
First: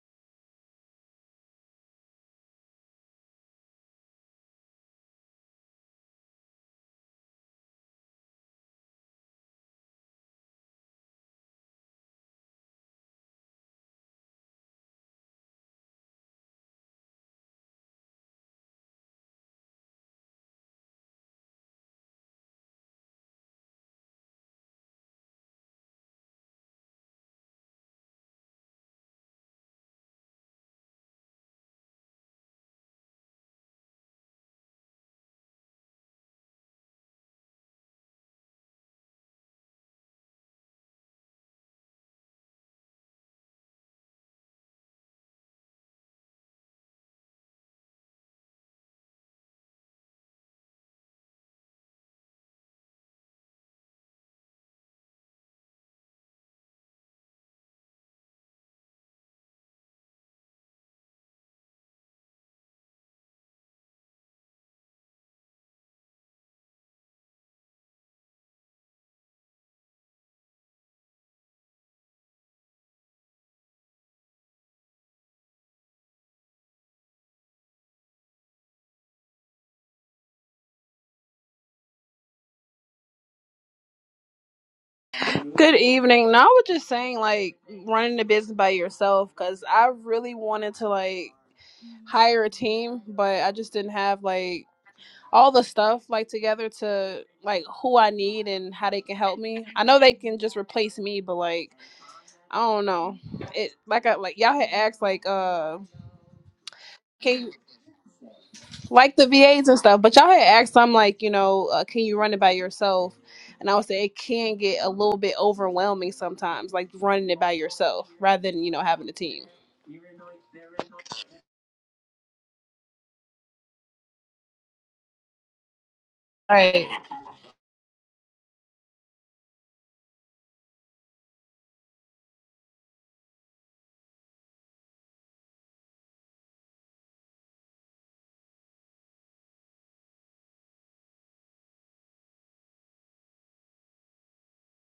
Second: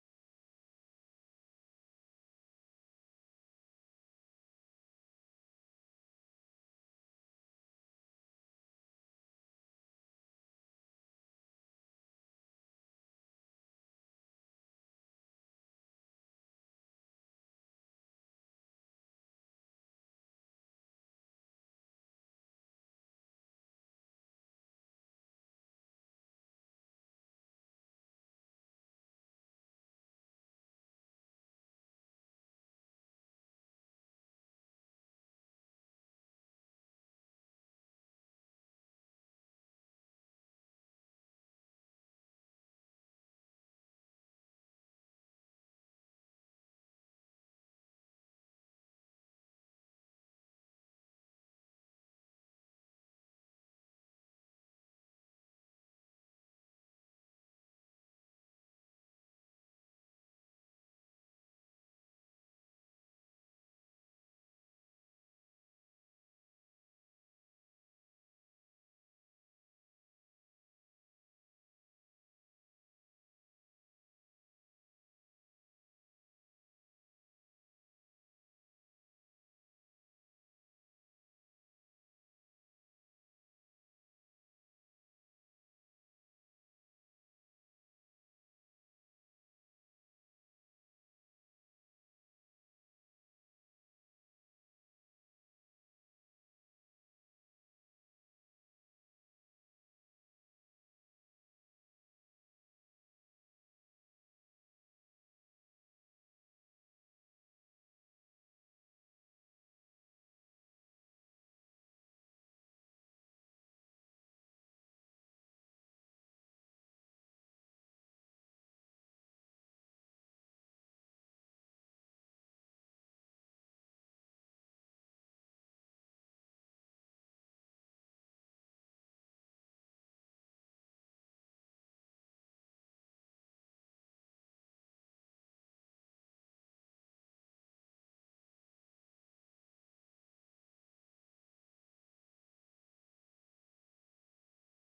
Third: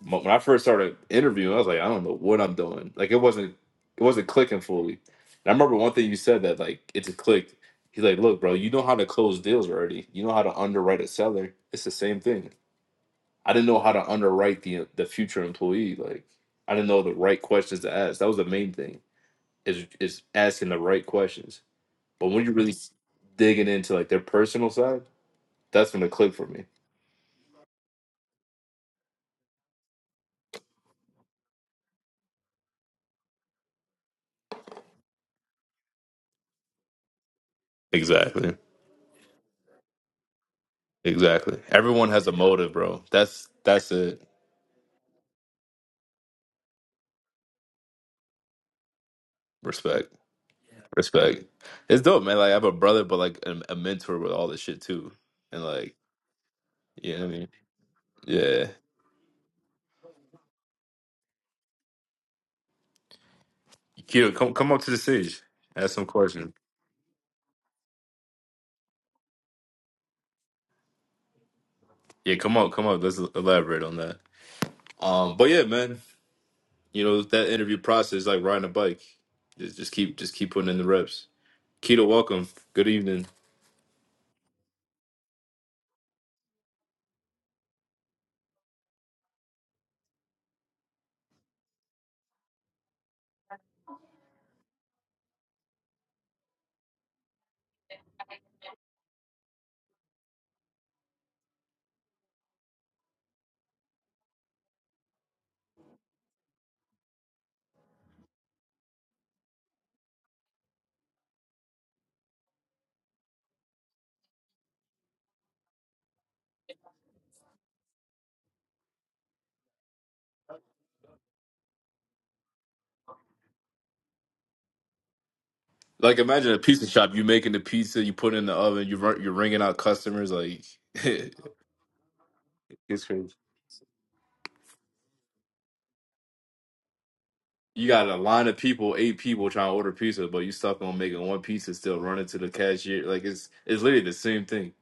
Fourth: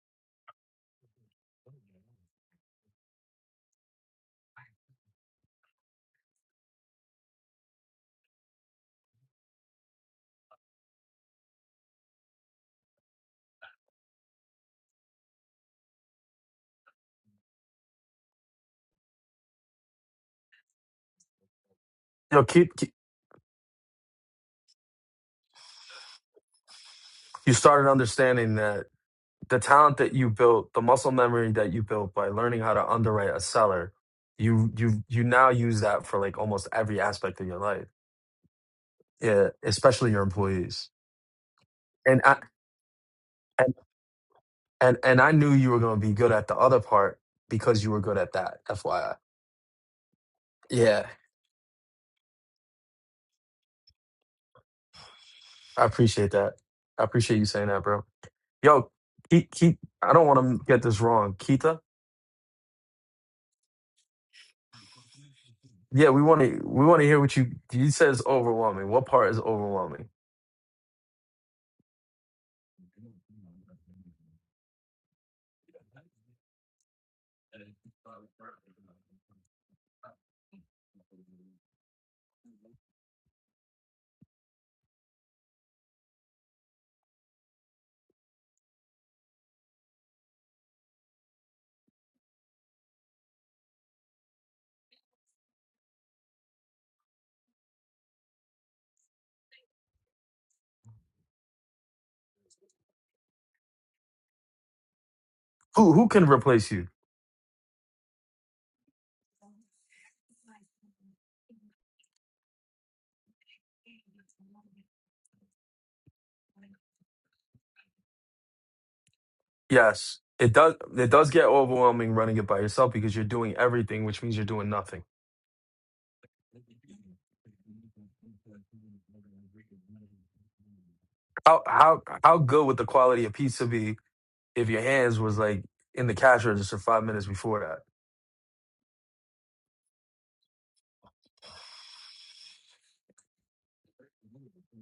A: Mo- When I first started interviewing, I was like, I don't know what I'm doing. Like it wasn't it wasn't clicking fully. And I remember one thing you said that like it's a click. He's like, look, bro, you know how to close deals already. You know how to underwrite a seller. It's the same thing I didn't know how to underwrite the the future employee. Like I didn't know the right questions to ask. That was the main thing is is asking the right questions. But
B: You know,
A: when you're really
B: keep, keep
A: digging into like their personal side, that's when it clicked for me.
B: you started understanding that the talent that you built, the muscle memory that you built by learning how to underwrite a seller, you you you now use that for like almost every aspect of your life.
A: Exactly.
B: Yeah, especially your employees.
A: Exactly. Everyone
B: And
A: has a
B: I
A: motive, bro. That's
B: and
A: that's it.
B: and and I knew you were going to be good at the other part because you were good at that. FYI.
A: Respect.
B: Yeah,
A: Respect. It's dope, man. Like I have a brother, but like a, a mentor with all this shit too. And
B: I
A: like,
B: appreciate that. I
A: you know what I
B: appreciate you
A: mean?
B: saying that, bro.
A: Yeah.
B: Yo, Keith, Keith, I don't want to get this wrong. Keita?
A: Q, come come up to the stage. Ask some
B: Yeah, we want
A: questions.
B: to we want to hear what you you said is overwhelming. What part is overwhelming?
A: Yeah, come on, come up. Let's elaborate on that. Um, but yeah, man, you know that interview process is like riding a bike. Just just keep just keep putting in the reps. Keto, welcome. Good evening.
C: Good evening. No, I was just saying, like, running the business by yourself because I really wanted to, like, hire a team, but I just didn't have, like, all the stuff, like, together to, like, who I need and how they can help me. I know they can just replace me, but, like, I don't know. It, like, I, like, y'all had asked, like, uh,
B: Who who can replace you?
C: can you- like the VAs and stuff. But y'all had asked, so I'm like, you know, uh, can you run it by yourself? And I would say it can get a little bit overwhelming sometimes, like running it by yourself rather than you know having a team.
B: Yes. It does it does get overwhelming running it by yourself because you're doing everything, which means you're doing nothing.
A: Like imagine a pizza
C: Right.
A: shop. You making the pizza, you put it in the oven, you run, you're ringing out customers. Like it's
B: How how how good would the quality
A: crazy.
B: of pizza be if your hands was like in the cash register five minutes before that?
A: You got a line of people, eight people trying to order pizza, but you stuck on making one pizza, still running to the cashier. Like it's it's literally the same thing.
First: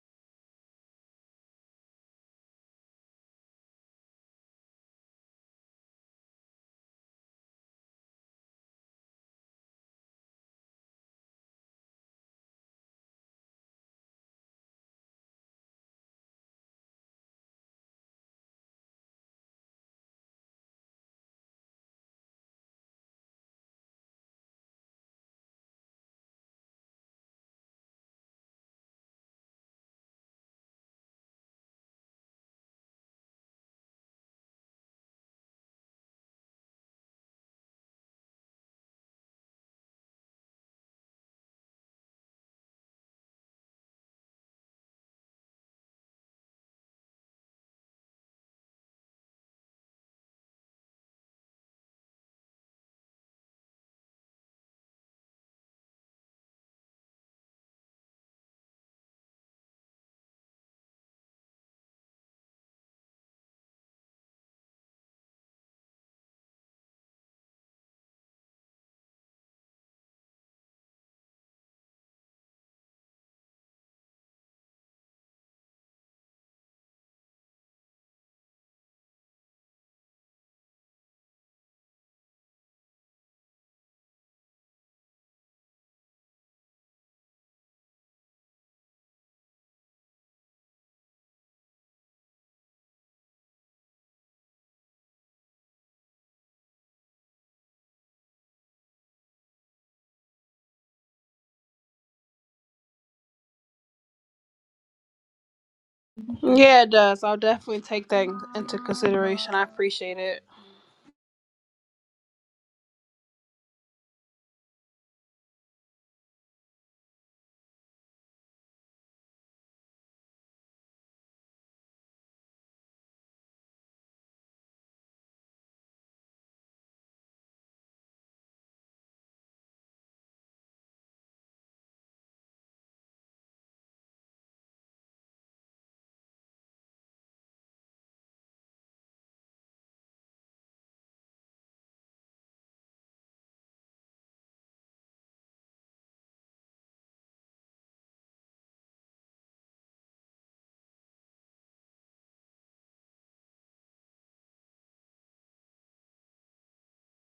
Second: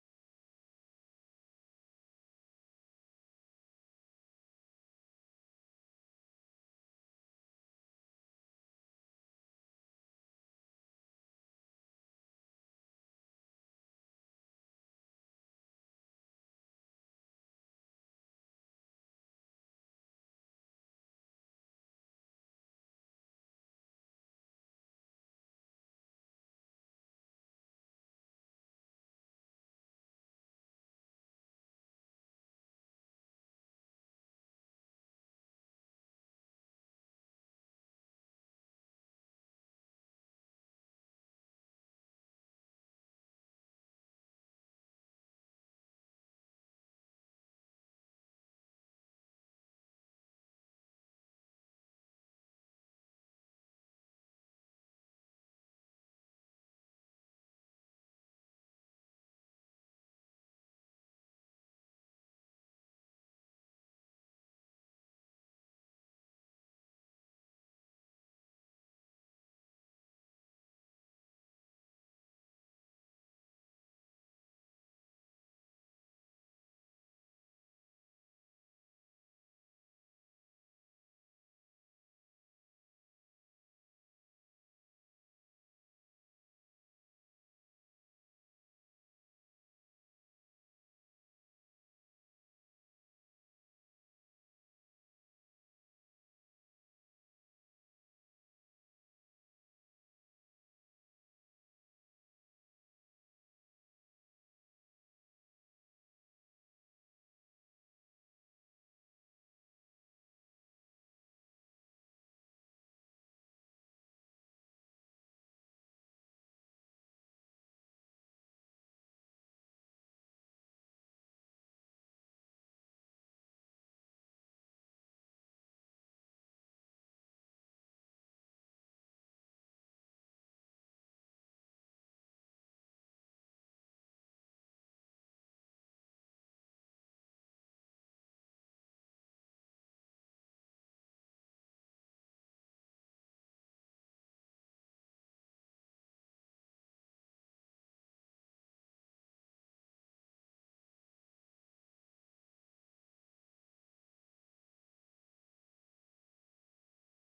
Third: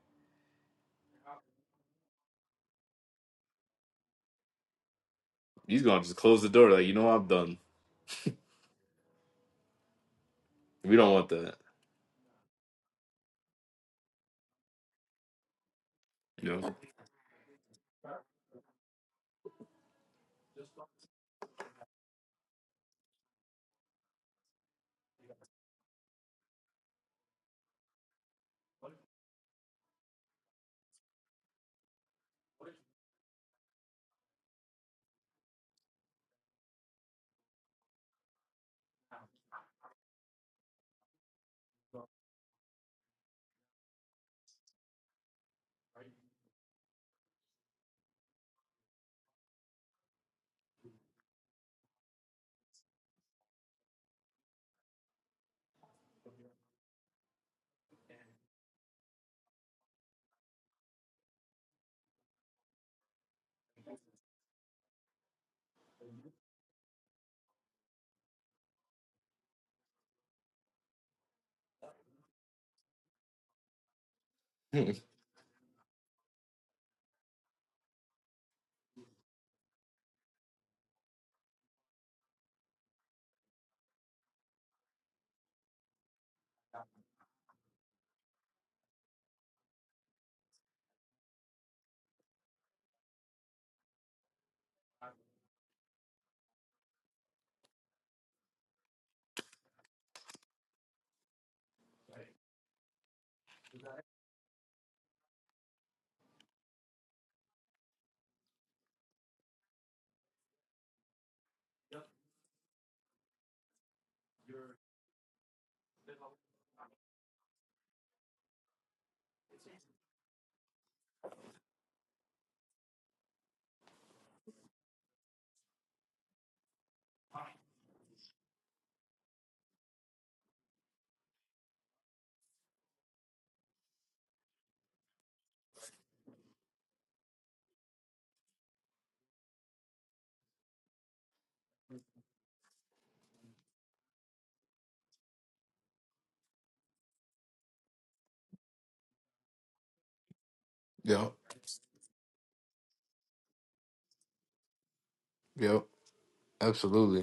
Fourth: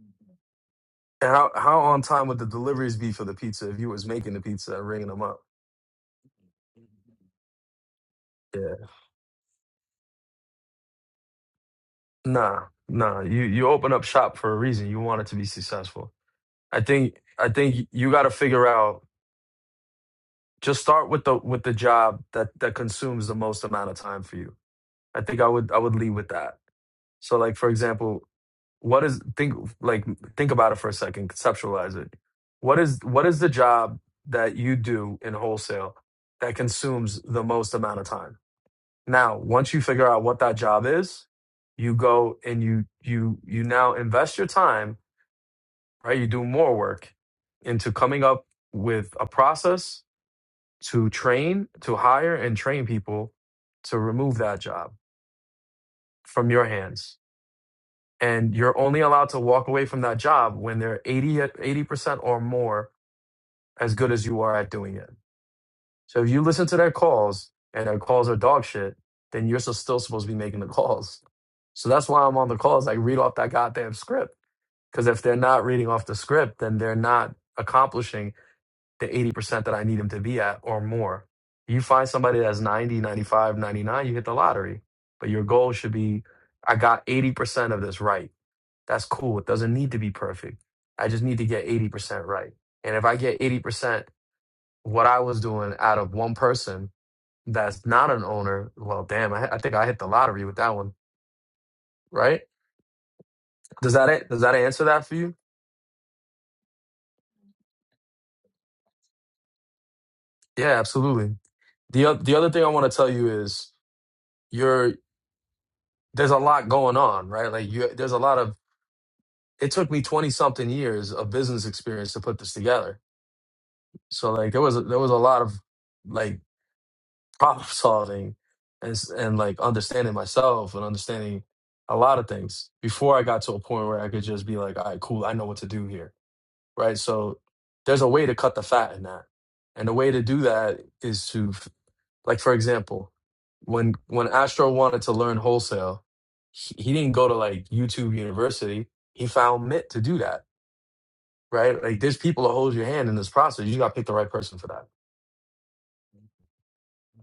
B: And how how on time would the deliveries be for the pizza if you was making the pizza and ringing them up?
A: He's gonna just close the door. Like you know I'm done.
B: Yeah.
A: We don't want that.
B: Nah, nah. You you open up shop for a reason. You want it to be successful.
A: You know.
B: I think I think you got to figure out. Just start with the with the job that that consumes the most amount of time for you. I think I would I would lead with that. So like for example, what is think like think about it for a second, conceptualize it. What is what is the job that you do in wholesale that consumes the most amount of time? Now, once you figure out what that job is, you go and you you you now invest your time right? You do more work into coming up with a process to train, to hire and train people to remove that job from your hands. And you're only allowed to walk away from that job when they're 80, at- 80% or more as good as you are at doing it. So if you listen to their calls and their calls are dog shit, then you're so- still supposed to be making the calls. So that's why I'm on the calls. I read off that goddamn script. Because if they're not reading off the script, then they're not accomplishing the 80% that I need him to be at or more. You find somebody that's 90, 95, 99. you hit the lottery. But your goal should be I got 80% of this right. That's cool. It doesn't need to be perfect. I just need to get 80% right. And if I get 80% what I was doing out of one person that's not an owner, well, damn, I, I think I hit the lottery with that one, right? Does that a- does that answer that for you?
C: Yeah, it does. I'll definitely take that in- into consideration. I appreciate it.
B: Yeah, absolutely. The, oth- the other thing I want to tell you is your. there's a lot going on, right? Like you there's a lot of it took me 20 something years of business experience to put this together. So like there was a, there was a lot of like problem solving and s- and like understanding myself and understanding a lot of things before I got to a point where I could just be like, "All right, cool, I know what to do here." Right? So there's a way to cut the fat in that. And the way to do that is to Like for example, when when Astro wanted to learn wholesale, he, he didn't go to like YouTube University. He found Mint to do that,
A: Yep,
B: right? Like there's people that hold your hand in this process. You got to pick the right person for that.
A: yep, absolutely.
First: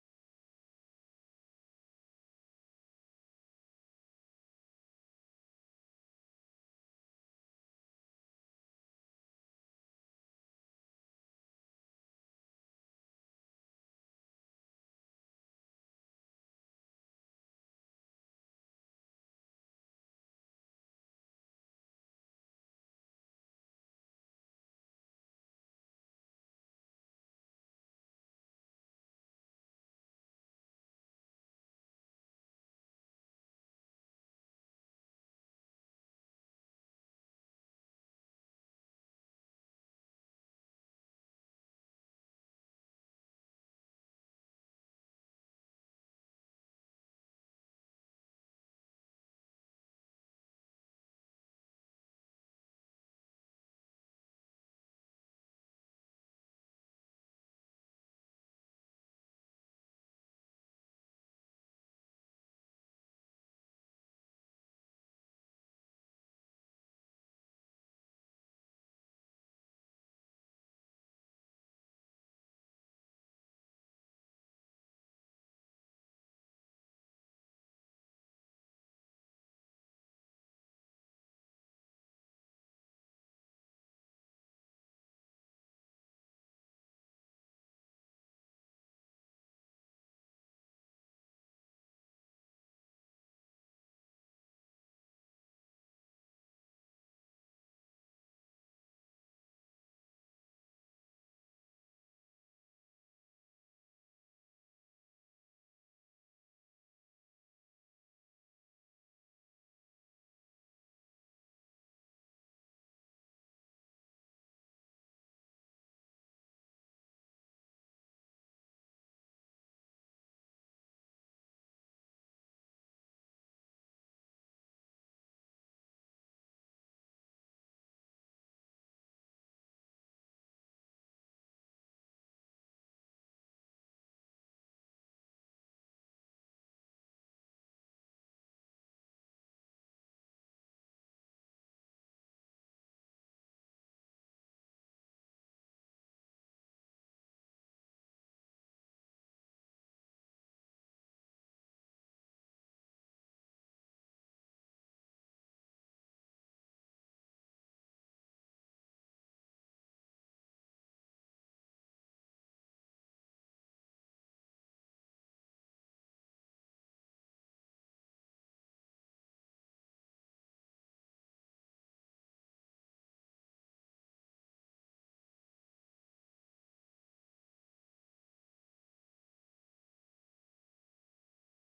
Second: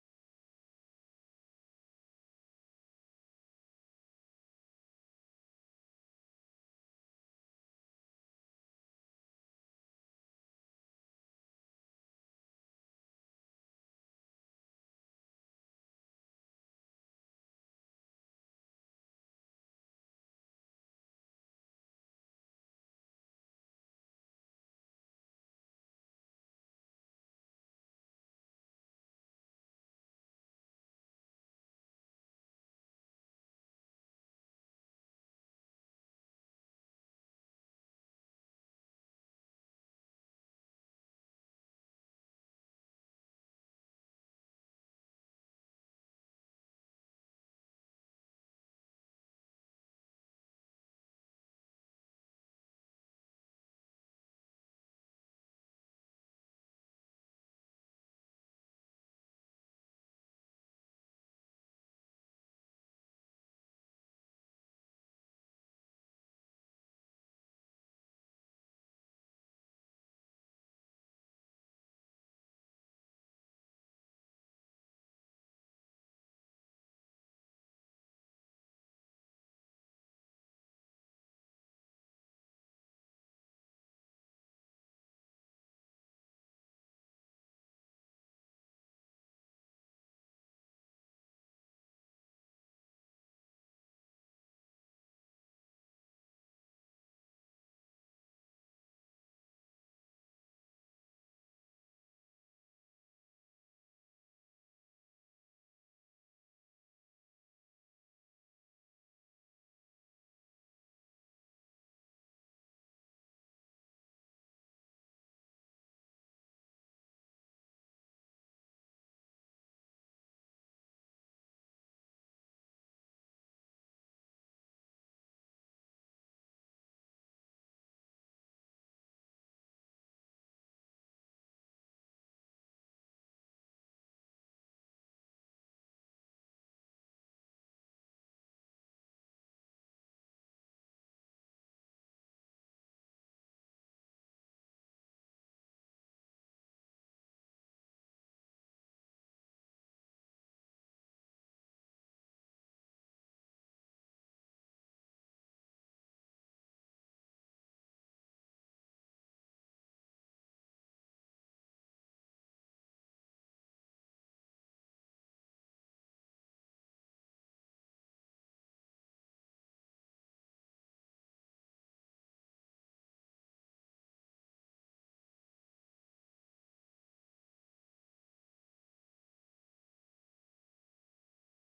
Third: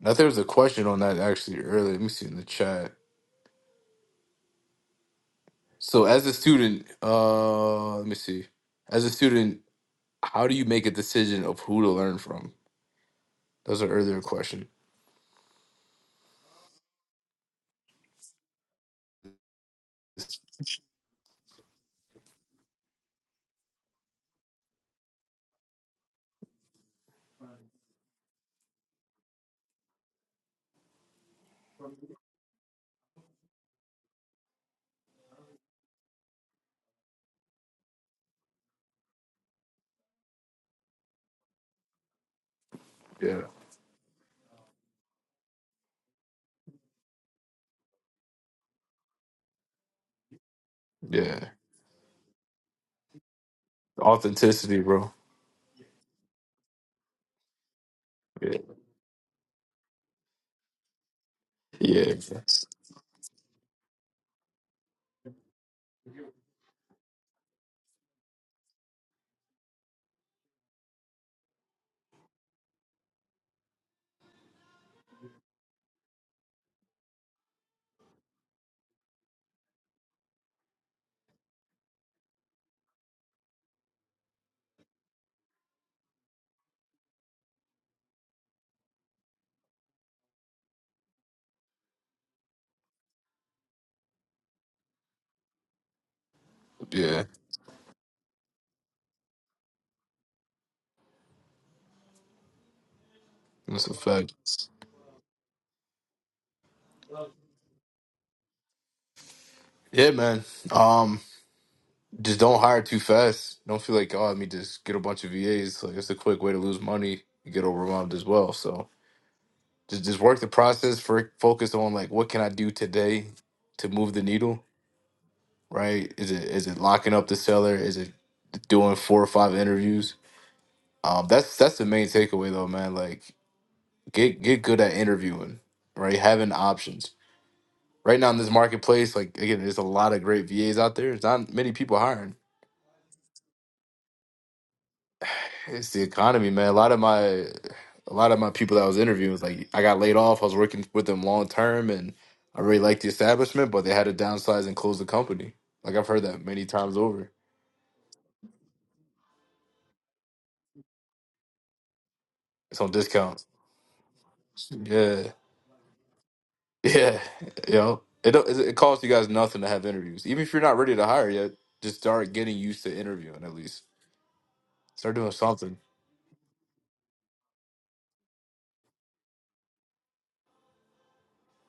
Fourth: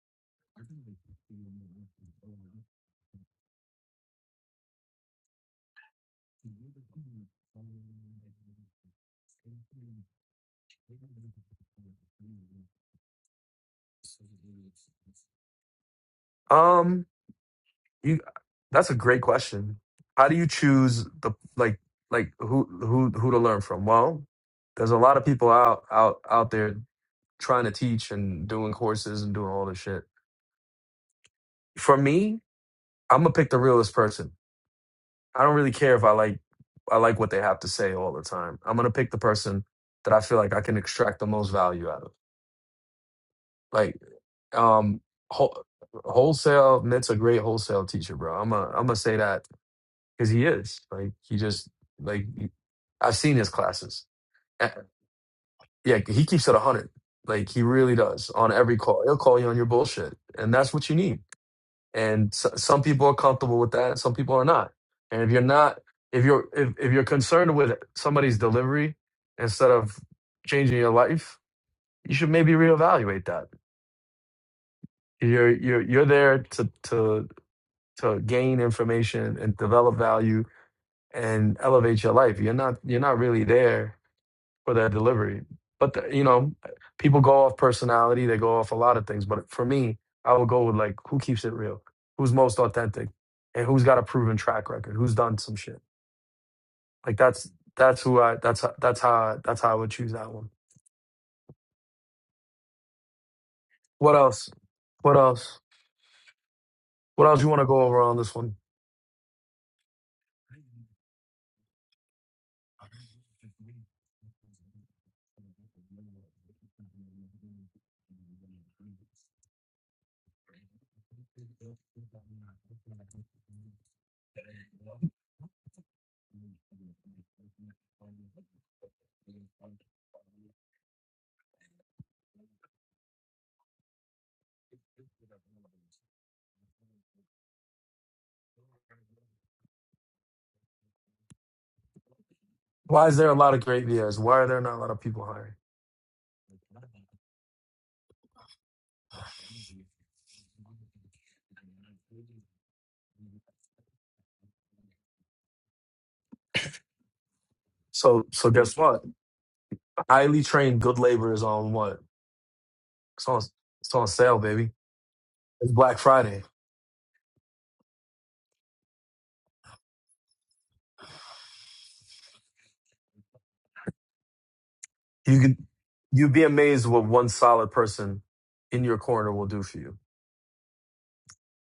A: Now there was a question on that actually earlier. Let me see in the chat. So as a student, uh let me see. As a student, how do you make a decision of who to learn from? That was an earlier question.
B: Um, you that's a great question. How do
A: It's-
B: you choose the like like who who who to learn from? Well, there's a lot of people out out out there trying to teach and doing courses and doing all this shit. For me, I'm gonna pick the realest person I don't really care if I like I like what they have to say all the time. I'm gonna pick the person that I feel like I can extract the most value out of.
A: Yeah.
B: Like, um, whole, wholesale. Mitt's a great wholesale teacher, bro. I'm a I'm gonna say that because he is. Like, he
A: Yeah.
B: just like he- I've seen his classes. Uh,
A: Authenticity, bro.
B: Yeah, he keeps it a hundred. Like he really does on
A: Yeah.
B: every call. He'll call you on your bullshit, and that's what you need.
A: Yeah.
B: and so, some people are comfortable with that some people are not and if you're not if you're if, if you're concerned with somebody's delivery instead of changing your life you should maybe reevaluate that you're you're you're there to to to gain information and develop value and elevate your life you're not you're not really there for their delivery. But the, you know, people go off personality; they go off a lot of things. But for me, I would go with like who keeps it real, who's most authentic, and who's got a proven track record, who's done some shit. Like
A: Yeah.
B: that's that's who I that's that's how I, that's how I would choose that one.
A: That's a
B: What
A: fact.
B: else? What else? What else you want to go over on this one?
A: Yeah, man. Um, just don't hire too fast. Don't feel like, oh, let me just get a bunch of VAs. Like it's a quick way to lose money. You get overwhelmed as well. So Just just work the process for focus on like what can I do today to move the needle, right? Is it is it locking up the seller? Is it doing four or five interviews? Um, that's that's the main takeaway though, man. Like get get good at interviewing, right? Having options. Right now in this marketplace, like again, there's a lot of great VAs out there. There's not many people hiring
B: Why is there a lot of great VAs? Why are there not a lot of people hiring?
A: It's the economy, man. A lot of my a lot of my people that I was interviewing was like I got laid off. I was working with them long term and I really liked the establishment, but they had to downsize and close the company. Like I've heard that many times over.
B: So so guess what? Highly trained good labor is on what?
A: It's on
B: It's on
A: discounts.
B: it's on sale, baby.
A: Yeah.
B: It's Black Friday
A: Yeah. You know, it don't- it costs you guys nothing to have interviews. Even if you're not ready to hire yet, just start getting used to interviewing at least. Start doing
B: You can
A: something.
B: you'd be amazed what one solid person in your corner will do for you.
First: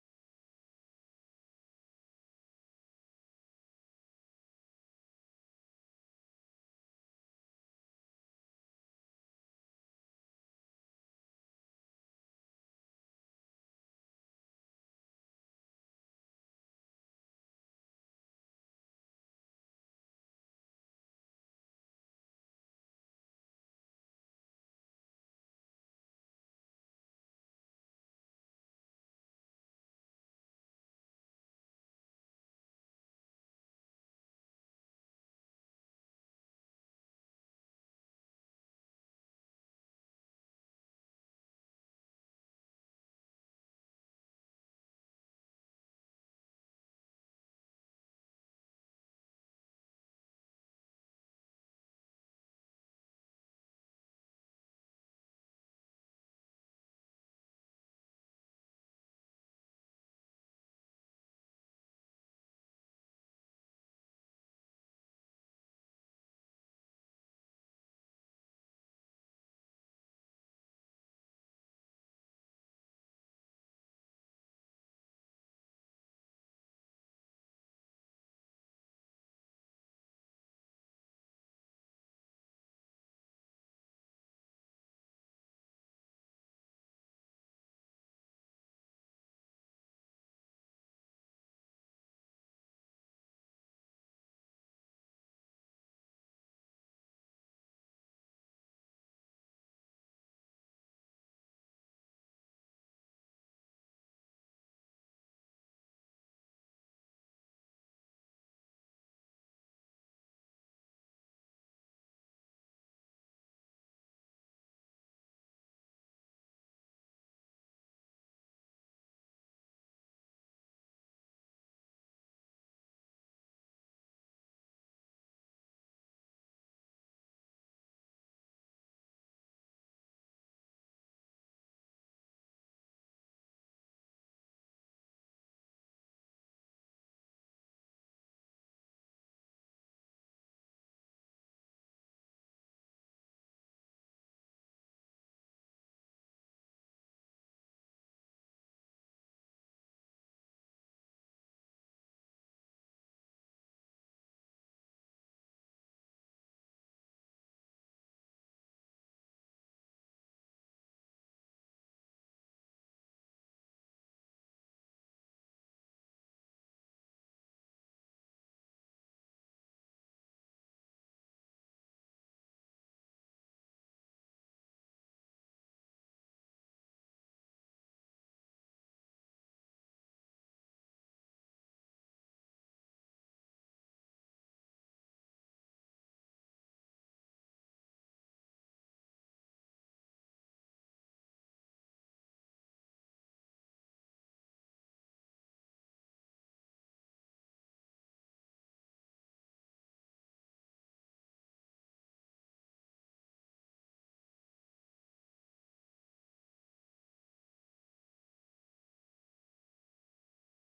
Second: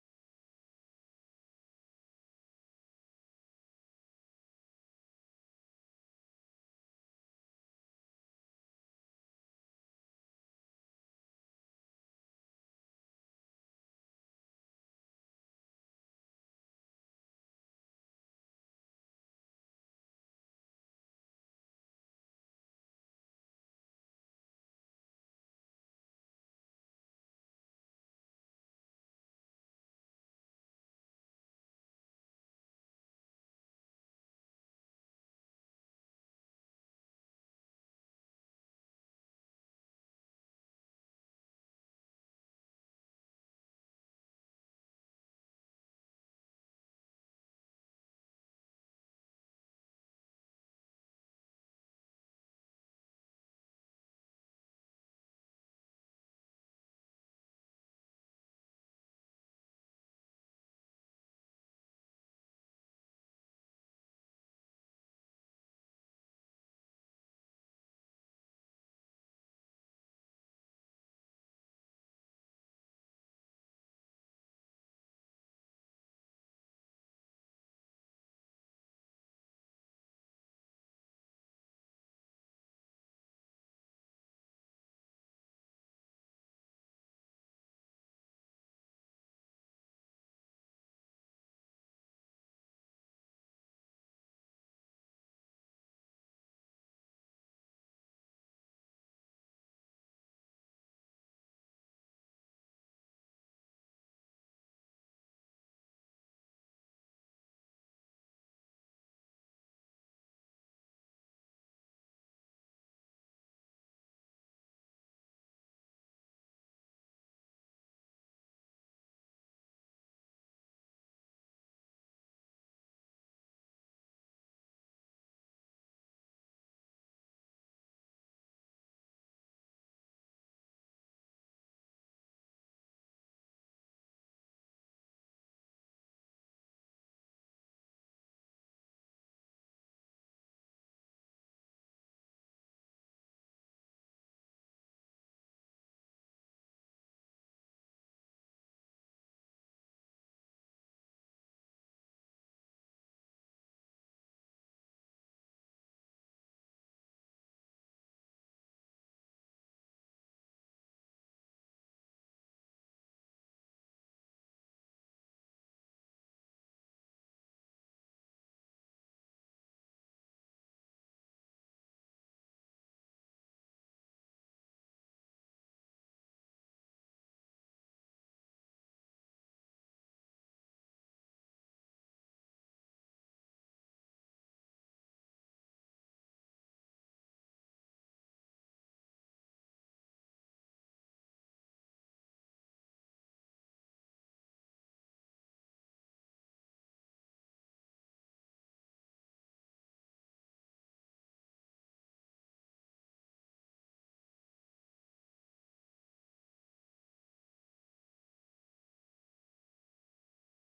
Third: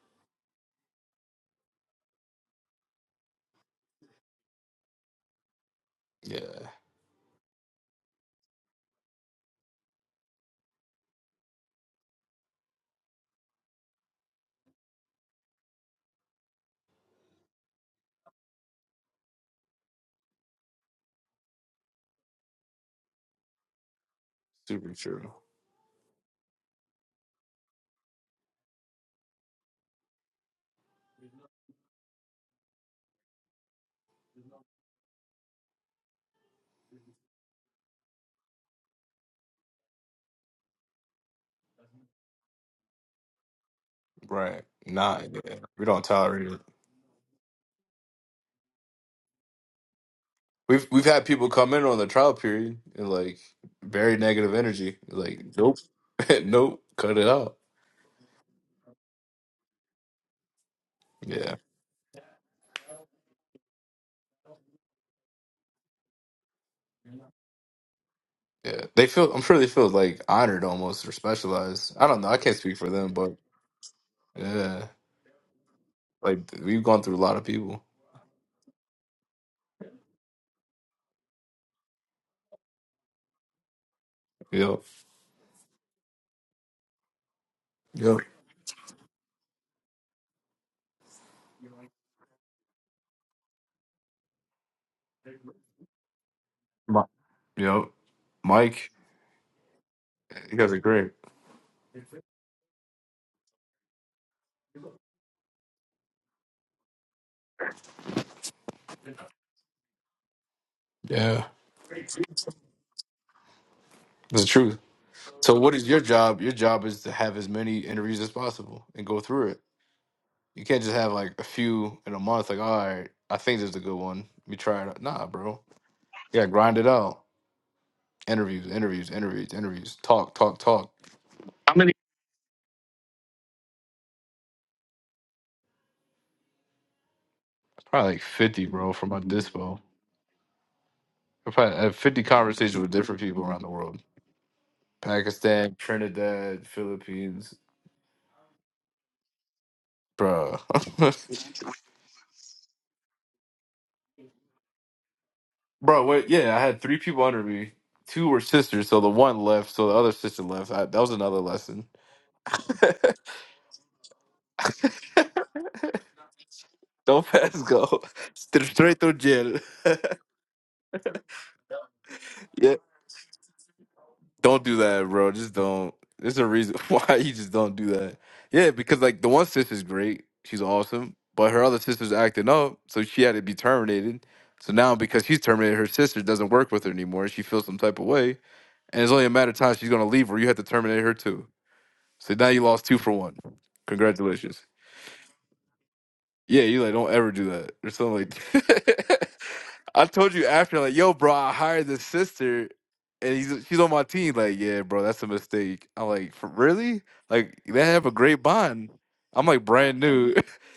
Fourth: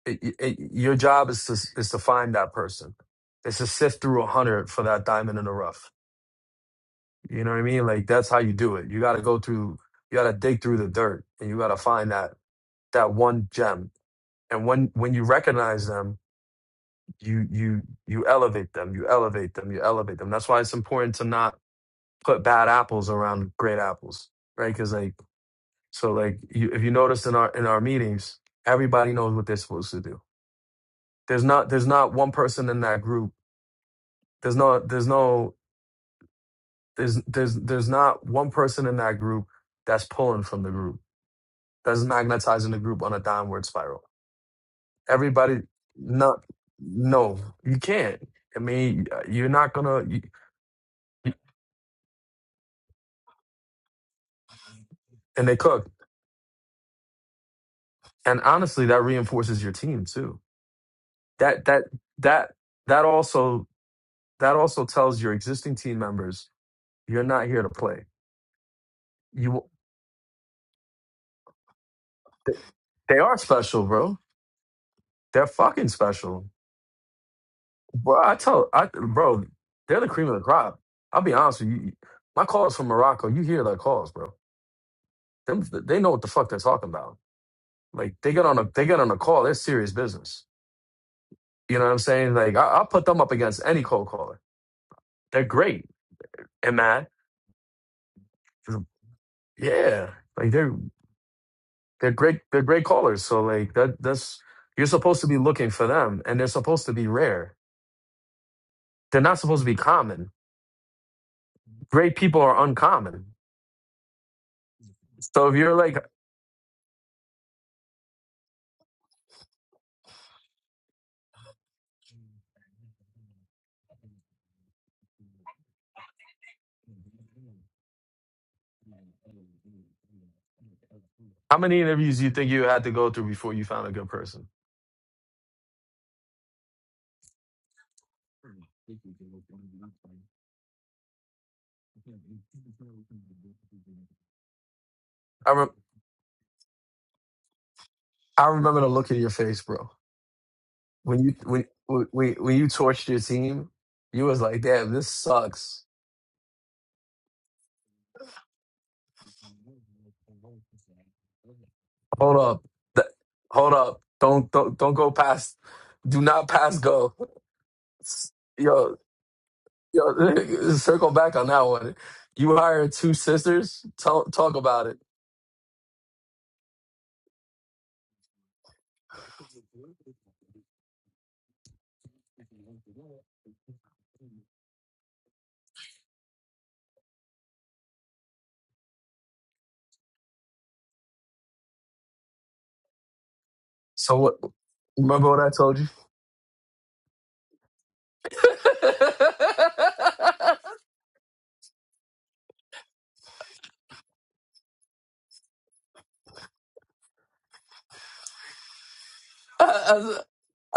B: It, it, it- your job is to is to find that person. It's to sift through a hundred for that diamond in the rough.
A: Yeah.
B: You know what I mean? Like that's how you do it. You got to go through. You got to dig through the dirt, and you got to find that that one gem. And when when you recognize them, you you you elevate them. You elevate them. You elevate them. That's why it's important to not put bad apples around great apples, right?
A: Super
B: Because
A: true.
B: So like you, if you notice in our in our meetings, everybody knows what they're supposed to do. There's not there's not one person in that group. There's no there's no there's there's there's not one person in that group that's pulling from the group. That's magnetizing the group on a downward spiral.
A: Right. Nah, yeah.
B: Everybody
A: We don't
B: not
A: tolerate it.
B: no, you can't. I mean, you're not gonna you,
A: We've we've had people come in on the trial period and like very negative energy. Like,
B: and they
A: nope,
B: cook.
A: nope, cut it out.
B: And honestly, that reinforces your team too.
A: Yeah,
B: That that that that also that also tells your existing team members you're not here to play
A: yeah. They feel. I'm sure
B: You
A: they feel like honored almost or specialized. I don't know. I can't speak for them,
B: they
A: but
B: are special, bro.
A: yeah,
B: They're fucking
A: like
B: special,
A: we've gone through a lot of people.
B: bro. I tell I bro, they're the cream of the crop. I'll be honest with you. My calls from Morocco, you hear their calls, bro.
A: Yep,
B: Them they know what the fuck they're talking about. Like
A: yep,
B: they get on a they get on a call, They're serious business. You know what I'm saying? Like I, I'll put them up against any cold caller. They're great, and
A: Mi-
B: man,
A: yep. Mike,
B: yeah, like
A: you guys
B: they're
A: are great.
B: they're great they're great callers. So like that that's you're supposed to be looking for them, and they're supposed to be rare. They're not supposed to be common
A: Yeah,
B: great people are uncommon.
A: that's the truth.
B: So if
A: So, what
B: you're
A: is your
B: like,
A: job? Your job is to have as many interviews as possible and go through it. You can't just have like a few in a month. Like, all right, I think this is a good one. Let me try it. out." Nah, bro. You gotta grind it out. Interviews, interviews, interviews, interviews. Talk, talk, talk.
B: how
A: How
B: many
A: many?
B: interviews do you think you had to go through before you found a good person?
A: Probably like fifty, bro, from my dispo. I probably had fifty conversations with different people around the world.
B: I re-
A: Pakistan, Trinidad, Philippines,
B: I remember the look in your face, bro.
A: bro.
B: When you when when when you torched your team, you was like, damn, this sucks.
A: bro, wait, yeah, I had three people under me. Two were sisters, so the one left, so the other sister left. I, that was another lesson.
B: Hold up, Th- hold up, don't don't don't go past, do not pass go.
A: Don't pass go. St-
B: Yo
A: Straight through jail.
B: yo, circle back on that one. You
A: yeah.
B: hired two sisters. Talk talk
A: Don't do
B: about it.
A: that, bro. Just don't. There's a reason why you just don't do that. Yeah, because like the one sister's great. She's awesome. But her other sister's acting up, so she had to be terminated. So now because she's terminated, her sister doesn't work with her anymore. She feels some type of way. And it's only a matter of time she's gonna leave or you have to terminate her too. So now you lost two for one.
B: So what?
A: Congratulations.
B: Remember what I told you?
A: Yeah, you like don't ever do that or something like. I told you after like, yo, bro, I hired this sister, and he's she's on my team. Like, yeah, bro, that's a mistake. I'm like, for, really? Like, they have a great bond. I'm like brand
B: I, I,
A: new.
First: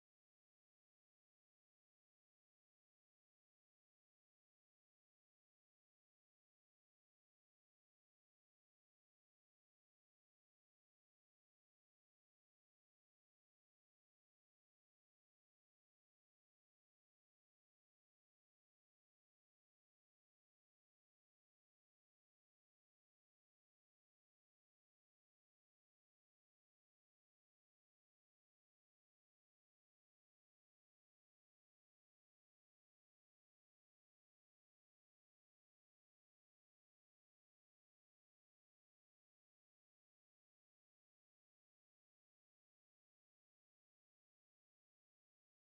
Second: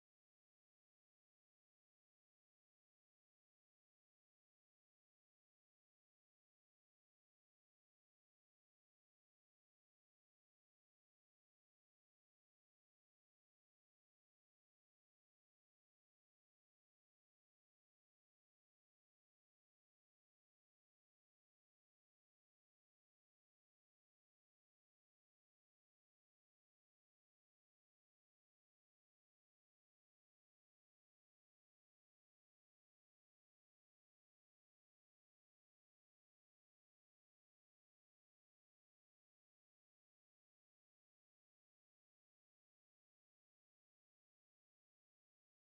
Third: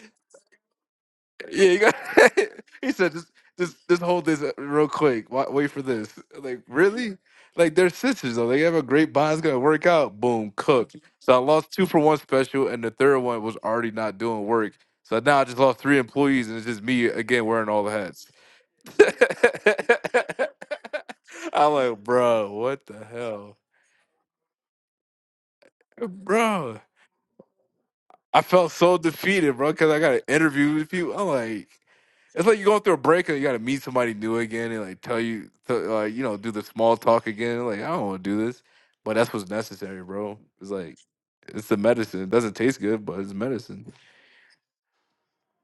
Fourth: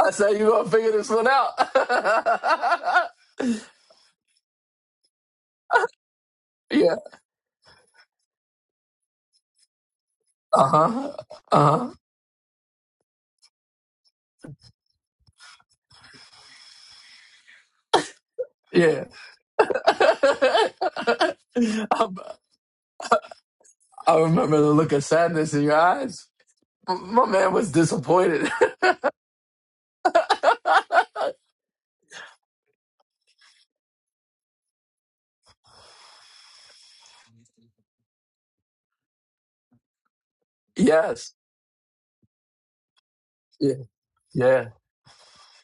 B: I said, you gonna figure this one out.
A: Yeah, you got. he said, "Just, just, just hold this uh, real quick. Wait, wait for this." Like,
B: yeah.
A: really? Like, they're sisters though. They have a great bond. It's gonna work out. Boom,
B: Uh
A: cooked.
B: huh.
A: So I lost
B: Uh
A: two
B: huh.
A: for one special, and the third one was already not doing work. So now I just lost three employees, and it's just me again wearing all the hats.
B: Yeah.
A: I'm like,
B: I,
A: bro, what the hell,
B: I remember the look of sadness in your eyes.
A: bro?
B: M- My man was
A: I
B: disappointed.
A: felt so defeated, bro, because I got to interview with people. I'm like. It's like you're going through a breakup, you got to meet somebody new again and like tell you, to, like you know, do the small talk again. Like I don't want to do this, but that's what's necessary, bro. It's like
B: yes.
A: it's the medicine. It doesn't taste good, but it's
B: Yeah.
A: medicine.
B: Yeah.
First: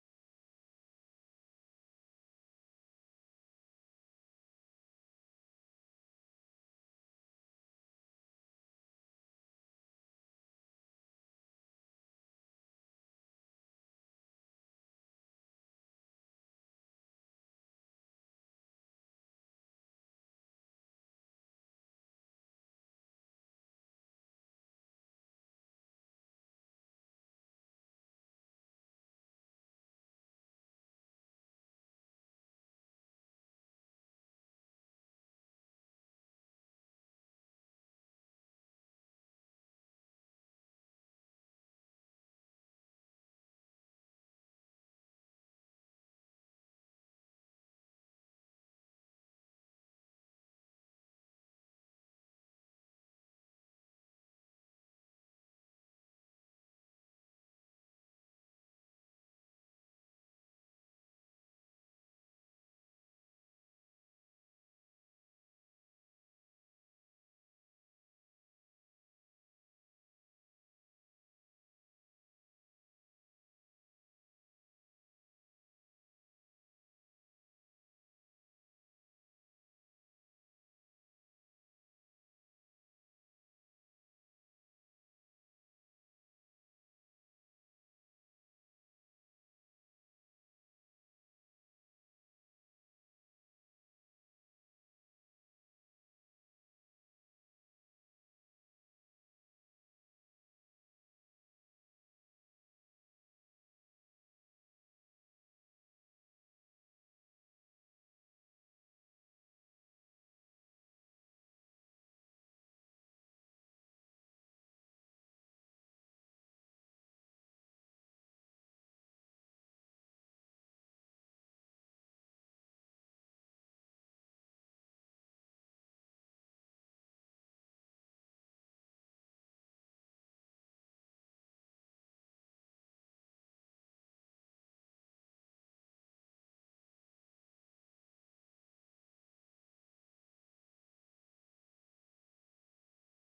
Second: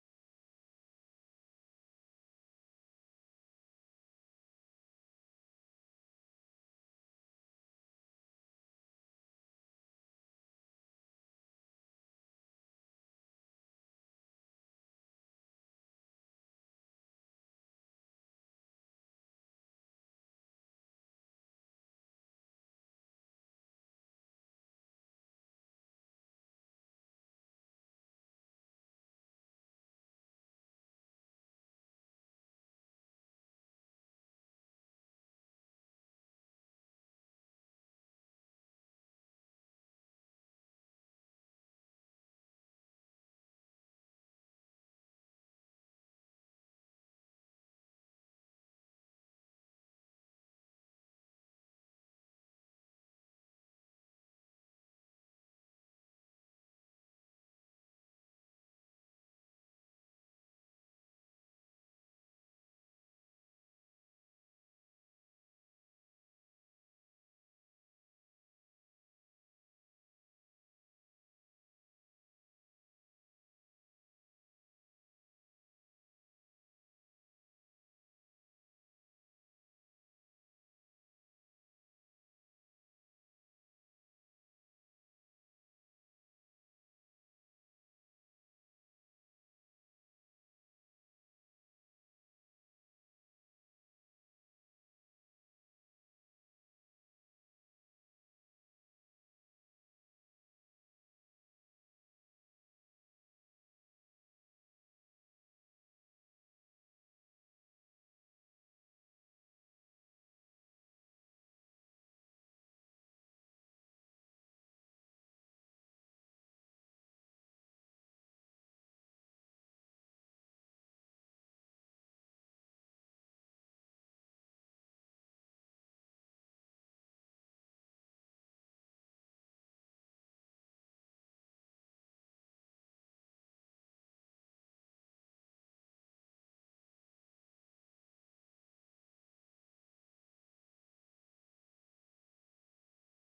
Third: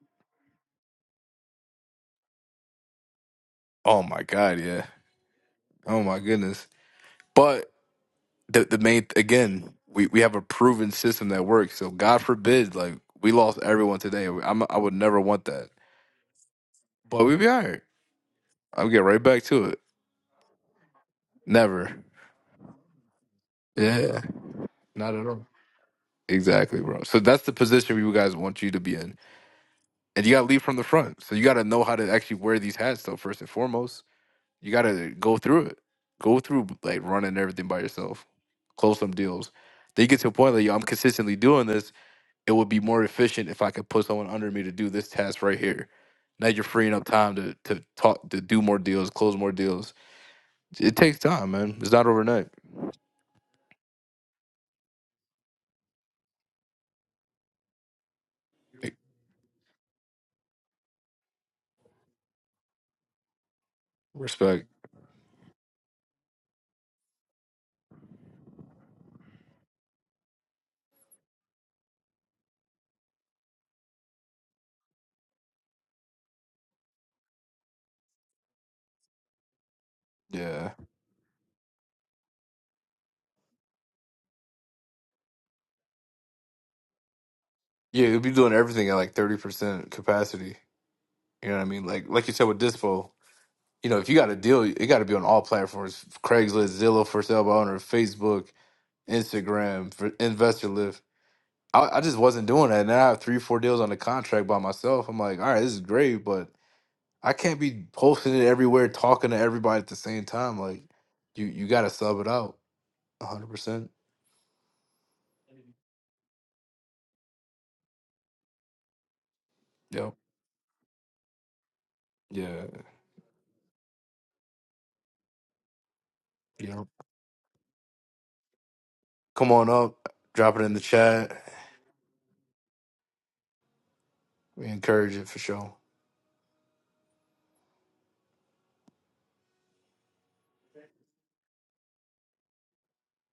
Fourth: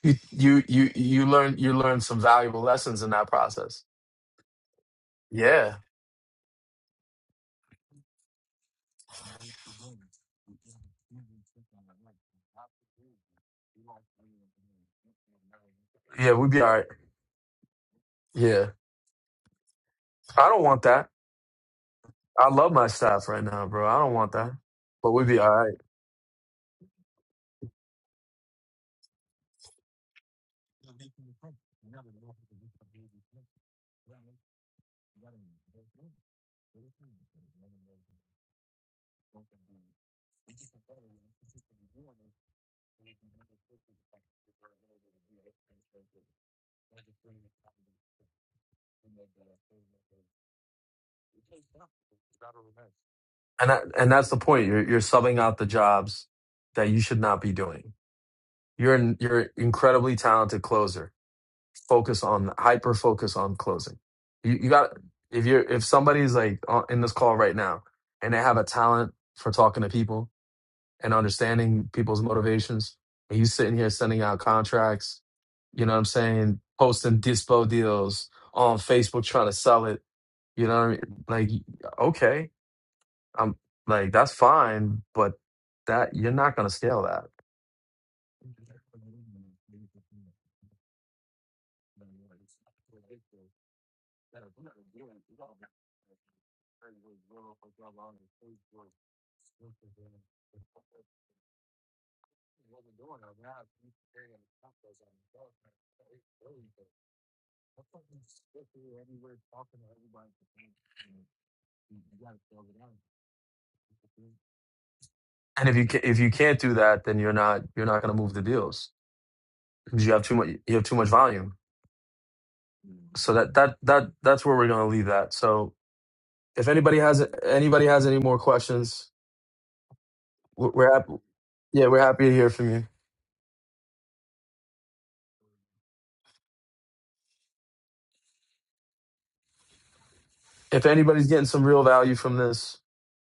B: You you you you learn you learn some valuable lessons in that process.
A: Oh my god, yeah.
B: Yeah.
A: Oh my goodness. But the the main again, we we have a proven system that works. So God forbid, like we lost everyone today. I'm I would never want that.
B: Yeah. We'd be all right.
A: But we'd be alright.
B: Yeah.
A: I'll get right back to it.
B: I don't want that.
A: Never.
B: I love my staff right now, bro. I don't
A: Yeah.
B: want that. But
A: Not at
B: we'd be
A: all.
B: all right.
A: Exactly, bro. So that's the position you guys want you to be in and you gotta lead from the front. So you gotta know how to actually wear these hats. though. first and foremost, you gotta go through it, go through like running everything by yourself, close some deals. Then you get to a point like, yo, I'm consistently doing this. It would be more efficient if I could put someone under me to do this task right here. Now you're freeing up time to to talk, to do more deals, close more deals. It takes time, man. It's not overnight.
B: and that, and that's the point. You're you're subbing out the jobs that you should not be doing.
A: Like,
B: You're an, you're an incredibly talented closer. Focus on hyper focus on closing. You
A: Respect.
B: you got if you're if somebody's like on- in this call right now and they have a talent for talking to people and understanding people's motivations, and you sitting here sending out contracts, you know what I'm saying, posting dispo deals on Facebook trying to sell it. You
A: Yeah.
B: know what I mean? Like okay, I'm like that's fine, but that you're not going to scale that.
A: Yeah, you'll be doing everything at like 30% capacity. You know what I mean? Like like you said with Dispo. You know, if you got a deal, it got to be on all platforms: Craigslist, Zillow, for sale by owner, Facebook, Instagram, for investor lift. I, I just wasn't doing that. Now I have three, four deals on the contract by myself. I'm like, all right, this is great, but I can't be posting it everywhere, talking to everybody at the same time. Like, you you got to sub it out 100%.
B: And if you ca- if you can't do that, then you're not you're not going to move the deals because
A: Yep.
B: you have too much you have too much volume.
A: Yeah.
B: So that that that that's where we're going to leave that. So if
A: Yep.
B: anybody has anybody has any more questions,
A: Come on up, drop it
B: we're,
A: in the
B: we're happy.
A: chat.
B: Yeah, we're happy to hear from you.
A: We encourage it for sure.
B: If anybody's getting some real value from this,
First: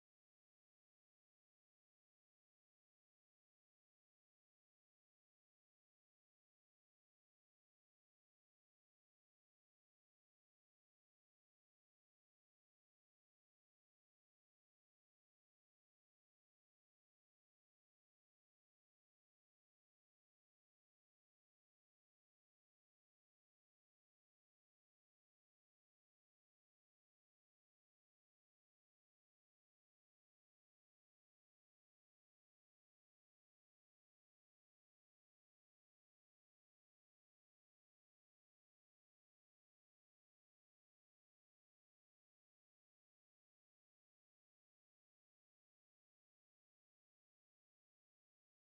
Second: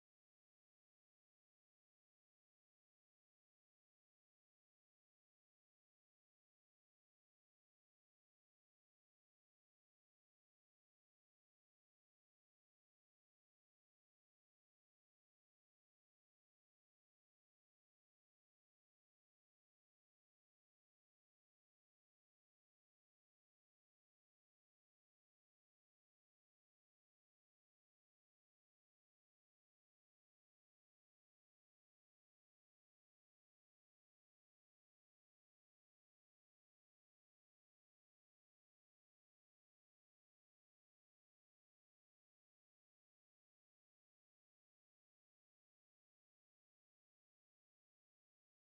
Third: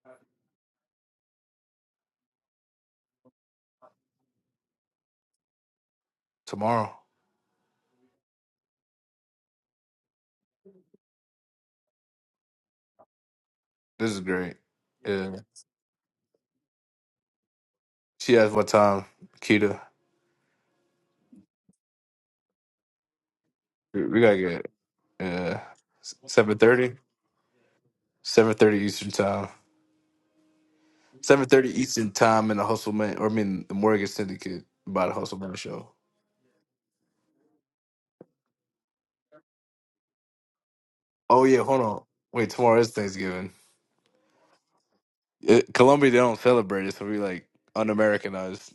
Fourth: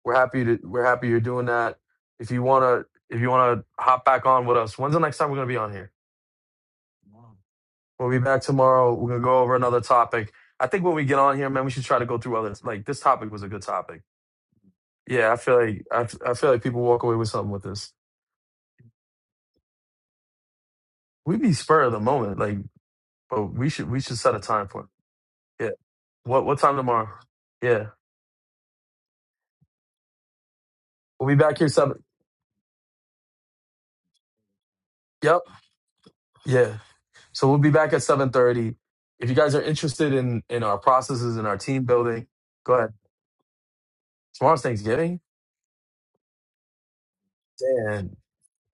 B: we're happy to we're happy you're doing that. If you wanna if you wanna hop back on with us, when's the next time we're gonna be on here?
A: Tomorrow.
B: We'll be back tomorrow. We're gonna go over another topic. I think when we get on here, man, we should try to go through others. Like this topic was a good topic.
A: This is great.
B: Yeah,
A: Yeah.
B: I feel like I, f- I feel like people walk away with something with this.
A: She asked what time, Kita.
B: We be spur of the moment, like, but we should we should
A: We
B: set
A: gotta
B: a time
A: get
B: for it.
A: uh
B: Yeah. What
A: seven
B: what time
A: thirty.
B: tomorrow? Yeah,
A: seven thirty Eastern time.
B: we'll be
A: Seven
B: back here
A: thirty
B: seven.
A: Eastern time in the Hustle Man or I mean the Morgan Syndicate by the Hustle
B: Yep.
A: Man show.
B: Yeah. So we'll be back at seven thirty. If you guys are interested in in our processes
A: Oh
B: and our
A: yeah, hold
B: team
A: on.
B: building,
A: Wait,
B: go
A: tomorrow is
B: ahead.
A: Thanksgiving.
B: Tomorrow's Thanksgiving.
A: It, Colombia they don't celebrate it, so we like un
B: Damn.
A: Americanized.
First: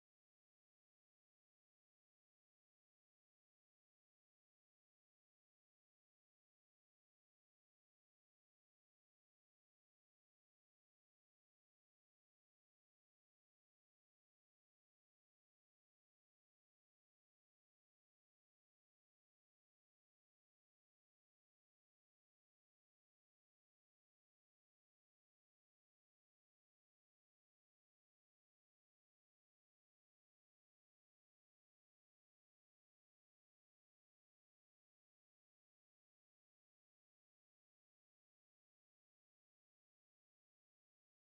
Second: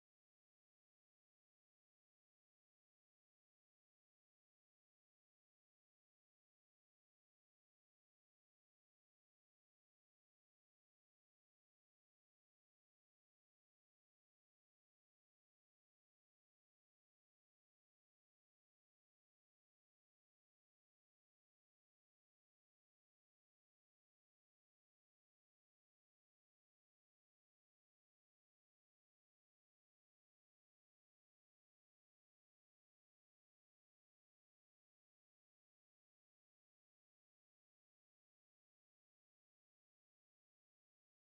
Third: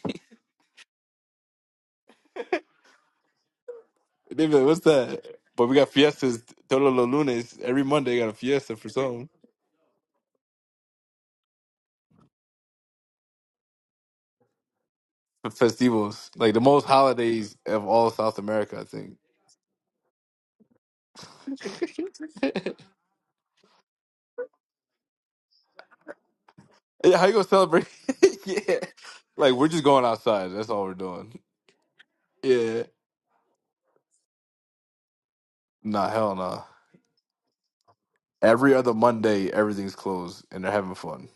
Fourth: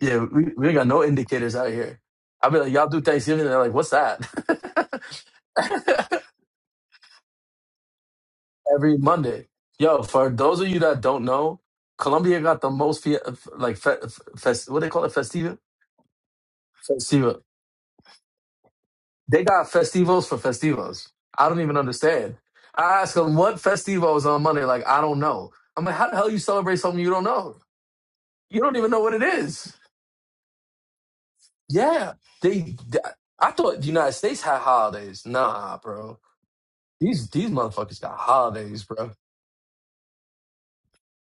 B: Yeah, we, we ain't got no indicators out here. I'll be like, y'all do Thanksgiving. And They're like, what's that?
A: They be like, what's that? But we got fiestas todos los lunes. Every Monday got a fiesta for
B: Every
A: some.
B: Monday. Yo, for those of you that don't know, Colombia got the most, fe- like, fe- fest- what they call it? Festiva?
A: Festivals. Like the most
B: Festiva.
A: holidays of all South America, I think.
B: They got festivos for festivos. I don't even understand. I ask them what festivo is on Monday. Like, I don't know. I'm like, how the hell you celebrate something you
A: Yeah,
B: don't
A: How you gonna
B: know?
A: celebrate?
B: You don't
A: yeah.
B: even know what it
A: Like we're
B: is.
A: just going outside. That's all we're doing.
B: Yeah. They,
A: Yeah.
B: th- I thought the United States had holidays. Nah,
A: Nah,
B: bro.
A: hell nah.
B: These these motherfuckers got
A: Every
B: holidays,
A: other
B: bro.
A: Monday, everything's closed and they're having fun.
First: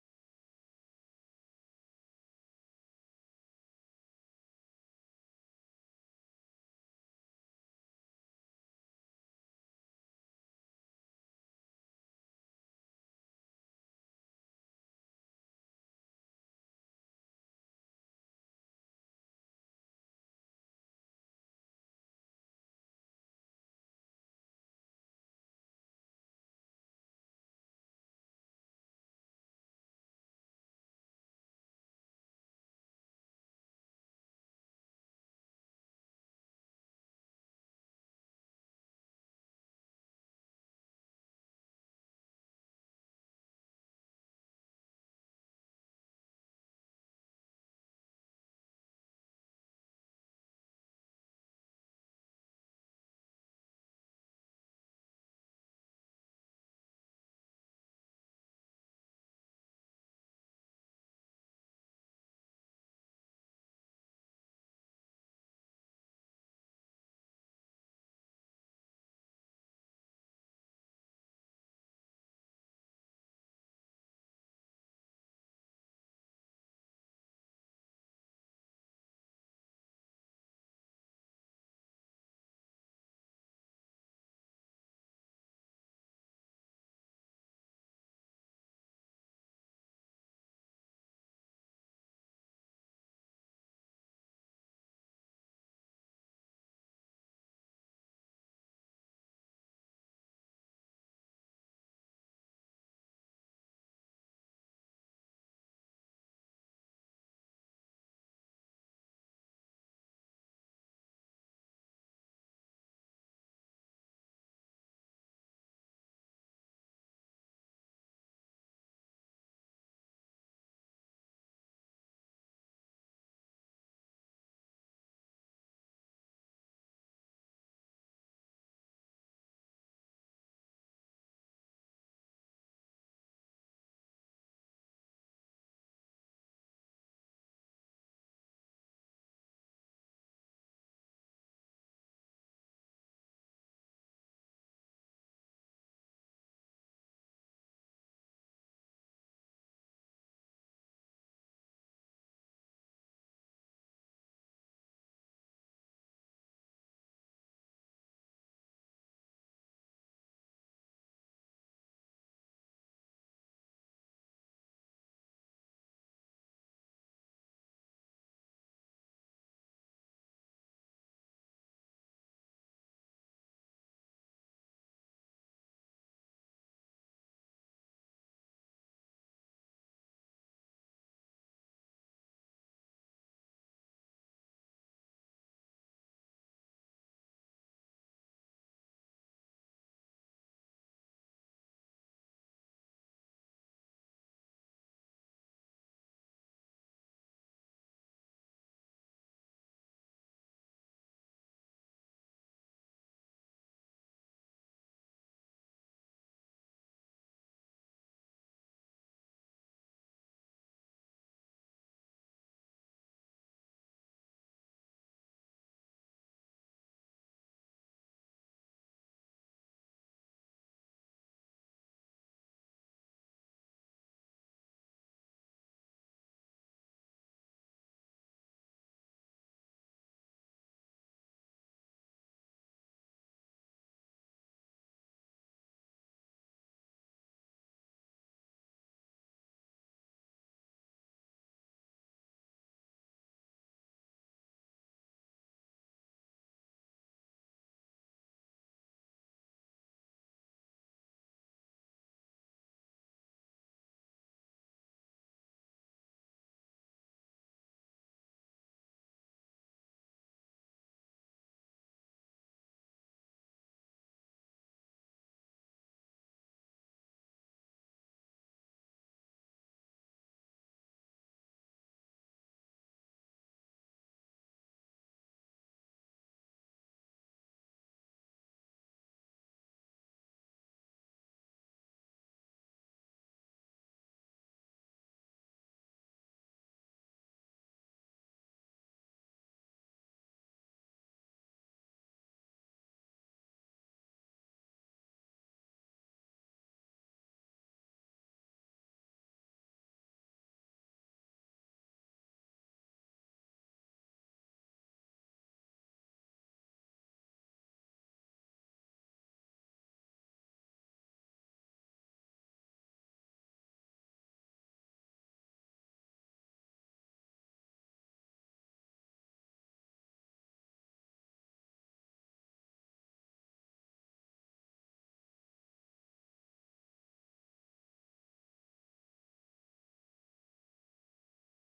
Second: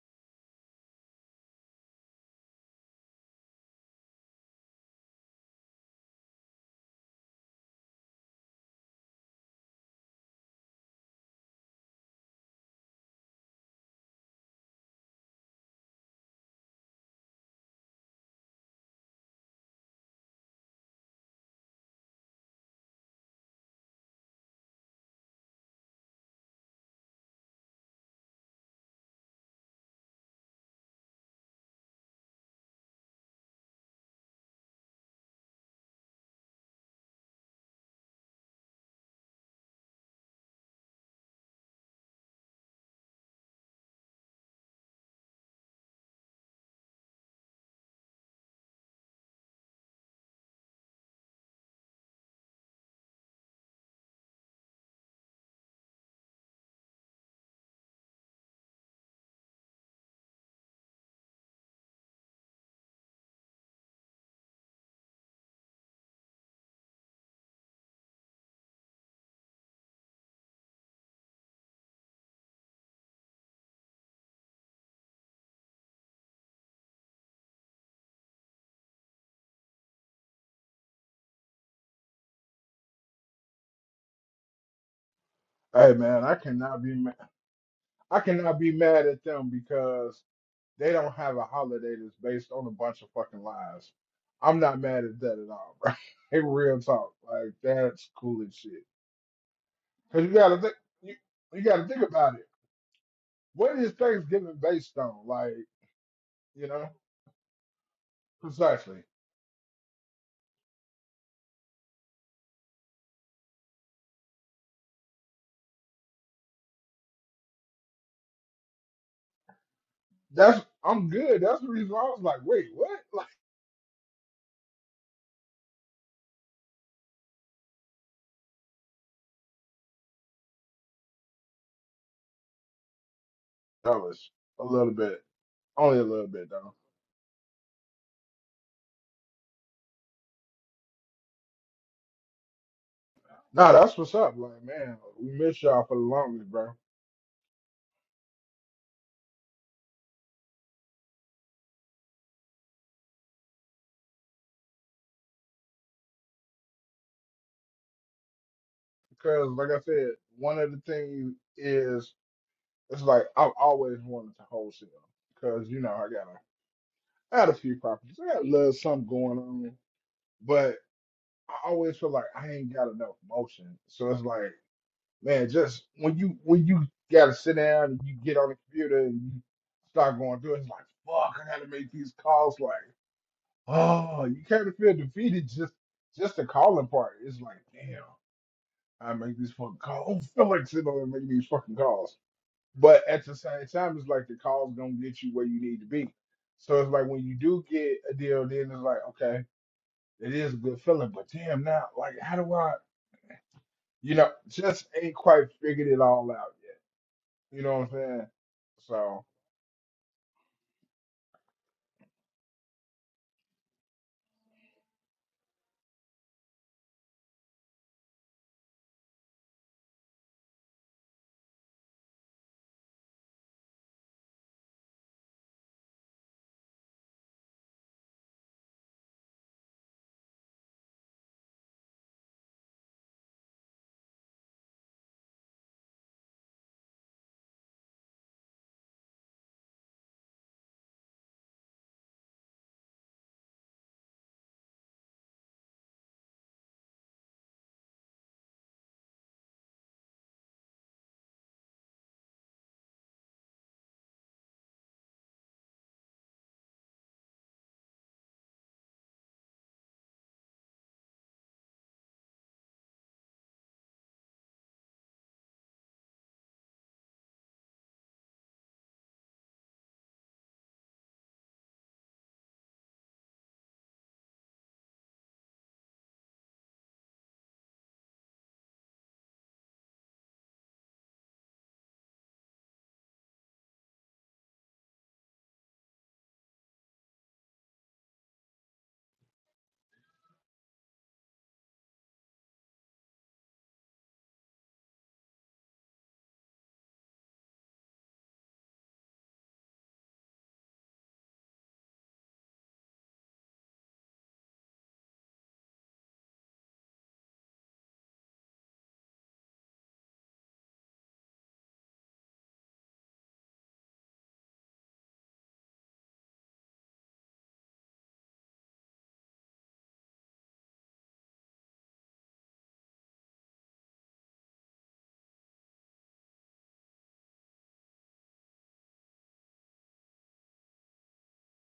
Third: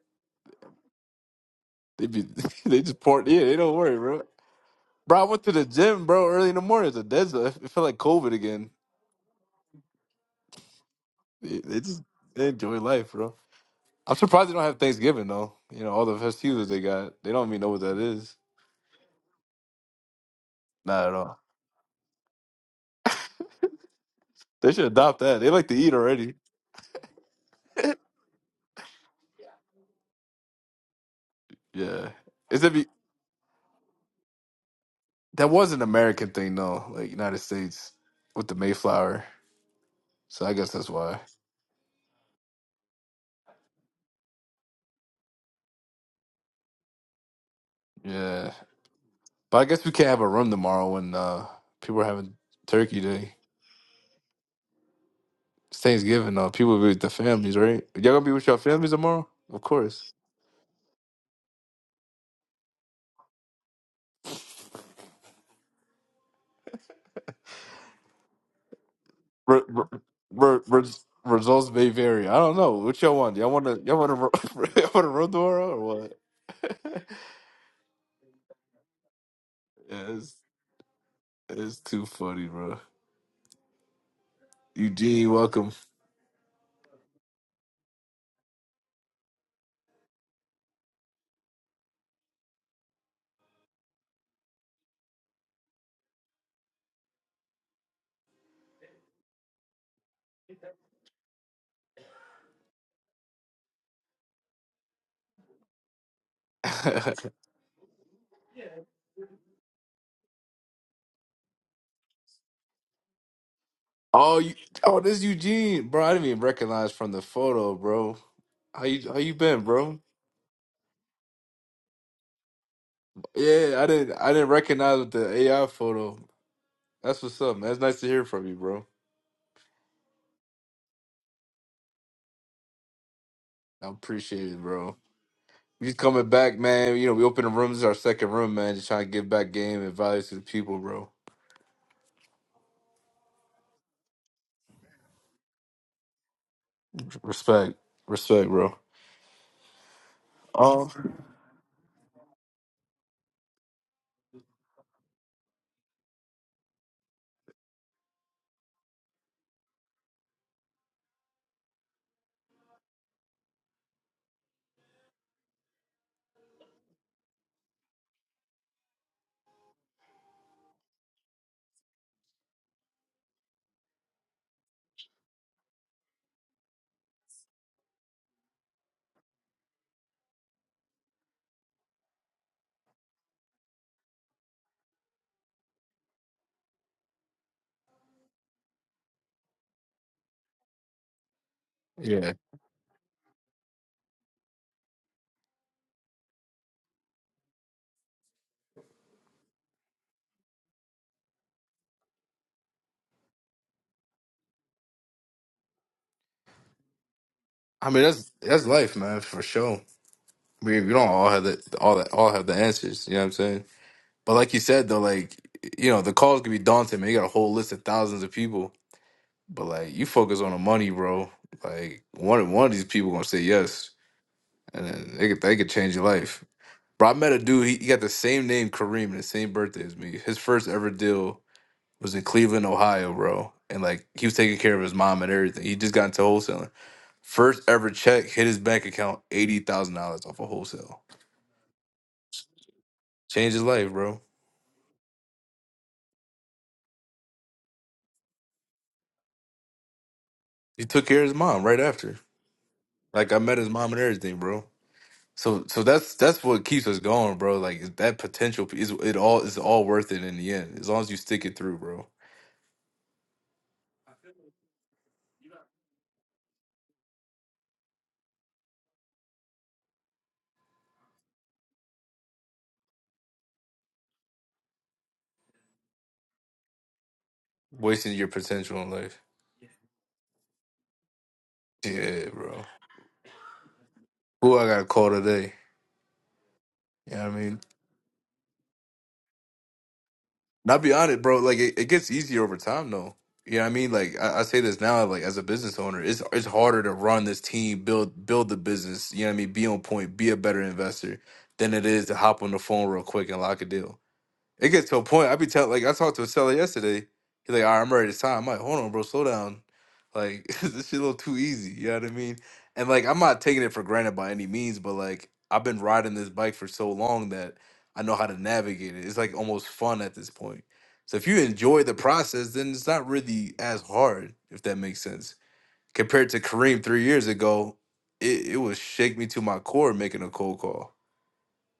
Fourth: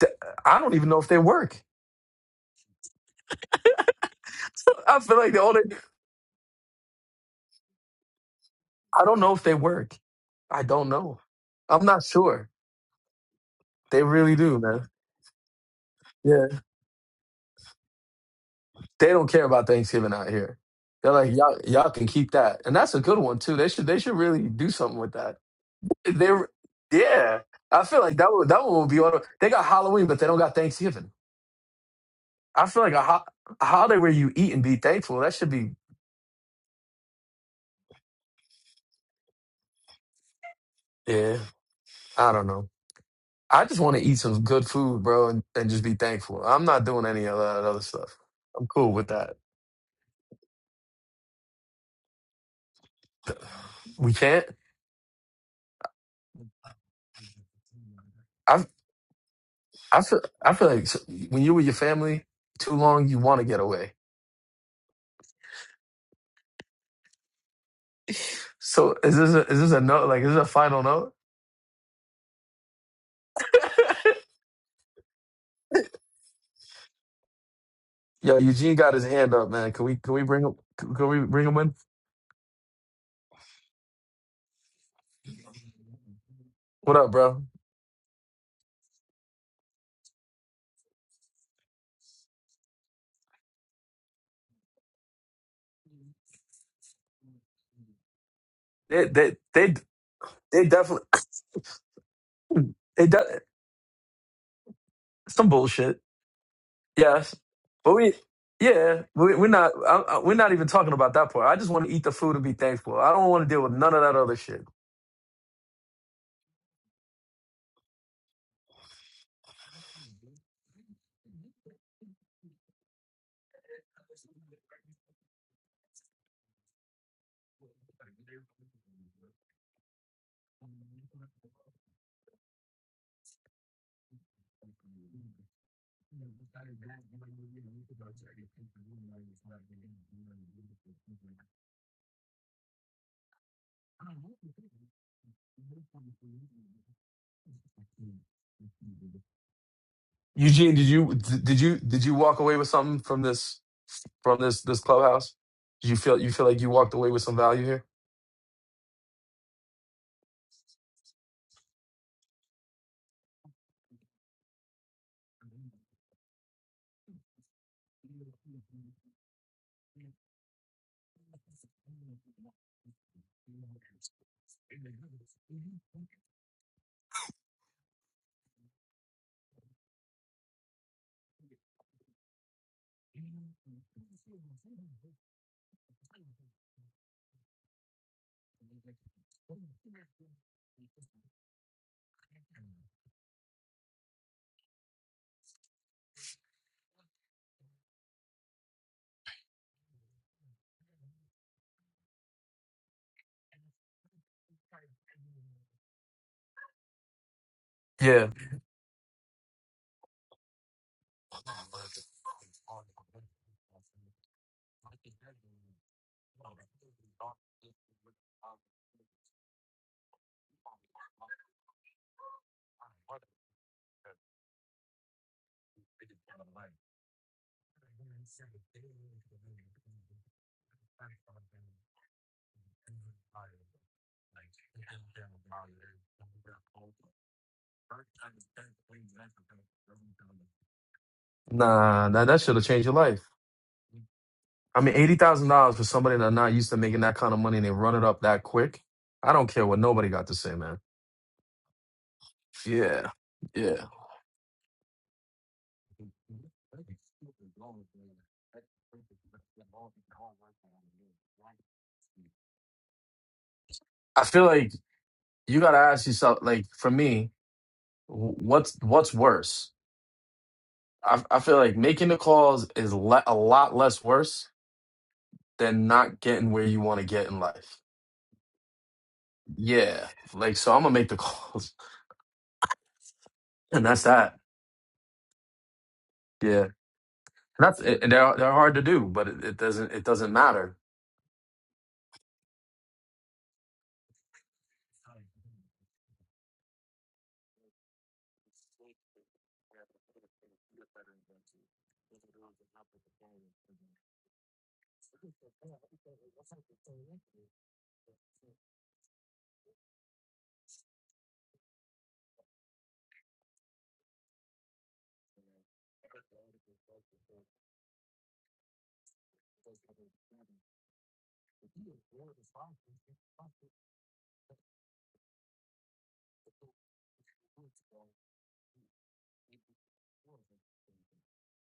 B: Th- I don't even know if they work.
A: They be they just pour yeah, they don't worry, bro.
B: I feel
A: Bro, I
B: like
A: went
B: the
A: to
B: only
A: the gym, bro, early in the morning. It's a dead zone. It felt like COVID again.
B: I don't know if they work. I don't know.
A: They they
B: I'm
A: just
B: not
A: they
B: sure.
A: enjoy life, bro.
B: They
A: I'm
B: really
A: surprised they
B: do,
A: don't have
B: man.
A: Thanksgiving though. You know, all the
B: Yeah.
A: festivities they got. They don't even know what that is.
B: They don't care about Thanksgiving out here.
A: Not
B: They're
A: at
B: like,
A: all.
B: y'all, y'all can keep that. And that's a good one too. They should they should really do
A: They should
B: something with
A: adopt
B: that.
A: that. They like to eat
B: They
A: already.
B: yeah. I feel like that one, that one will be on they got Halloween, but they don't got Thanksgiving.
A: Yeah. Is
B: I
A: that
B: feel
A: be
B: like a, ho- a holiday where you eat and be thankful, that
A: that
B: should
A: was
B: be
A: an American thing though, like United States with the Mayflower. So I guess that's why.
B: Yeah. I don't know. I just want to eat some good food, bro, and, and just be thankful. I'm not doing any of that other stuff.
A: Yeah.
B: I'm cool with that.
A: But I guess we can't have a room tomorrow when uh, people are having Turkey Day.
B: We can't.
A: It's Thanksgiving, though. People be with their families, right? Y'all gonna be with your
B: I
A: families tomorrow? Of
B: I
A: course.
B: feel I feel like s- when you're with your family too long, you want to get away. So is this a, is
A: Re-
B: this a
A: re-
B: note? Like is this a
A: re-
B: final
A: res-
B: note?
A: results may vary. I don't know. What y'all want? Y'all want to? Y'all want to? Y'all want to room tomorrow or what? yeah,
B: Yo, Eugene got his hand up, man. Can we can we
A: it's,
B: bring him? Can can we bring him in?
A: it's too funny, bro. Eugene, welcome.
D: Hey man, I cannot be
B: What up,
D: ma-
B: bro?
D: I cannot be mad at them because they don't have a holiday that's based on a bunch of fucking lies. I'm not mad at that at all, bro. Hey, real talk, like that's cool as shit.
B: They they they
D: Cause you gotta
B: they
D: think,
B: definitely
D: you, you gotta think about it.
B: they de-
D: What is Thanksgiving based on?
B: some
D: Like,
B: bullshit.
D: you know,
B: Yes, but we, yeah,
D: precisely.
B: we, we're not. I, I, we're not even talking about that part. I just want to eat the food and be thankful. I don't want to deal with none of that other
A: oh, you,
B: shit.
A: oh, this Eugene, bro. I didn't even recognize from the photo, bro. How you? How you been, bro?
D: That's I'm good. That's the reason why I was like, wait, what? Like,
A: Yeah, I didn't I didn't recognize with the AI photo. That's what's up, man. It's nice to hear from you, bro. I
D: that was
A: appreciate it,
D: a little
A: bro.
D: bit,
A: You
D: only a little
A: coming
D: bit
A: back,
D: though.
A: man. You know, we open the room. This is our second room, man. Just trying to give back game and value to the people, bro.
D: Nah, that's what's up. Like, man, we miss y'all for the longest, bro.
A: Respect. Respect, bro.
B: Eugene, did
A: Oh
B: you did you did you walk away with something from this from this this clubhouse? Did you feel you feel like you walked away with some value here?
D: Cause like I said, one of the things is it's like I've always wanted to wholesale. Cause you know I got a I had a few properties. I got a little something going on, but I always feel like I ain't got enough motion. So it's like, man, just when you when you gotta sit down and you get on the computer and you start going through, it, it's like, fuck, I gotta make these calls. Like, oh, you kind of feel defeated just just the calling part. It's like, damn. I make these fucking calls. Oh, Felix, you know, making these fucking calls.
A: yeah.
D: But at the same time, it's like the call's gonna get you where you need to be. So it's like when you do get a deal, then it's like, okay, it is a good feeling, but damn now, like how do I you know, just ain't quite figured it all out yet. You know
A: I
D: what I'm
A: mean
B: Yeah,
D: saying?
A: that's that's life, man,
D: So
A: for sure. We we don't all have the all that all have the answers. You know what I'm saying? But like you said though, like you know, the calls can be daunting, man. You got a whole list of thousands of people But like you focus on the money, bro. Like one one of these people gonna say yes, and then they could they could change your life. Bro, I met a dude. He, he got the same name Kareem and the same birthday as me. His first ever deal was in Cleveland, Ohio, bro. And like he was taking care of his mom and everything. He just got into wholesaling. First ever check hit his bank account eighty thousand dollars off of wholesale.
B: nah, nah that should have changed your life.
A: Changed his life, bro.
B: I mean, eighty thousand dollars for somebody that's not used to making that kind of money and they run it up that quick. I don't care what nobody got to say, man.
A: He took care of his mom right after.
B: Yeah,
A: Like I met his
B: yeah.
A: mom and everything, bro. So so that's that's what keeps us going, bro. Like that potential is it all is all worth it in the end. As long as you stick it through, bro.
B: I feel like you got to ask yourself. Like for me, wh- what's what's worse? I I feel like making the calls is le a lot less worse than not getting where you want to get in life.
A: Wasting your potential in life.
B: Yeah, like so I'm gonna make the calls,
A: Yeah, bro.
B: and that's that.
A: Who I got to call today?
B: Yeah,
A: You know what I mean?
B: and that's and they're they're hard to do, but it, it doesn't it doesn't matter.
A: Not be honest, bro. Like it, it gets easier over time though. You know what I mean? Like I, I say this now, like as a business owner, it's it's harder to run this team, build build the business, you know what I mean, be on point, be a better investor than it is to hop on the phone real quick and lock a deal. It gets to a point. I be telling, like, I talked to a seller yesterday. He's like, all right, I'm ready to sign. I'm like, hold on, bro, slow down. Like, this shit a little too easy. You know what I mean? And, like, I'm not taking it for granted by any means, but, like, I've been riding this bike for so long that I know how to navigate it. It's, like, almost fun at this point. So if you enjoy the process, then it's not really as hard, if that makes sense. Compared to Kareem three years ago, it, it would shake me to my core making a cold call.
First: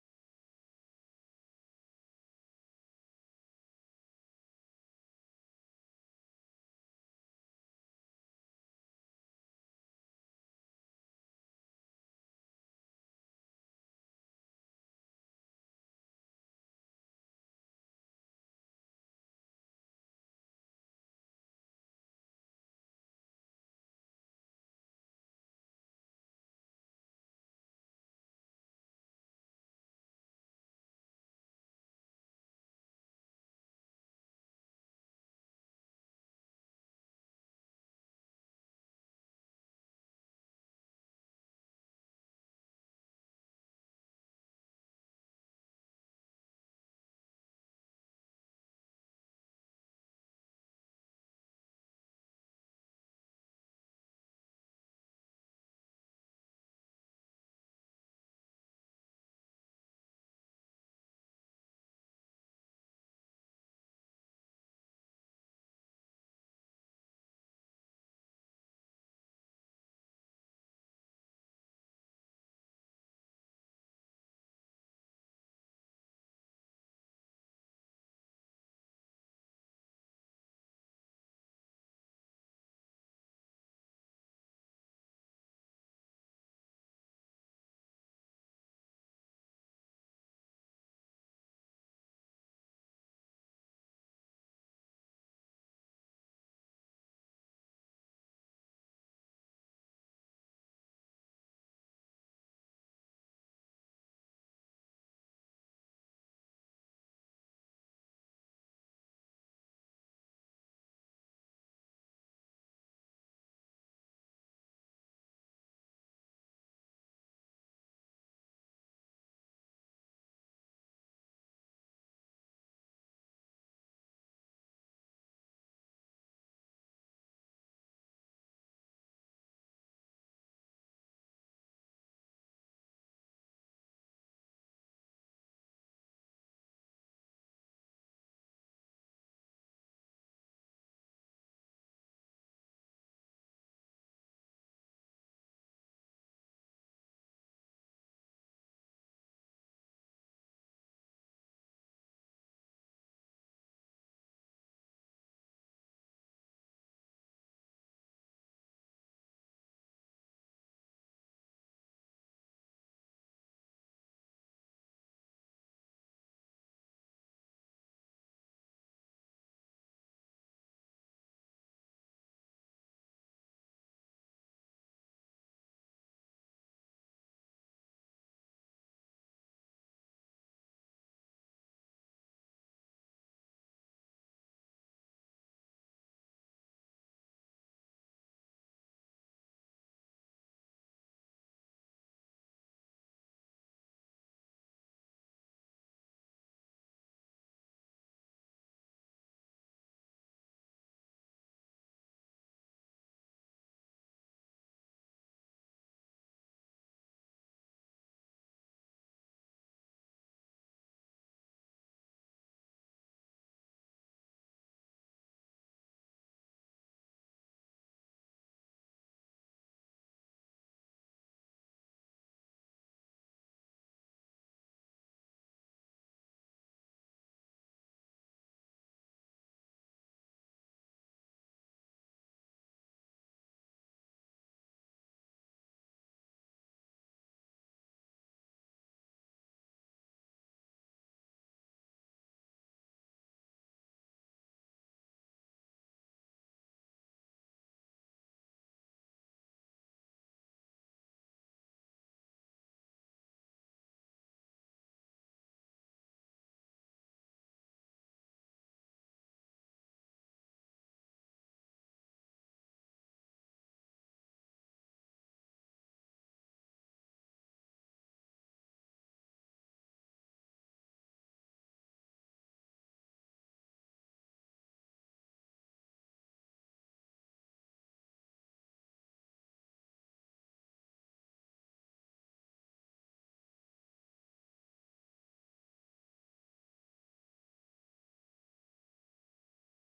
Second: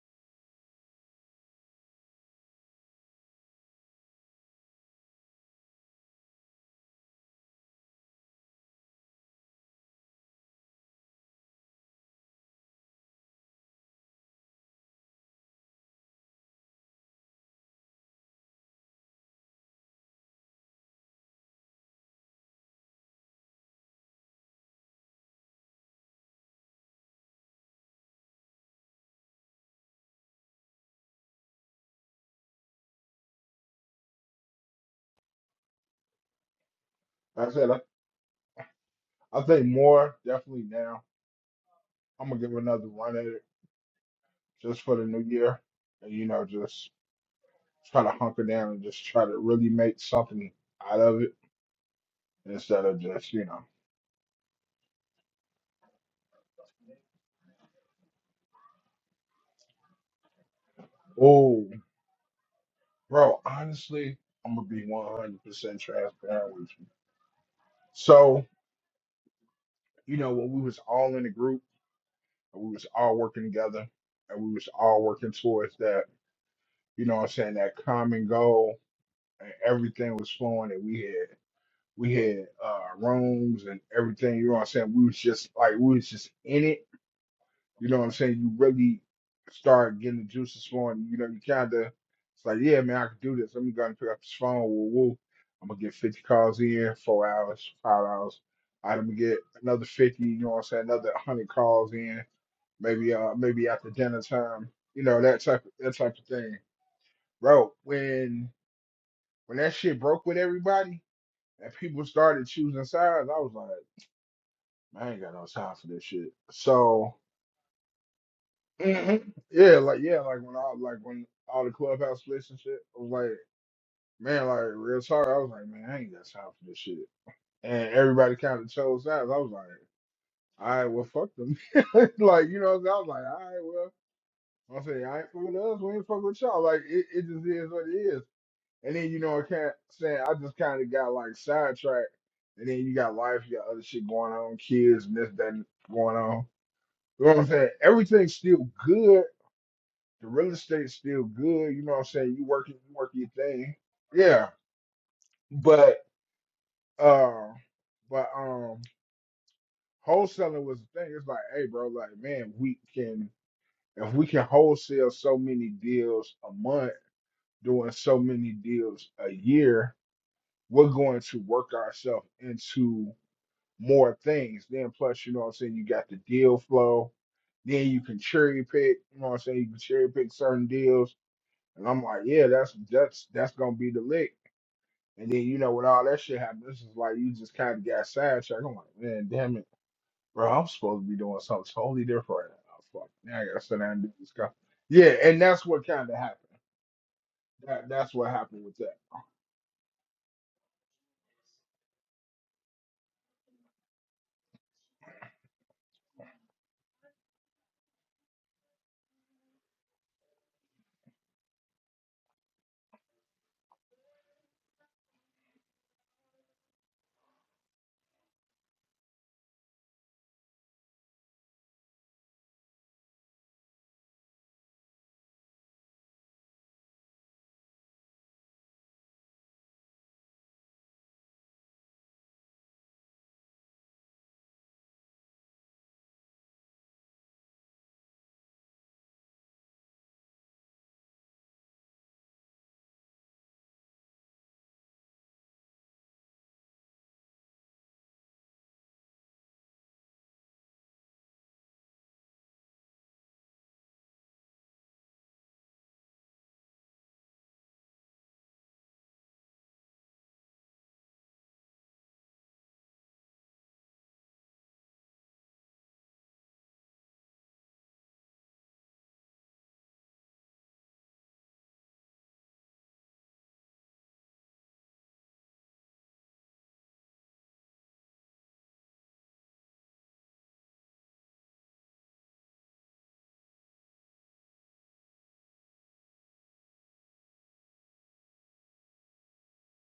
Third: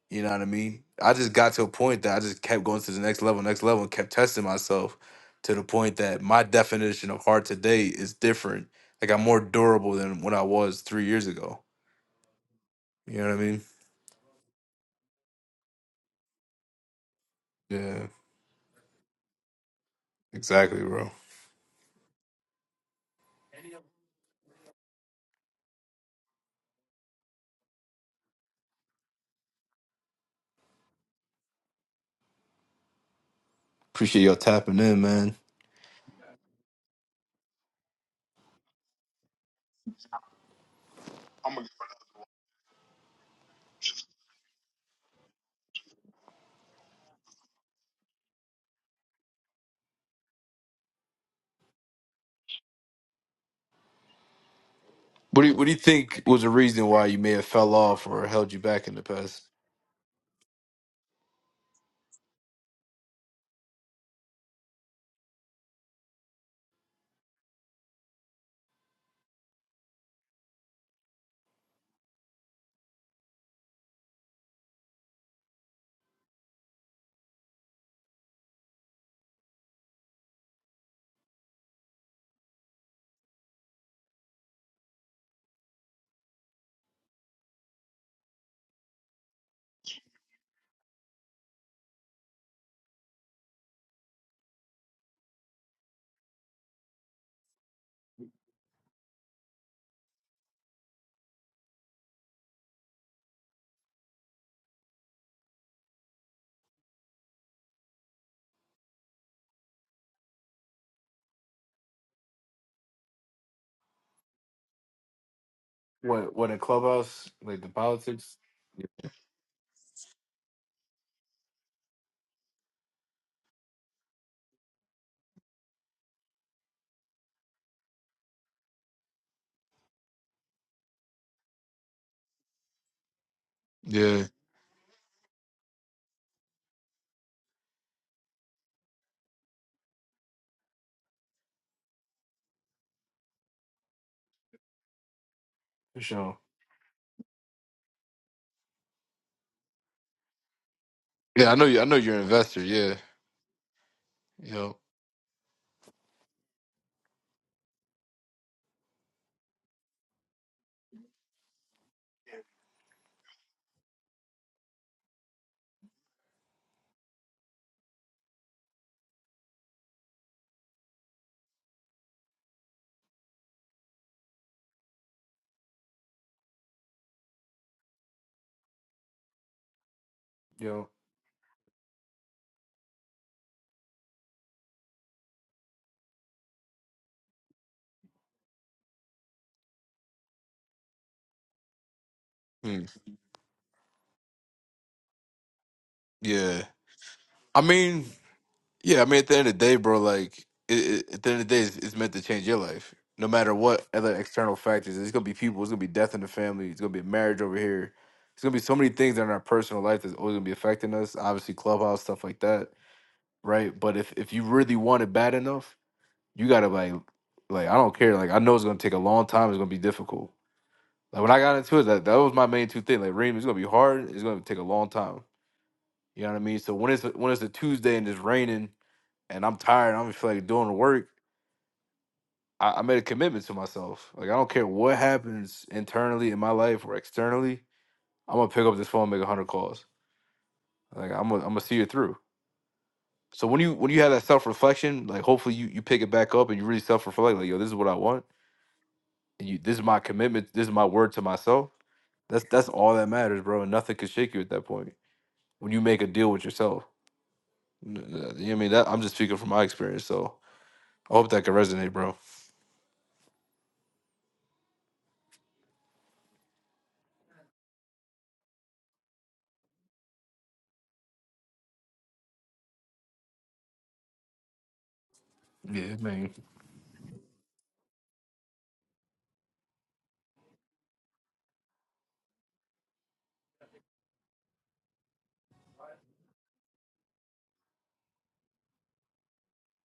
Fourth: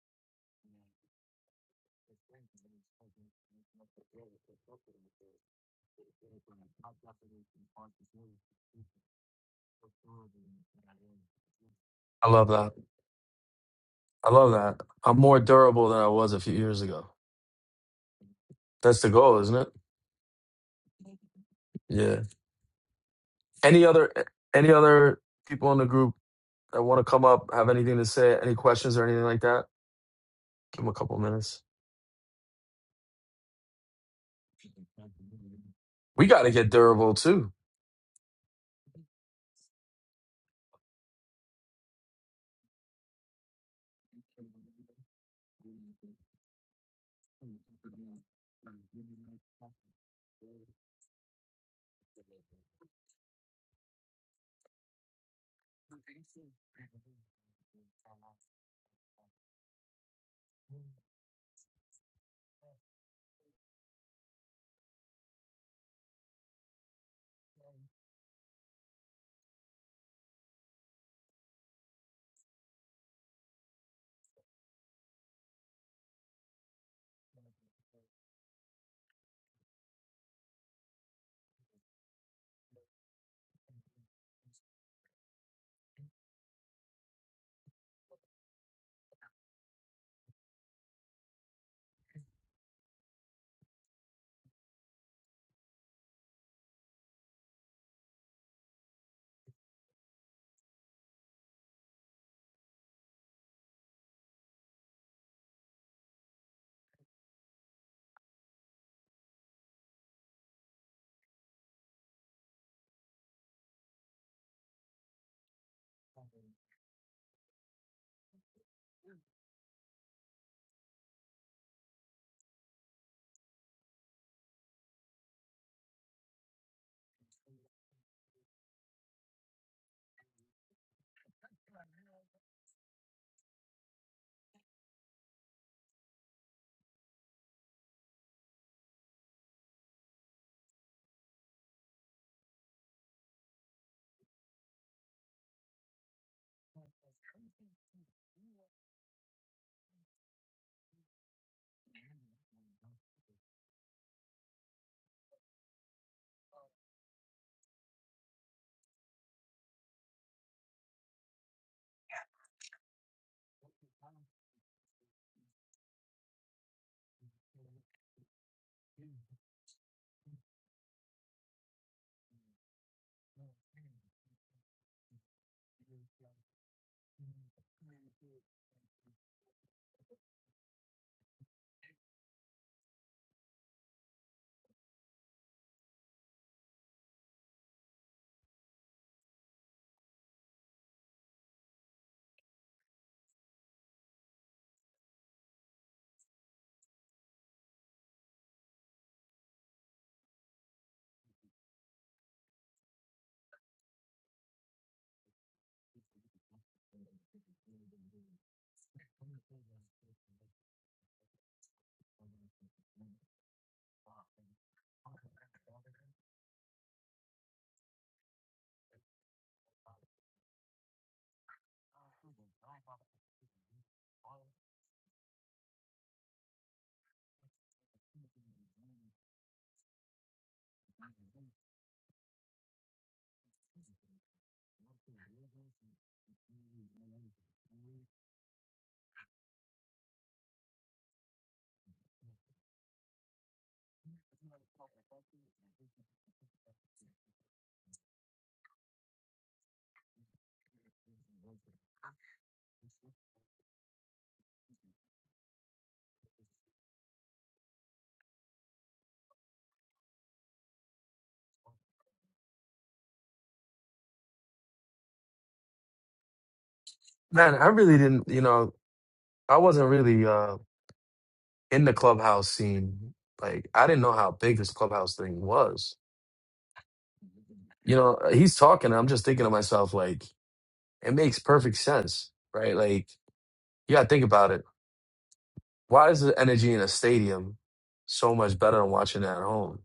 A: You know what I mean? I just got to a point that I just kept going to the next level, next level, and kept testing myself to the point that my definition of hard today is different. Like I'm more durable than when I was three years ago.
B: I love that.
A: You know what I mean?
B: I love that. I'm more durable than I was a few years ago.
A: Yeah,
B: That's the goal, isn't it?
A: exactly, bro.
B: Yeah. Any other any other people in the group that want to come up have anything to say? Any questions or anything like that? Give them a couple minutes.
A: Appreciate y'all tapping in, man.
B: We got to get durable too.
D: like I said, I, I think more definitely now. I'm gonna give another run at it just for the new year. And you know, just try to hunker down and just try to really make something out of it instead of just, you know,
A: What do you, what do you think was the reason why you may have fell off or held you back in the past?
D: oh. Bro, honestly, I'm gonna be 100% transparent with you. So, you know, when we was all in a group, and we was all working together, and we was all working towards that, you know what I'm saying, that common goal, and everything was flowing, and we had we had uh rooms and everything, you know what I'm saying? We was just like we was just in it You know what I'm saying? You really start getting the juices flowing. You know, you kind of, it's like, yeah, man, I can do this. Let me go and pick up this phone. Woo woo. I'm going to get 50 calls in, four hours, five hours. I'm going to get another 50, you know what I'm saying? Another 100 calls in, maybe uh, maybe after dinner time, you know, that type of, that type of thing. Bro, when when that shit broke with everybody and people started choosing sides, I was like, I ain't got no time for this shit.
A: What what in
D: So
A: clubhouse like the politics? Yeah,
D: hmm Yeah, like yeah, like when I like when all the clubhouse splits and shit, I was like, man, like real talk, I was like, man, I ain't got time for this shit. And everybody kind of chose sides. I was like, all right, well, fuck them. like you know, what I'm saying? I was like, all right,
A: Yeah,
D: well, I say I ain't fucking with us, we ain't fucking with y'all. Like it, it just is what it is. And then you know, I can't saying I just kind of got like sidetracked. And then you got life, you got other shit going on, kids and this that and
A: for
D: going
A: sure.
D: on. You know what I'm saying? Everything's still good The real estate's still
A: Yeah, I know
D: good,
A: you.
D: you
A: I
D: know
A: know
D: what I'm
A: you're an
D: saying? You
A: investor.
D: working
A: Yeah,
D: you working your thing. Yeah.
A: yo,
D: But uh but um wholesaling was the thing. It's like, hey bro, like man, we can if we can wholesale so many deals a month, doing so many deals a year, we're going to work ourselves into more things. Then plus, you know what I'm saying, you got the deal flow then you can cherry pick. You know what I'm saying? You can cherry pick certain
A: yo,
D: deals, and I'm like, yeah, that's that's that's gonna be the lick. And then you know when all that shit happened, this is like you just kind of got sidetracked. I'm like, man, damn it, bro, I'm supposed to be doing something totally different. I
A: Hmm.
D: was like, now I gotta sit down and do this stuff. Yeah, and that's what kind of happened.
A: yeah. I
D: That
A: mean,
D: that's what happened with that.
A: yeah, I mean, at the end of the day, bro, like, it, it, at the end of the day, it's, it's meant to change your life. No matter what other external factors, it's gonna be people, it's gonna be death in the family, it's gonna be a marriage over here. It's gonna be so many things in our personal life that's always gonna be affecting us. Obviously, clubhouse stuff like that, right? But if if you really want it bad enough, you gotta like, like I don't care. Like I know it's gonna take a long time. It's gonna be difficult. Like when I got into it, that that was my main two things. Like, Reem, it's gonna be hard. It's gonna take a long time. You know what I mean? So when it's when it's a Tuesday and it's raining and I'm tired, I don't feel like doing the work, I, I made a commitment to myself. Like I don't care what happens internally in my life or externally, I'm gonna pick up this phone, and make a hundred calls. Like I'm gonna, I'm gonna see it through. So when you when you have that self reflection, like hopefully you you pick it back up and you really self reflect, like yo, this is what I want, and you this is my commitment, this is my word to myself. That's that's all that matters, bro. And nothing can shake you at that point when you make a deal with yourself. You know what I mean? That, I'm just speaking from my experience, so I hope that can resonate, bro.
B: Man, I really didn't, you know, I wasn't really uh in the clubhouse scene. Like, I didn't know how big this clubhouse thing
A: Yeah,
B: was.
A: man.
B: You know, uh, he's talking, I'm just thinking to myself, like, it makes perfect sense, right? Like, you gotta think about it. Why is the energy in a stadium so much better than watching it at home?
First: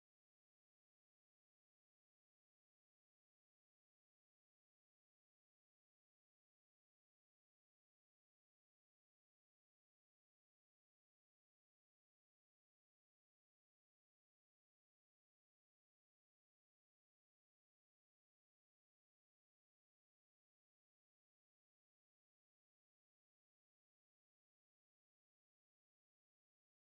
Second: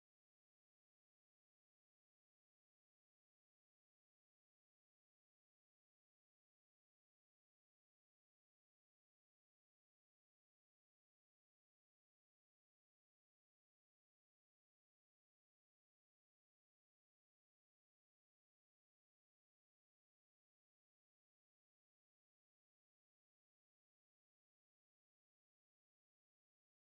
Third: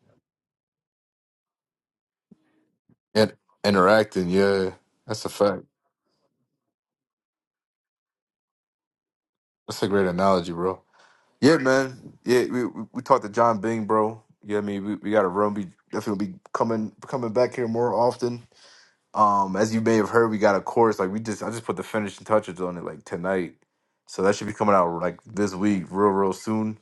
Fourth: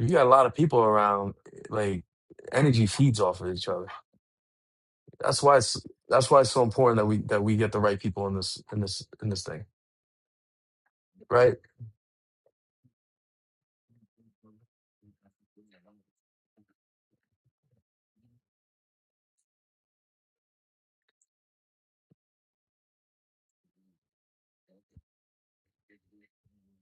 B: You got a lot of people around, eh, like, energy feeds
A: And
B: off of each other.
A: interacting, yeah, that's a
B: That's why
A: fact.
B: it's that's why it's so important that we that we get the right people in this in this in this thing,
A: That's a great analogy, bro.
B: right?
A: Yeah, man. Yeah, we we, we talked to John Bing, bro. Yeah, I mean, we, we got a room. We definitely be coming coming back here more often. Um, as you may have heard, we got a course. Like we just, I just put the finishing touches on it like tonight, so that should be coming out like this week, real real soon.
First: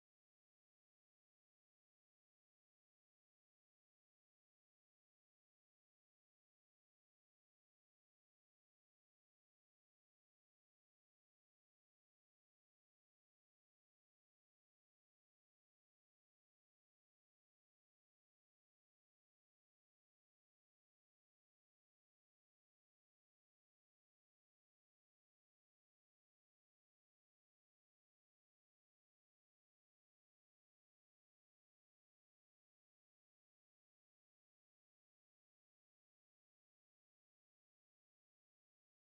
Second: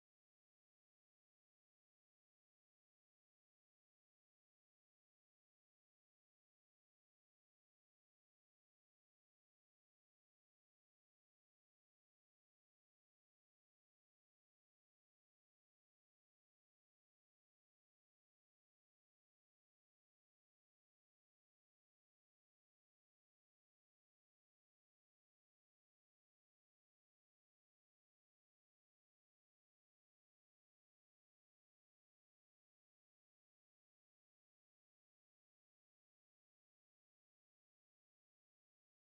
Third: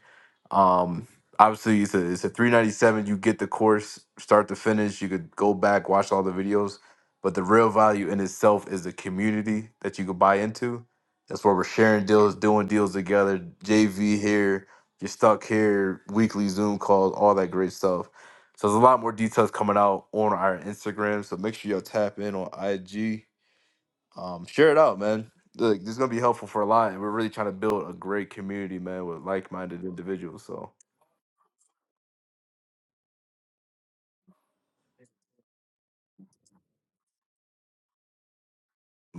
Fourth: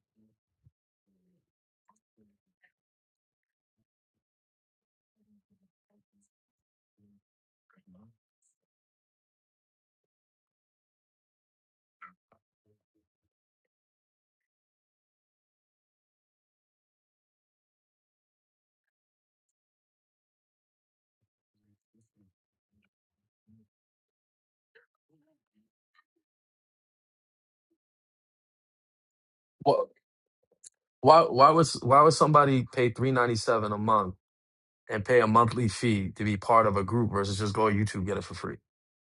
A: Um, obviously, it's a it's a three ninety seven. You get the course start to finish. You could go back watch all the videos, but the real value in itself is the community that you could buy into. That's where we're sharing deals, doing deals together. JV here, you're stuck here, weekly Zoom calls, all that great stuff. So there's a lot more details coming out on our Instagram. So make sure y'all tap in on IG. Um, share it out, man. Look, this is gonna be helpful for a lot, and we're really trying to build a great community, man, with like-minded individuals. So.
B: Why why was why would somebody pay three ninety seven a month and pay a monthly fee to be part of a group versus just go on YouTube get it for free?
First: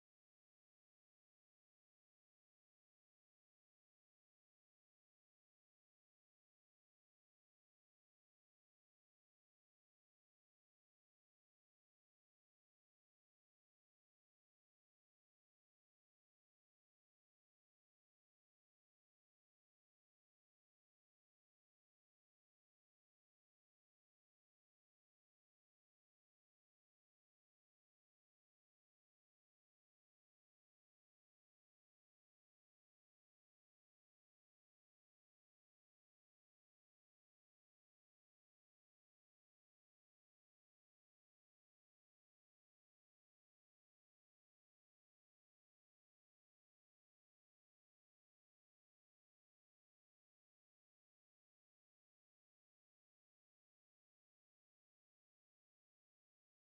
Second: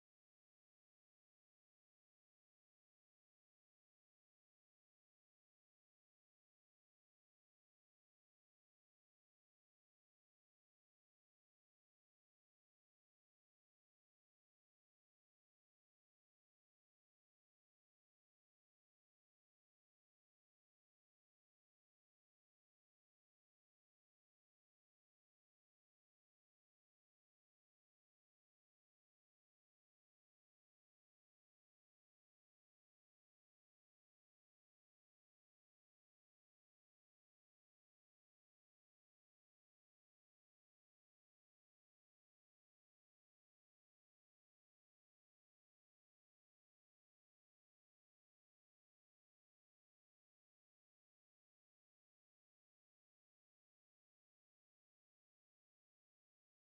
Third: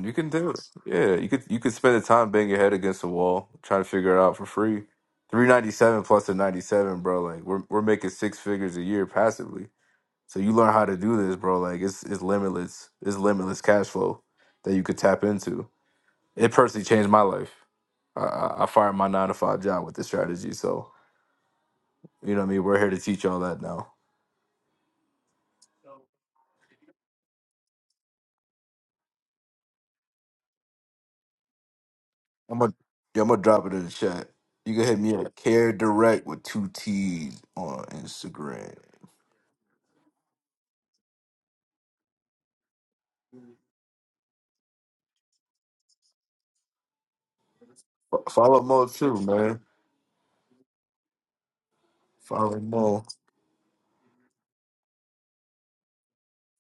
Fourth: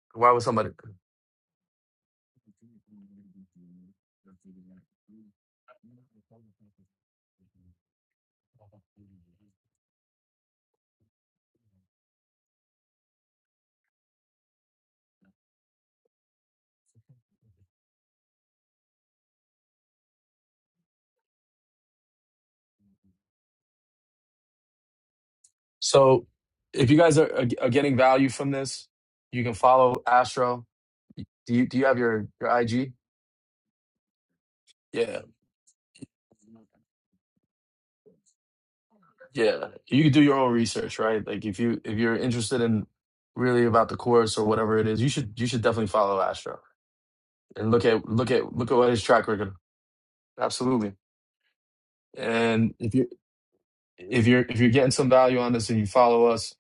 A: You can
B: Why would
A: do it.
B: somebody?
A: Yeah, you could you could spend the time banging your head against the wall trying to figure it out for free. Three ninety seven plus a ninety seven, bro. Like we're we're making six figures a year passively. So you learn how to do this, bro. Like it's it's limitless. It's limitless cash flow that you could tap into. It personally changed my life. I, I I fired my nine to five job with this strategy. So you know what I mean. We're here to teach all that now.
B: So if you guys are, are, are getting value from this, you can follow Astro. Do you do you have your
A: I'm
B: your
A: gonna
B: IG?
A: yeah, I'm gonna drop it in the chat. You can hit me
B: Yeah,
A: at Care Direct with two T's on Instagram.
B: yeah. You can do your own research, right? Like if you if you're interested in really about the course or whatever it is, you should you should definitely follow Astro and look at look at
A: Follow
B: look at
A: Mo
B: what his
A: too,
B: track record.
A: man.
B: Absolutely.
A: Follow
B: And if you
A: Mo.
B: if you're if you're getting some value on this and you follow us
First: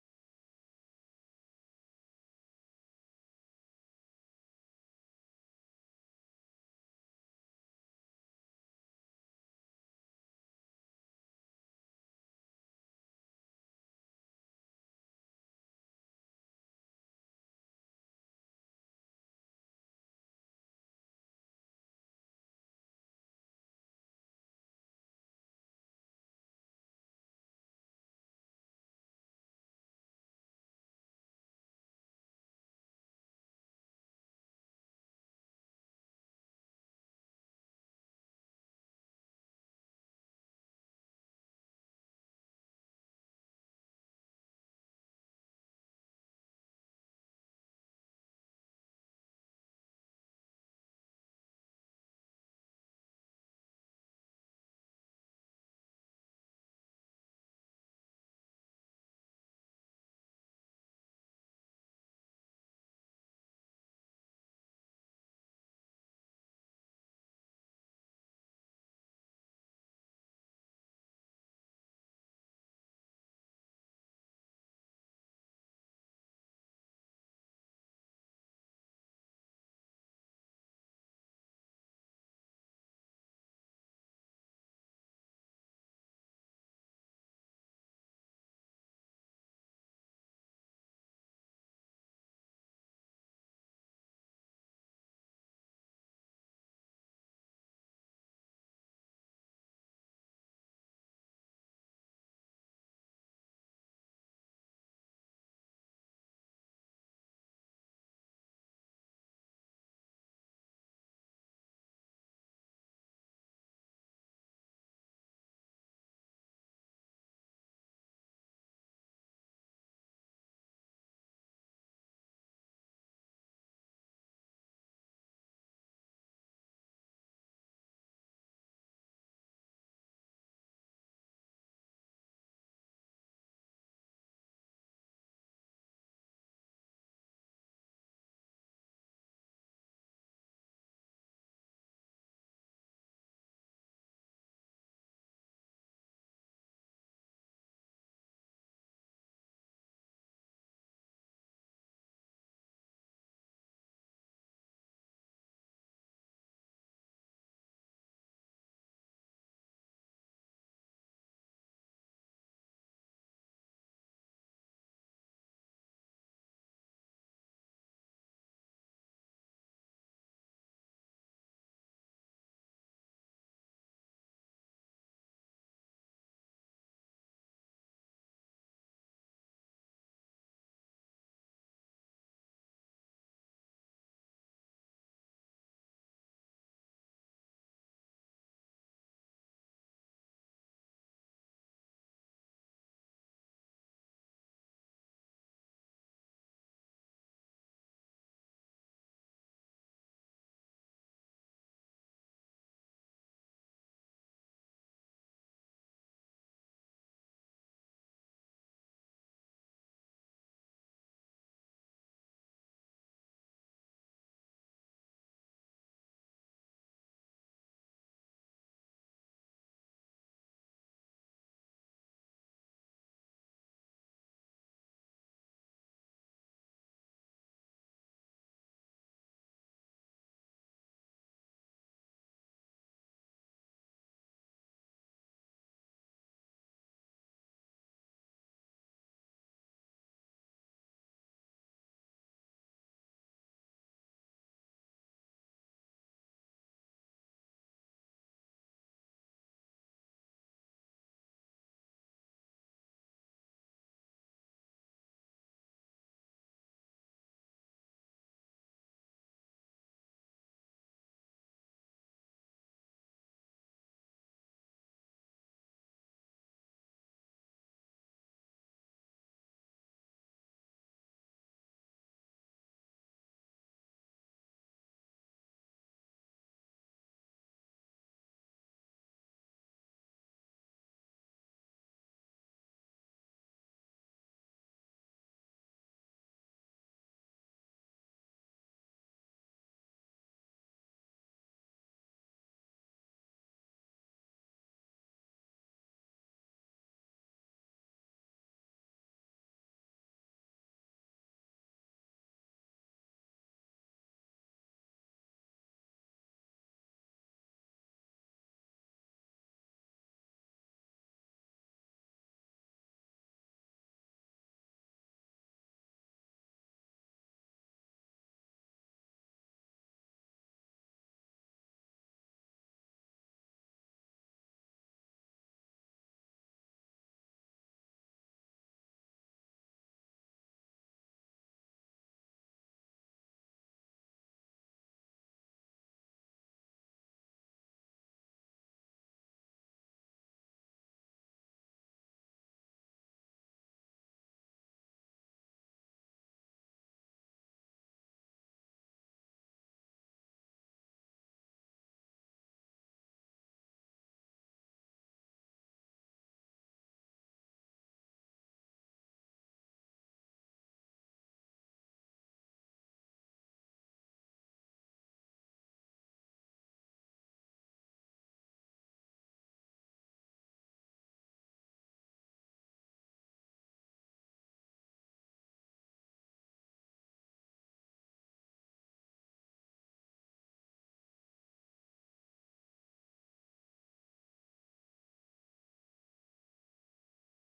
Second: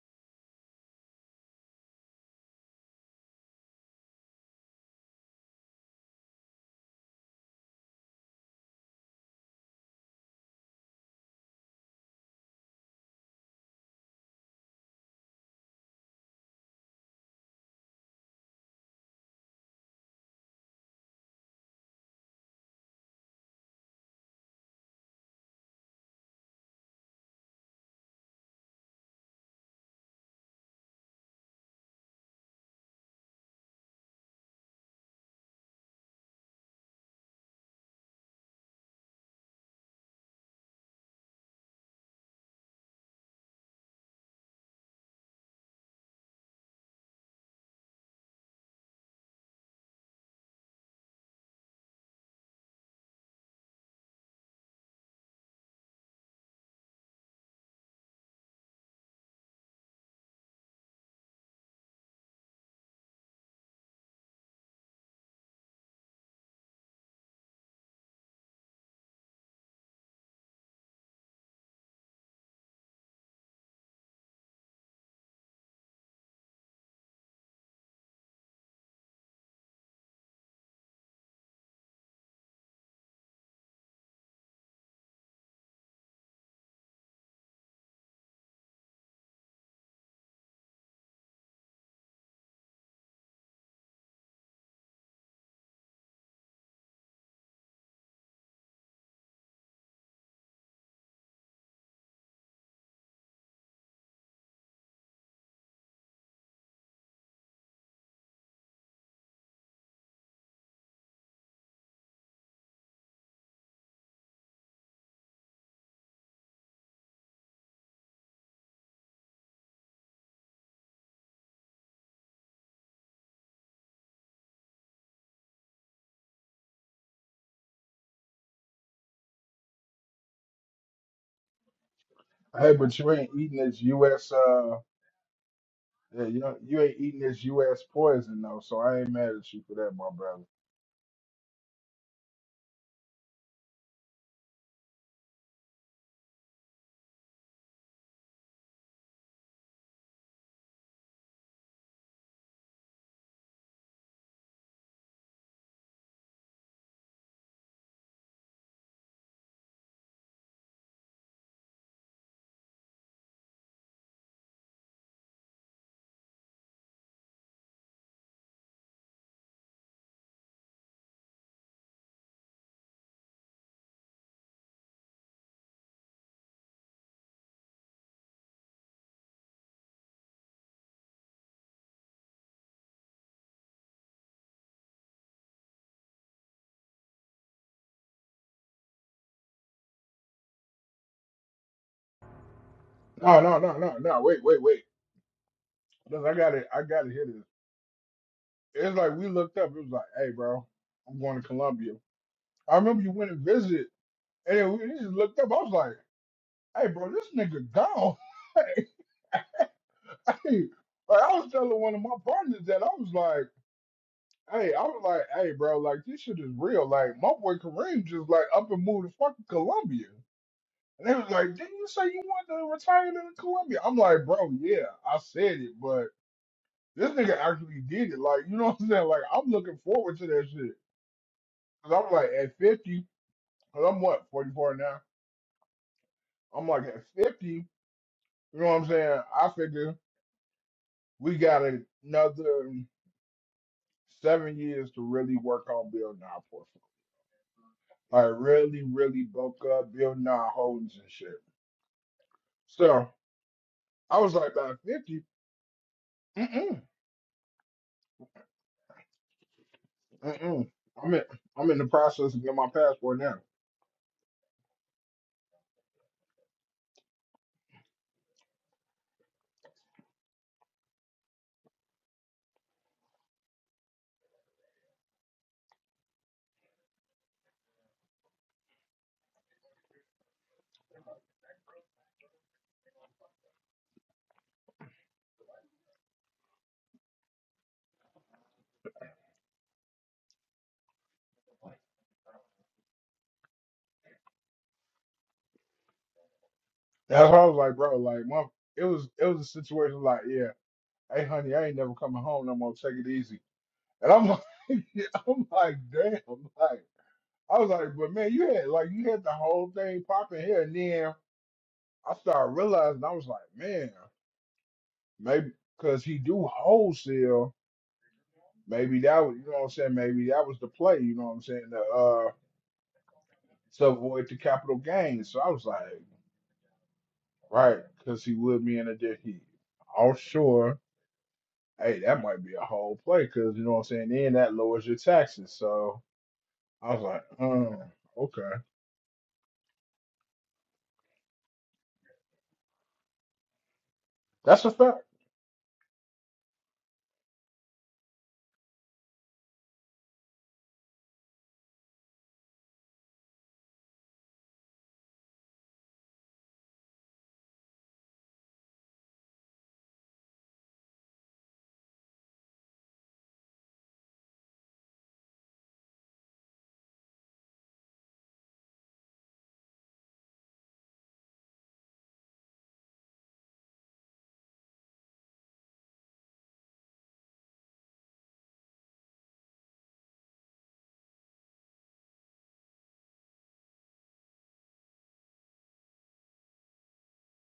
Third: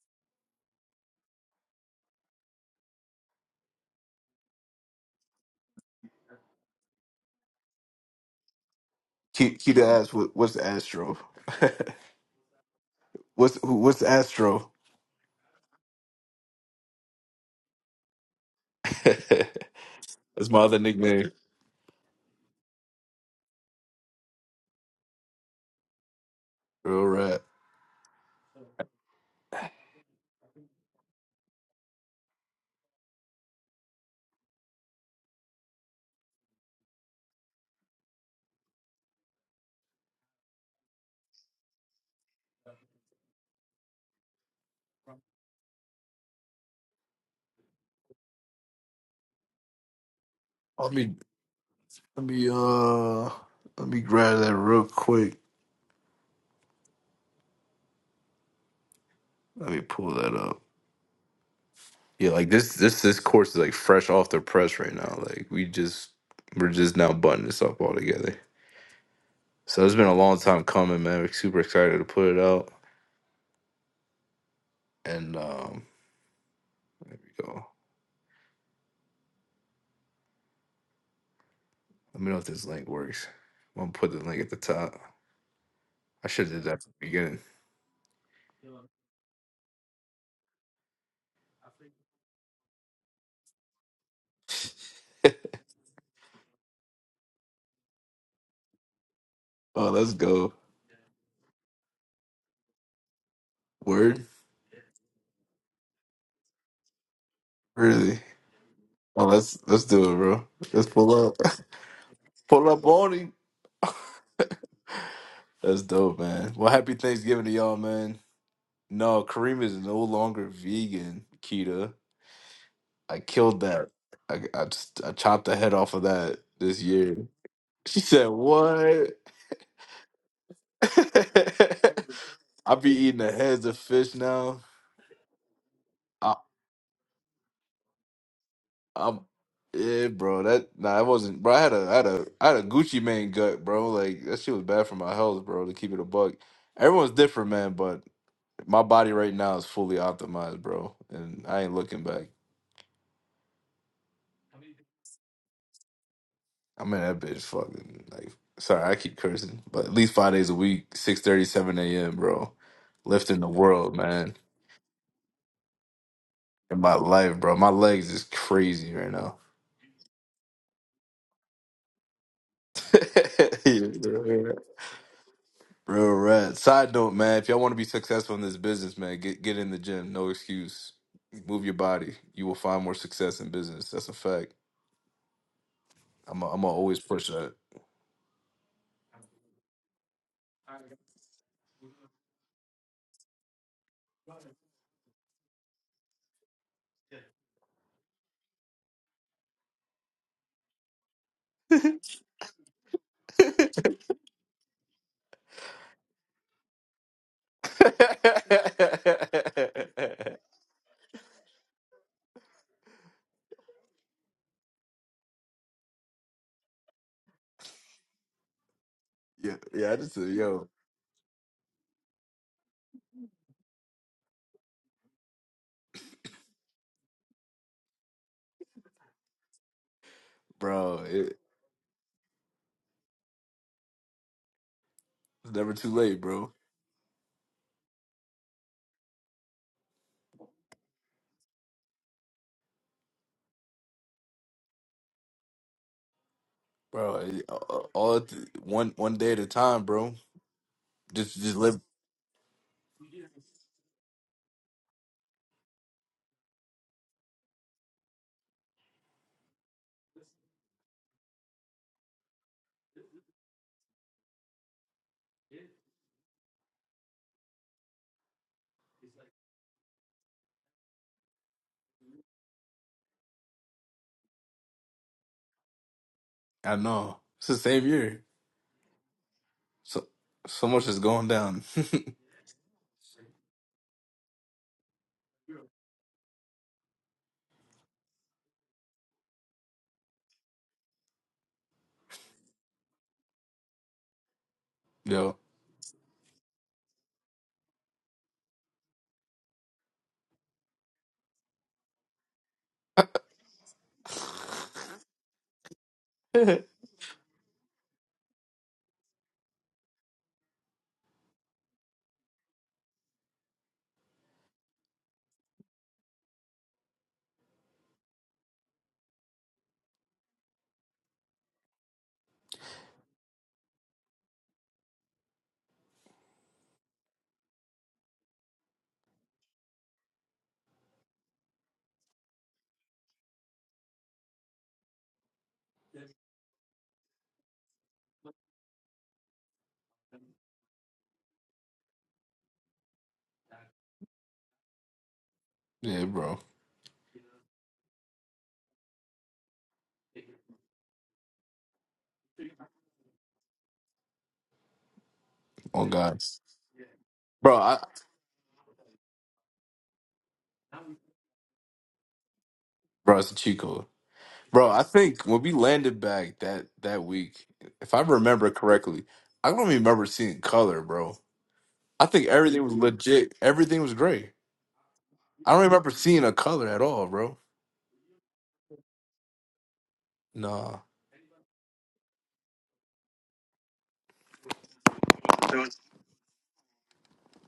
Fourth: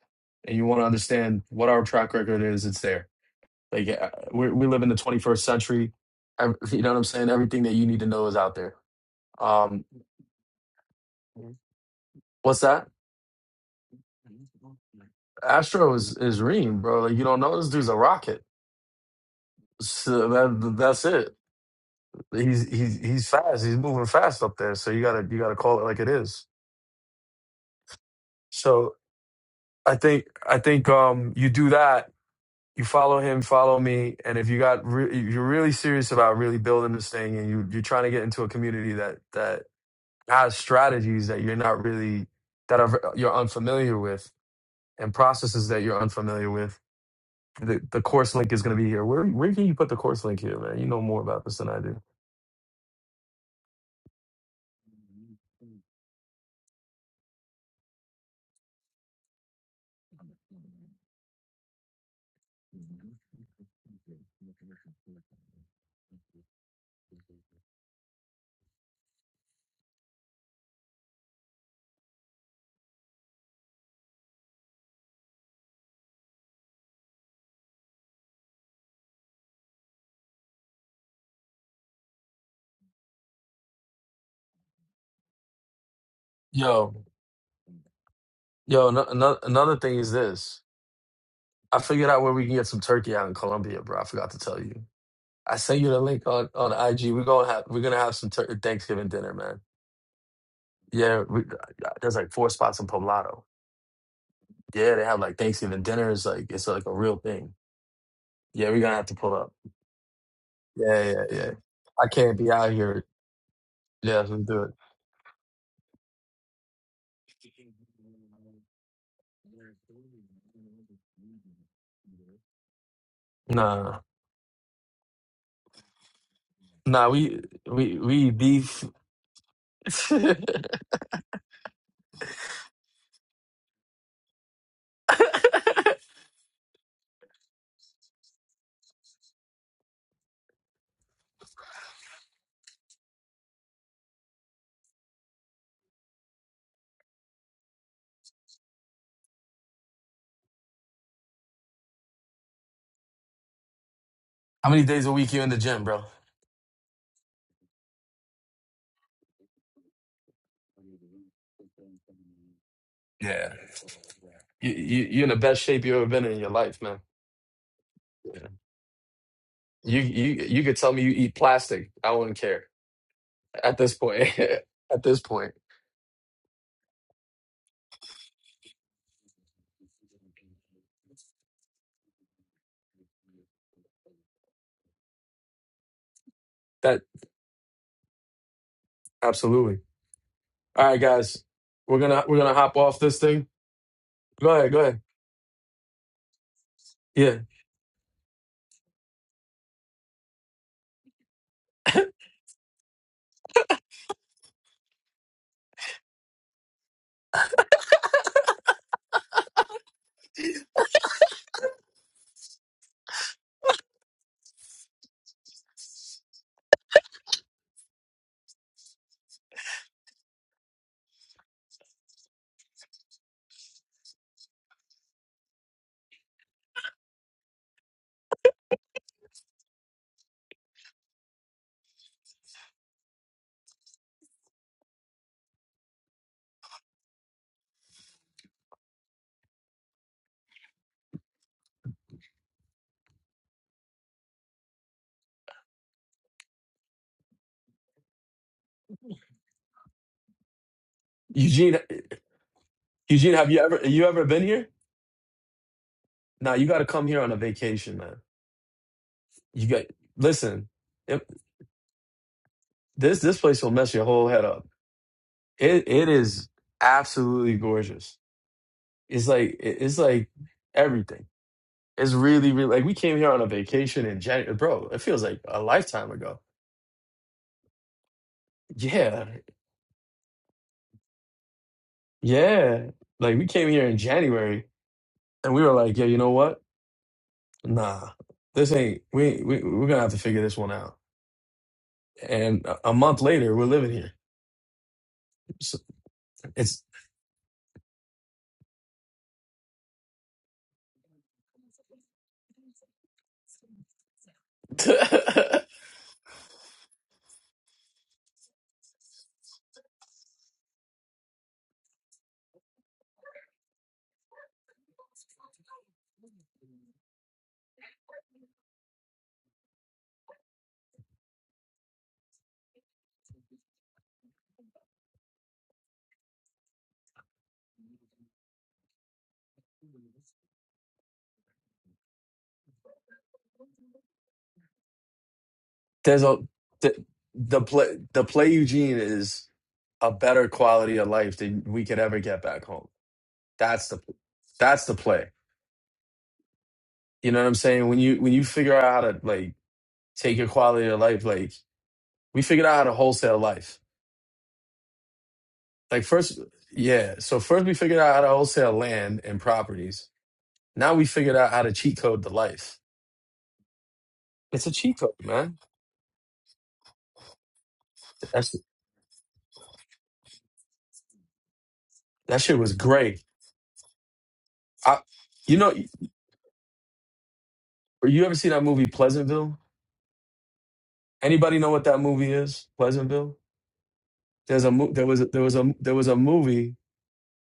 B: and you want to understand what our track record is, it's there. Like uh, we we live in the 21st century. Ev- You know what I'm saying? Everything that you need to know is out there.
A: Keep keep the
B: Um,
A: ass. What, what's the Astro?
B: what's that?
A: what's who, what's the Astro?
B: Astro is is Reem, bro. Like you don't know this dude's a rocket.
A: That's
B: So
A: my
B: that,
A: other
B: that's
A: nickname.
B: it. He's he's he's fast. He's moving fast up there. So you gotta you gotta call it like it is.
A: Real rap.
B: So I think I think um you do that you follow him, follow me. And if you got re- if you're really serious about really building this thing, and you you're trying to get into a community that that has strategies that you're not really that are you're unfamiliar with, and processes that you're unfamiliar with, the the course link is going to be here. Where where can you put the course link here, man? You
A: Let
B: know
A: me
B: more about this than I do.
A: let me uh let me grab that real quick. Let me pull that up. Yeah, like this this this course is like fresh off the press right now. Like we just we're just now buttoning this up all together. So it's been a long time coming, man. We're super excited to put it out. And um there we go. Let me know if this link works. I'm gonna put the link at the top. I should have did that from
B: Yo,
A: the beginning.
B: yo, no, no, another thing is this. I figured out where we can get some turkey out in Colombia, bro. I forgot to tell you. I sent you the link on, on IG. We're gonna have we're gonna have some tur- Thanksgiving dinner, man.
A: Oh, let's go.
B: Yeah, we, uh, uh, there's like four spots in Poblado.
A: Word?
B: Yeah, they have like Thanksgiving dinners. Like it's like a real thing.
A: Really?
B: Yeah, we're gonna have to
A: Oh,
B: pull up.
A: let's let's do it, bro. Let's
B: Yeah, yeah,
A: pull up.
B: yeah. I can't be
A: pull
B: out
A: up
B: here.
A: on him.
B: Yeah, let's do it.
A: That's dope, man. Well, happy Thanksgiving to y'all, man. No, Kareem is no longer vegan, Kita. I killed that.
B: Nah,
A: I, I just I chopped the head off of that this
B: nah.
A: year.
B: We we
A: She said,
B: we beef.
A: "What?"
B: How
A: I
D: Hey,
A: be
D: but you
A: eating
D: ain't
A: the
D: eating
A: heads of
D: this
A: fish
D: U.S.
A: now.
D: Uh, yeah, you know, you ain't eating this U.S. poison though, so I ain't
A: I'm
D: mad at you for that, my
A: yeah,
D: brother.
A: bro. That nah, it wasn't, bro. I had a, I had a, I had a Gucci Mane gut, bro. Like that shit was bad for my health, bro. To keep it a buck. Everyone's different, man. But my body right now is fully optimized, bro, and I ain't looking back.
B: many days a week you in the gym, bro?
A: I'm in that bitch, fucking like. Sorry, I keep cursing, but at least five days a week, six thirty, seven a.m., bro. Lifting the
B: Yeah,
A: world, man.
B: you, you you're in the best shape you ever been in your life,
A: In my
B: man.
A: life, bro. My legs is
B: Yeah.
A: crazy right now.
B: You you you could tell me you eat plastic. I wouldn't care at this point. at this point,
A: Real rad. Side note, man, if y'all want to be successful in this business, man, get get in the gym. No excuse. Move your body. You will find more success in business. That's a fact. I'm i I'm gonna always
B: that
A: push that.
B: absolutely. All right, guys, we're gonna we're gonna hop off this
D: No,
B: thing.
D: no, no, no, no. Wait,
B: Go
D: wait,
B: ahead, go
D: wait.
B: ahead.
D: Look, I gotta, I gotta hear
B: Yeah,
D: this. It's like we looked up. It was like, hey, bro, I'm going to Colombia. I remember you went and visited. And then we just looked up. I was like, hey, bro, this nigga gone. hey, like, I was telling one of my partners that I was like, hey, I was like, hey, bro, like this shit is real. Like my boy Kareem just like up and moved to fucking
A: yeah, yeah. I
D: Colombia."
A: just said, yo,
D: And they was like, didn't you say you wanted to retire in Colombia?" I'm like, bro, yeah, I said it, but this nigga actually did it. Like, you know what I'm saying? Like, I'm looking forward to that shit.
A: bro, it,
D: Cause I'm like, at 50, cause I'm what, 44 now?
A: it's never too late, bro.
D: I'm like, at 50, you know what I'm saying? I figure we got another seven years to really work on building our portfolio.
A: Bro, it- all
D: I
A: all-
D: really,
A: one one
D: really
A: day at a
D: bulk
A: time,
D: up,
A: bro.
D: building our holdings and
A: Just
D: shit.
A: just live.
B: Eugene,
D: So
B: Eugene, have you ever you
D: I
B: ever
D: was
B: been
D: like,
B: here?
D: by 50,
B: Nah, you got
D: mm-mm,
B: to come here on a vacation, man. You got
D: mm-mm.
B: listen.
D: I'm in,
B: it-
D: I'm in the process of getting my passport
B: this
D: now.
B: this place will mess your whole head up. It it is absolutely gorgeous. It's like it- it's like everything. It's really really like we came here on a vacation in January, bro. It feels like a lifetime ago.
A: I know it's the same year.
B: Yeah,
A: So so much is going down,
B: yeah. Like we came here in January, and we were like, yeah, you know what? Nah, this ain't. We we we're gonna have to figure this one out. And a a month later, we're living here.
A: yo.
B: So it's
D: That's why I was like, bro, like, my, it was, it was a situation like, yeah, hey, honey, I ain't never coming home no more. Take it easy. And I'm like, I'm like, damn, like, I was like, but man, you had like, you had the whole thing popping here, and then I started realizing, I was like, man. Maybe because he do wholesale. Maybe that was, you know what I'm saying. Maybe that was the play. You know what I'm saying. To, uh, to avoid the capital gains. So I was like, right, because he would be in a dickhead. Offshore, hey, that might be a whole play because you know what I'm saying. Then that lowers your taxes. So
B: there's a
D: I was
B: the
D: like,
B: the
D: um,
B: play the play
D: okay,
B: Eugene is a better quality of life than we could ever get back home. That's the
D: that's a
B: that's the
D: fact.
B: play.
A: yeah, bro.
B: You know what I'm saying? When you when you figure out how to like take your quality of life, like we figured out how to wholesale life.
A: On
B: Like
A: God.
B: first, yeah. So
A: Bro,
B: first we
A: I,
B: figured out how to wholesale land and properties. Now we figured out how to cheat code the life
A: Bro, it's a cheat code.
B: It's
A: Bro,
B: a
A: I
B: cheat code,
A: think when we
B: man.
A: landed back that that week, if I remember
B: That's
A: correctly, I don't remember seeing color, bro. I think
B: that shit
A: everything
B: was
A: was
B: great.
A: legit. Everything was gray.
B: I,
A: I
B: you
A: don't
B: know,
A: remember seeing a color at all, bro.
B: you ever see that movie Pleasantville?
A: Nah.
B: Anybody know what that movie is? Pleasantville. There's a mo- there was a, there was a there was a movie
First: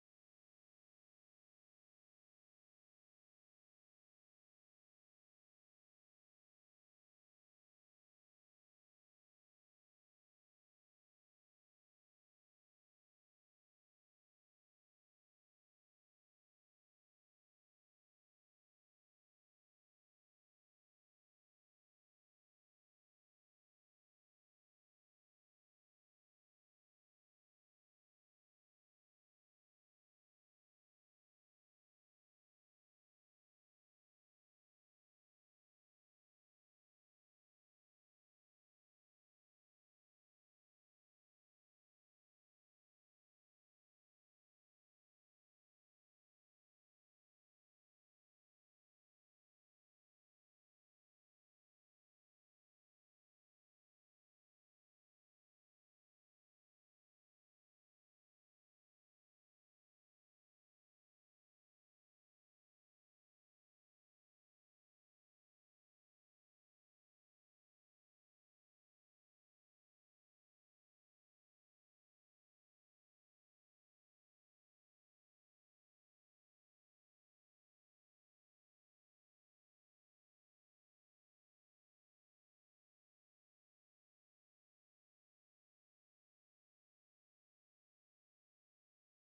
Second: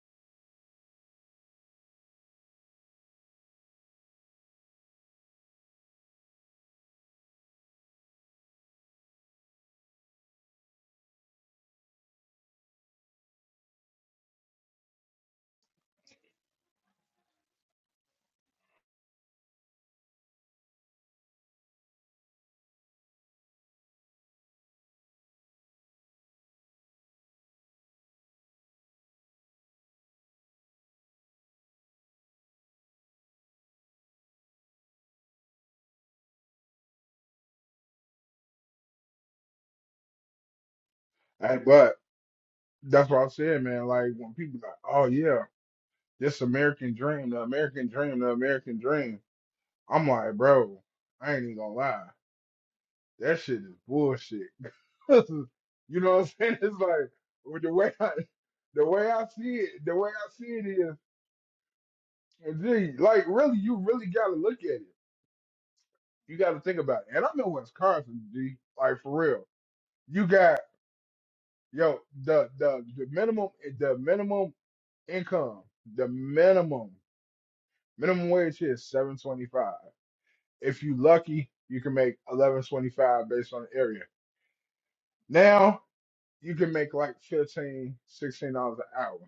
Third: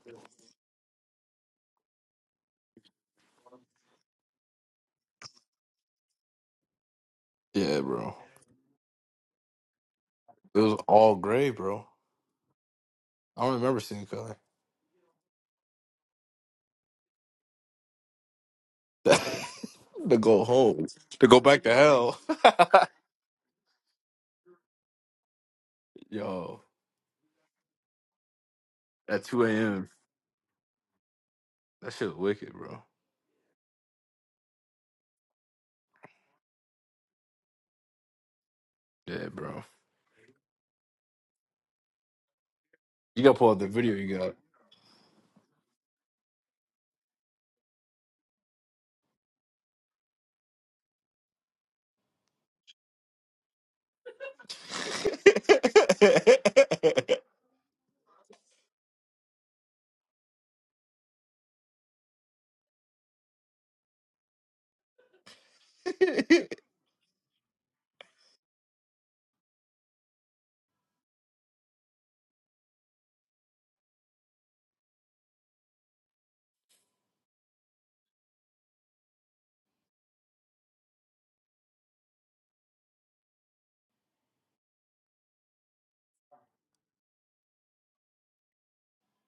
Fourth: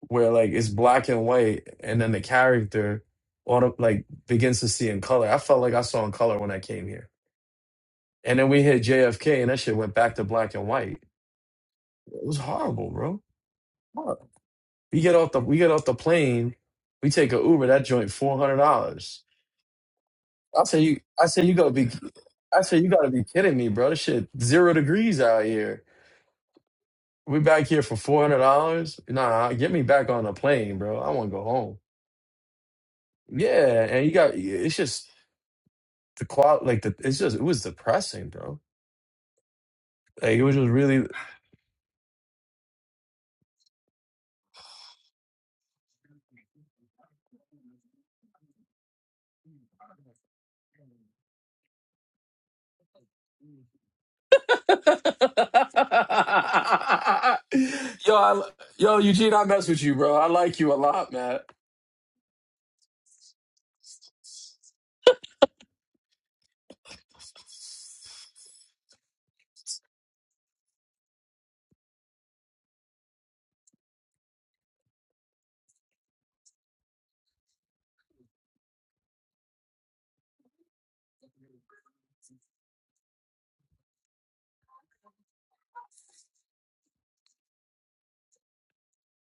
B: where like it's black and white, and then the character auto like begins to see in color. I felt like I saw in color when I came here,
A: Yeah, bro.
B: and then we hit JFK, and that shit went back to black
A: It
B: and
A: was
B: white.
A: all gray, bro.
B: It was horrible, bro.
A: I don't remember seeing
B: Horrible.
A: color.
B: We get off the we get off the plane, we take a Uber. That joint four hundred dollars
A: to go
B: I say
A: home.
B: you.
A: To
B: I
A: go
B: say you
A: back
B: gotta
A: to
B: be.
A: hell.
B: I say you gotta be kidding me, bro. This shit zero degrees out here.
A: Yo,
B: We back here for four hundred dollars.
A: at 2
B: Nah, get me
A: a.m.
B: back on a plane, bro. I want to go home.
A: That shit was wicked, bro.
B: Yeah, and you got. It's just the qual. Like the. It's just. It was depressing, bro.
A: Yeah, bro.
B: Like it was just really.
D: Hey, but that's
A: You
D: what I
A: gotta pull out
D: said,
A: the
D: man.
A: video
D: Like
A: you
D: when people like, oh yeah, this American dream, the American dream, the American dream. I'm like, bro, I ain't even gonna lie. that shit is bullshit. you
B: yo,
D: know what I'm saying? It's like
A: got.
B: I,
D: with the way I the
B: yo,
D: way I
B: Eugene, I
D: see
B: mess with
D: it, the
B: you,
D: way
B: bro. I
D: I see
B: like
D: it
B: you a
D: is,
B: lot, man.
D: and like really, you really gotta look at it. You gotta think about it. And I'm in Wisconsin, G, like for real. You got yo the the the minimum the minimum income, the minimum minimum wage here is seven twenty five. If you lucky, you can make eleven twenty five based on the area. Now you can make like 15, 16 dollars an hour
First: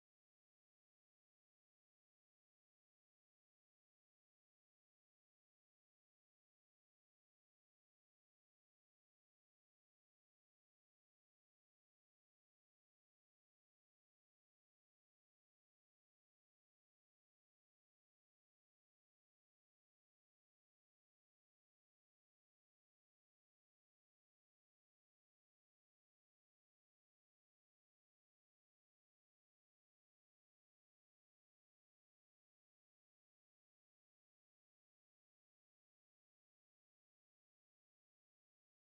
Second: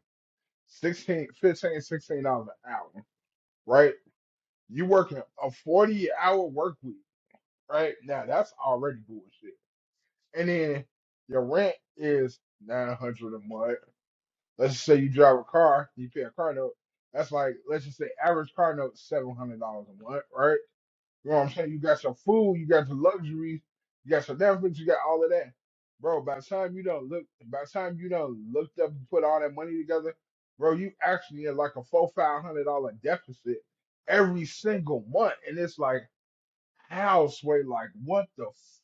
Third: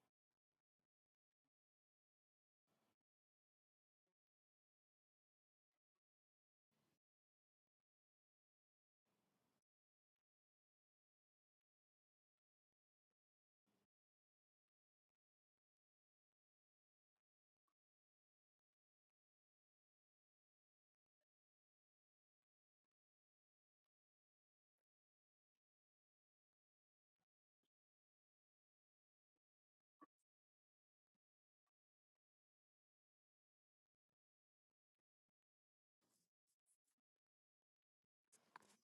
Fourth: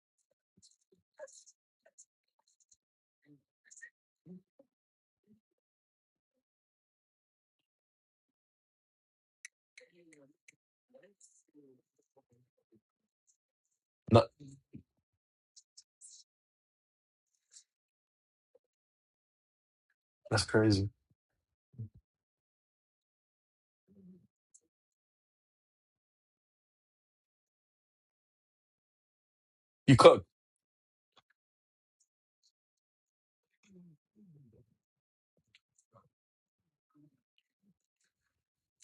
D: 16, 15, 16 dollars an hour, right? You working a 40 hour work week, right? Now that's already bullshit. And then your rent is 900 a month.
B: No,
D: Let's just say you drive a car, you pay a car note. That's like, let's just say average car note $700 a month,
B: that's
D: right?
B: crazy.
D: You know what I'm saying? You got your food, you got your luxuries, you got your Netflix, you got all of that. Bro, by the time you don't look by the time you don't looked up and put all that money
B: You
D: together,
B: cook.
D: bro, you actually in like a four five hundred dollar deficit every single month. And it's like house way, like what the f-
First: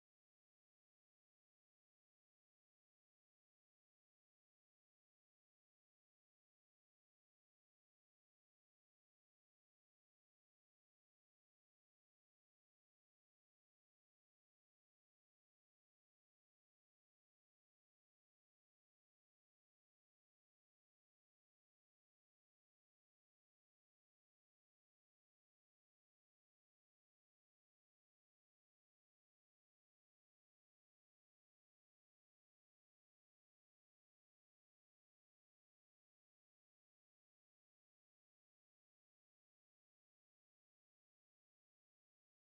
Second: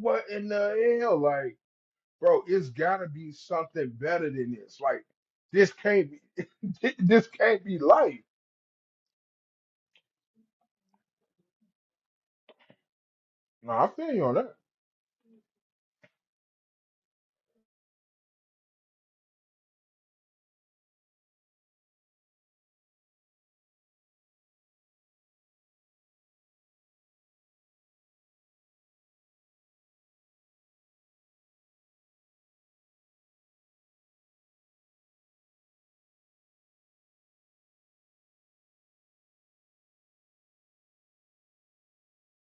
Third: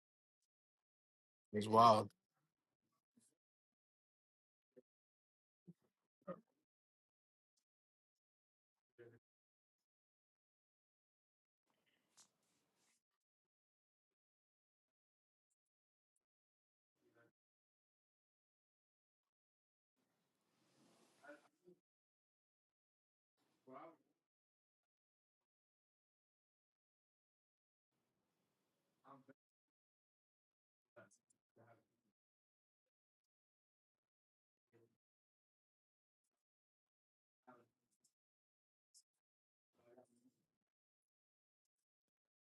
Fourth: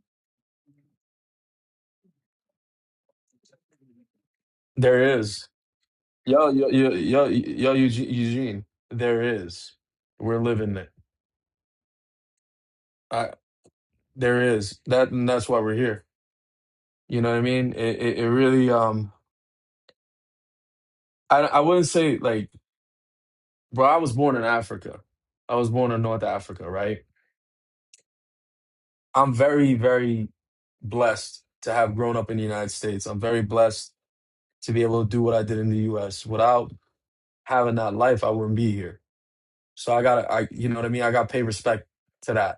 D: what in the hell? Like,
A: It's wild.
D: bro, it's gotta be something better than this. Like
B: There is.
D: this can't be
B: Yo, yo, yo, yo,
D: this can't
B: yo,
D: be
B: Eugene,
D: life.
B: Eugene, there is. We're living it. I,
D: No, I feel you on that.
B: there is that, and that's why we're here. You know what I mean? It, it, it really. Um, I, I wouldn't say like, bro. I was born in Africa. I was born in North Africa, right? I'm very, very blessed to have grown up in the United States. I'm very blessed to be able to do what I did in the U.S. Without having that life, I wouldn't be here. So I gotta, I, you know what I mean? I gotta pay respect to that.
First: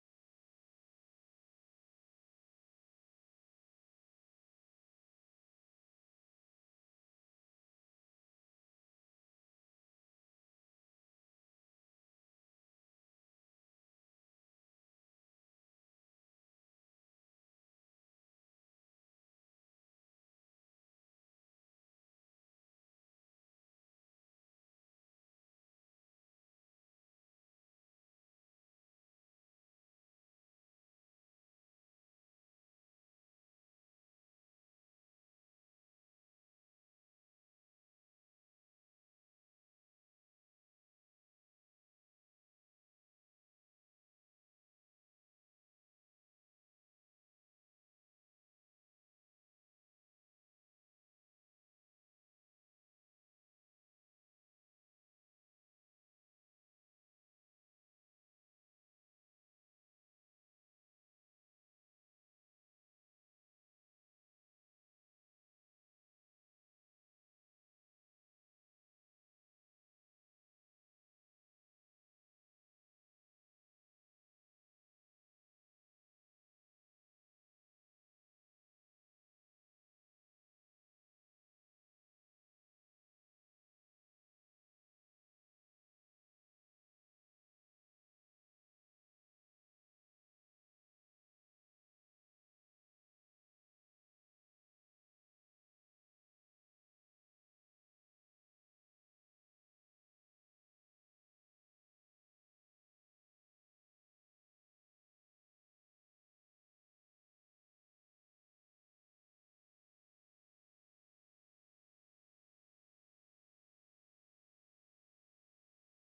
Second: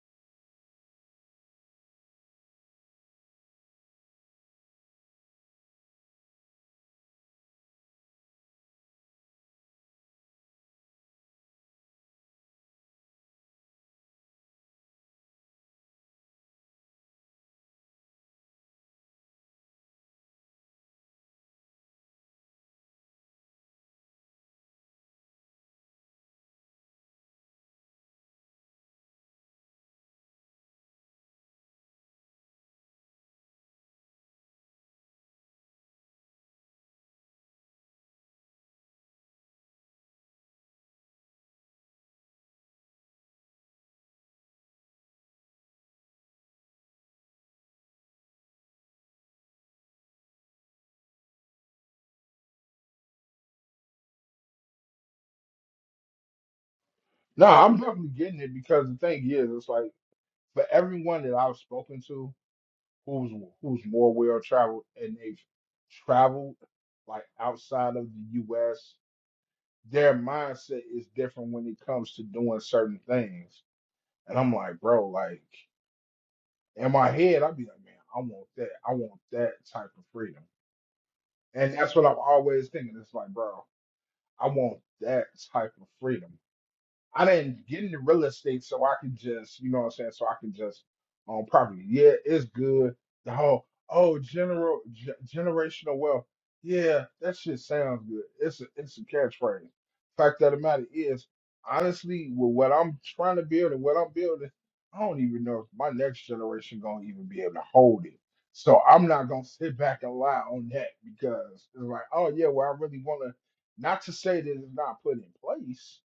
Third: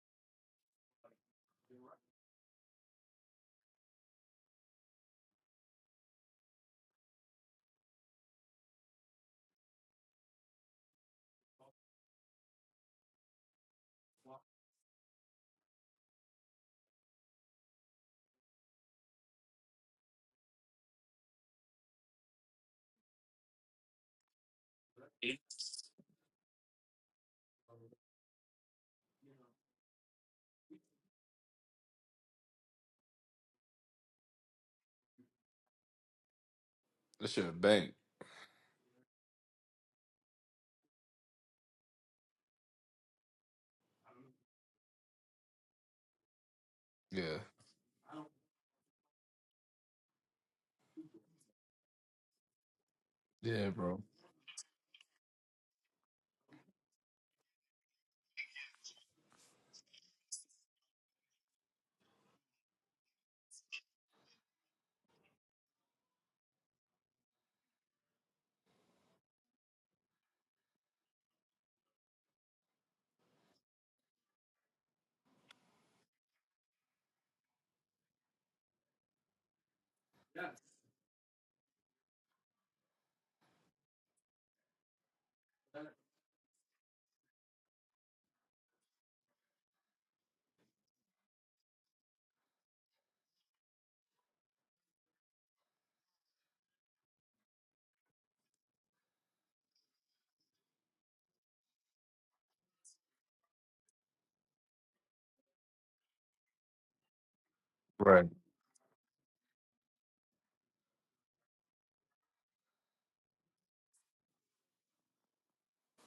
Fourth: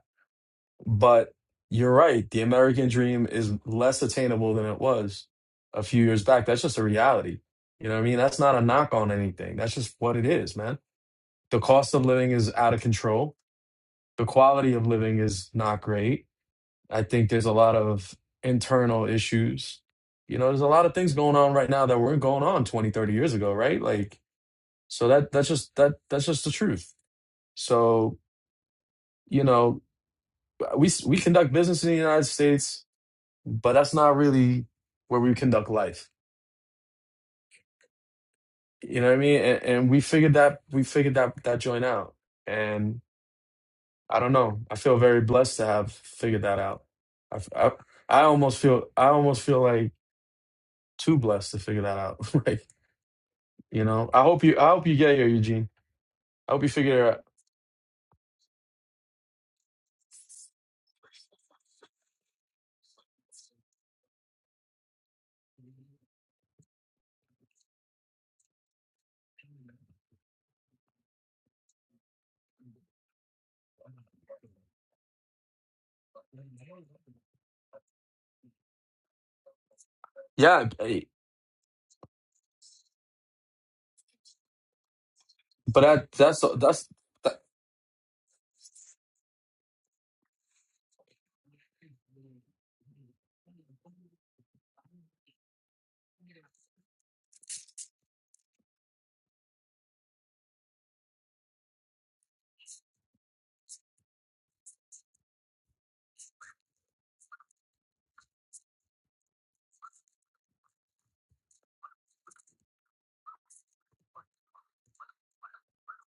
B: But you're right. The American dream is less attainable than it was a few years back. That's just a reality. You know what I mean? That's not a knock on anything. That's just what it is, man. The cost of living is out of control. The quality of living is not great. I think there's a lot of internal issues. You know, there's a lot of things going on right now that weren't going on 20, 30 years ago, right? Like, so that that's just that that's just the truth. So, you know, we we conduct business in the United States but that's not really where we conduct life.
A: That shit a bank.
B: You know what I mean? And, and we figured that we figured that that joint out. And I don't know. I feel very blessed to have figured that out. I I
A: Yeah.
B: I almost feel I almost feel like too blessed to figure that out. like
A: Yeah,
B: you
A: bro.
B: know, I hope you I hope you get here, Eugene. I hope you figure it out.
D: No, I'm definitely getting it because the thing is, it's like for everyone that I've spoken to who's who's more well traveled and they've traveled like outside of the US, their mindset is different when it comes to doing certain things. And I'm like, bro, like in my head, I'd be like, man, I want that. I want that type of freedom.
B: Yeah, eh,
D: And that's what I'm always thinking. It's like, bro, I want that type
B: but
D: of
B: that
D: freedom.
B: that's that's
D: I
B: that,
D: didn't get into real estate so I can just, you know what I'm saying, so I can just own property. Yeah, it's good. The whole, oh, general ge- generational wealth. Yeah, that shit sounds good. It's a it's a catchphrase. Fact of the matter is, honestly, with what I'm trying to build and what I'm building, I don't even know if my next generation gonna even be able to hold it.
A: Right.
D: So I'm not gonna sit back and lie on that because it's like, oh yeah, well I really wanna not to say that it's not put in place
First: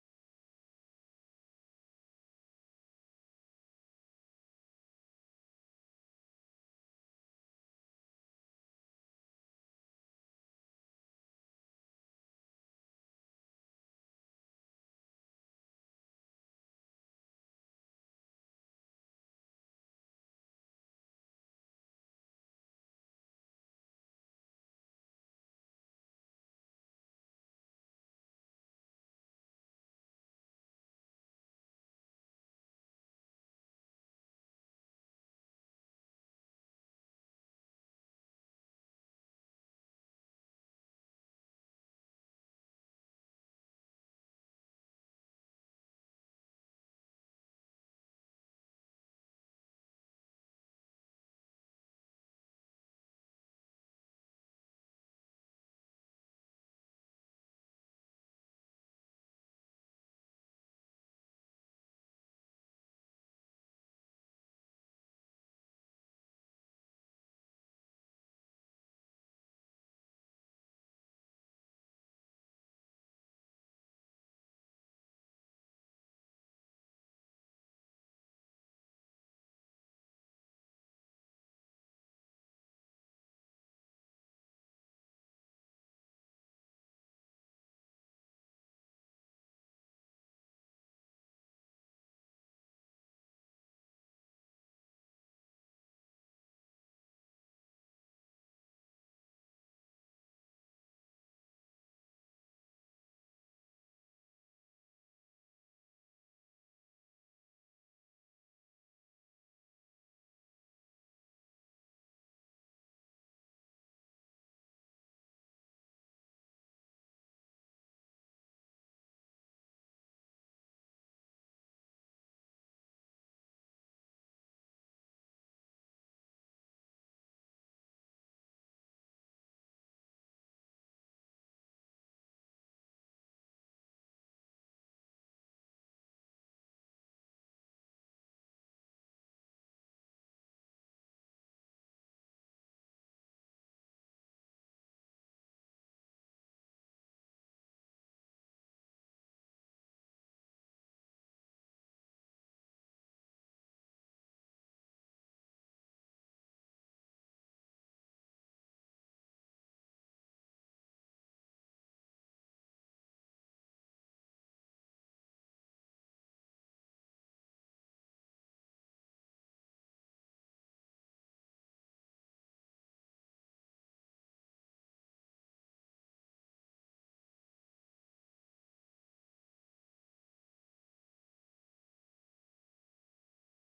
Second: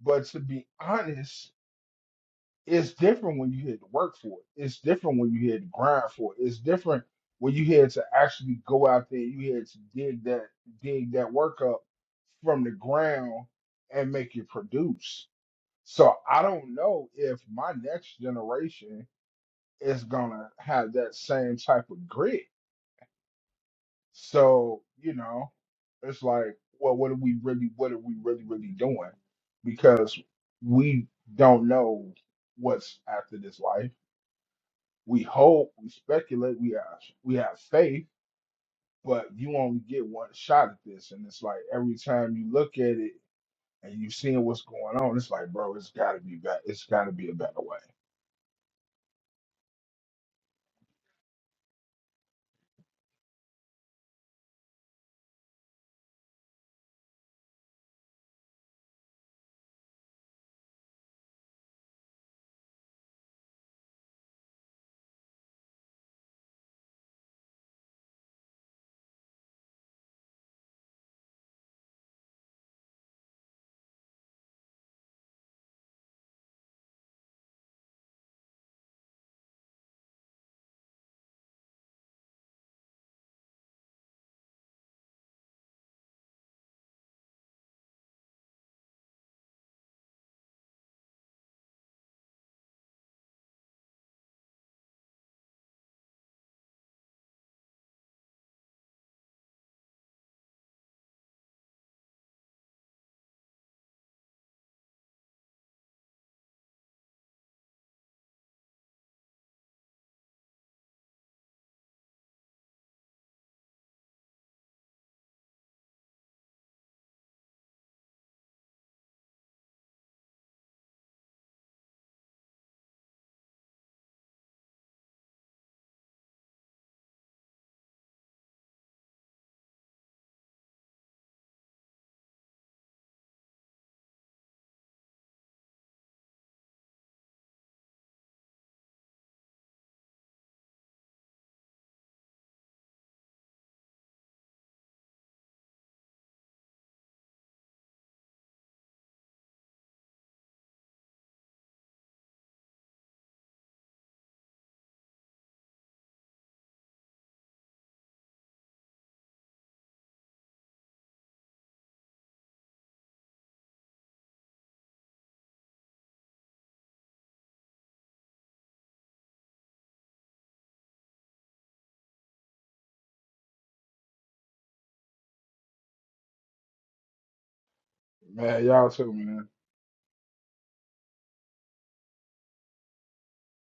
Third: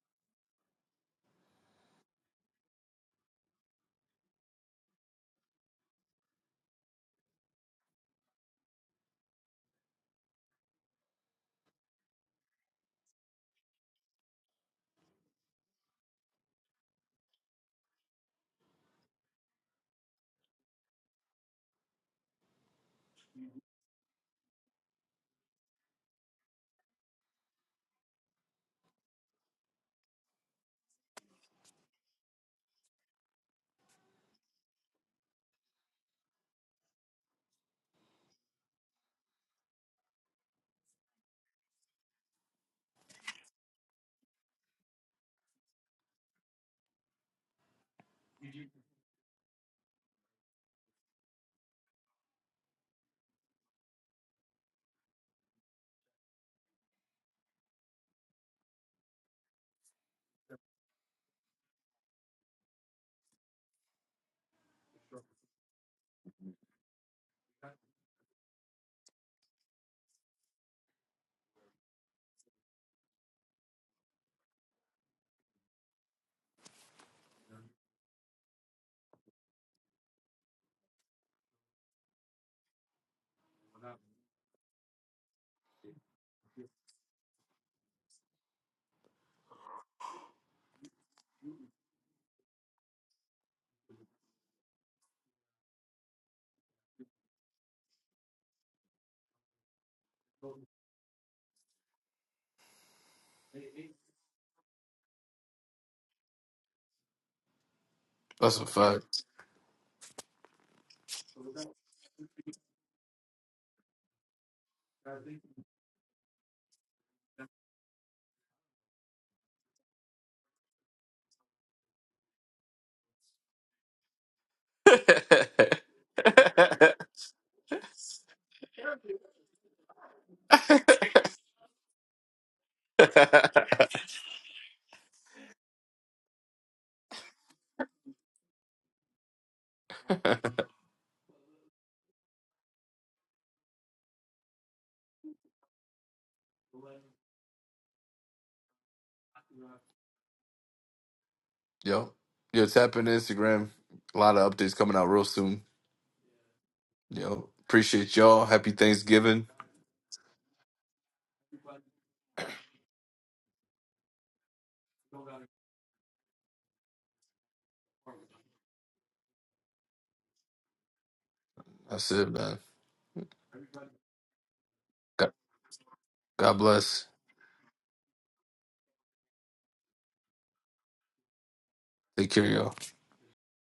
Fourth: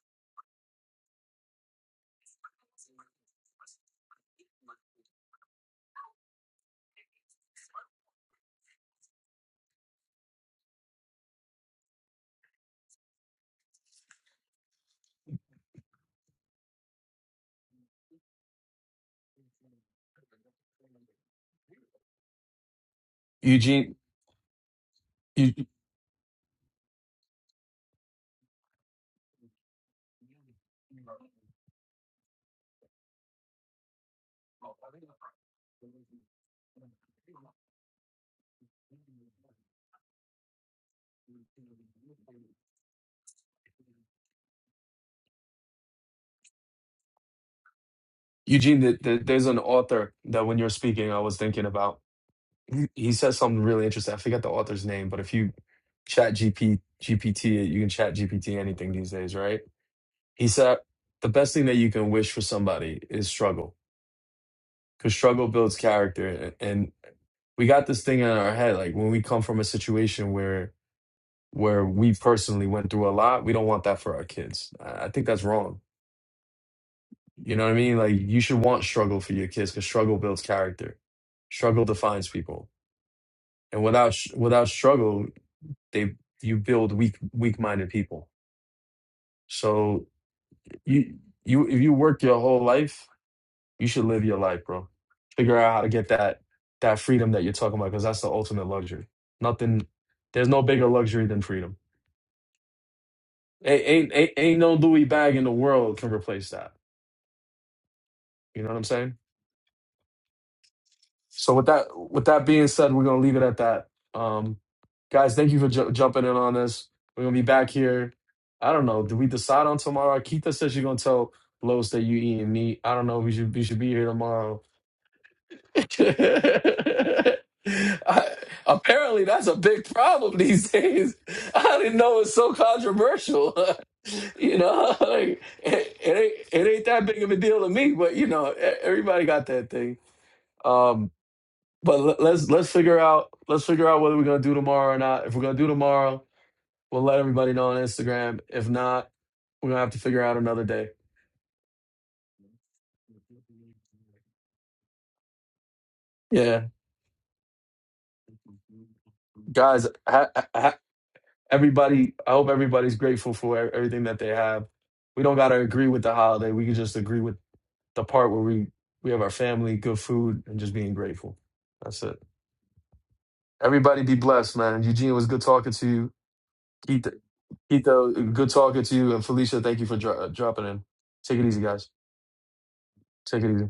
D: but to be honest, it's different when you had to work for it. It's different when you had to grind for it. It's different when you had to actually go out there. You had to dig that dig that work up from the ground and make it produce. So I don't know if my next generation is gonna have that same type of grit
B: Eugene.
D: So, you know,
B: Eu-
D: it's like, well, what are we really, what are we really, really doing? Because we don't know what's after this life. We hope, we speculate, we have, we have faith, but you only get one shot at this. And it's like every time you look at it and you seeing what's going on, it's like, bro, it's got to be better. It's got to be a better way.
B: Eugene, th- th- there's an author that when you're speaking, I was thinking about. he he says something really interesting. I forget the author's name, but if you chat G P G P T, you can chat GPT anything these days, right? He said the best thing that you can wish for somebody is struggle because struggle builds character. And we got this thing in our head, like when we come from a situation where where we personally went through a lot, we don't want that for our kids. I I think that's wrong. You know what I mean? Like you should want struggle for your kids because struggle builds character. Struggle defines people and without without struggle They you build weak weak-minded people. So you you if you work your whole life, you should live your life, bro. Figure out how to get that that freedom that you're talking about because that's the ultimate luxury. Nothing there's no bigger luxury than freedom. Ain't ain't ain't ain't no Louis bag in the world can replace that.
A: That's
B: You
A: a
B: know what I'm saying?
A: fact.
B: So with that with that being said, we're gonna leave it at that. Um, guys, thank you for ju- jumping in on this. We're gonna be back here. I don't know. Do we decide on tomorrow? Keita says you're gonna tell Los that you eating meat. I don't know. We should we should be here tomorrow. I- apparently, that's a big problem these days. I didn't know it's so controversial. you know, like, it, it ain't it ain't that big of a deal to me. But you know, e- everybody got that thing. Um, but let- let's let's figure out let's figure out whether we're gonna do tomorrow or not. If we're gonna do tomorrow, we'll let everybody know on Instagram. If not, we're gonna have to figure out another day.
A: Yo. Yo, tap in Instagram. A lot of updates coming out real soon.
B: Yeah,
A: Yo. Appreciate y'all. Happy Thanksgiving.
B: guys, ha, ha- everybody. I hope everybody's grateful for e- everything that they have. We don't gotta agree with the holiday. We can just agree with the part where we we have our family, good food, and just being grateful. That's
A: That's
B: it.
A: it, man.
B: Everybody be blessed, man. Eugene, it was
A: God,
B: good talking to you.
A: God
B: Keith,
A: bless.
B: Keith, uh, good
D: Man,
B: talking
D: y'all
B: to
D: too,
B: you, and
D: man.
B: Felicia. Thank you for dro- dropping in. Take it easy, guys.
A: Take care, y'all.
B: Take it easy.